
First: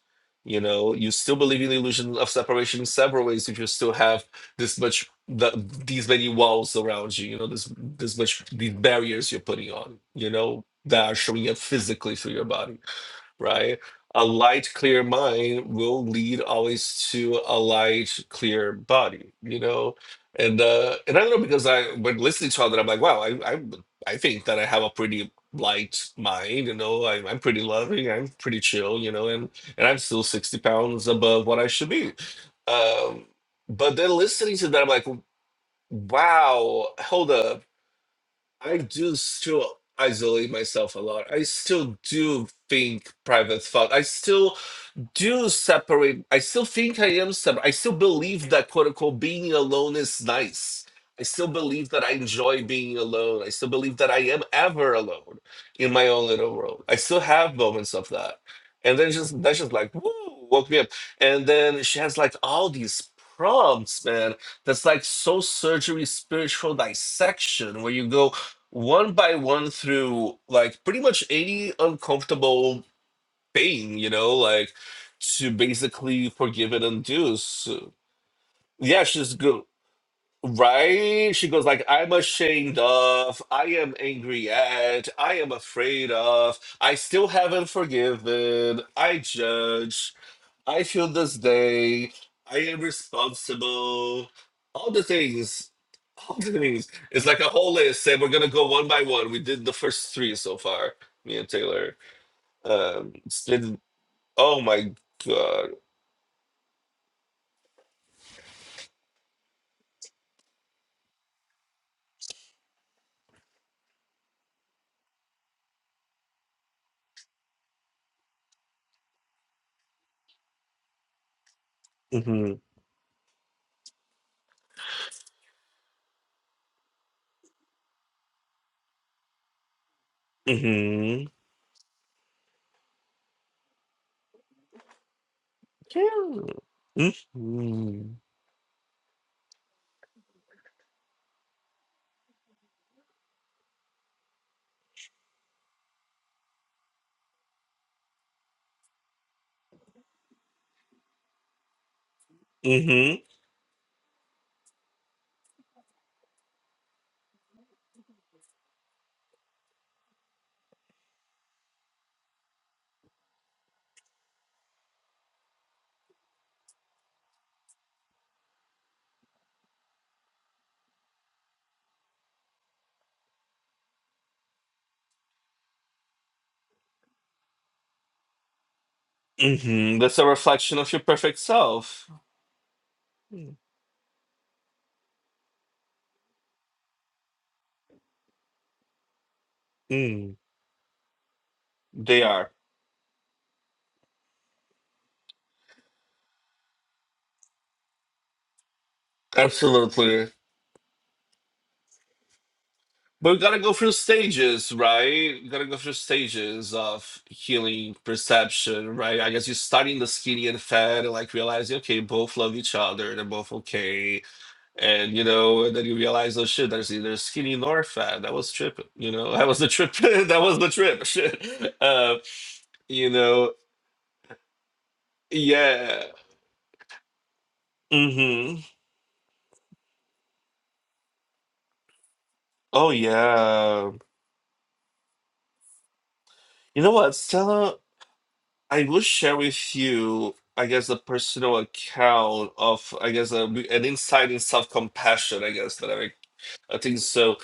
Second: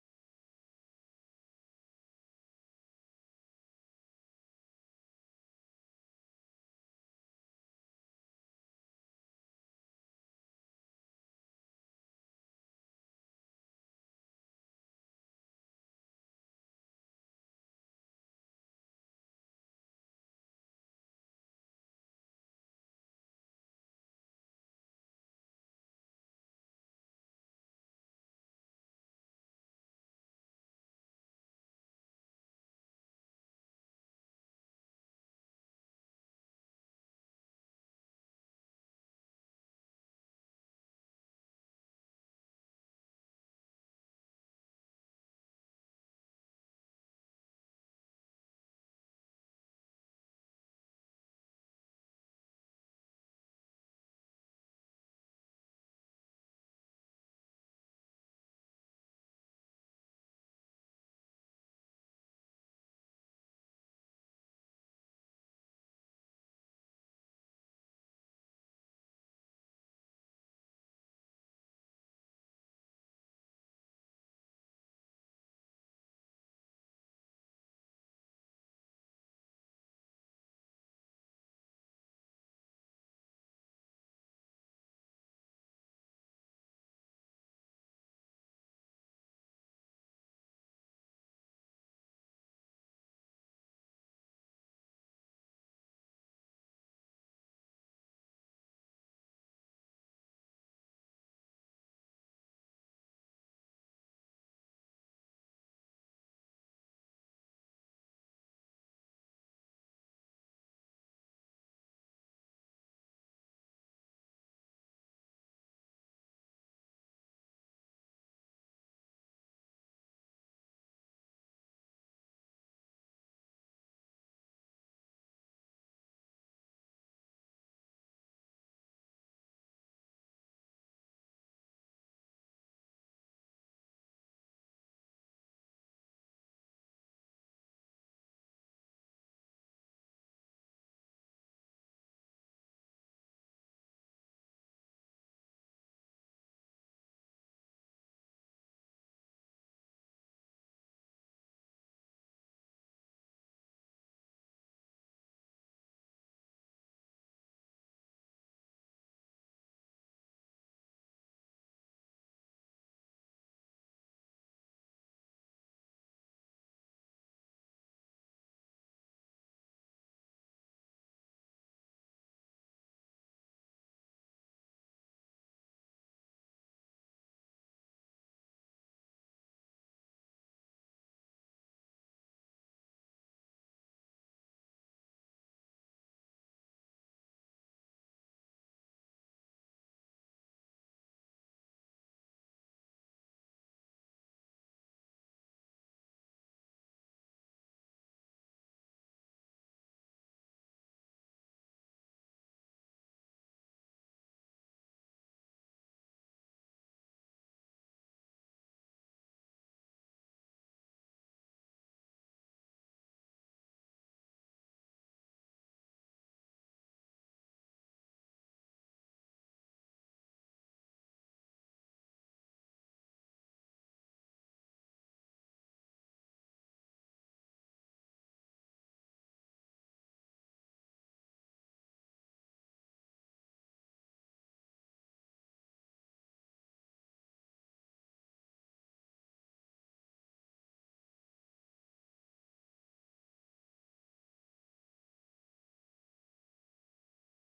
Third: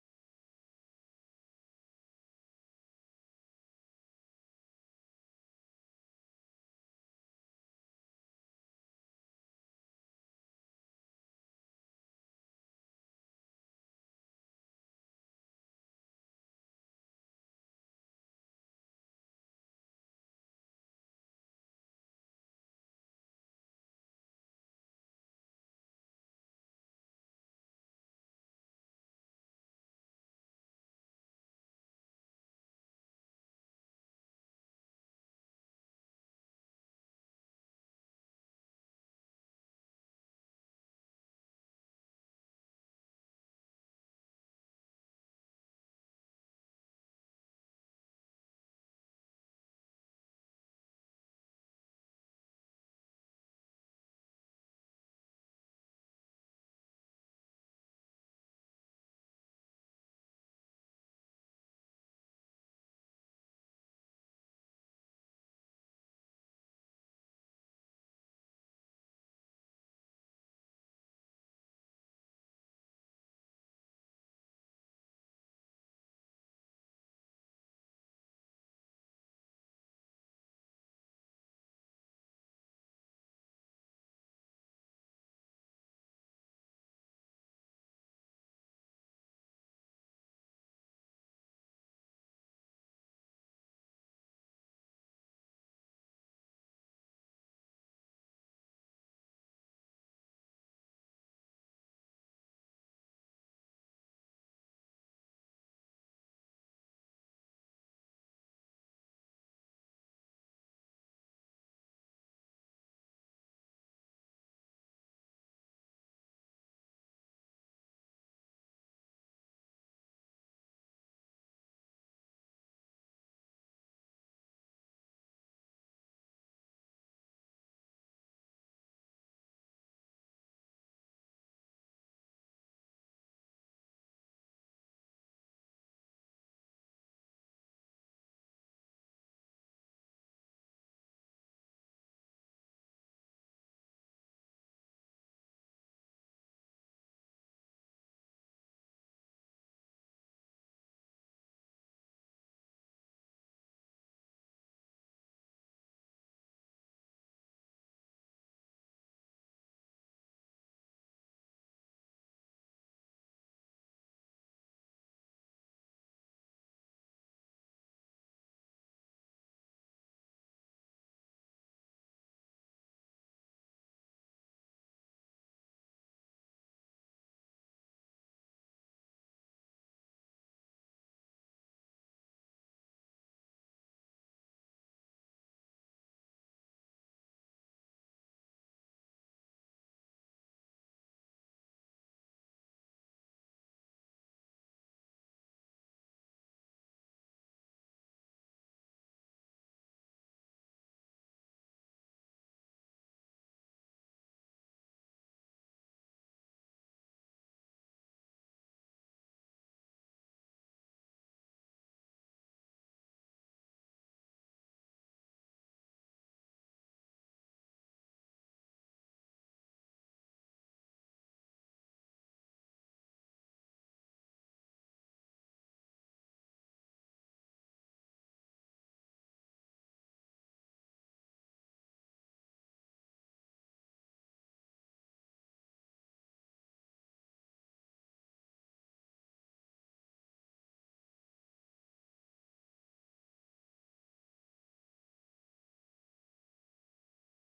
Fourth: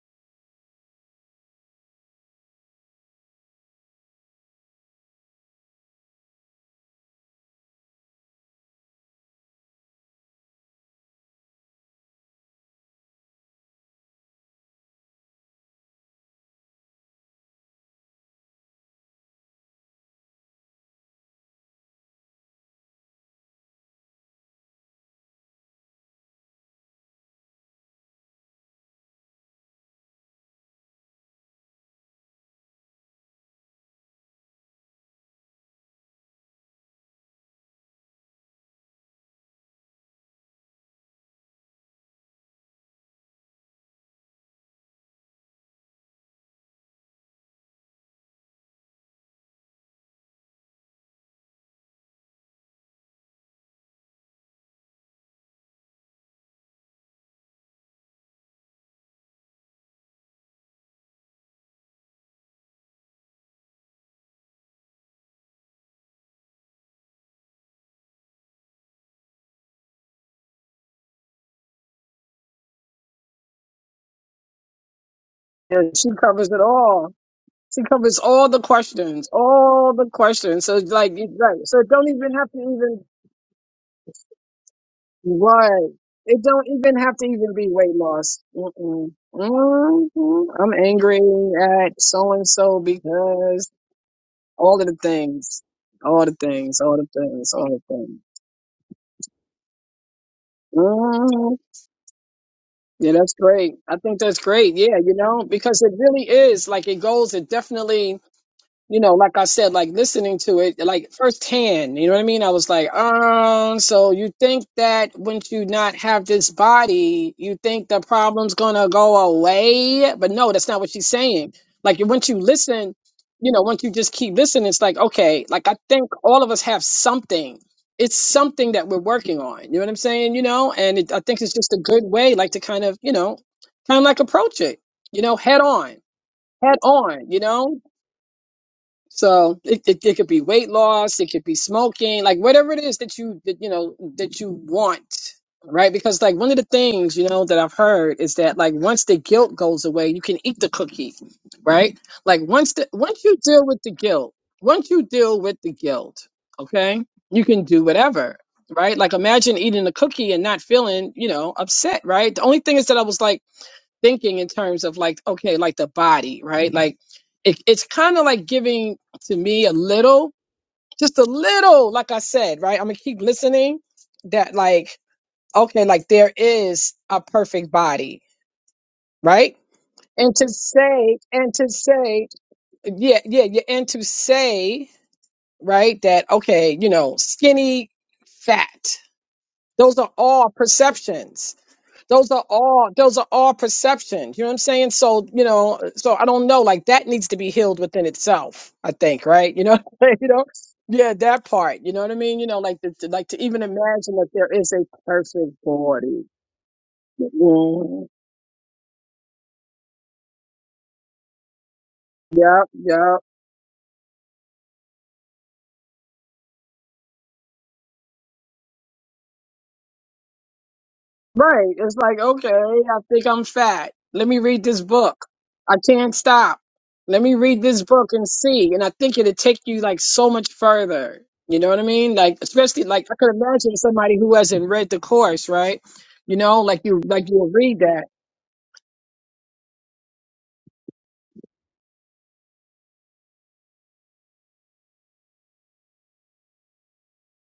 You know, you still believe in the illusion of separation in several ways if you still have this much, the, these many walls around you, you know, this, this much, these barriers you're putting on, you know, that are showing up physically through your body, right? A light, clear mind will lead always to a light, clear body, you know? And uh and I don't know because I when listening to all that I'm like, wow, I I I think that I have a pretty light mind, you know, I, I'm pretty loving, I'm pretty chill, you know, and and I'm still 60 pounds above what I should be. Um but then listening to that, I'm like, wow, hold up I do still isolate myself a lot. I still do think private thought. I still do separate. I still think I am separate. I still believe that quote unquote being alone is nice. I still believe that I enjoy being alone. I still believe that I am ever alone in my own little world. I still have moments of that. And then just that's just like woo, woke me up. And then she has like all these prompts, man. That's like soul surgery spiritual dissection where you go one by one through like pretty much 80 uncomfortable thing, you know, like to And she basically covers it forgive and all. undo. She So, covers all the yeah, questions, she's good, all the questions. So it's like, it's right? She like goes so like, it don't "I'm even have to ashamed even of, I am angry at, I am right. afraid It of, don't I even have to still even be haven't weight loss. forgiven, Mm-mm. I judge, Mm-mm. I'm I feel angry this at day, so and I so am because responsible." all of All the the things, things, all the all the things, things. all the It's like a things, all whole the list, things. and we're gonna go one by one. We did the first three so far, me and hmm Taylor um Yeah, that's great. I think that's Oh great. my Yeah, you know, god. because it really is like it goes, it definitely you know, like I said, like listening to it, like firsthand, you know what I mean? I was like, um, so you think that once you not have this body, you think the problem's gonna go away? But no, that's not what she's saying. Like once you Mm-hmm. listen, you know, once you just keep listening, it's like, okay, like I think all of us have something. It's something that we're working on. You know what I'm saying? You know, and it, I Mm-hmm. think it's just a good way, like to kind of, you know, kind of like approach it, you know, head on, Yeah. head on, you know? Mm-hmm. So it, it, it could be weight loss, it could be smoking, like whatever it is that you that, you know that you want, right? Because like one of the things you know that I've heard is that like once the guilt goes away, you can eat the cookie, right? Like once the once Mm-hmm. you deal with the guilt, once you deal with the guilt, okay, you can do whatever, right? Like imagine eating a cookie and not feeling you know upset, right? The only thing is that I was like thinking in terms of like okay like the body right like it, it's kind of like giving to me a little just a little like i said right i'm gonna keep listening that like okay like there is a perfect body right Mm-hmm. That's a and to reflection of your say perfect and to self. say yeah yeah yeah and to say right that okay you know skinny fat those are Mm. all perceptions They those are are. all those are all perception you know what i'm saying so you know so i don't know like that needs to be healed within itself i think right you know you Absolutely. know yeah that part you know what i mean you know like the, to- like But we to gotta even go through imagine that there is stages, a right? We perfect gotta go through body stages of healing perception, right? I guess you're starting the skinny and fat and like realizing, okay, both love yeah each yeah other, they're both okay And you know, and then you realize, oh shit, there's either skinny nor fat. That was tripping. You know, that was the trip. that was the trip. Right. Shit. It's Uh, like, okay, I you think I'm know, fat. Let me read this book. I yeah. can't stop. Let me read this book and Mm-hmm. see. And I think it will take you like so much further. You know what I mean? Like, especially Oh like I could imagine yeah. somebody who hasn't read the course, right? You know, You like know you what, like you'll Stella? read that. I will share with you, I guess, a personal account of, I guess, a, an insight in self-compassion. I guess that I've I think so.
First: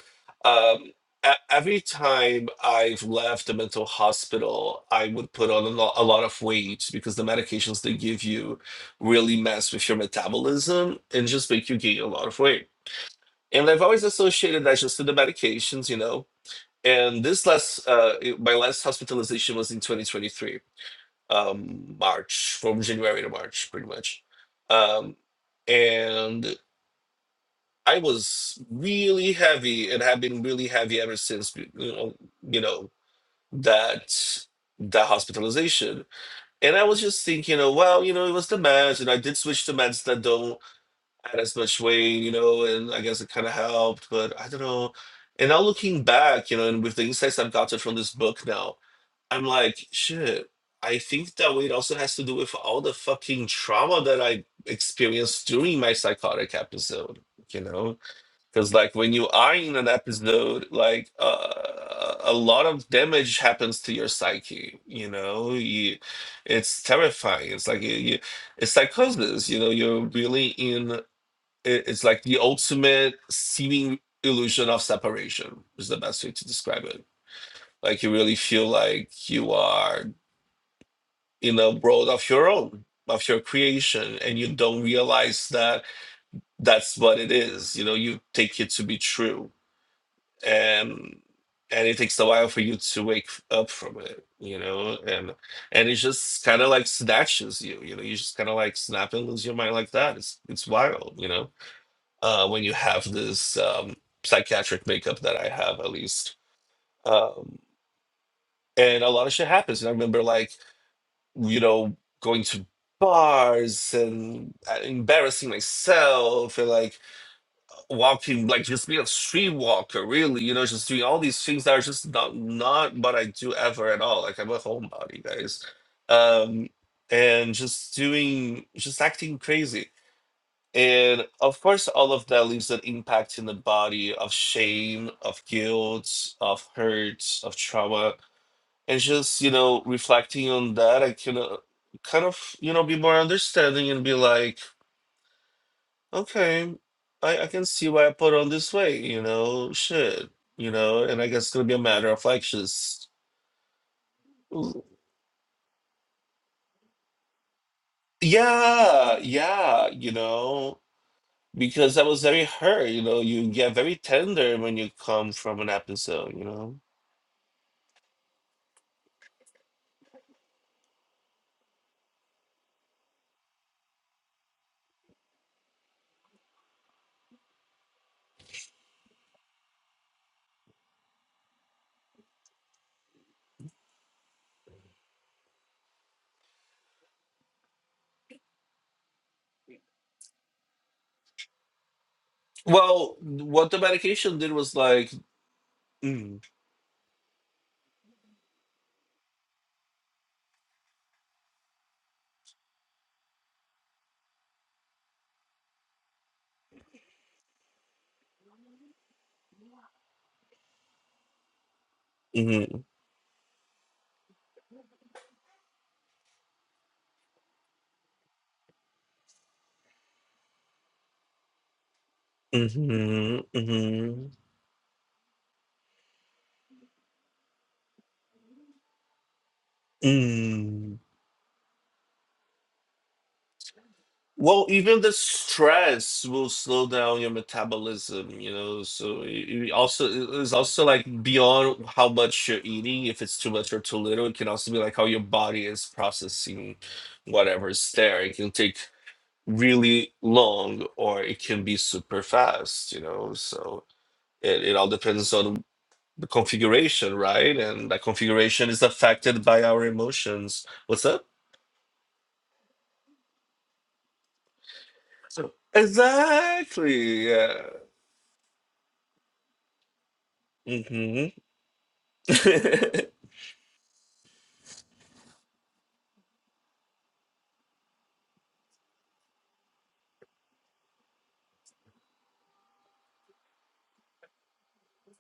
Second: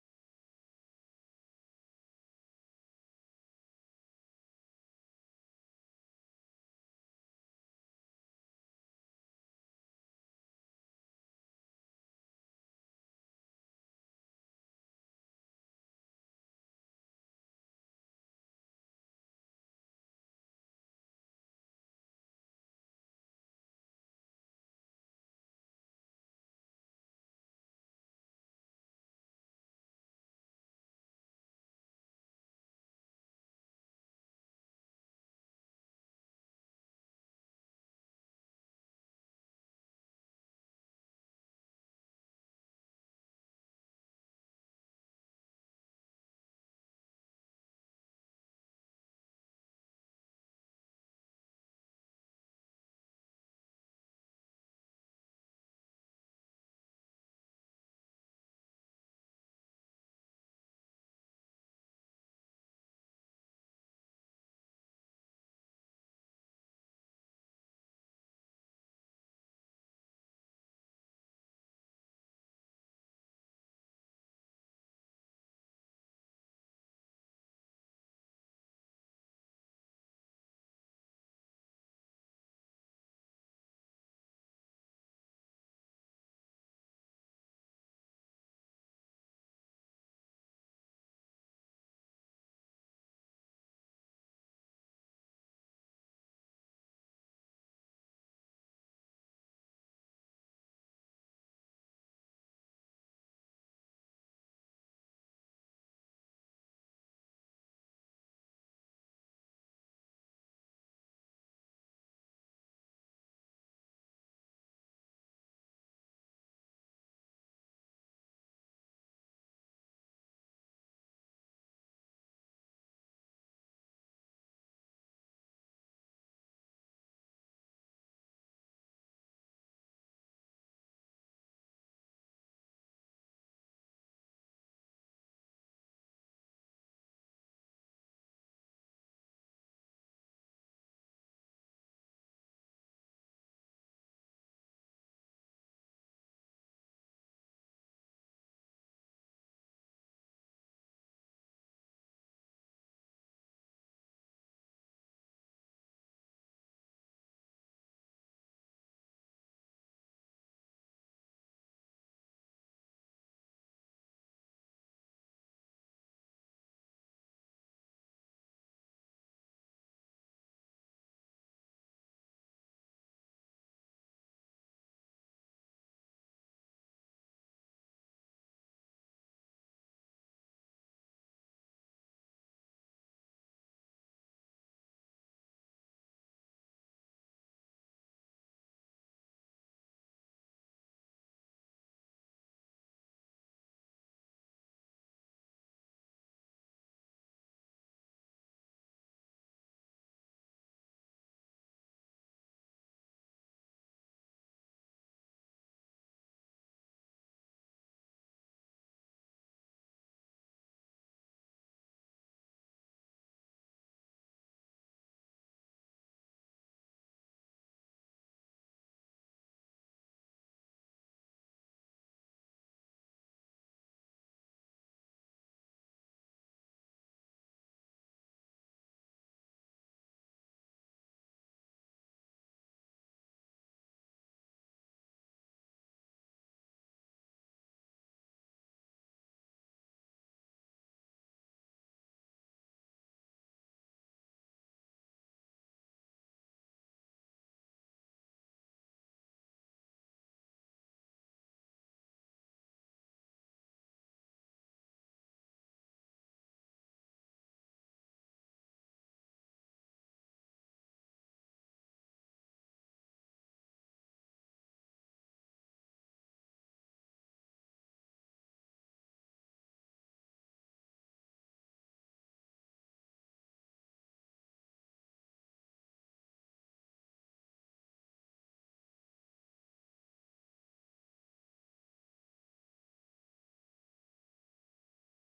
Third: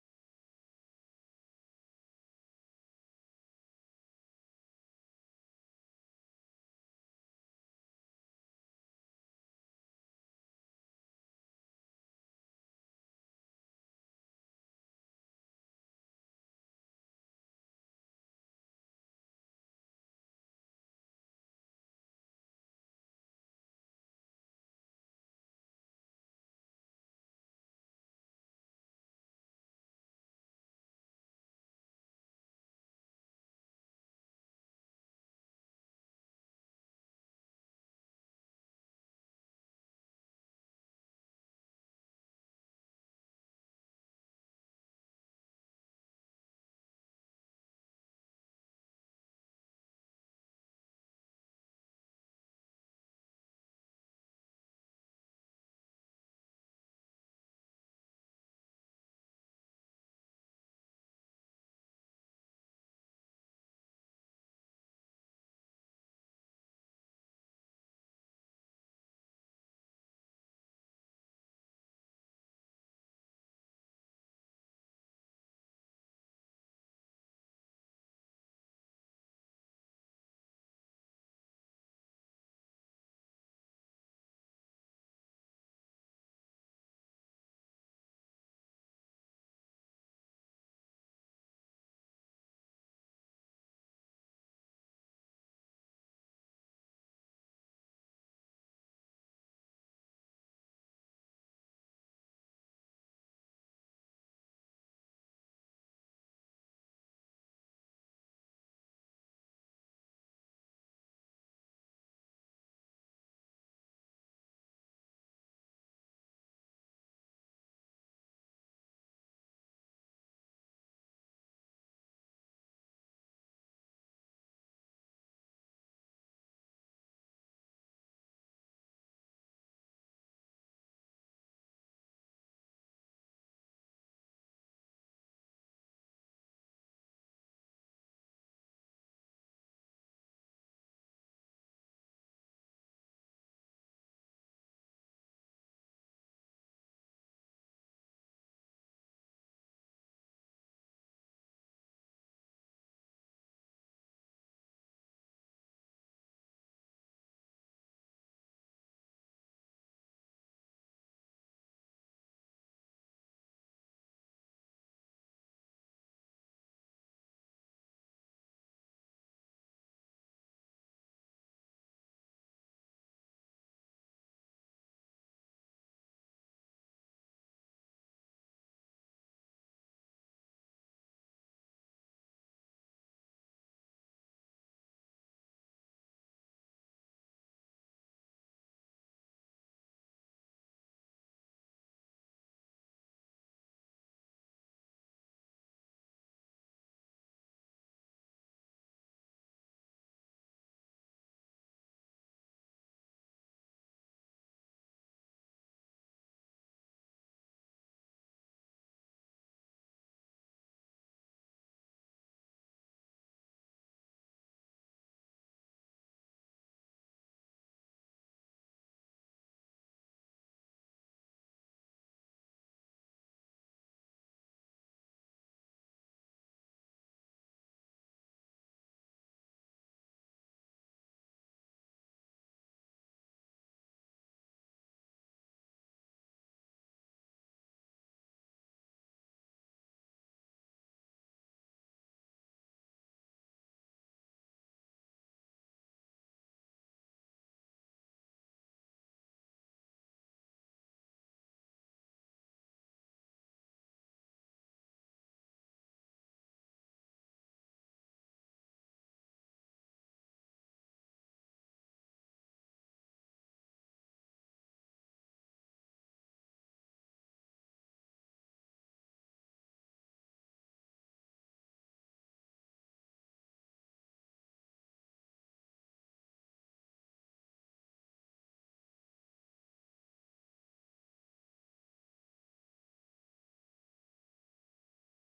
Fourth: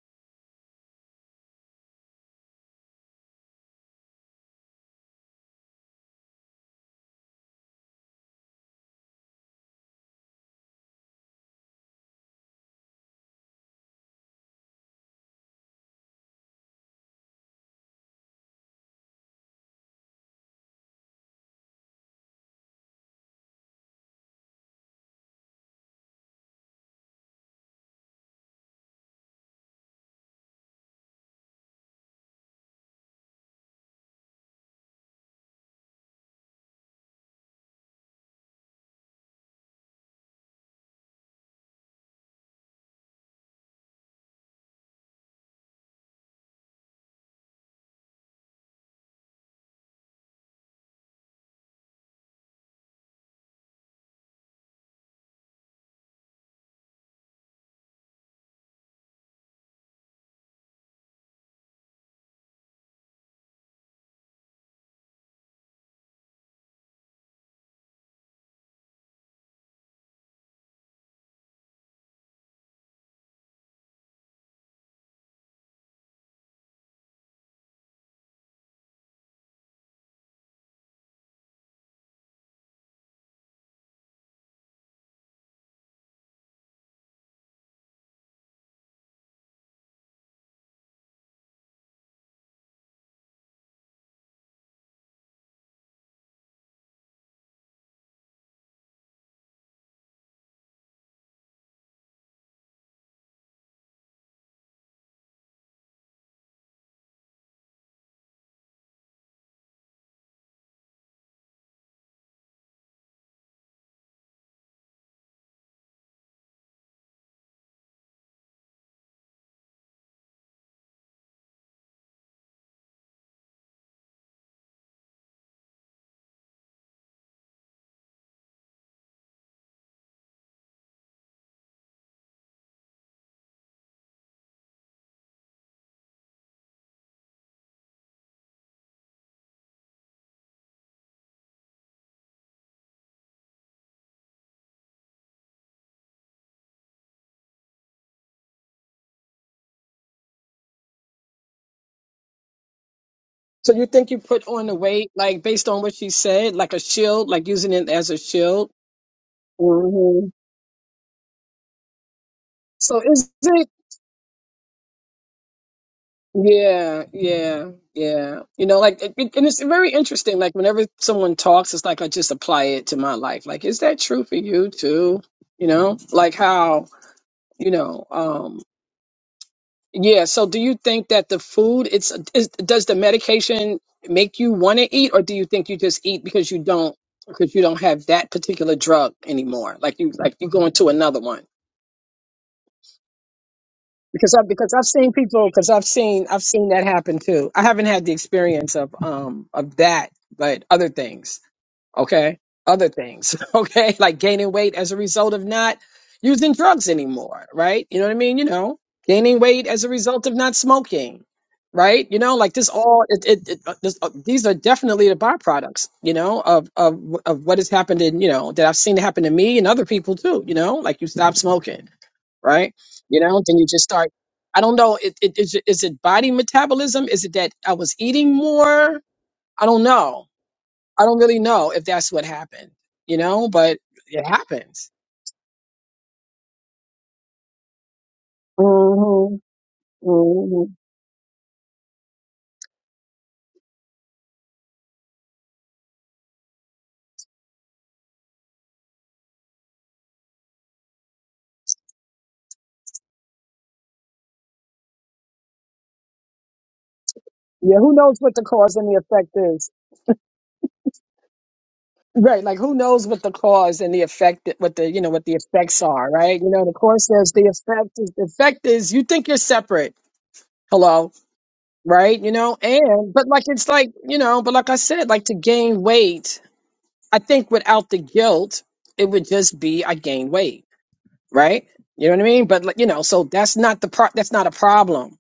Um, e- every time I've left a mental hospital, I would put on a lot, a lot of weight because the medications they give you really mess with your metabolism and just make you gain a lot of weight. And I've always associated that just to the medications, you know. And this last, uh, it- my last hospitalization was in 2023, um, March, from January to March, pretty much. Um, and I was really heavy and have been really heavy ever since you know, you know that that hospitalization. And I was just thinking, you know, well, you know, it was the meds, and I did switch to meds that don't add as much weight, you know, and I guess it kind of helped, but I don't know. And now looking back, you know, and with the insights I've gotten from this book now, I'm like, shit. I think that weight also has to do with all the fucking trauma that I experienced during my psychotic episode, you know? because like when you are in an episode like uh, a lot of damage happens to your psyche you know you, it's terrifying it's like you, you it's psychosis you know you're really in it- it's like the ultimate seeming illusion of separation is the best way to describe it like you really feel like you are in a world of your own of your creation and you don't realize that that's what it is you know you take it to be true and and it takes a while for you to wake f- up from it you know and and it just kind of like snatches you you know you just kind of like snap and lose your mind like that it's it's wild you know uh when you have this um psychiatric makeup that i have at least um and a lot of shit happens and i remember like you know going to bars and uh, embarrassing myself and like walking like just be a street walker really you know just doing all these things that are just not not what i do ever at all like i'm a homebody guys um and just doing just acting crazy and of course all of that leaves an impact in the body of shame of guilt of hurt of trauma and just you know reflecting on that i can uh, kind of you know be more understanding and be like Okay, I, I can see why I put on this weight, you know, shit, you know, and I guess it's gonna be a matter of like just, So you think you put on the l- weight, like based on what she said, like a shield, like using it as a shield. yeah, yeah, you hmm know, because I was very hurt, So you know, is you it? get very tender when you come from an episode, you know. Yeah, yeah, yeah. You know, like, it, it- and it's very interesting. Like, whenever someone talks, it's like I just apply it to my life. Like, is that true for you too? You know, like how, you know, um, yeah. So, do you think that the food, it's, is, does the medication make you want to eat, or do you think you just eat because you don't, because you don't have that particular drug anymore? Like, you, like you going to another one. Well, what the because medication I did because was I've like, seen people because I've seen mm, I've seen that happen too. I haven't had the experience of um of that, but other things. Okay, other things. Okay, like gaining weight as a result of not using drugs anymore. Right? You know what I mean? You know, gaining weight as a result of not smoking. Right? You know, like this mm, all it, it, it uh, this, uh, these are definitely the byproducts. You know of of of what has happened in you know that I've seen happen to me and other people too. You know, like you stop smoking right? You mm-hmm, know, then you just start. mm-hmm, I don't know. It, it, is, it- is it body metabolism? Is it that I was eating more? I don't know. mm. I don't really know if that's what happened, you know, but it Well, happens. even the stress will slow down your metabolism, you know. So it hmm it also it's hmm also like beyond how much you're eating. If it's too much or too little, it can also be like how your body is processing whatever is there. It can take really long, or it can be super fast, you know. So it, it all depends on the configuration, right? Yeah, And who that knows what the configuration cause is and the effect affected by is? our emotions. What's up? Right, like who knows what the cause and the effect, what the you know what the So- effects are, right? You know, the cause Exactly. says the Yeah. effect is the effect is you think you're separate. Hello, hmm right? You know, and but like it's like you know, but like I said, like to gain weight I think without the guilt, it would just be I gain weight, right? You know what I mean? But like, you know, so that's not the pro- that's not a problem.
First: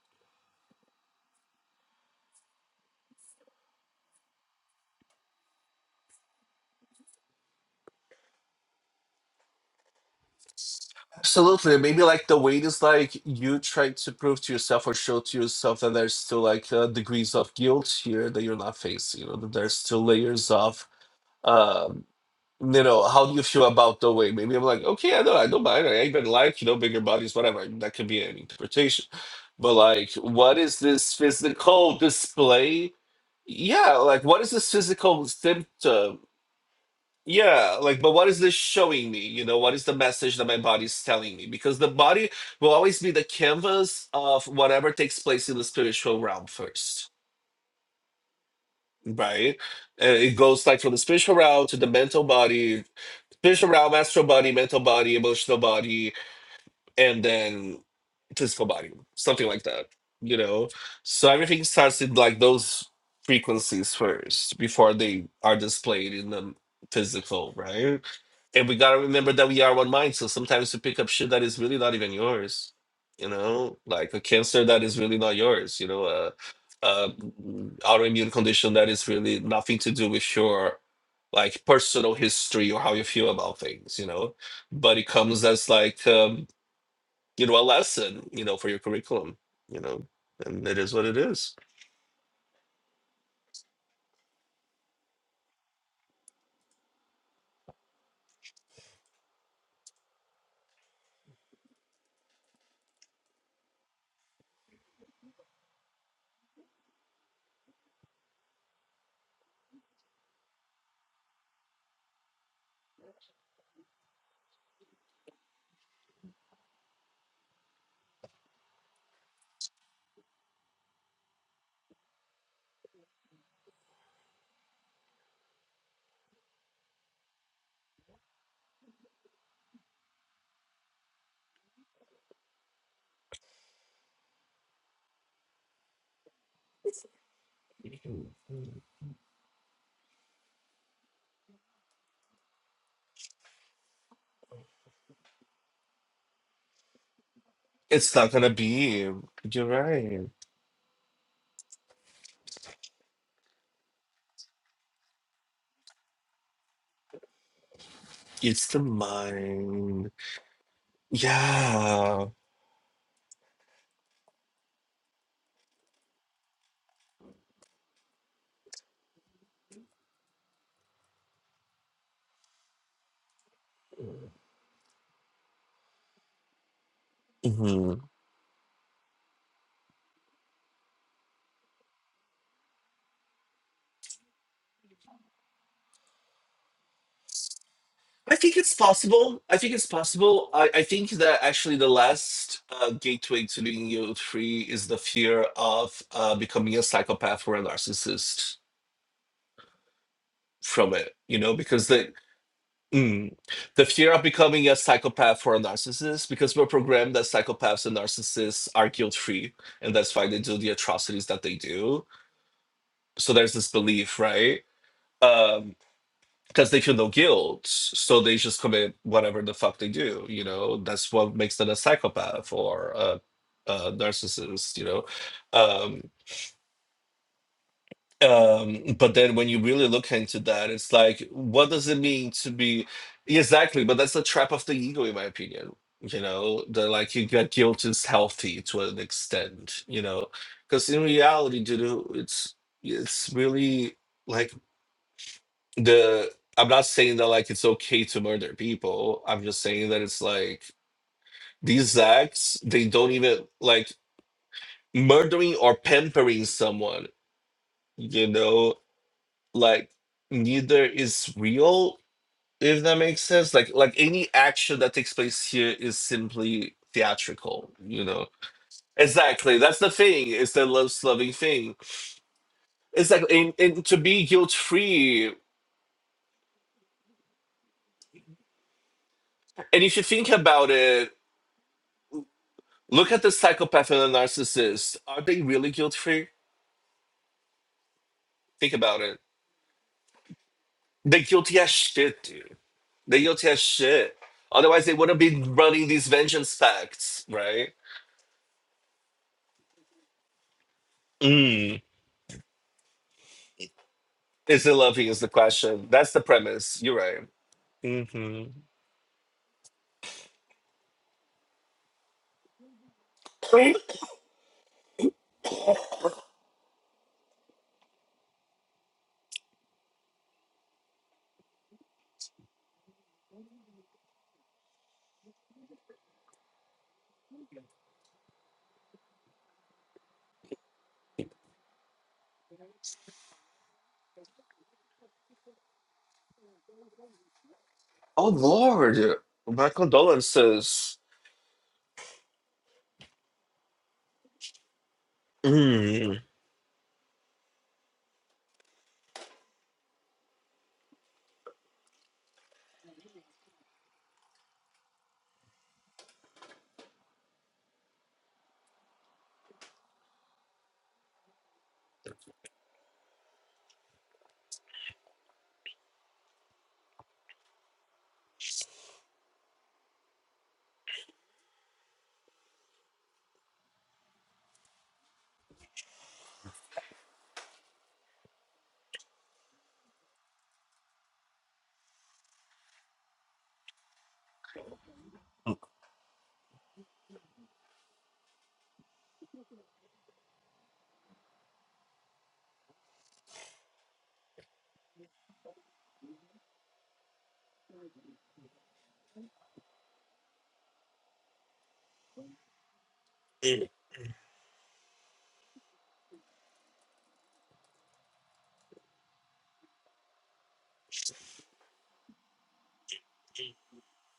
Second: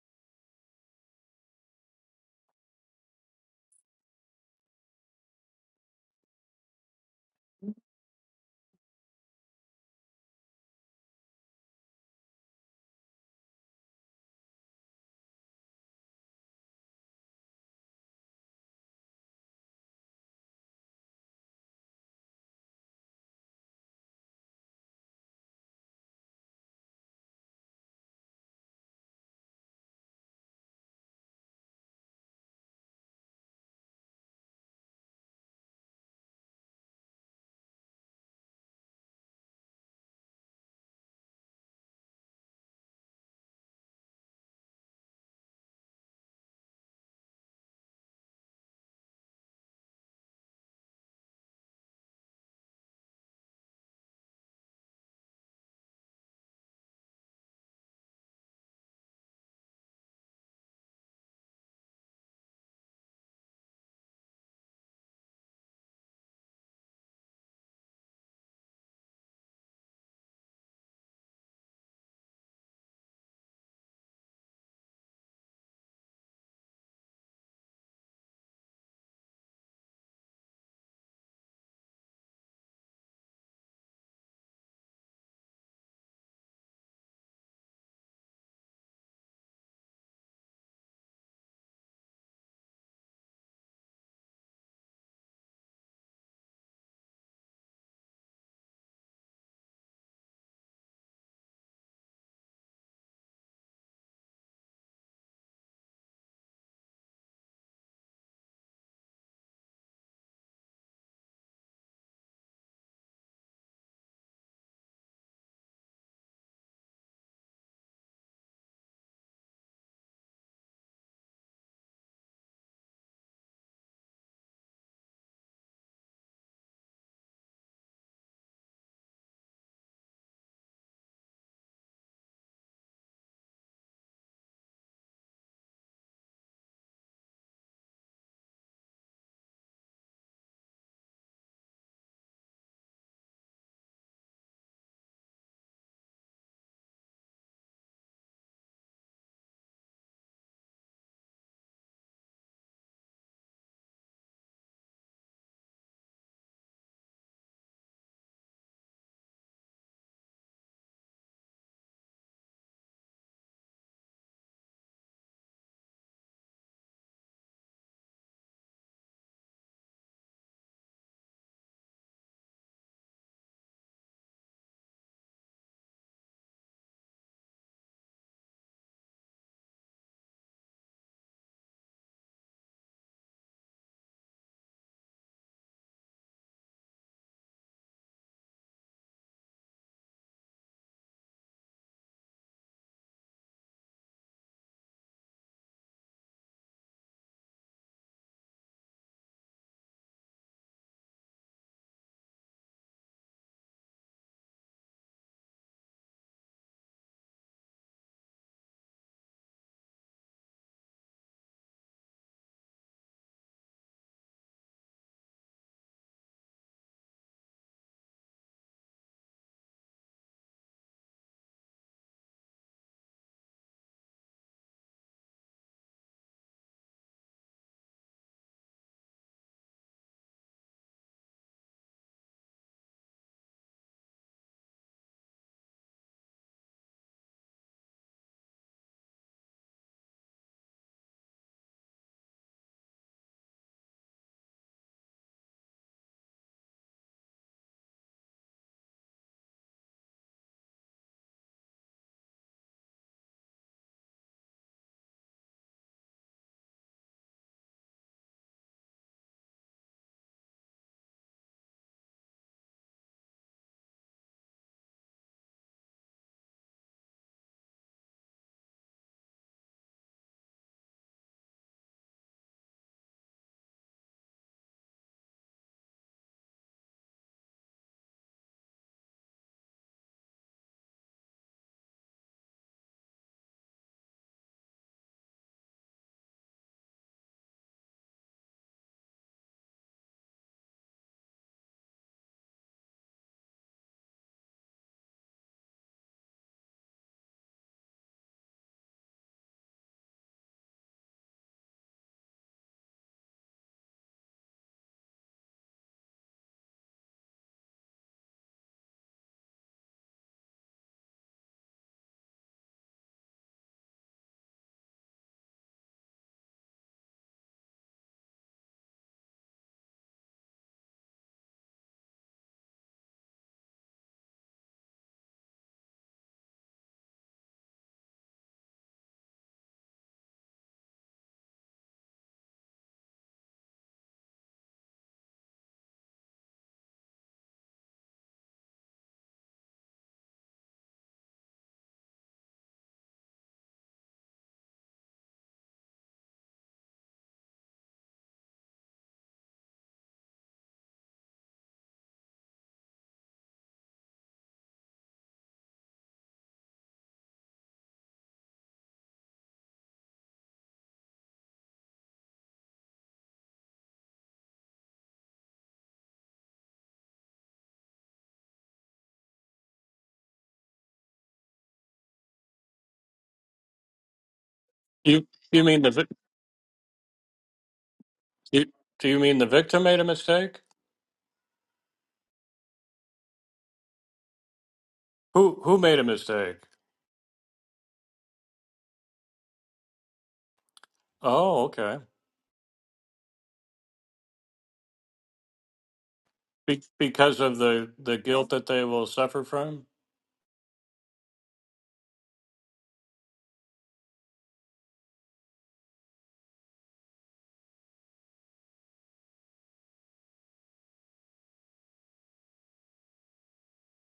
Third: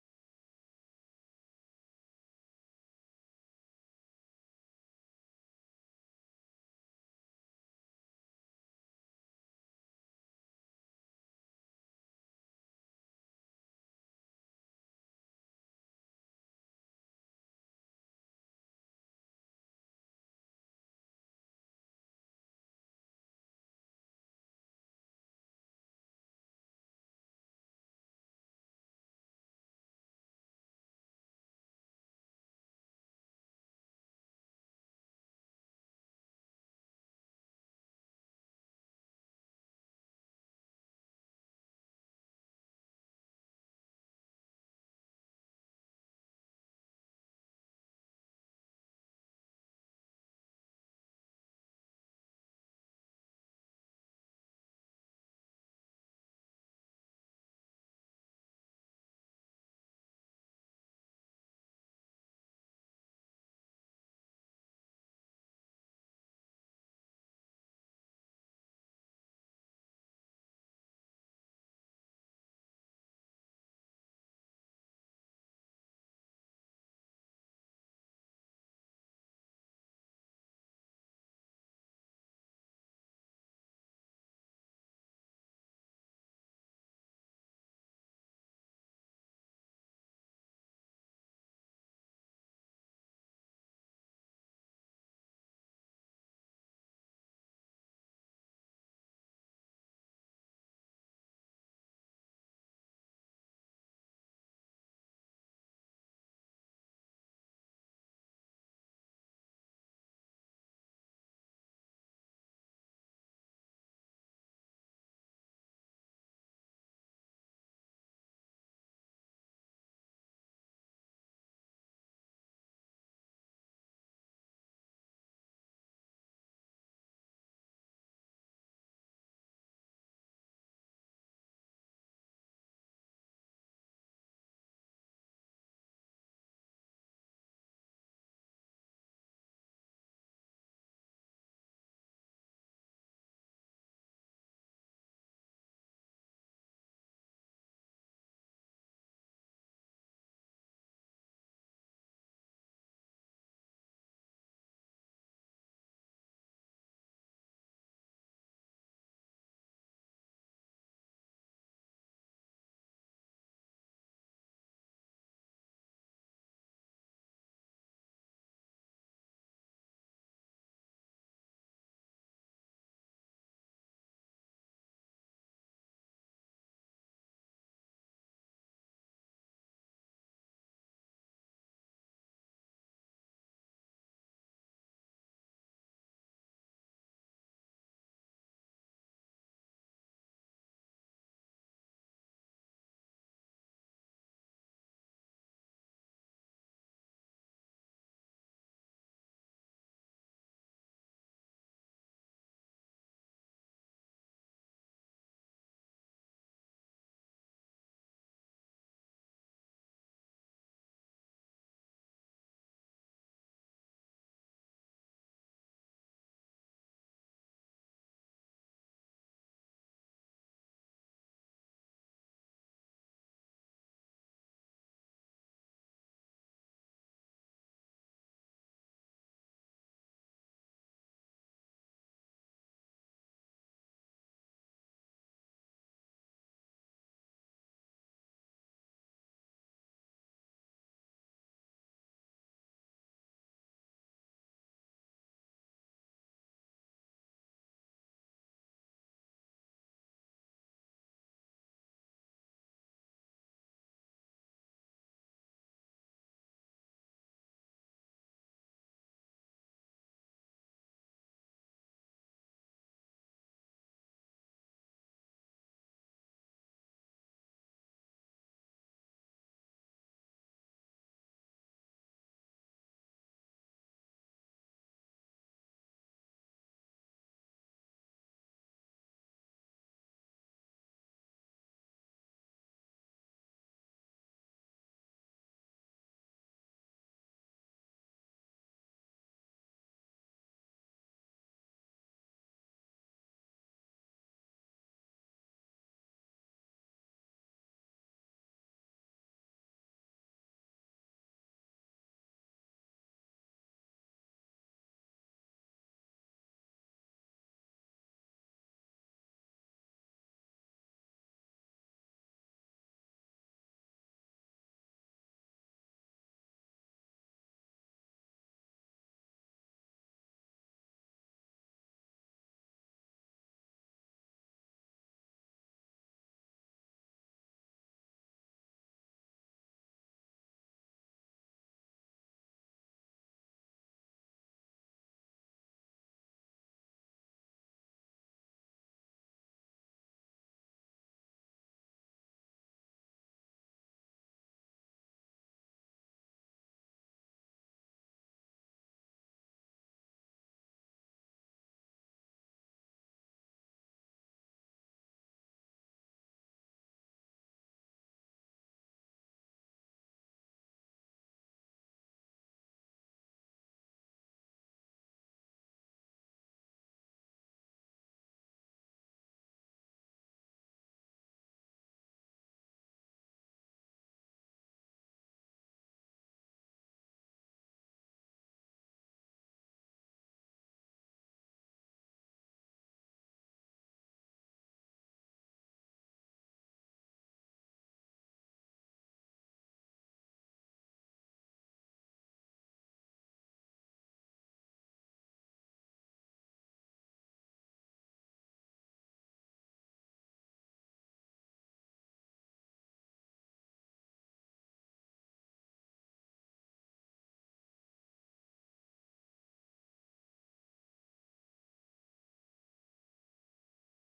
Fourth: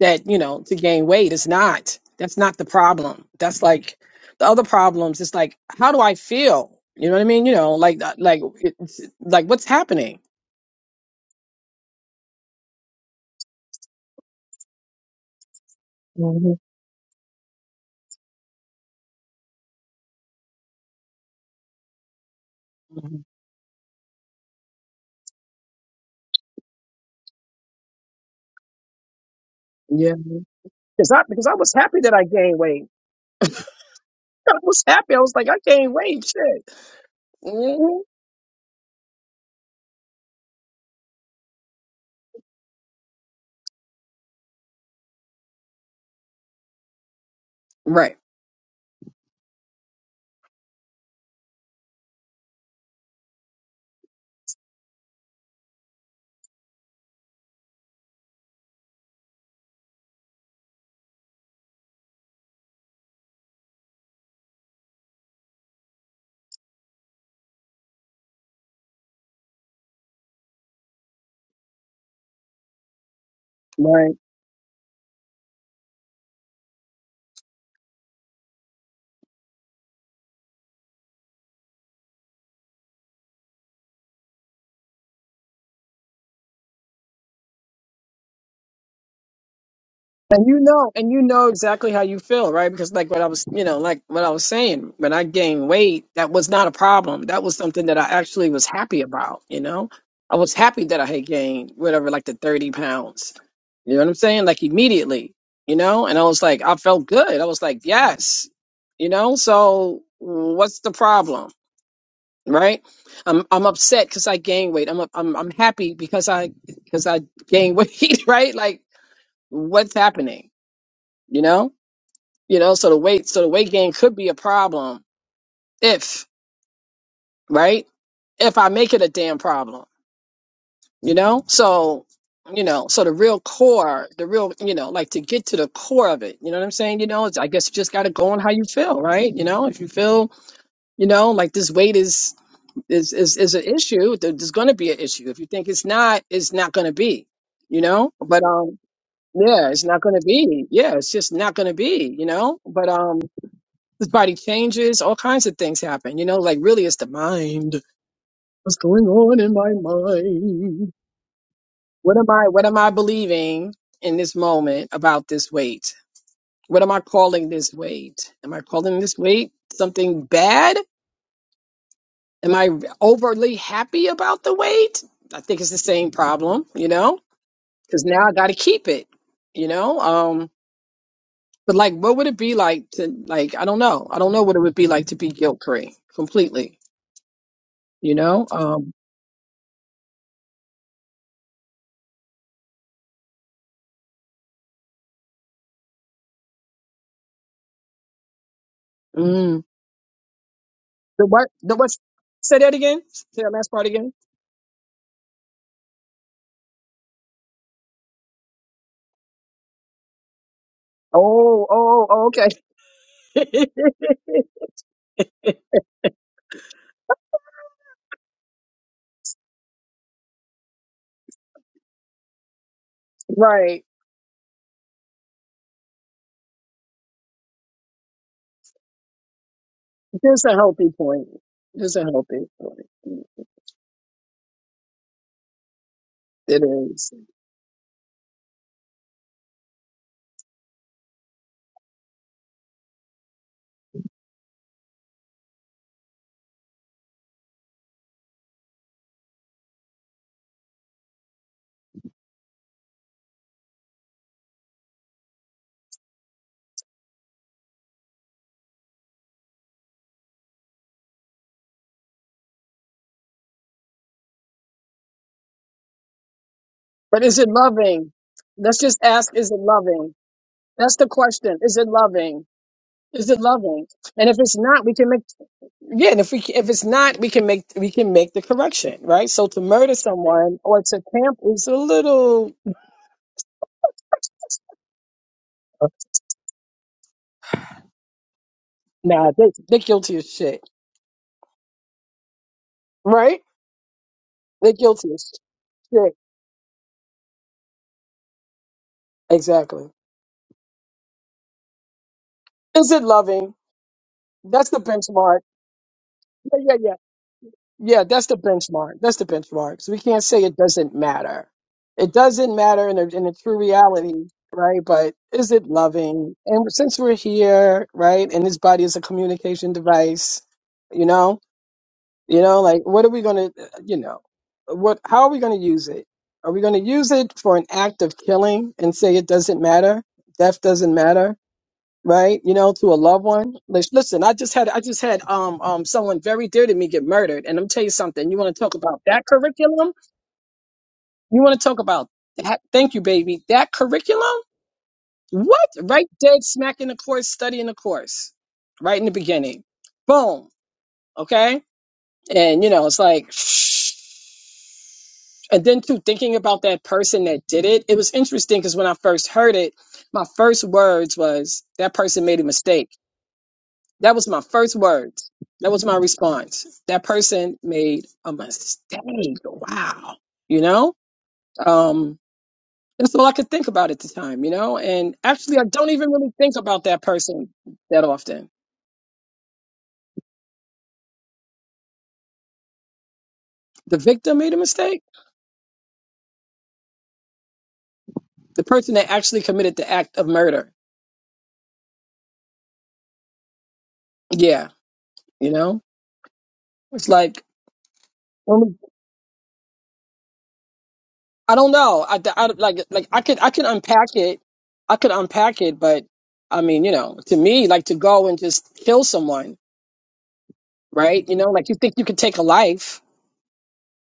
That you know to gain weight is not. That's not the problem. That's like the other problems. It's like how do I feel? You know what I mean? You know, like uh, like it's, like what's happening? Absolutely. Maybe like the weight is like you try to prove to yourself or show to yourself that there's still hmm like uh, degrees of guilt here that you're not facing. You know, that there's still layers of, um, you know, how do you feel about the weight? Maybe I'm like, okay, I know, I don't mind. I even like, you know, bigger bodies, whatever. I mean, that could be an interpretation. But like, Yeah, what is because this I because I was physical happy that I gained weight. display? Yeah, like, what is I this was happy. I physical was like I gained symptom? weight. Shit. Yeah, hmm like, but what is this showing me? You know, what is the message that my body is telling me? Because the body will always be the canvas of whatever takes place in the spiritual realm first, Right. right? And it goes like from the spiritual realm to the mental body, spiritual realm, astral body, mental body, emotional body, and then physical body, something like that, you know? So everything starts in like those frequencies first before they are displayed in the physical, right? And we gotta remember that we are one mind. So sometimes you pick up shit that is really not even yours, you know, Right. like a cancer that is really not yours, you know, a, a autoimmune condition that is really nothing to do with your like personal history or how you feel about things, you know. But it comes as like um, you know a lesson, you know, for your curriculum, you know, And you and it is know, what and it you know is. exactly how you feel, right? Because like what I was, you know, like what I was saying, when I gained weight, that was not a problem. That was something that I actually was happy about, you know? I was happy that I had gained whatever, like the 30 pounds. You know what I'm saying? Like immediately, you know? And I was like, I felt good. I was like, yes, you know? So what's the problem? Right? I'm I'm upset because I gained weight. I'm I'm I'm happy because I because I gained weight, right? Like what's happening? You know? You know, so the weight so the weight gain could be a problem if, right? If I make it a damn problem, you know? So, you know, so the real core, the real, you know, like to get to the core of it, you know what I'm saying? You know, it's, I guess you just got to go on how you feel, right? You know, if you feel, you know, like this weight is is is is an issue, there- there's going to be an issue. If you think it's not, it's not going to be, you know? It's not But gonna um be. You're yeah, it's not going to right. be. Yeah, it's just not going to be, you know? But um His body changes, all kinds of things happen. You know, like really it's the mind. It's What's the going on in my mind. mind? What Yeah. am I what am I believing in this moment about this weight? What am I calling this weight? Am I calling this weight something bad? Am I overly happy about the weight? I think it's the same problem, you know? hmm Cuz now I got to keep it, you know? Um but like what would it be like to like I don't know. I don't know what it would be like to be guilt-free completely, you I know? think it's Um possible. I think it's possible. I, I think that actually the last uh, gateway to being guilt free is the fear of uh, becoming a psychopath or a narcissist Mm. from it, The you what? know, The because what? the Say that again. mm, Say that last the part fear again. of becoming a psychopath or a narcissist, because we're programmed that psychopaths and narcissists are guilt free, and that's why they do the atrocities that they Oh, oh, do. oh oh, okay. So there's this belief, right? Um, because they feel no guilt, so they just commit whatever the fuck they do. You know, that's what makes them a psychopath or a, right. a narcissist. You know, um, um, but then when you really look into This a that, healthy it's like, point. what does This it a mean healthy to be point. exactly? But that's the trap of the ego, in my opinion. You know, It the is. like you get guilt is healthy to an extent. You know, because in reality, dude, it's it's really like the I'm not saying that like it's okay to murder people. I'm just saying that it's like these acts, they don't even like murdering or pampering someone, you know, like neither is real, if that makes sense. Like like any action that takes place here is simply But is it theatrical, you loving? know. Let's just ask, is it Exactly. That's the loving? thing. It's the love That's the loving question. Is thing. it loving? It's like Is it and, and loving? to be And if guilt it's not, we can make free. yeah. And if we if it's not, we can make we can make the correction, right? So to And murder if you think someone about or to it, camp is a little Look at the psychopath and the narcissist. Are they really guilt free? Think about it. Nah, they they are guilty as shit, They're guilty as shit, dude. They're right? guilty as shit. They are Otherwise, they guilty wouldn't as be running shit. these vengeance pacts, right? Exactly. Mm. Is it loving? Is That's it the loving? Is the benchmark. question. That's the Yeah, yeah, premise. yeah. You're right. Yeah, that's the hmm benchmark. That's the benchmark. So we can't say it doesn't matter. It doesn't matter in a, in a true reality, right? But is it loving? And since we're here, right, and this body is a communication device, you know, you know, like what are we going to, you know, what? How are we going to use it? Are we going to use it for an act of killing and say it doesn't matter? Death doesn't matter right? You know, to a loved one. Like, Listen, I just had I just had um um someone very dear to me get murdered, and I'm tell you Oh, something. You want to talk Lord. about that My curriculum? condolences. You want to talk about that? Thank you, baby. That curriculum? What? Right, Mm. dead smack in the course, study in the course, right in the beginning. Boom. Okay, and you know, it's like. And then too, thinking about that person that did it, it was interesting because when I first heard it, my first words was, "That person made a mistake." That was my first words. That was my response. That person made a mistake. Wow. You know? Um, that's all I could think about at the time, you know? And you actually, I you mean don't the vic- even really think about that person that often. you, do you mean the victim made a mistake The victim made a mistake. who who made a mistake The person that actually committed the act of murder. oh okay Yeah. You know? Be- It's because like, of the, the guilt when that we- they will suffer from? I don't know. I, I like, like I could, I could unpack it. I could unpack it, but I mean, you know, to me, like to go and just kill someone right? You know, like you think you could take a life,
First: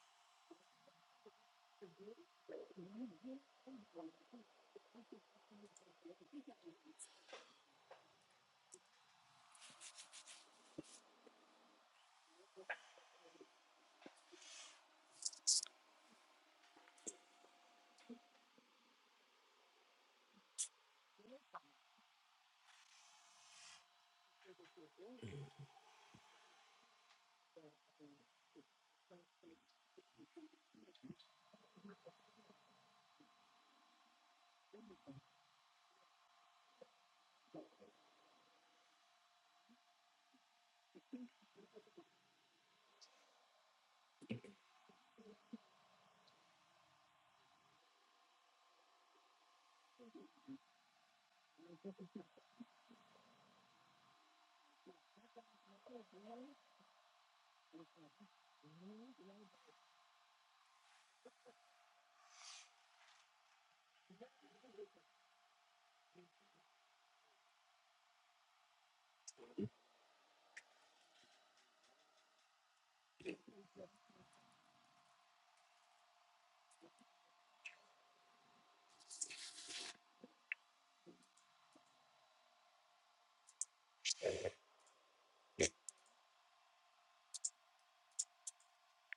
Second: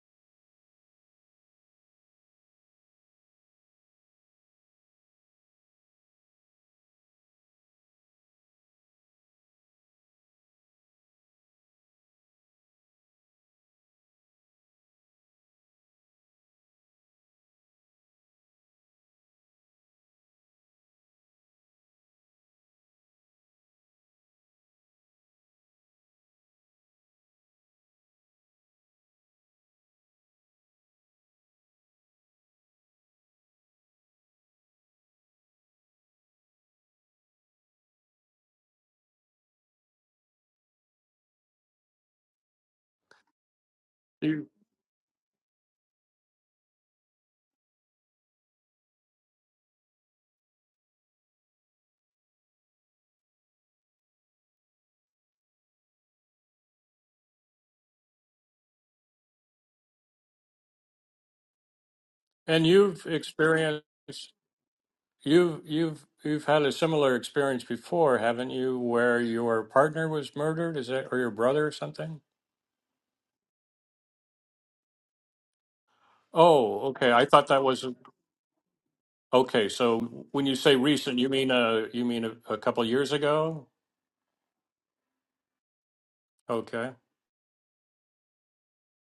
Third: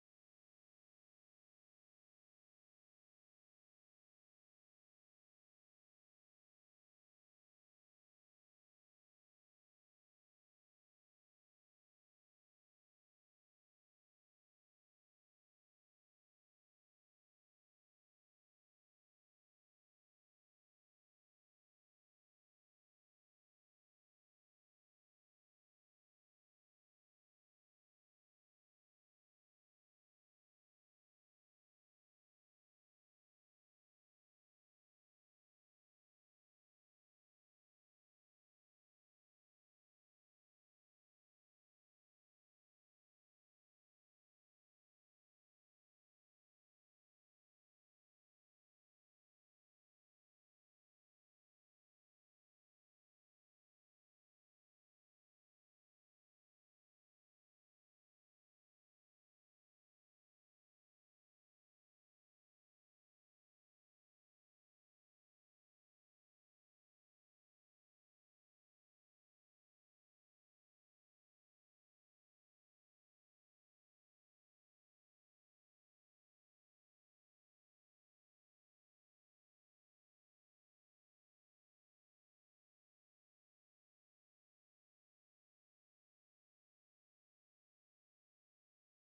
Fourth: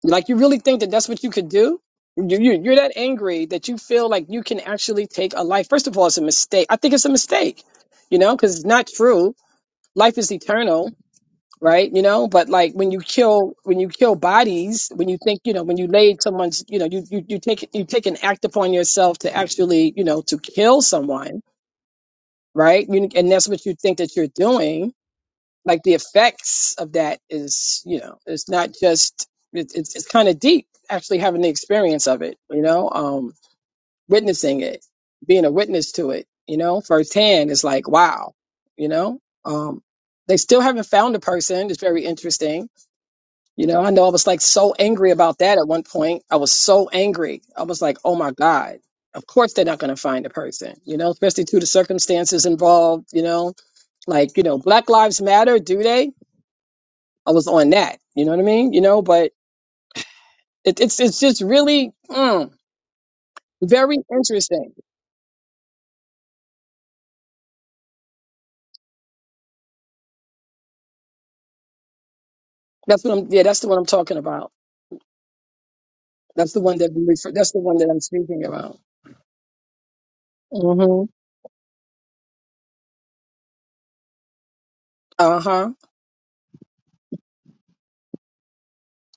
like you really think that that's what you could do. You, you, you're that angry that you feel like you can actually take a life. First of all, it's a mistake. I think it's a mistake, you know, because it's not true. Life is eternal, right? You know, but like when you kill, when you kill bodies, when you think, you know, when you lay someone's, you know, you you, you take you take an act upon yourself to actually, you know, to kill someone, right? You, and that's what you think that you're doing like the effects of that is you know it's not just it, it's, it's kind of deep actually having the experience of it you know um witnessing it being a witness to it you know firsthand is like wow you know um they still haven't found a person it's very interesting you know i know i was like You so angry about that at one point i was so angry i was like oh my god of course they're not going to find a person you know especially to the circumstances involved you know like you know black lives matter do they I was on that. You know what I mean? You know, but it, it's it's just really mm, and you've experienced very interesting. you you've you've had a similar experience before, haven't you, where your partner was murdered, is that or your brother or something? That's what I'm. Yeah, that's the one I'm talking about. That's the one Oh, that we okay. I refer, thought that's the that one was that I'm speaking about. okay. So when you say hmm recent, you mean uh you mean a, a couple years ago? Uh huh. Okay.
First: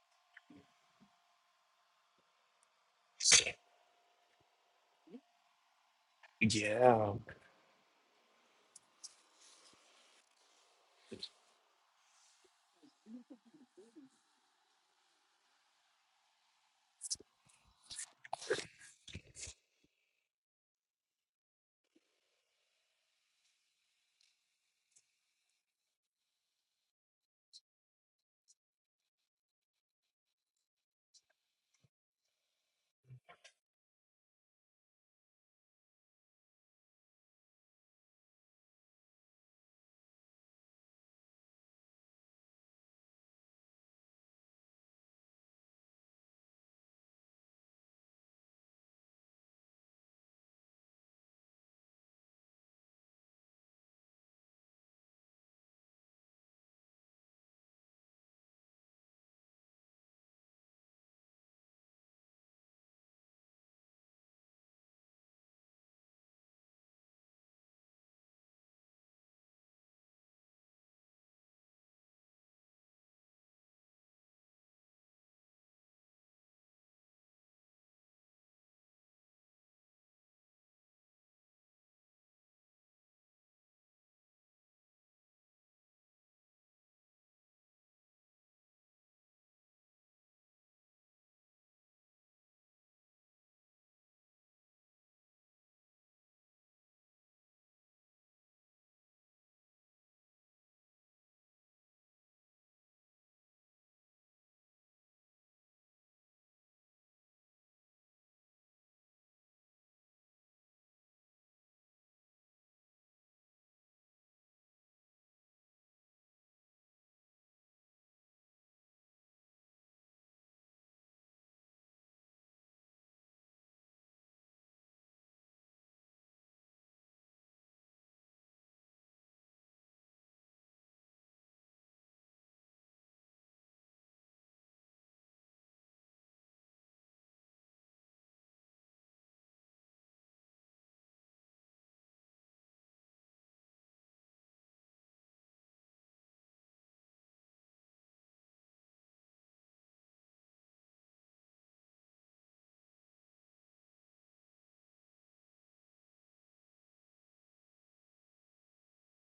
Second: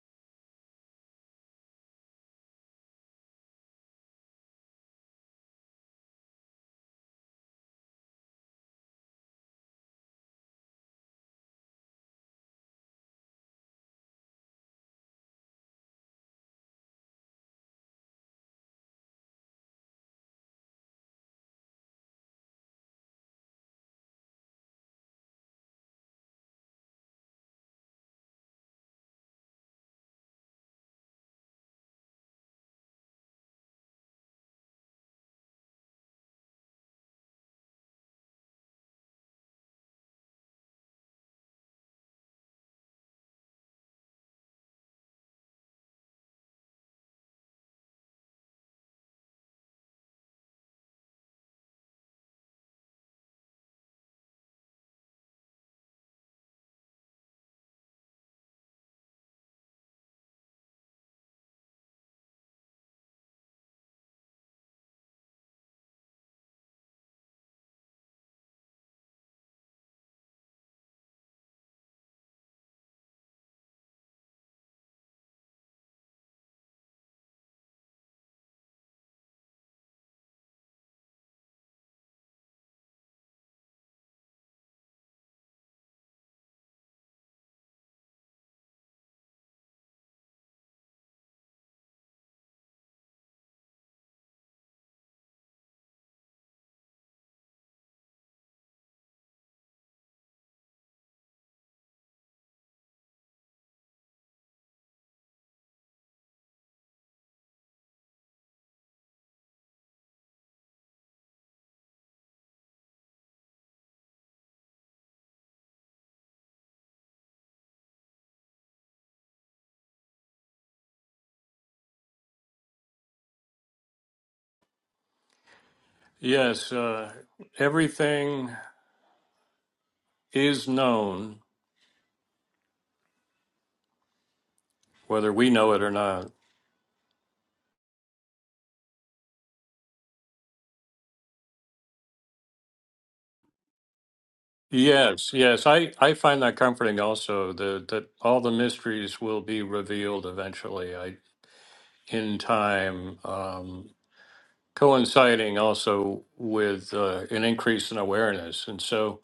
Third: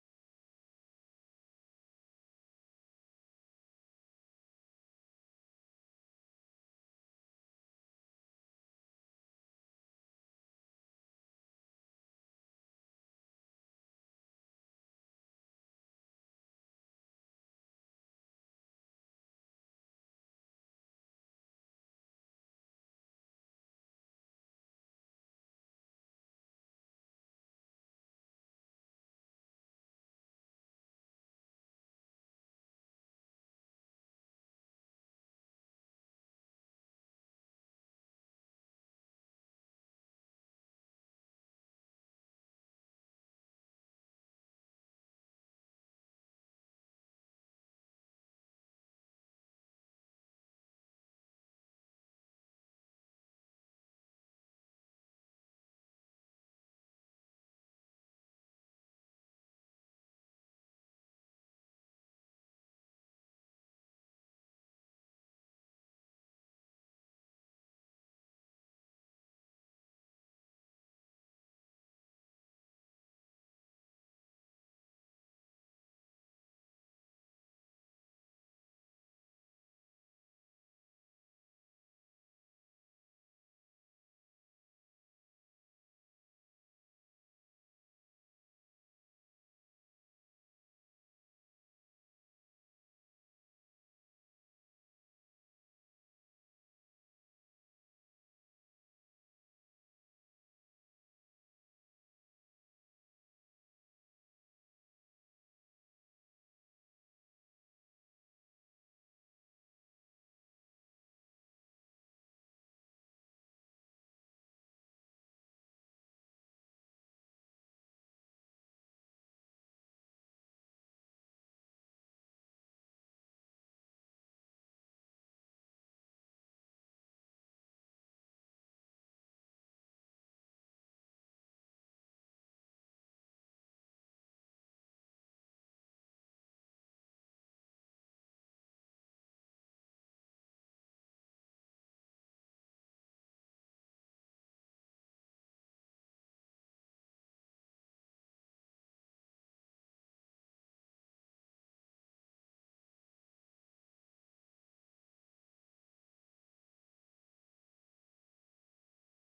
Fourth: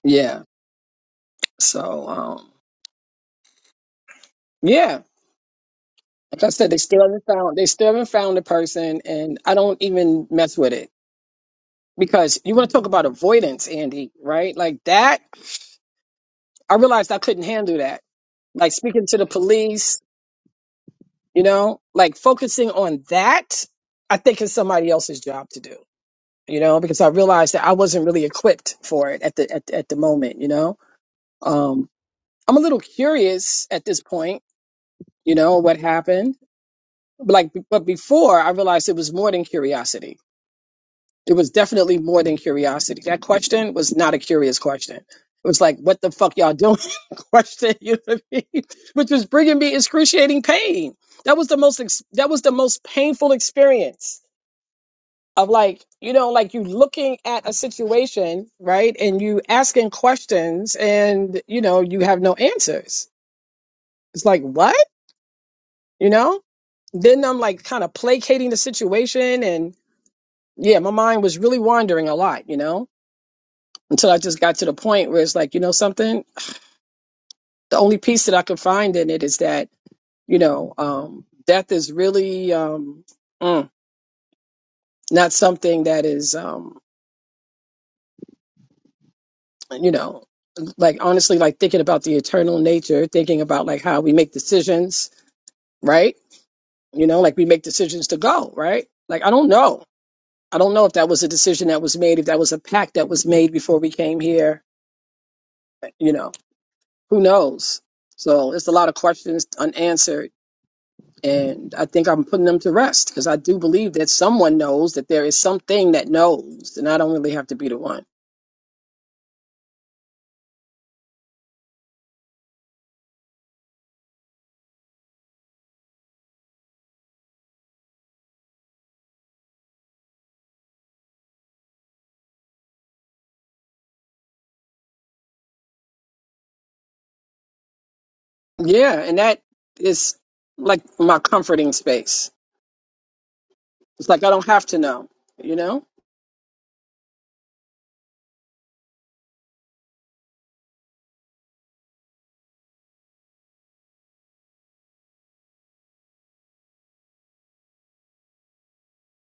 Yeah. So um, yeah, like I said, they still Yeah. haven't found they still haven't found the person, and I don't even mess with it because you want to talk about avoidance, Andy, right? Like that. I realized I couldn't handle that. Like speaking to the police you know like focusing on that i think is somebody else's job to do you know because i realized that i wasn't really equipped for it at the at, at the moment you know um i'm a little curious at this point you know what happened but like but before i realized it was more than curiosity it was definitely more than curiosity that question was not a curious question it was like what the fuck y'all doing question you know what I mean? which was bringing me excruciating pain that was the most ex- that was the most painful experience of like you know like you looking at a situation right and you asking questions and you know you have no answers it's like what you know then i'm like kind of placating the situation and yeah my mind was really wandering a lot you know until i just got to the point where it's like you know something the only piece that i could find in it is that you know um death is really um mm, not something that is Um, you know like honestly like thinking about the eternal nature thinking about like how we make decisions right you know like we make decisions to go right like i don't know i don't know if that was a decision that was made if that was a pact that was made before we came here you know who knows so it's a lot of questions unanswered and i think i'm putting them to rest because i do believe that someone knows that there is something that knows and i don't really have to be the one Yes, uh, everything is known, whether we know it or not. Yeah, and that is like my comforting space. It's like I don't have to know, Yes, you yes, know? I, I find that comforting also, That that all the mysteries will be revealed eventually I, in time, um, coinciding also with uh, an increase in awareness. And so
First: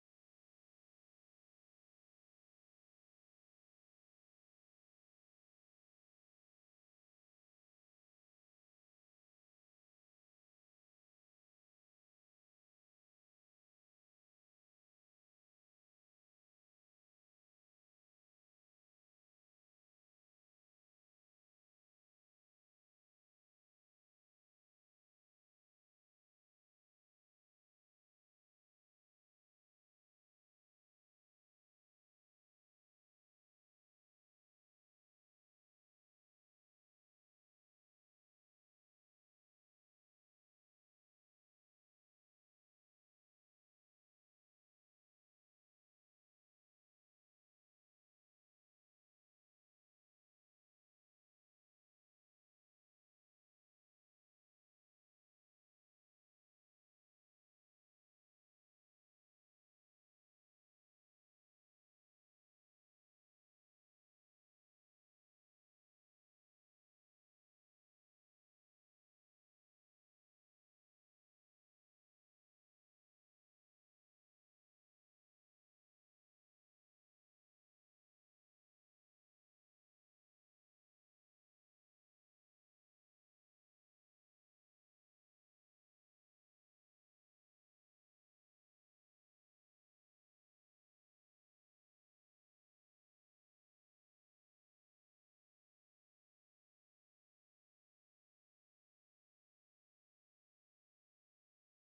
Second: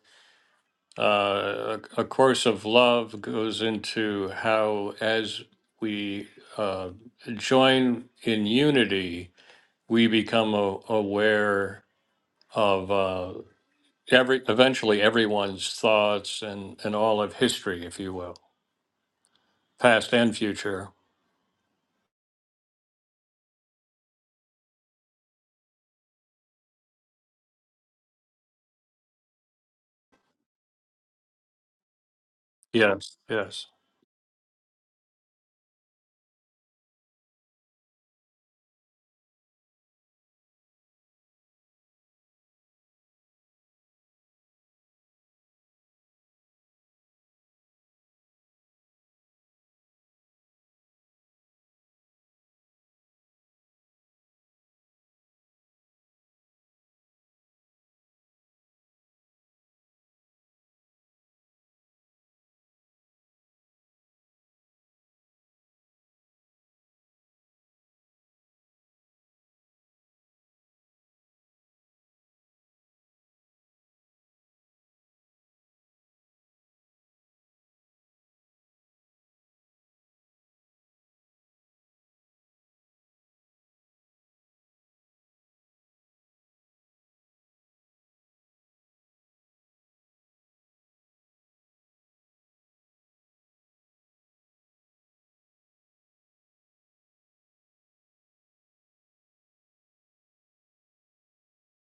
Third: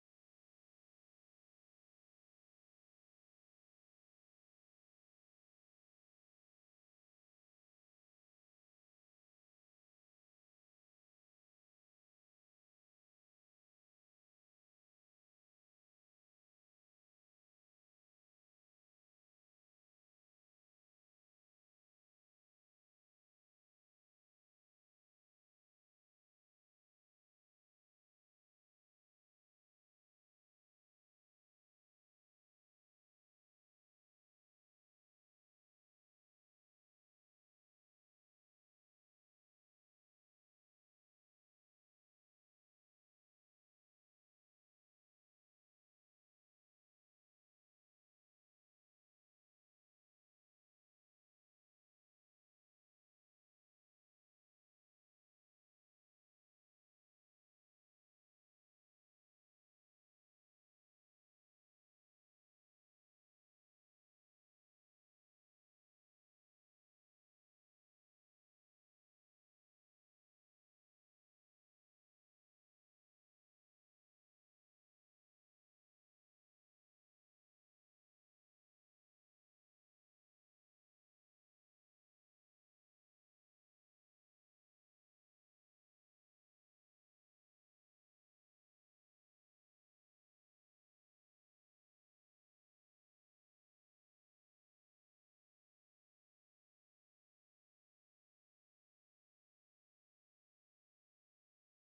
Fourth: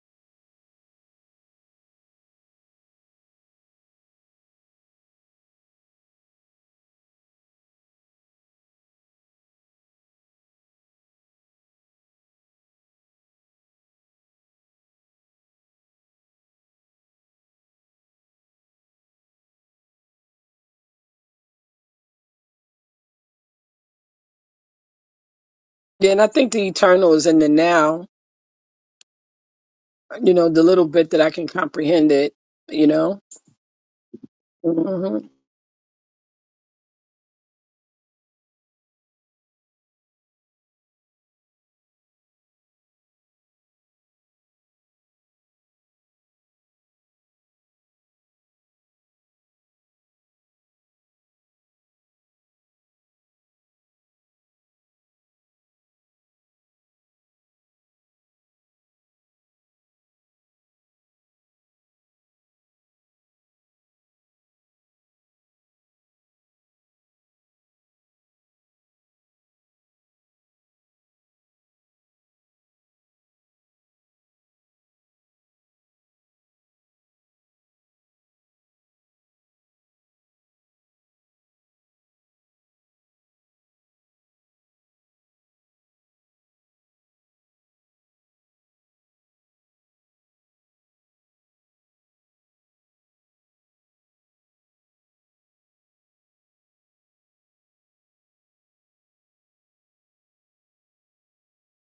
uh, a, a course of love goes into how, as we uh, join in unity, we become a, aware of uh, every eventually everyone's thoughts and and all of history, if you will, past and future. Yeah, and I think the eternal is in the now, you know, the little bit that I can comprehend it, you Yes, know? yes. hmm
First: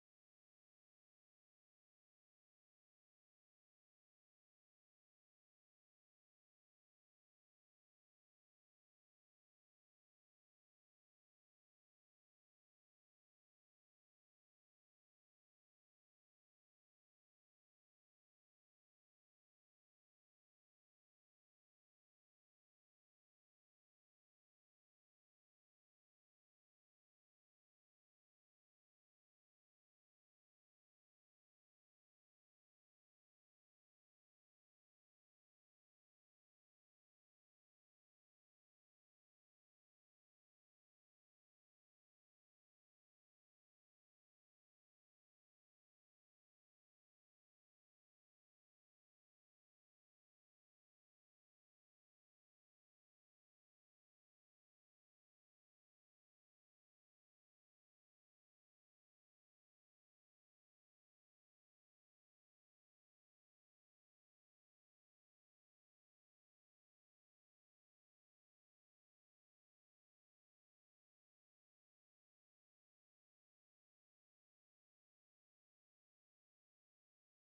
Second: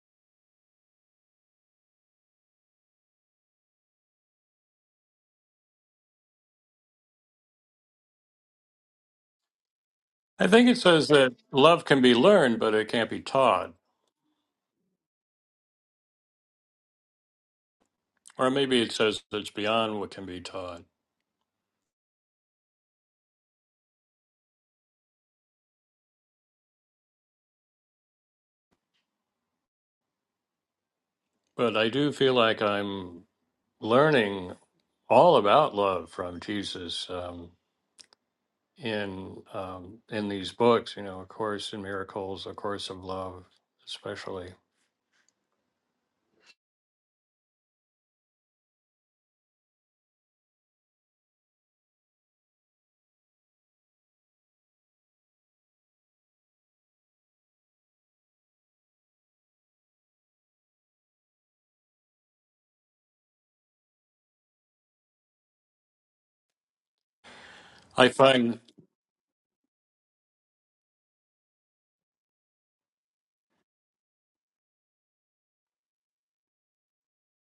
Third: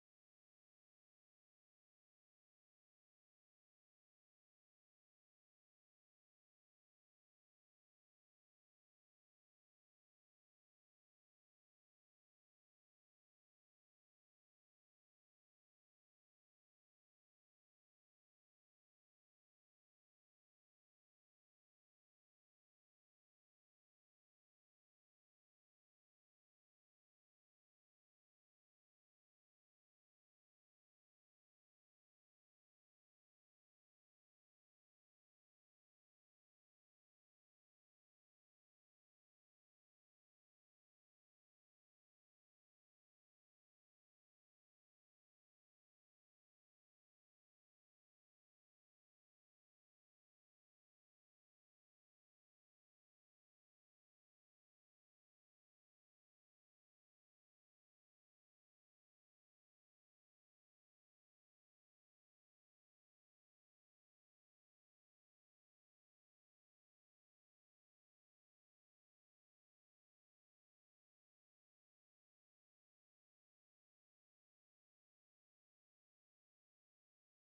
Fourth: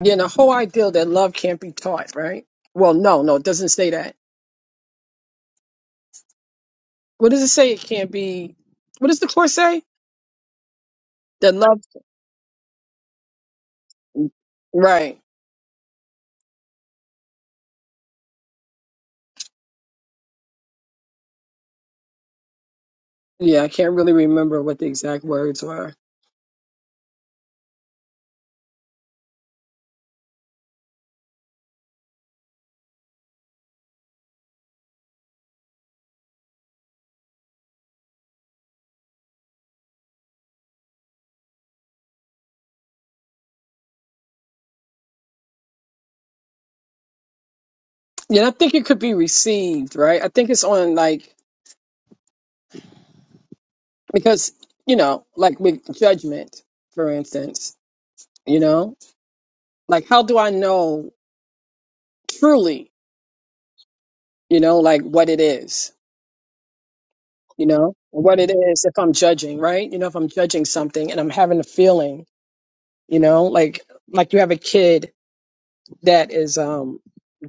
Yeah, and the whole idea that love can't be taught, right? Well, no, no, it doesn't say that. What does it say? It can't be. What does the Course say? I think it says that That love, love can be learned, but it can't be taught, right. or maybe it says it's beyond what can be taught. Yeah, I can't really remember what the exact words were. But I do feel like I'm learning all about love from Jesus um, in um, in these books. You know, A Course in Miracles, A Course of Love, especially. Yeah, I think it could be received, right? I think it's on like because you know like with judgment for instance you know like how do i know truly you know like what it is you know I what it find. is if i'm judging right you know if i'm judging something and i'm having a feeling you know like like you have a kid that is um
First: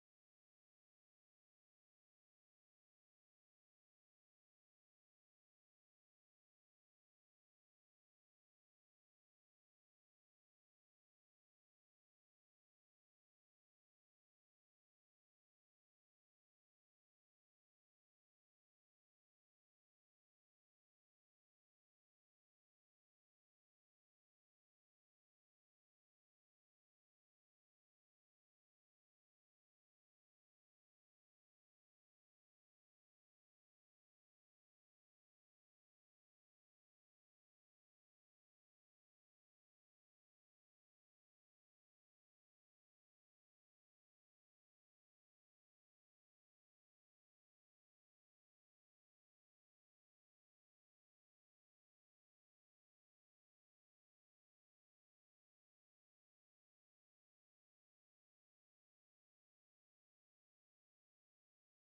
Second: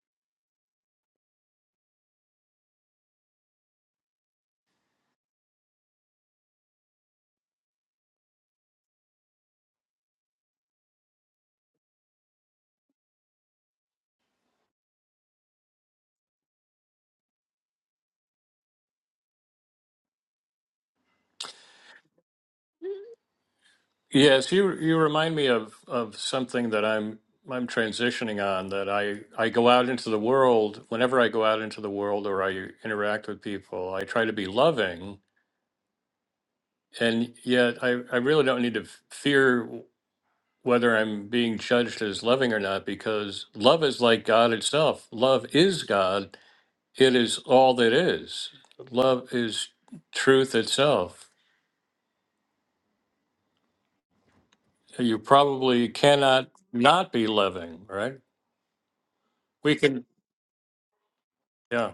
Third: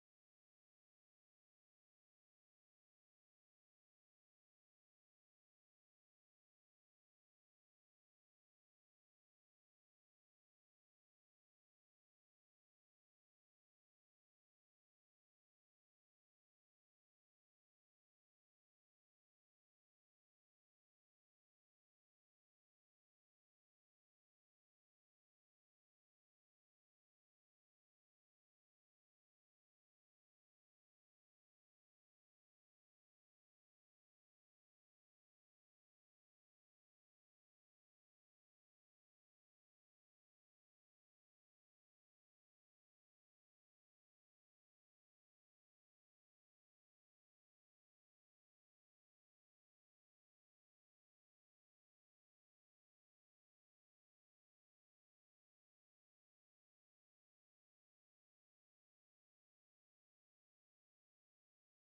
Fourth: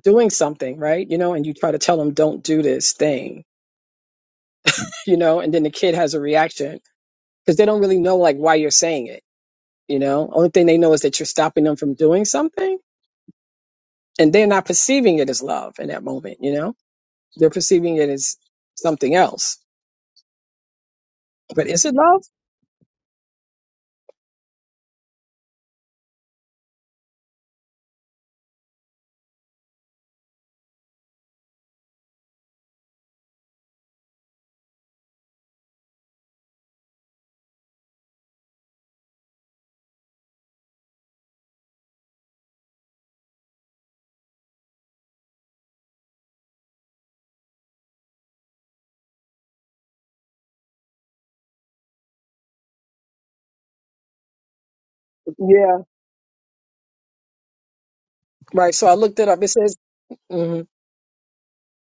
doing something right you know and you try to tell them don't do this thing you know and then the kid has a reaction because they don't really know like why you're saying it you know only thing they know is that you're stopping them from doing something and they're not perceiving it as love in that moment you know they're perceiving it as something else but is it love Yes, you you remind me of of something that I'm I'm transitioning on that I I go out into the world whenever I go out into the world or I interact with people, I try to be loving and yet I I really don't need to f- fear whether I'm being judged as loving or not because love is like God itself. Love is God. It is all that is. Love is truth itself. You yeah probably cannot not be loving, right? right so i looked it up it We says can mhm. yeah.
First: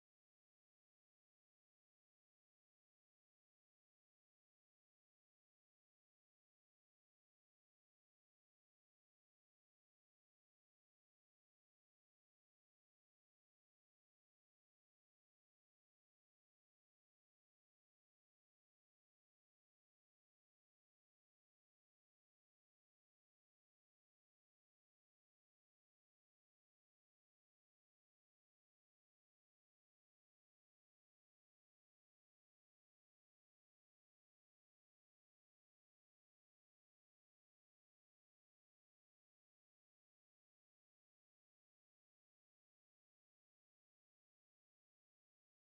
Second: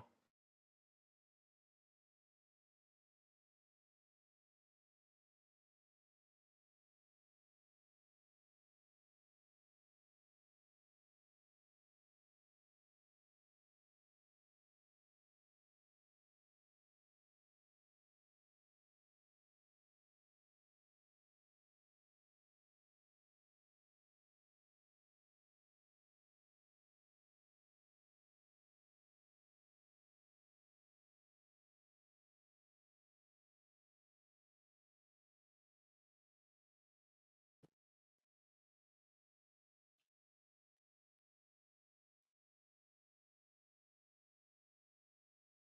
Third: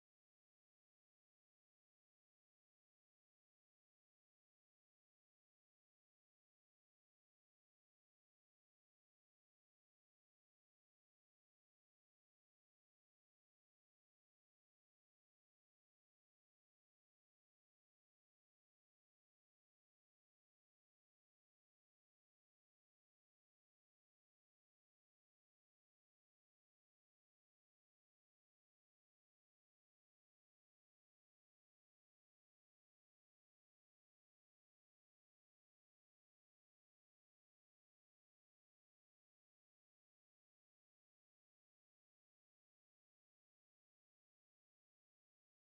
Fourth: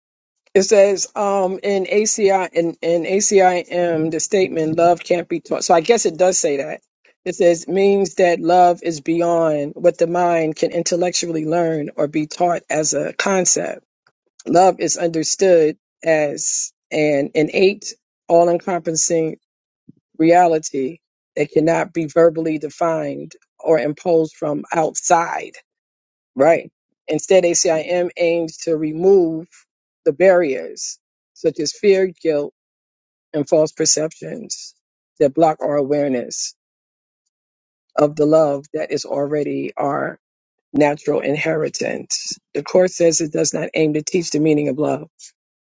it says um in aci in, in acim the statement love can't be taught so i guess it does say that it says means that love is beyond what the mind can intellectually learn or be taught as a concept love is understood as an innate all-encompassing reality that cannot be verbally defined or imposed from outside, right? Instead, ACIM aims to remove the barriers such as fear, guilt, and false perceptions that block our awareness of the love that is already our natural inheritance. The Course says it does not aim to teach the meaning of love,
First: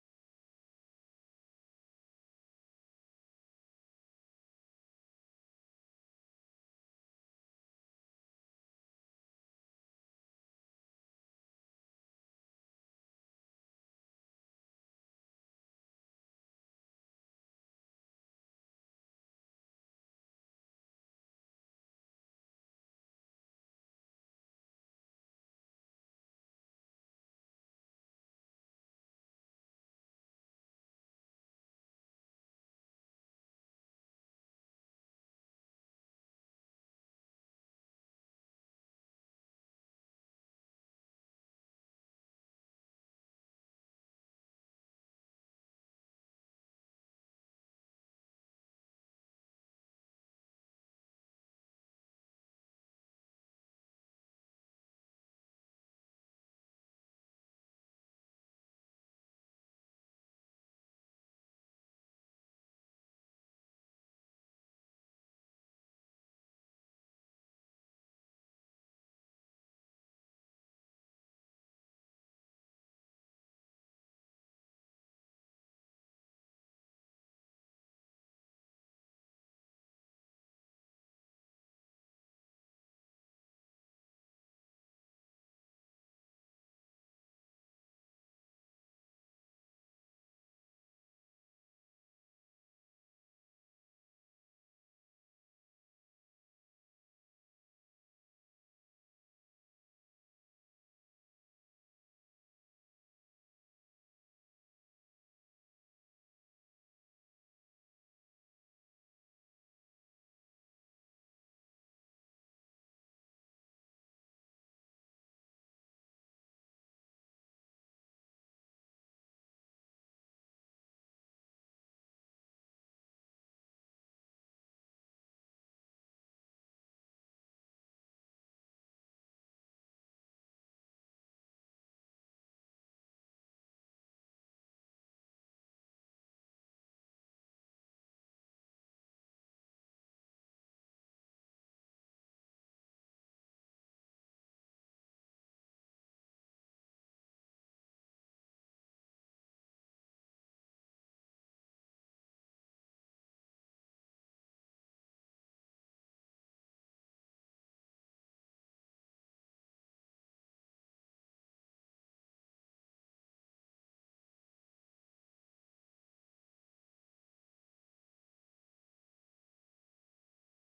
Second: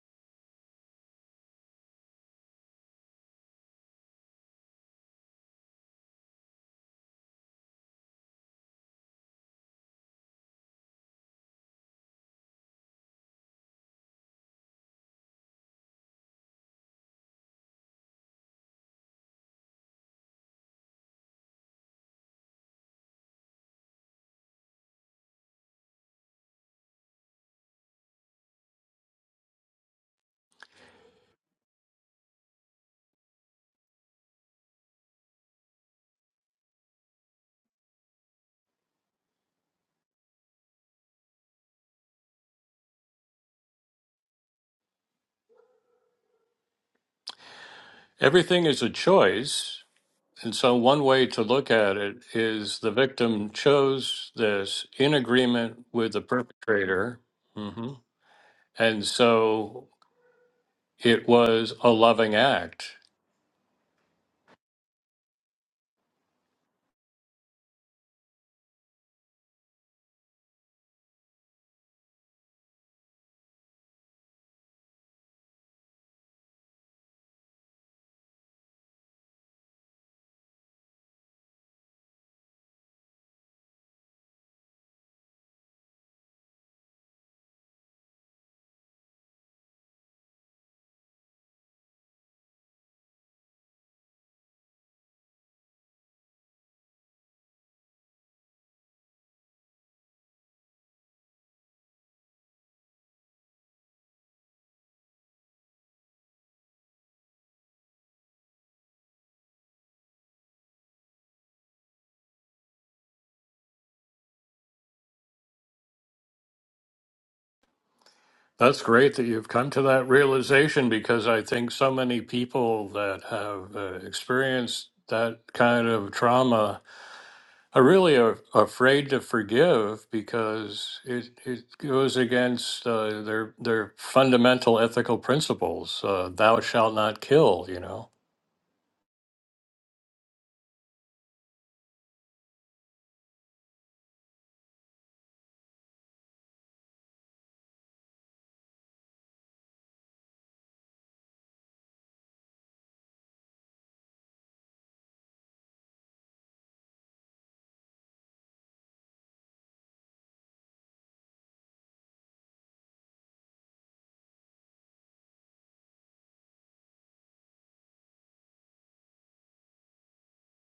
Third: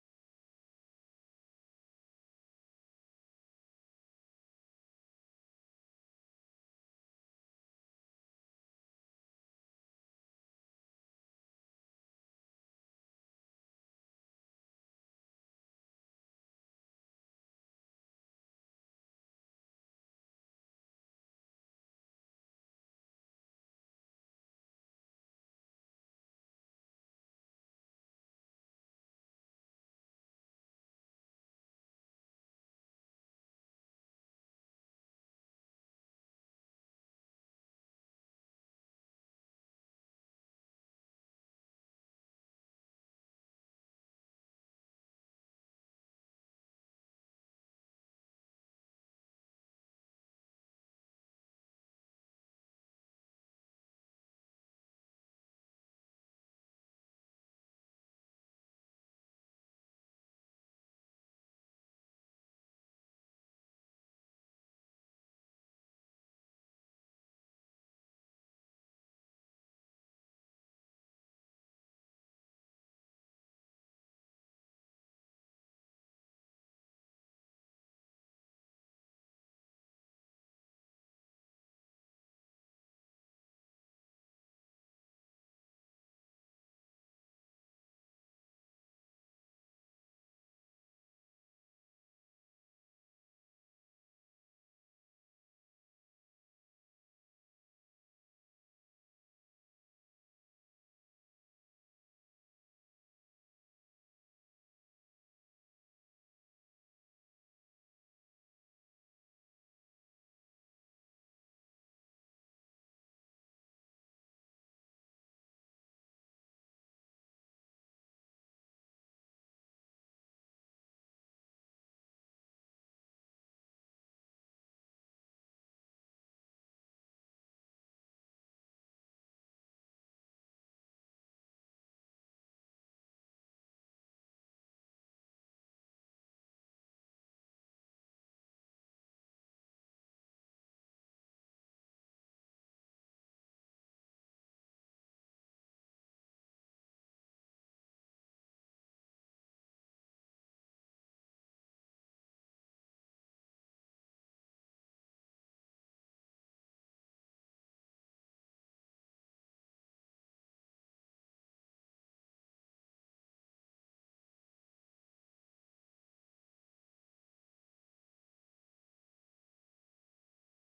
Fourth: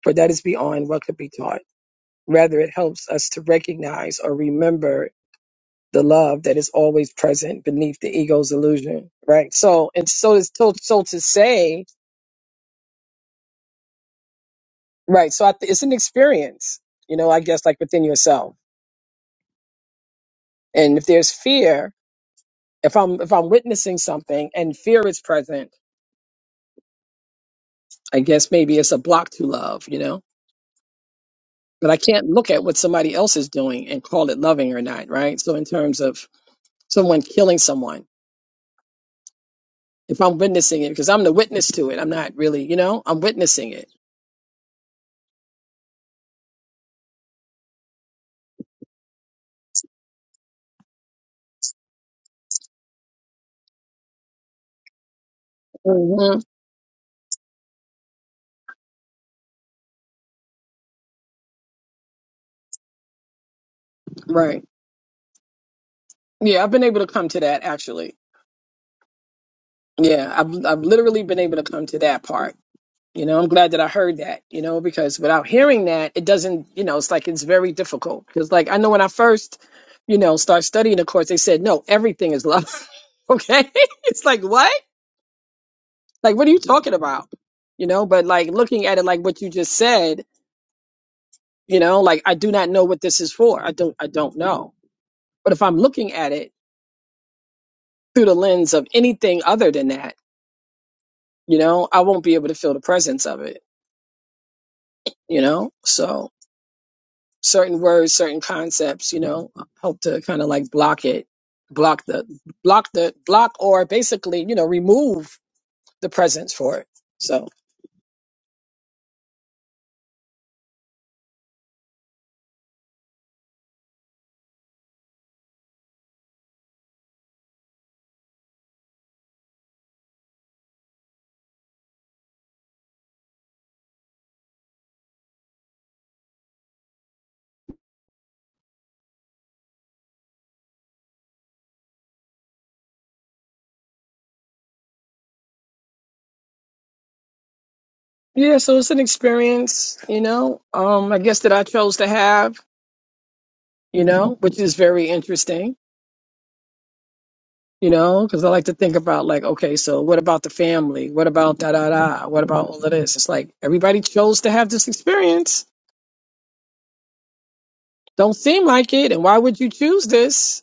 for that is beyond what could be taught. Rather, it helps us to recognize or remember the love that is always present beneath the ego's illusion, right? So, and so it's so, so to say, right? So I, th- it's an experience, you know, I guess like within yourself. And if there's fear, if I'm, if I'm witnessing something and fear is present, I guess maybe it's a block to love, you know, but I can't look at what somebody else is doing and call it loving or not, right? So in terms of someone killing someone, if I'm witnessing it, because I'm the witness to it, I'm not really, you know, I'm witnessing it. Everything is a choice. And so, one way to look at it is the victim chose this in agreement with the Mhm. perpetrator. hmm And so, it was a loving act. Right. Yeah, I've been able to come to that actually. Yeah, I've I've literally been able to come to that part. You know, I'm glad that I heard that, you know, because without hearing that, it doesn't, you know, it's like it's very difficult. Because like I know when I first, you know, start studying the course, they said, no, everything is love. okay? It's like what? Like what are you talking about? You know, but like looking at it like what you just said, you know, like I do not know what this is for. I don't I don't know. But if I'm looking at it through the lens of anything other than that, you know i won't be able to feel the presence of it you know so certain words certain concepts you know help to kind of like block it block the block the block or basically you know remove the presence for it so That's great that you've come to that realization because I think so many people that have uh, experienced that kind of trauma I really are afraid to forgive because it, it goes against uh, their their fundamental ethical principles. Uh, Thou shalt not kill. You know. yeah so it's an experience you know um i guess that i chose to have you know which is very interesting you know because i like to think about like okay so what about the family what about da da da what about all of this it's like everybody chose to have this experience Don't seem like it. And why would you choose this?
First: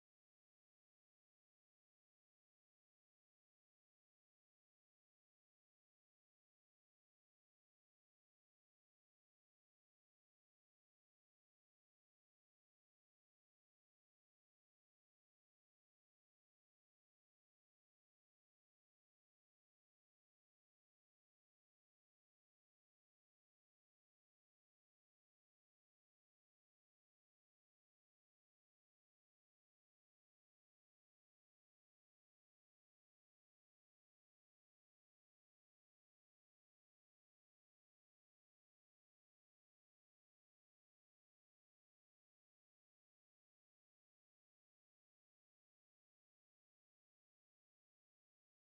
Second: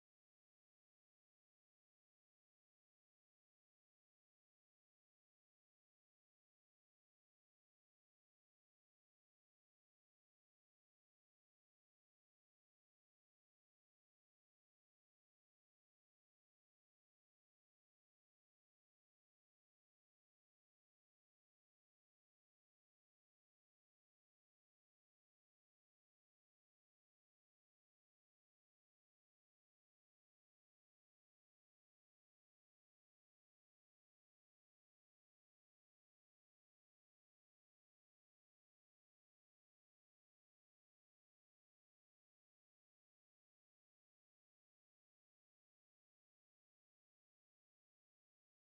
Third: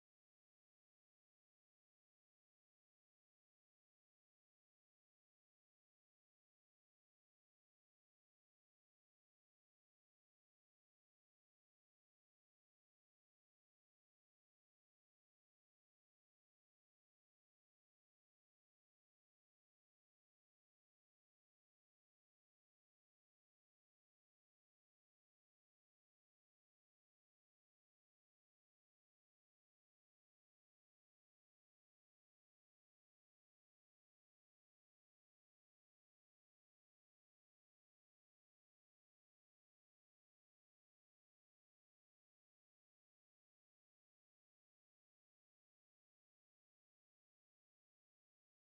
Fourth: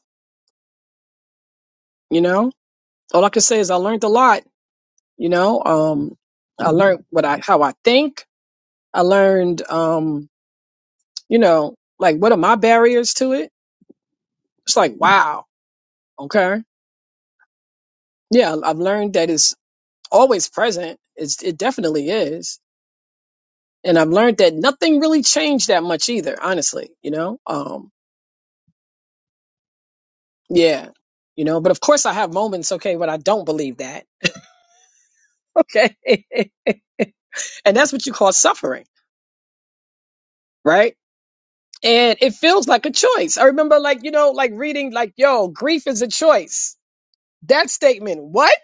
You know, all I can say is I learned a lot. You know, um, I learned what I, how I think. I learned, um, you know, like what are my barriers to it? It's like, wow. Okay. Yeah. I've learned that it's always present. It's, it definitely is. And I've learned that nothing really changed that much either, honestly, you know? Um, yeah you know but of course i have moments okay when i don't believe that okay and that's what you call suffering right and it feels like a choice. I remember, like you know, like reading, like yo, grief is a choice. That statement, what?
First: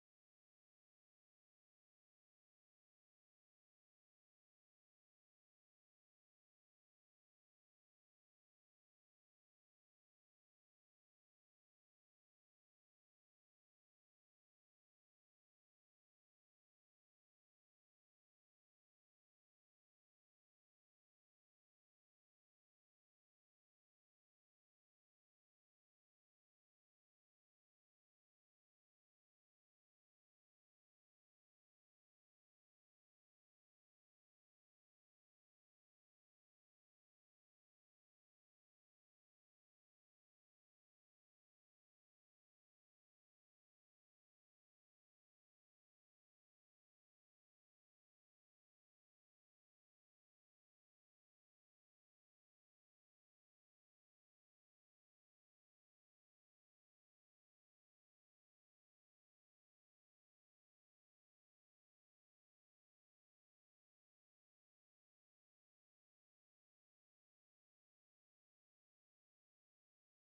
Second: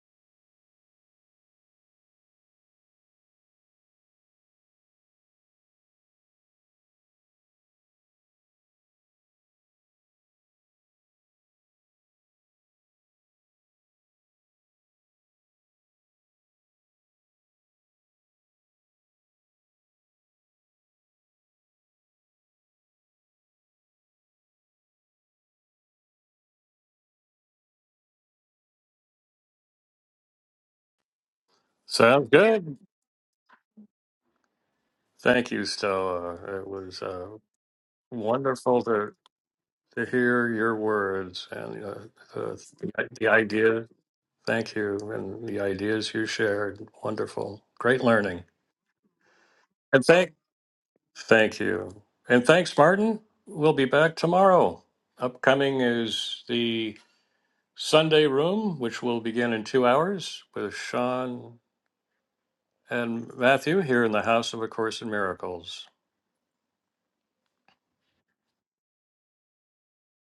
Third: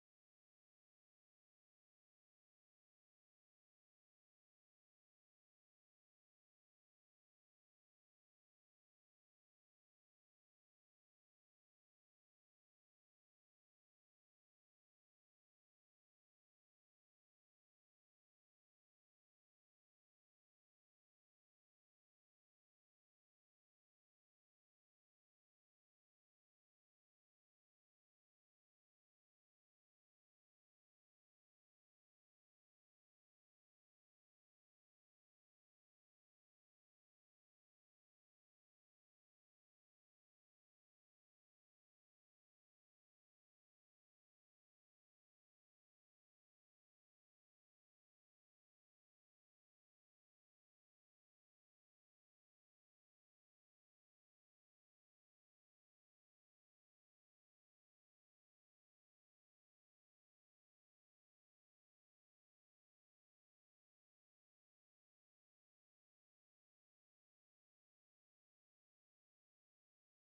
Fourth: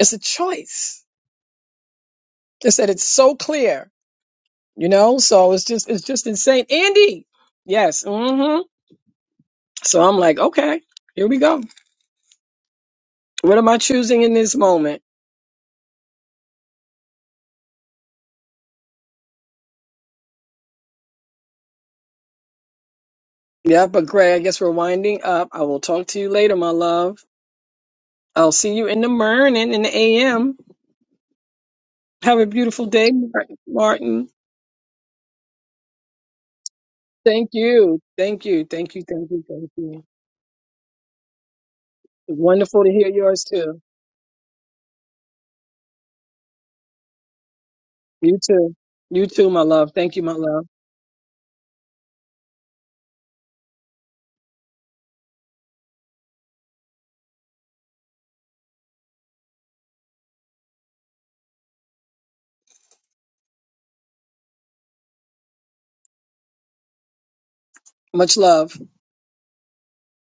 It's a choice. They said it's so clear, you know. So it's just, it's just insane. Andy, yes, hmm So I'm like, okay, here we go. What am I choosing in this moment? Yeah, but Greg, I guess we're winding up. I will talk to you later, my love. I'll see you in the morning, in the AM. Sounds Have a good. beautiful day, Martin. Thank you, Stella. It was uh, Thank you. Thank you. wonderful Thank you. to Thank you. Thank you. to hear your words and uh, Wonderful to the hear the yours too. idea. Thank you, and the ideas you shared. Wonderful, great You learning. too. You too, my love. And Thank you, thank my love. Thank you. And thanks, Martin. We'll be back tomorrow. Upcoming is the Sunday Room, which will begin in two hours with Sean and Matthew here in the House of A Course in Miracles. Much love.